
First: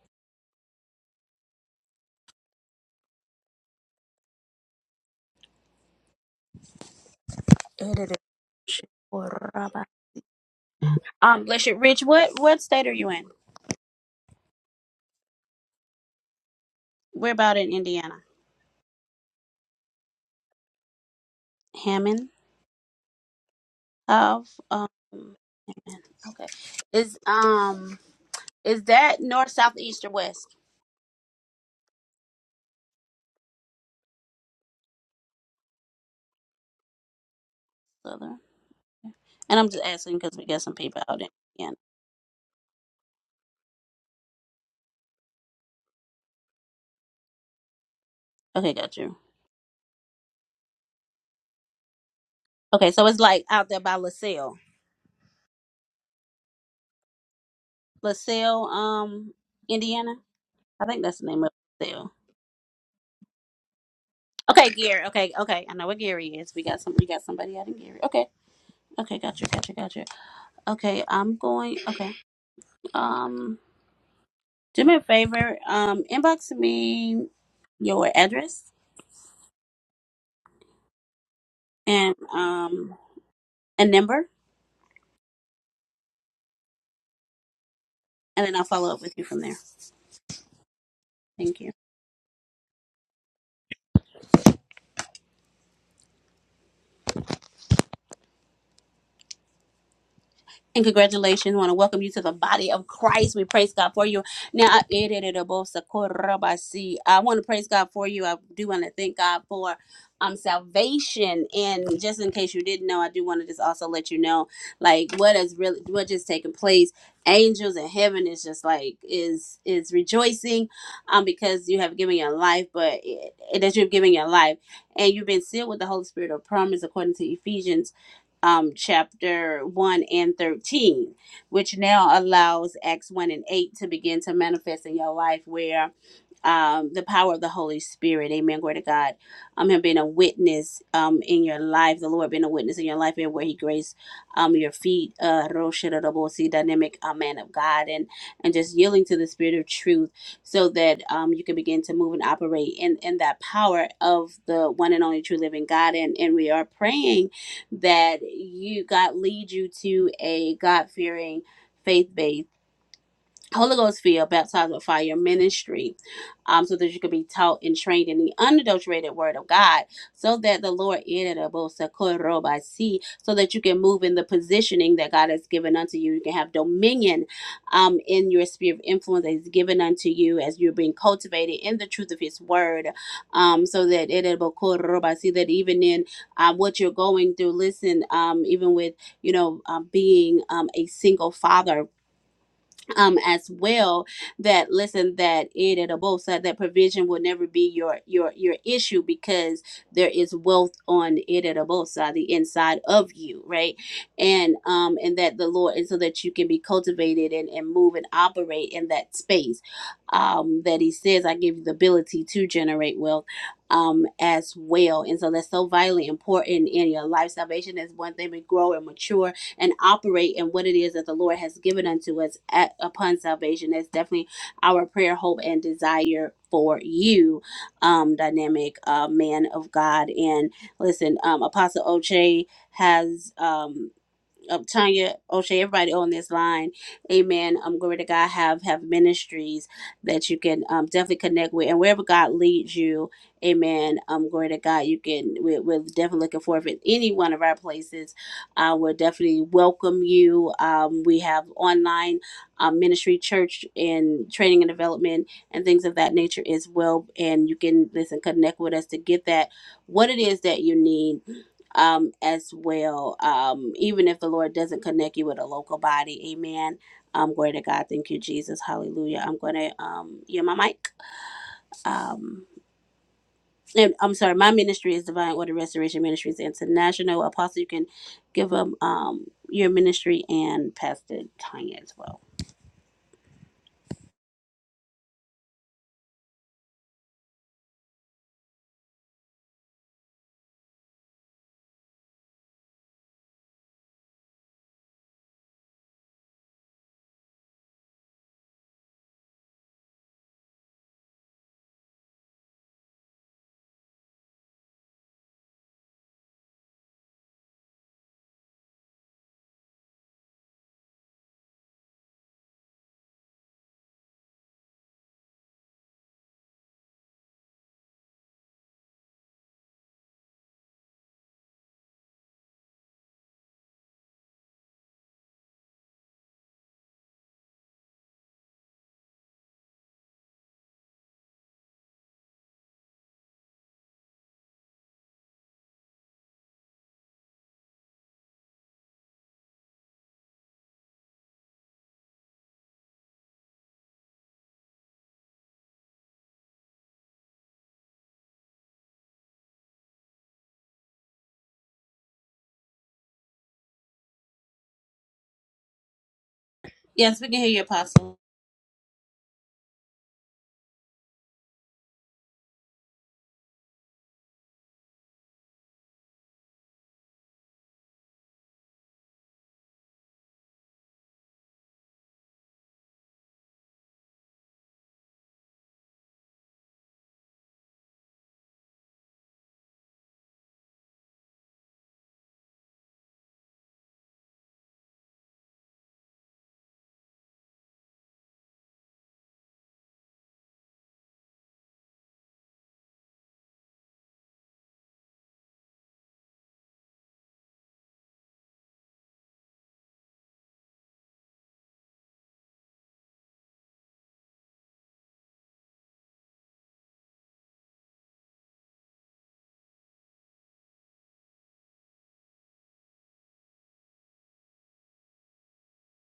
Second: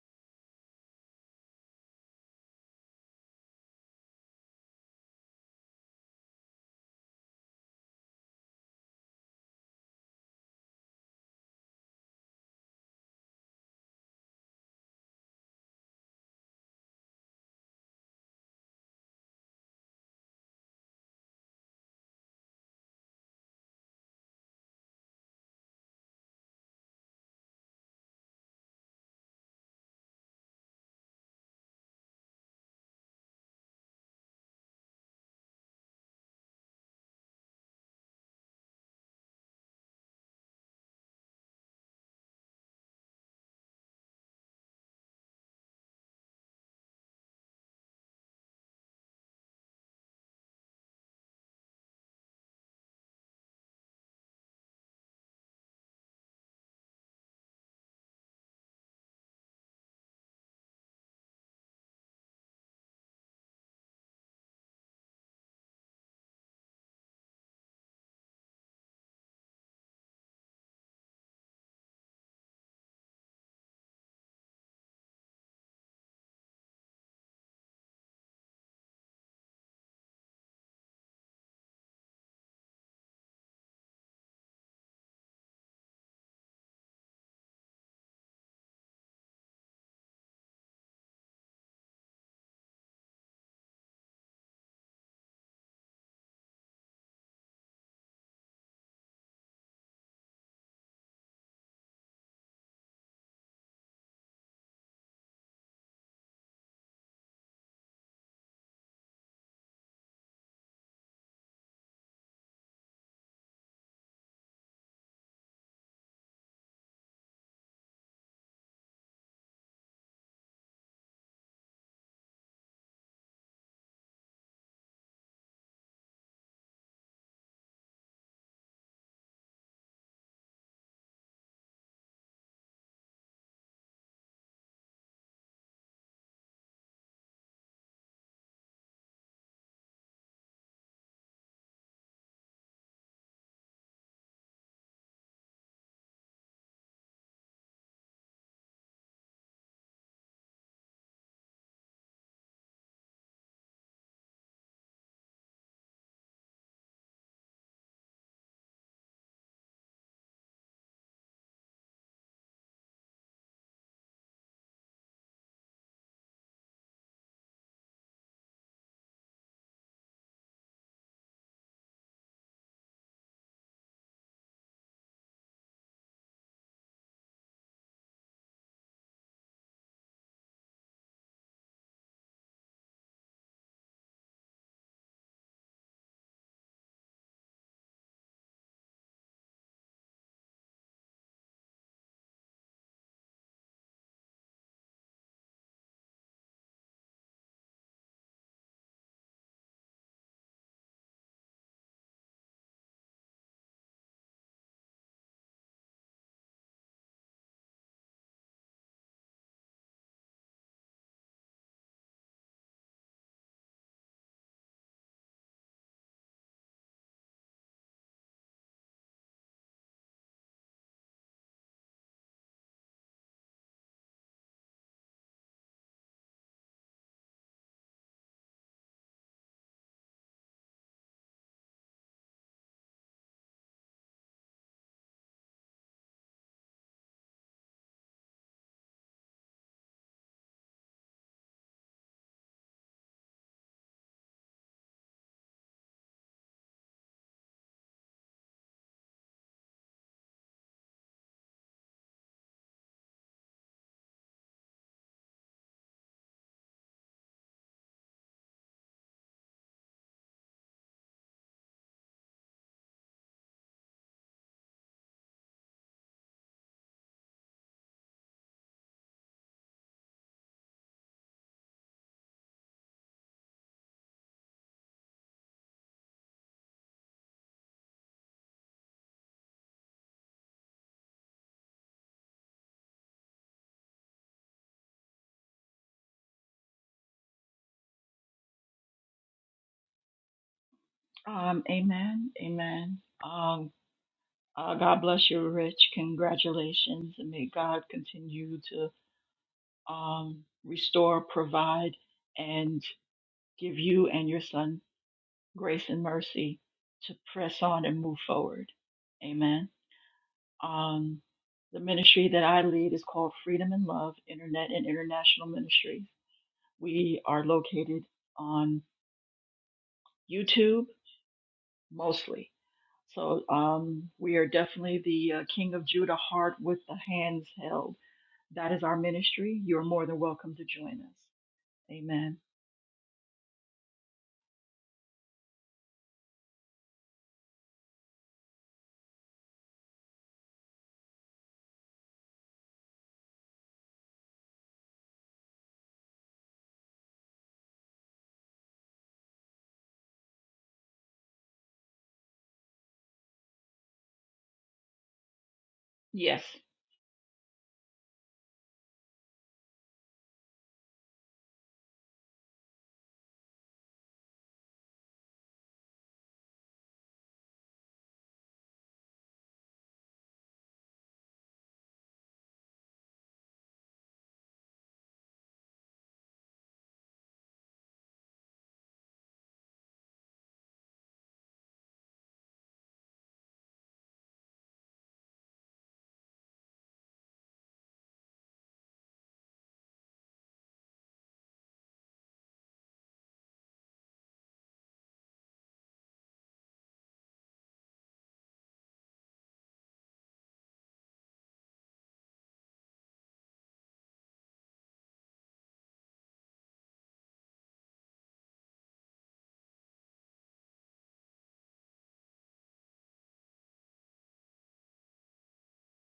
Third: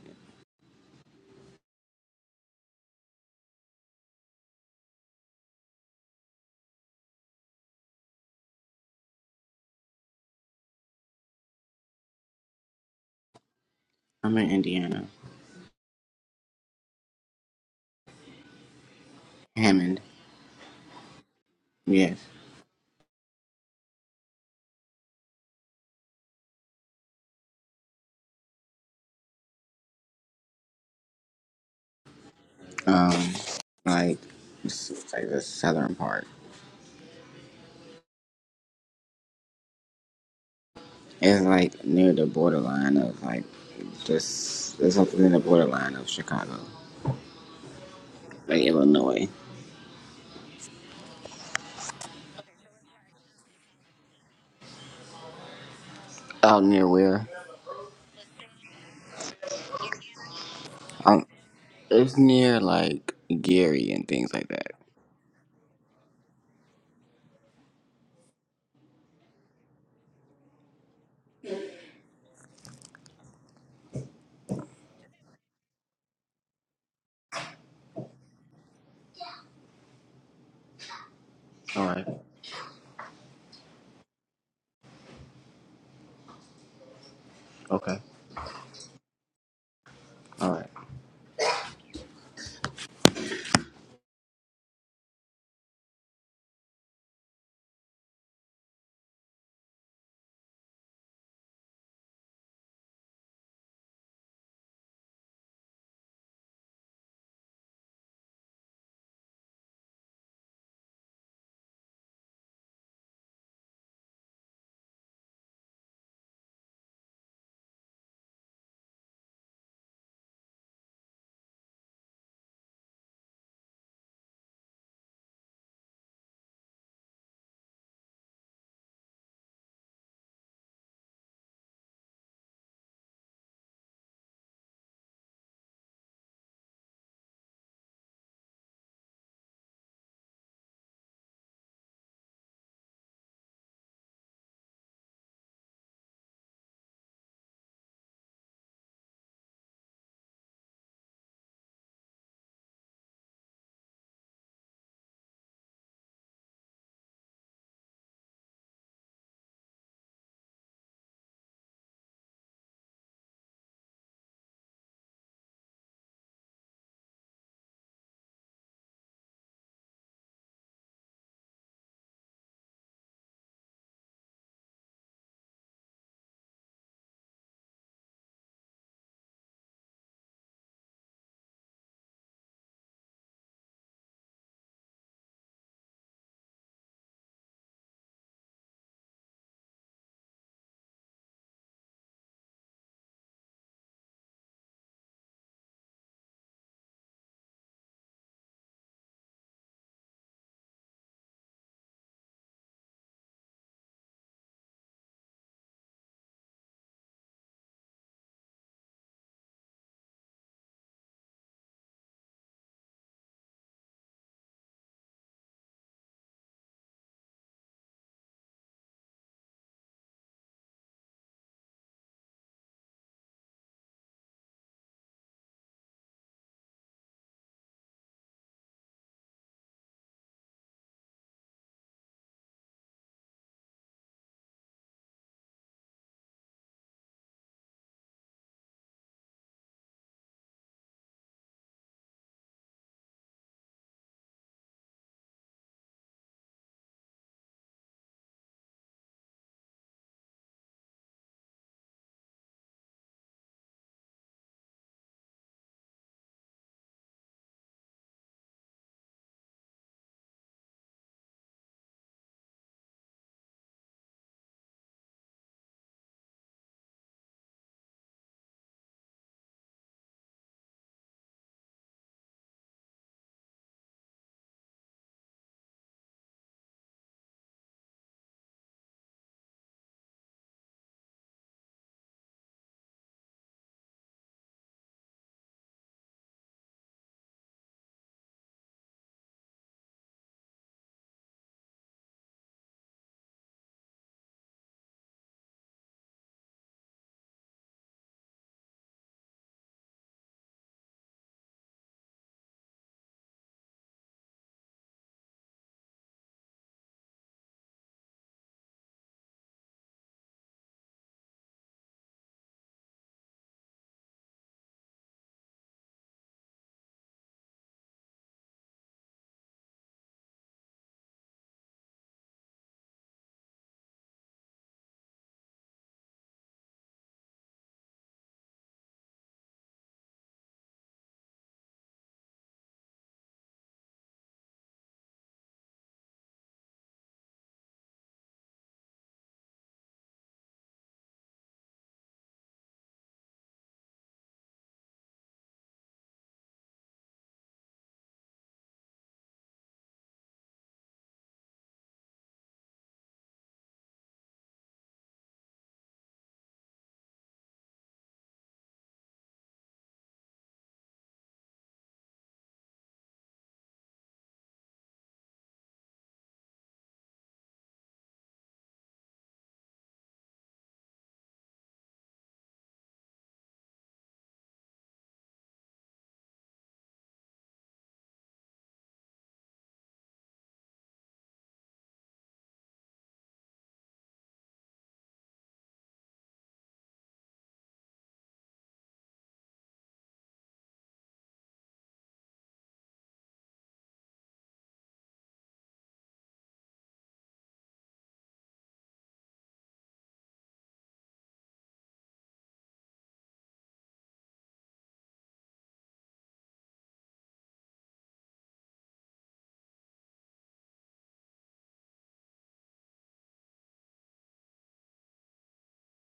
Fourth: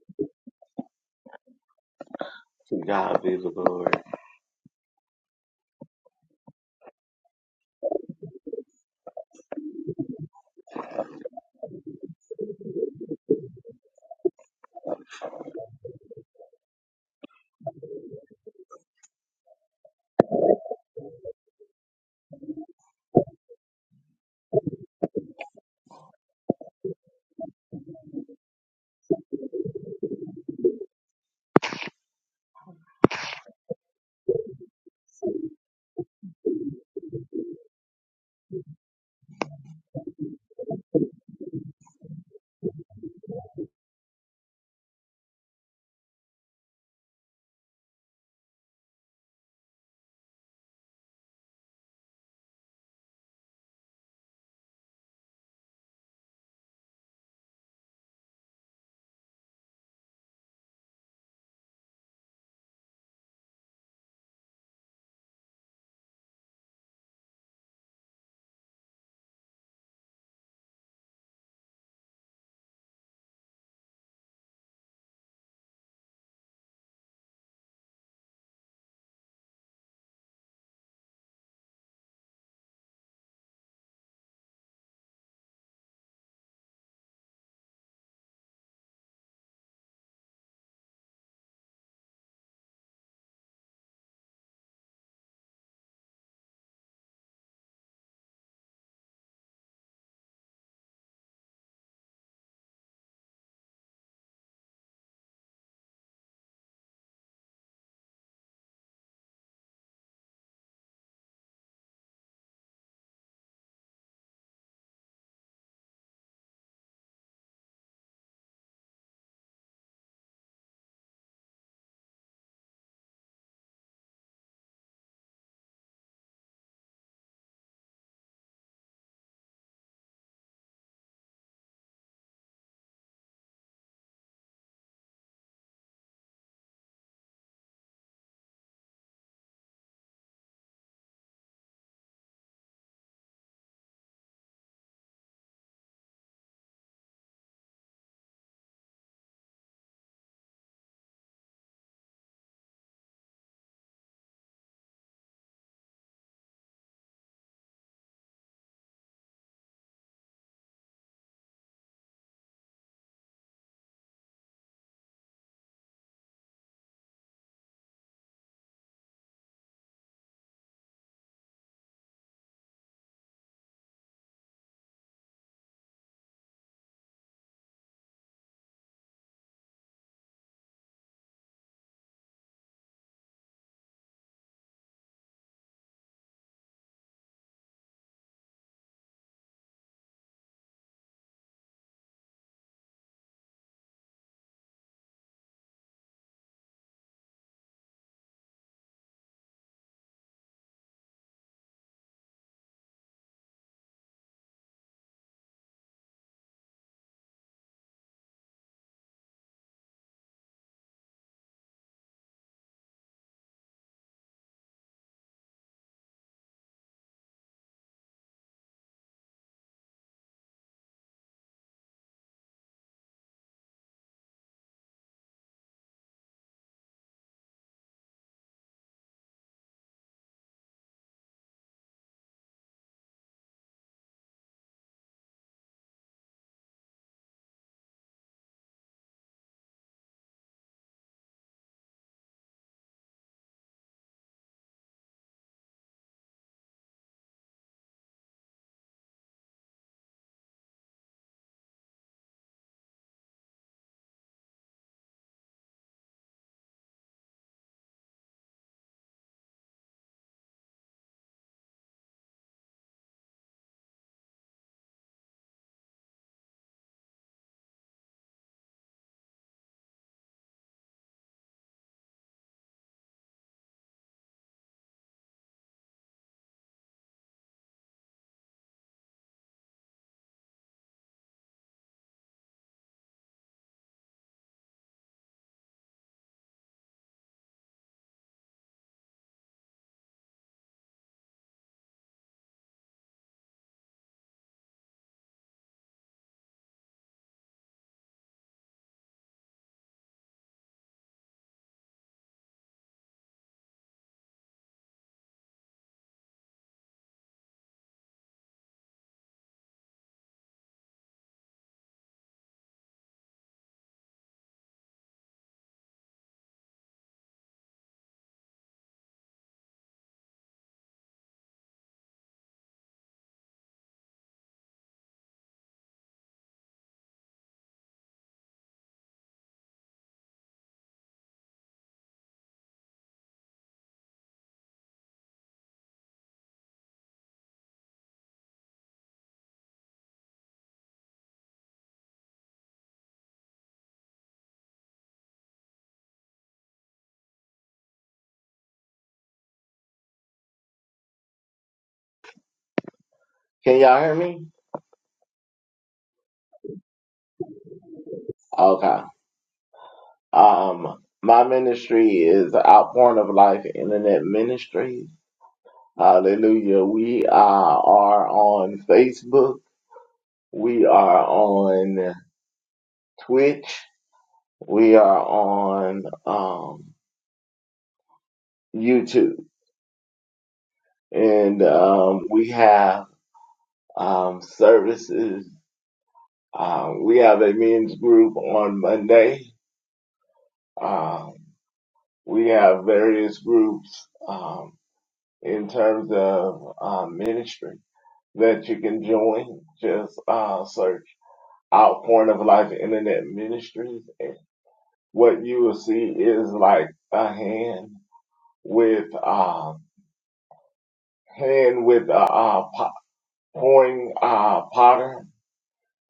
Speaker 1: To God be the glory.
Speaker 2: Edited. Um, bless you, Rich. What what state are you in?
Speaker 4: I'm in Indiana,
Speaker 2: We're about in Indiana.
Speaker 4: Hammond. Yes.
Speaker 2: Hammond. of um amen. okay is um is that north south east or west
Speaker 4: Um, like it's like the southern part.
Speaker 2: southern and i'm just asking because we got some people out in
Speaker 4: It's
Speaker 2: Indiana.
Speaker 4: like near the borderline of like just it's something in the borderline of Chicago, like
Speaker 2: okay got you
Speaker 4: Illinois.
Speaker 2: okay so it's like out there by lasalle
Speaker 4: Out near where?
Speaker 2: lasalle um indiana i think that's
Speaker 4: Um,
Speaker 2: the name of lasalle
Speaker 4: it's near like Gary and things like
Speaker 2: okay
Speaker 4: that.
Speaker 2: gary okay okay i know where gary is we got some we got somebody out in gary okay okay got you got you got you okay i'm going okay um do me a favor um inbox me your address
Speaker 4: All right.
Speaker 2: and um a number,
Speaker 4: Okay.
Speaker 2: and then I'll follow up with you from there.
Speaker 4: All right.
Speaker 2: Thank you. And congratulations. We want to welcome you to the body of Christ. We praise God for you. Now, I I want to praise God for you. I do want to thank God for um salvation. And just in case you didn't know, I do want to just also let you know like what is really what just taking place. Angels in heaven is just like is is rejoicing um because you have given your life, but it, that you've given your life and you've been sealed with the Holy Spirit of promise according to Ephesians um, chapter 1 and 13, which now allows Acts 1 and 8 to begin to manifest in your life where um, the power of the Holy Spirit, amen, glory to God, um, him being a witness um, in your life, the Lord being a witness in your life and where he graced um, your feet, uh, Roshiradabosi, dynamic uh, man of God, and, and just yielding to the spirit of truth so that um, you can begin to move and operate in, in that power of the one and only true living God. And, and we are praying that you God lead you to a God fearing, faith based Holy Ghost filled, baptized with fire ministry, um, so that you could be taught and trained in the unadulterated word of God, so that the Lord see, so that you can move in the positioning that God has given unto you. You can have dominion um in your sphere of influence that is given unto you as you're being cultivated in the truth of his word. Um, so that see that even in um, what you're going through, listen, um, even with you know um, being um, a single father um as well that listen that it at a both side that provision will never be your your your issue because there is wealth on it at a both side the inside of you right and um and that the lord and so that you can be cultivated and, and move and operate in that space um that he says i give you the ability to generate wealth um as well and so that's so vitally important in your life salvation is one thing we grow and mature and operate in what it is that the Lord has given unto us at, upon salvation. That's definitely our prayer, hope, and desire for you, um, dynamic uh, man of God. And listen, um, Apostle Oche has. Um, um, Tanya, O'Shea, everybody on this line, amen. Um, glory to God, have have ministries that you can um, definitely connect with. And wherever God leads you, amen. Um, glory to God, you can, we're, we're definitely looking forward for any one of our places. Uh, we'll definitely welcome you. Um, we have online um, ministry, church, and training and development and things of that nature as well. And you can, listen, connect with us to get that, what it is that you need um, as well. Um, even if the Lord doesn't connect you with a local body, amen. Um, glory to God. Thank you, Jesus. Hallelujah. I'm going to, um, yeah, my mic. Um, and I'm sorry, my ministry is Divine Order Restoration Ministries International. Apostle, you can give them um, your ministry and Pastor Tanya as well.
Speaker 3: Um, amen. Amen. Um, uh, God bless you, Rich. Congratulations. And may God continue to um, restore, provide, and give you and your son grace and mercy to press on and move forward. Amen. Um, the ministry that I lead is called Freedom and Love Internet and International Ministries. We are located on YouTube mostly. So um, we are definitely the uh, King of Judah heart with the hands held. That is our ministry. You're more than welcome to join us. Amen.
Speaker 1: Can y'all hear me?
Speaker 3: Yes.
Speaker 2: Yes, we can hear you, Apostle.
Speaker 1: Okay. Um, my ministry is Outpouring of Life Internet Ministry. Hallelujah. We uh, are on Facebook. We are on Twitch. We are on um, YouTube. And um, we have um, services. Um, we have a men's group on Monday. Um, we have various groups um, in terms of uh, ministry that you can join. Just uh, search Outpouring of Life Internet Ministries. And what you will see is like a hand with um, hand with a, uh uh, po- pouring uh, potter,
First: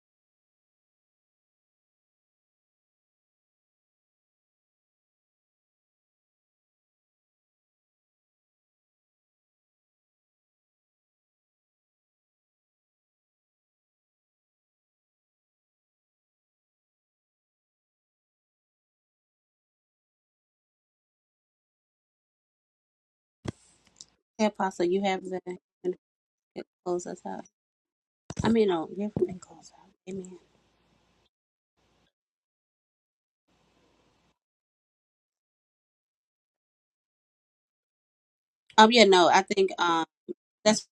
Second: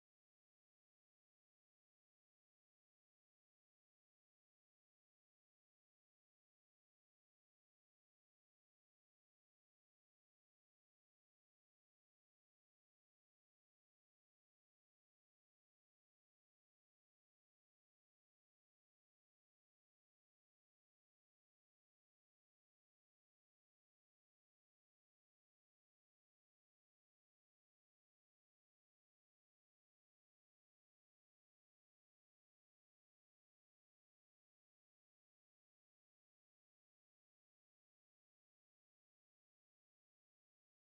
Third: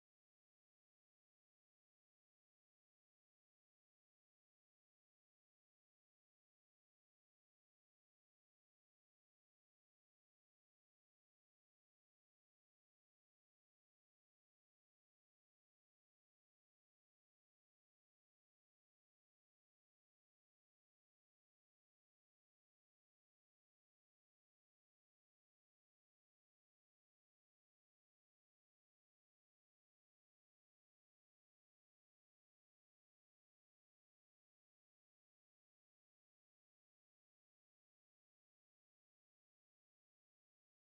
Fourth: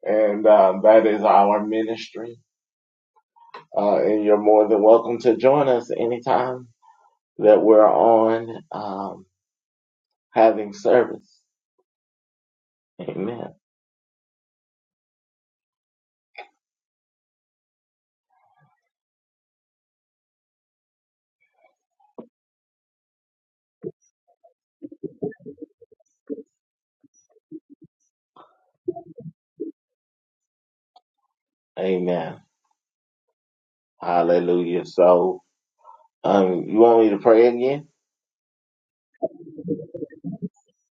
Speaker 1: and uh, that is our ministry Uh, and you're more than welcome to join us anytime that we're on um, having service. Amen.
Speaker 2: Hey, Apostle, you have the close us out. I mean, no, you can close out. Amen.
Speaker 1: Amen. Hallelujah. So, um, you want me to pray again?
Speaker 2: Um, yeah, no, I think um, let's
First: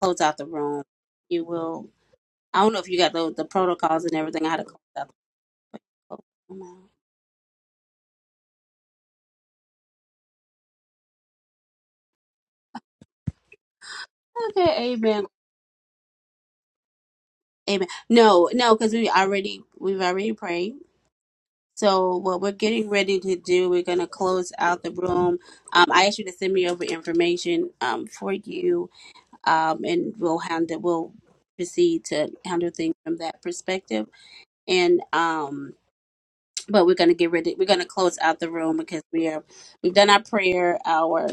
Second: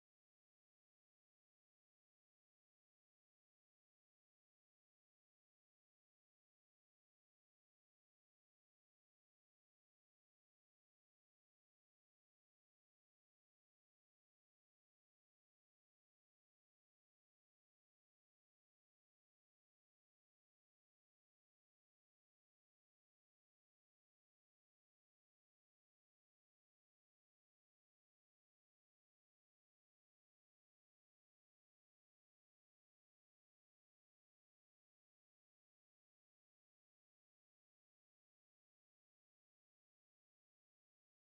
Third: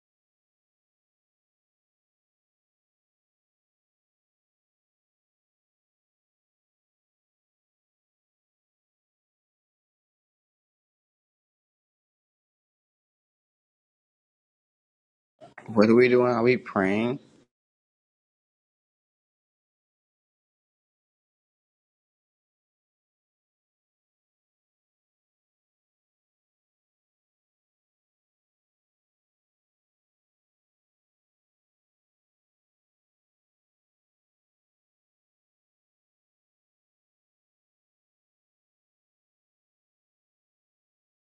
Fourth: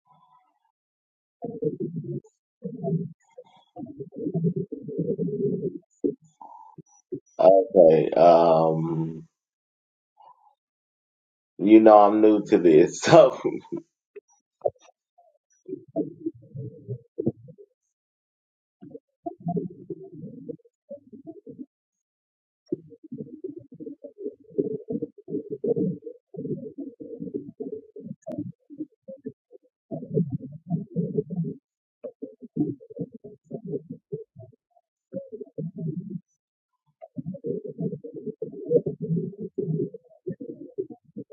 Speaker 2: close out the room. You will I don't know if you got the the protocols and everything. I had to close out. the
Speaker 1: Okay. Um, you know I'm new to this, so
Speaker 2: Okay, amen,
Speaker 4: What are we doing? Are we praying?
Speaker 2: amen. No, no, because we already we've already prayed. So what we're getting ready to do, we're gonna close out the room. Um, I asked you to send me over information um for you, um, and we'll handle we'll proceed to handle things from that perspective. And um, but we're gonna get ready. We're gonna close out the room because we are we've done our prayer hour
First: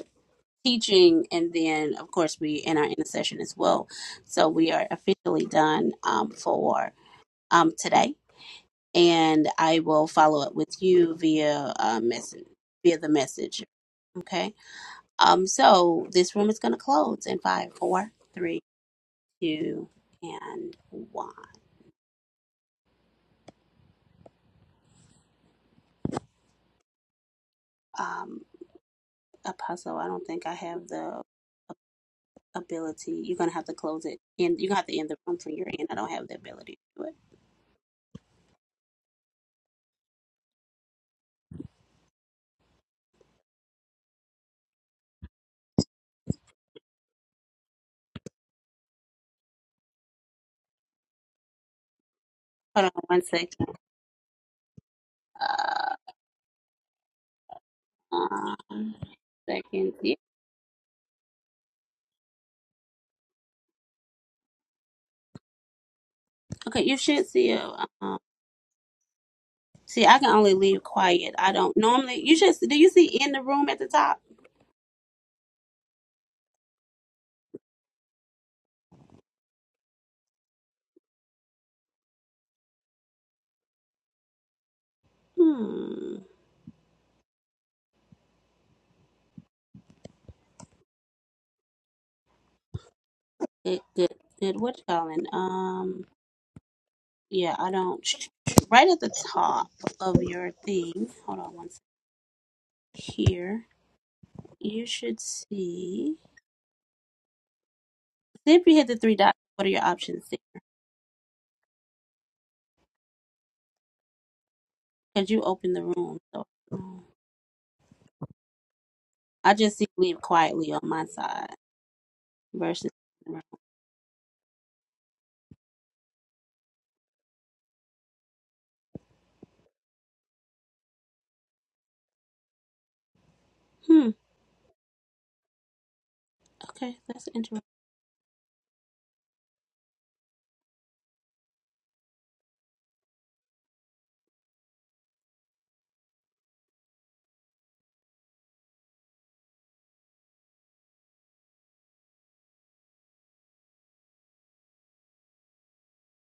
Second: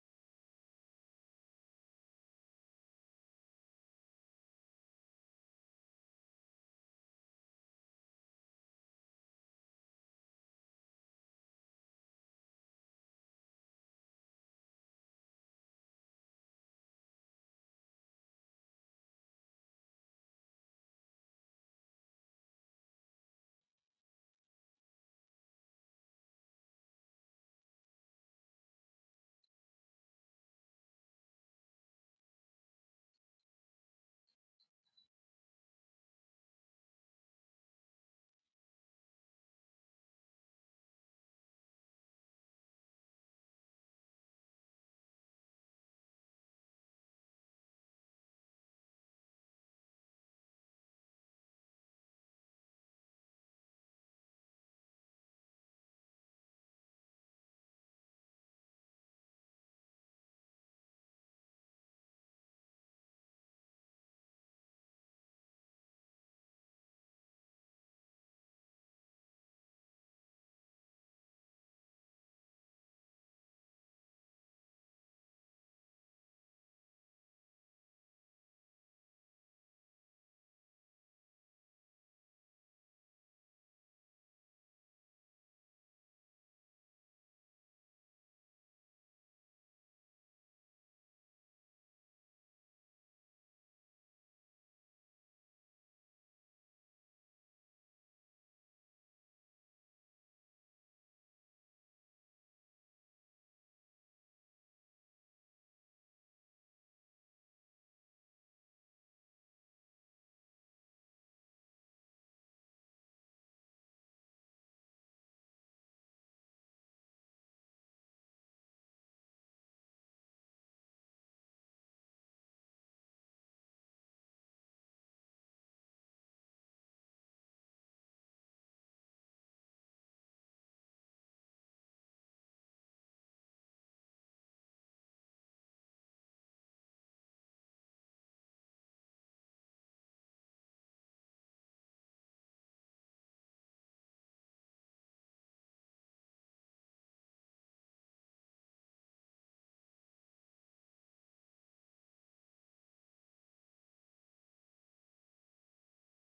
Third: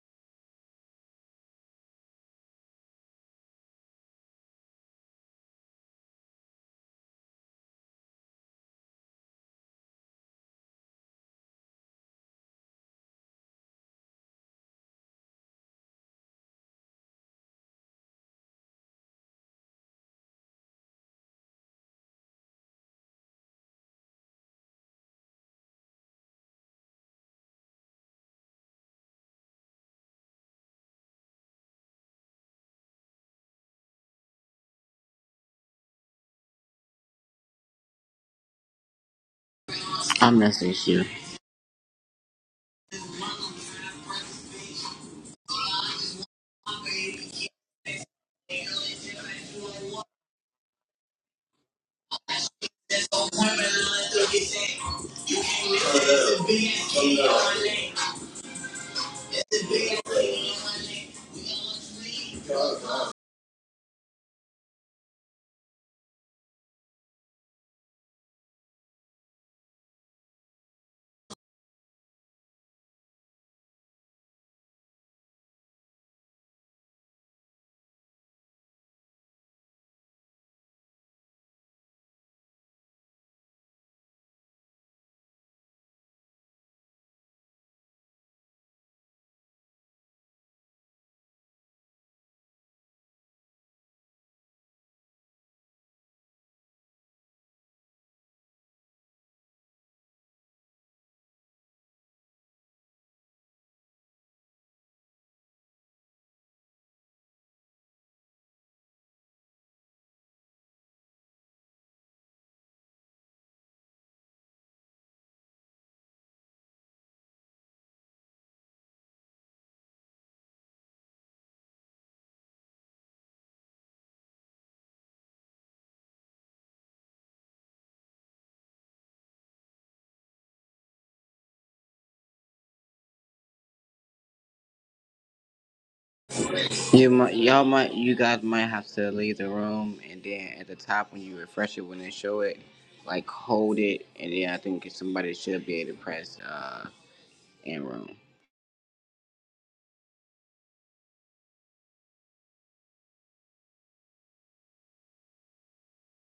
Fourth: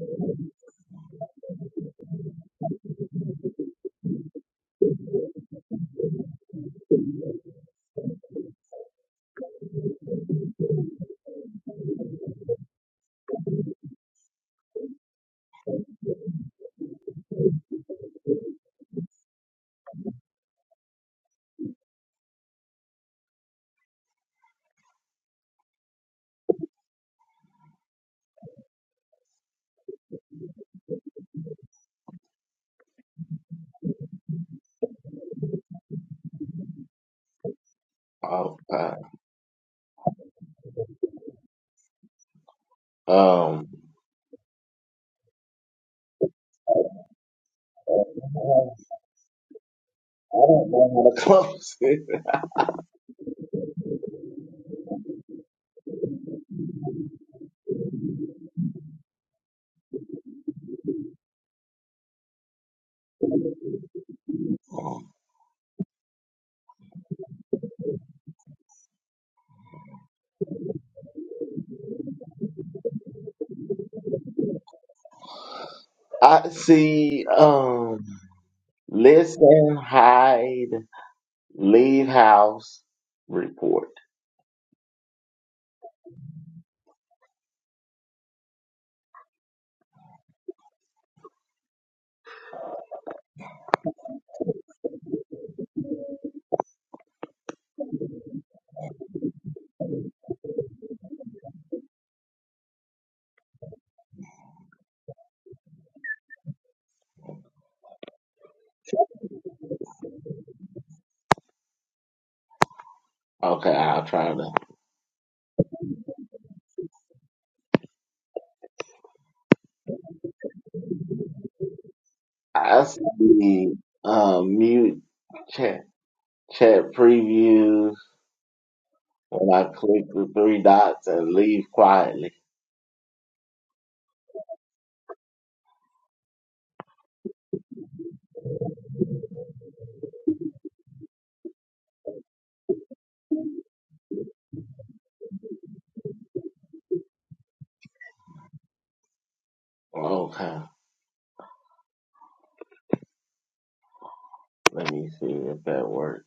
Speaker 2: teaching and then of course we in our intercession as well so we are officially done um, for um, today and i will follow up with you via uh, message via the message okay um so this room is going to close in five four three two and one um apostle i don't think i have the ability you're going to have to close it and you're going to have to end the room from your end i don't have the ability to do it
Speaker 1: oh, God.
Speaker 4: I message you.
Speaker 1: um, I don't know how to close it.
Speaker 2: hold on one second Uh, Um, second. Yeah. Okay, you should see a. Um, see, I can only leave quiet. I don't normally. You should. Do you see in the room at the top?
Speaker 1: I see. Um, listen, hide, leave house, report.
Speaker 2: Hmm. Good. Good. Good. What you calling? Um. Yeah, I don't. Right at the top of your thing. Hold on one second. Here, you should see. See if you hit the three dots. What are your options?
Speaker 1: Okay, I'll try to.
Speaker 2: Because you open the room. So um, I just see leave quietly on my side
Speaker 1: I
Speaker 2: versus.
Speaker 1: see um, mute chat, chat previews when I click the three dots and leave quietly.
Speaker 2: Hmm. Okay,
Speaker 4: You
Speaker 2: that's
Speaker 4: might,
Speaker 2: interesting.
Speaker 4: y'all might, you guys might have to leave the room, and then at the top when you refresh it, when they show it, like hold it, and then I think somebody should be able to press uh in room.
Speaker 1: Okay, let me see if that works.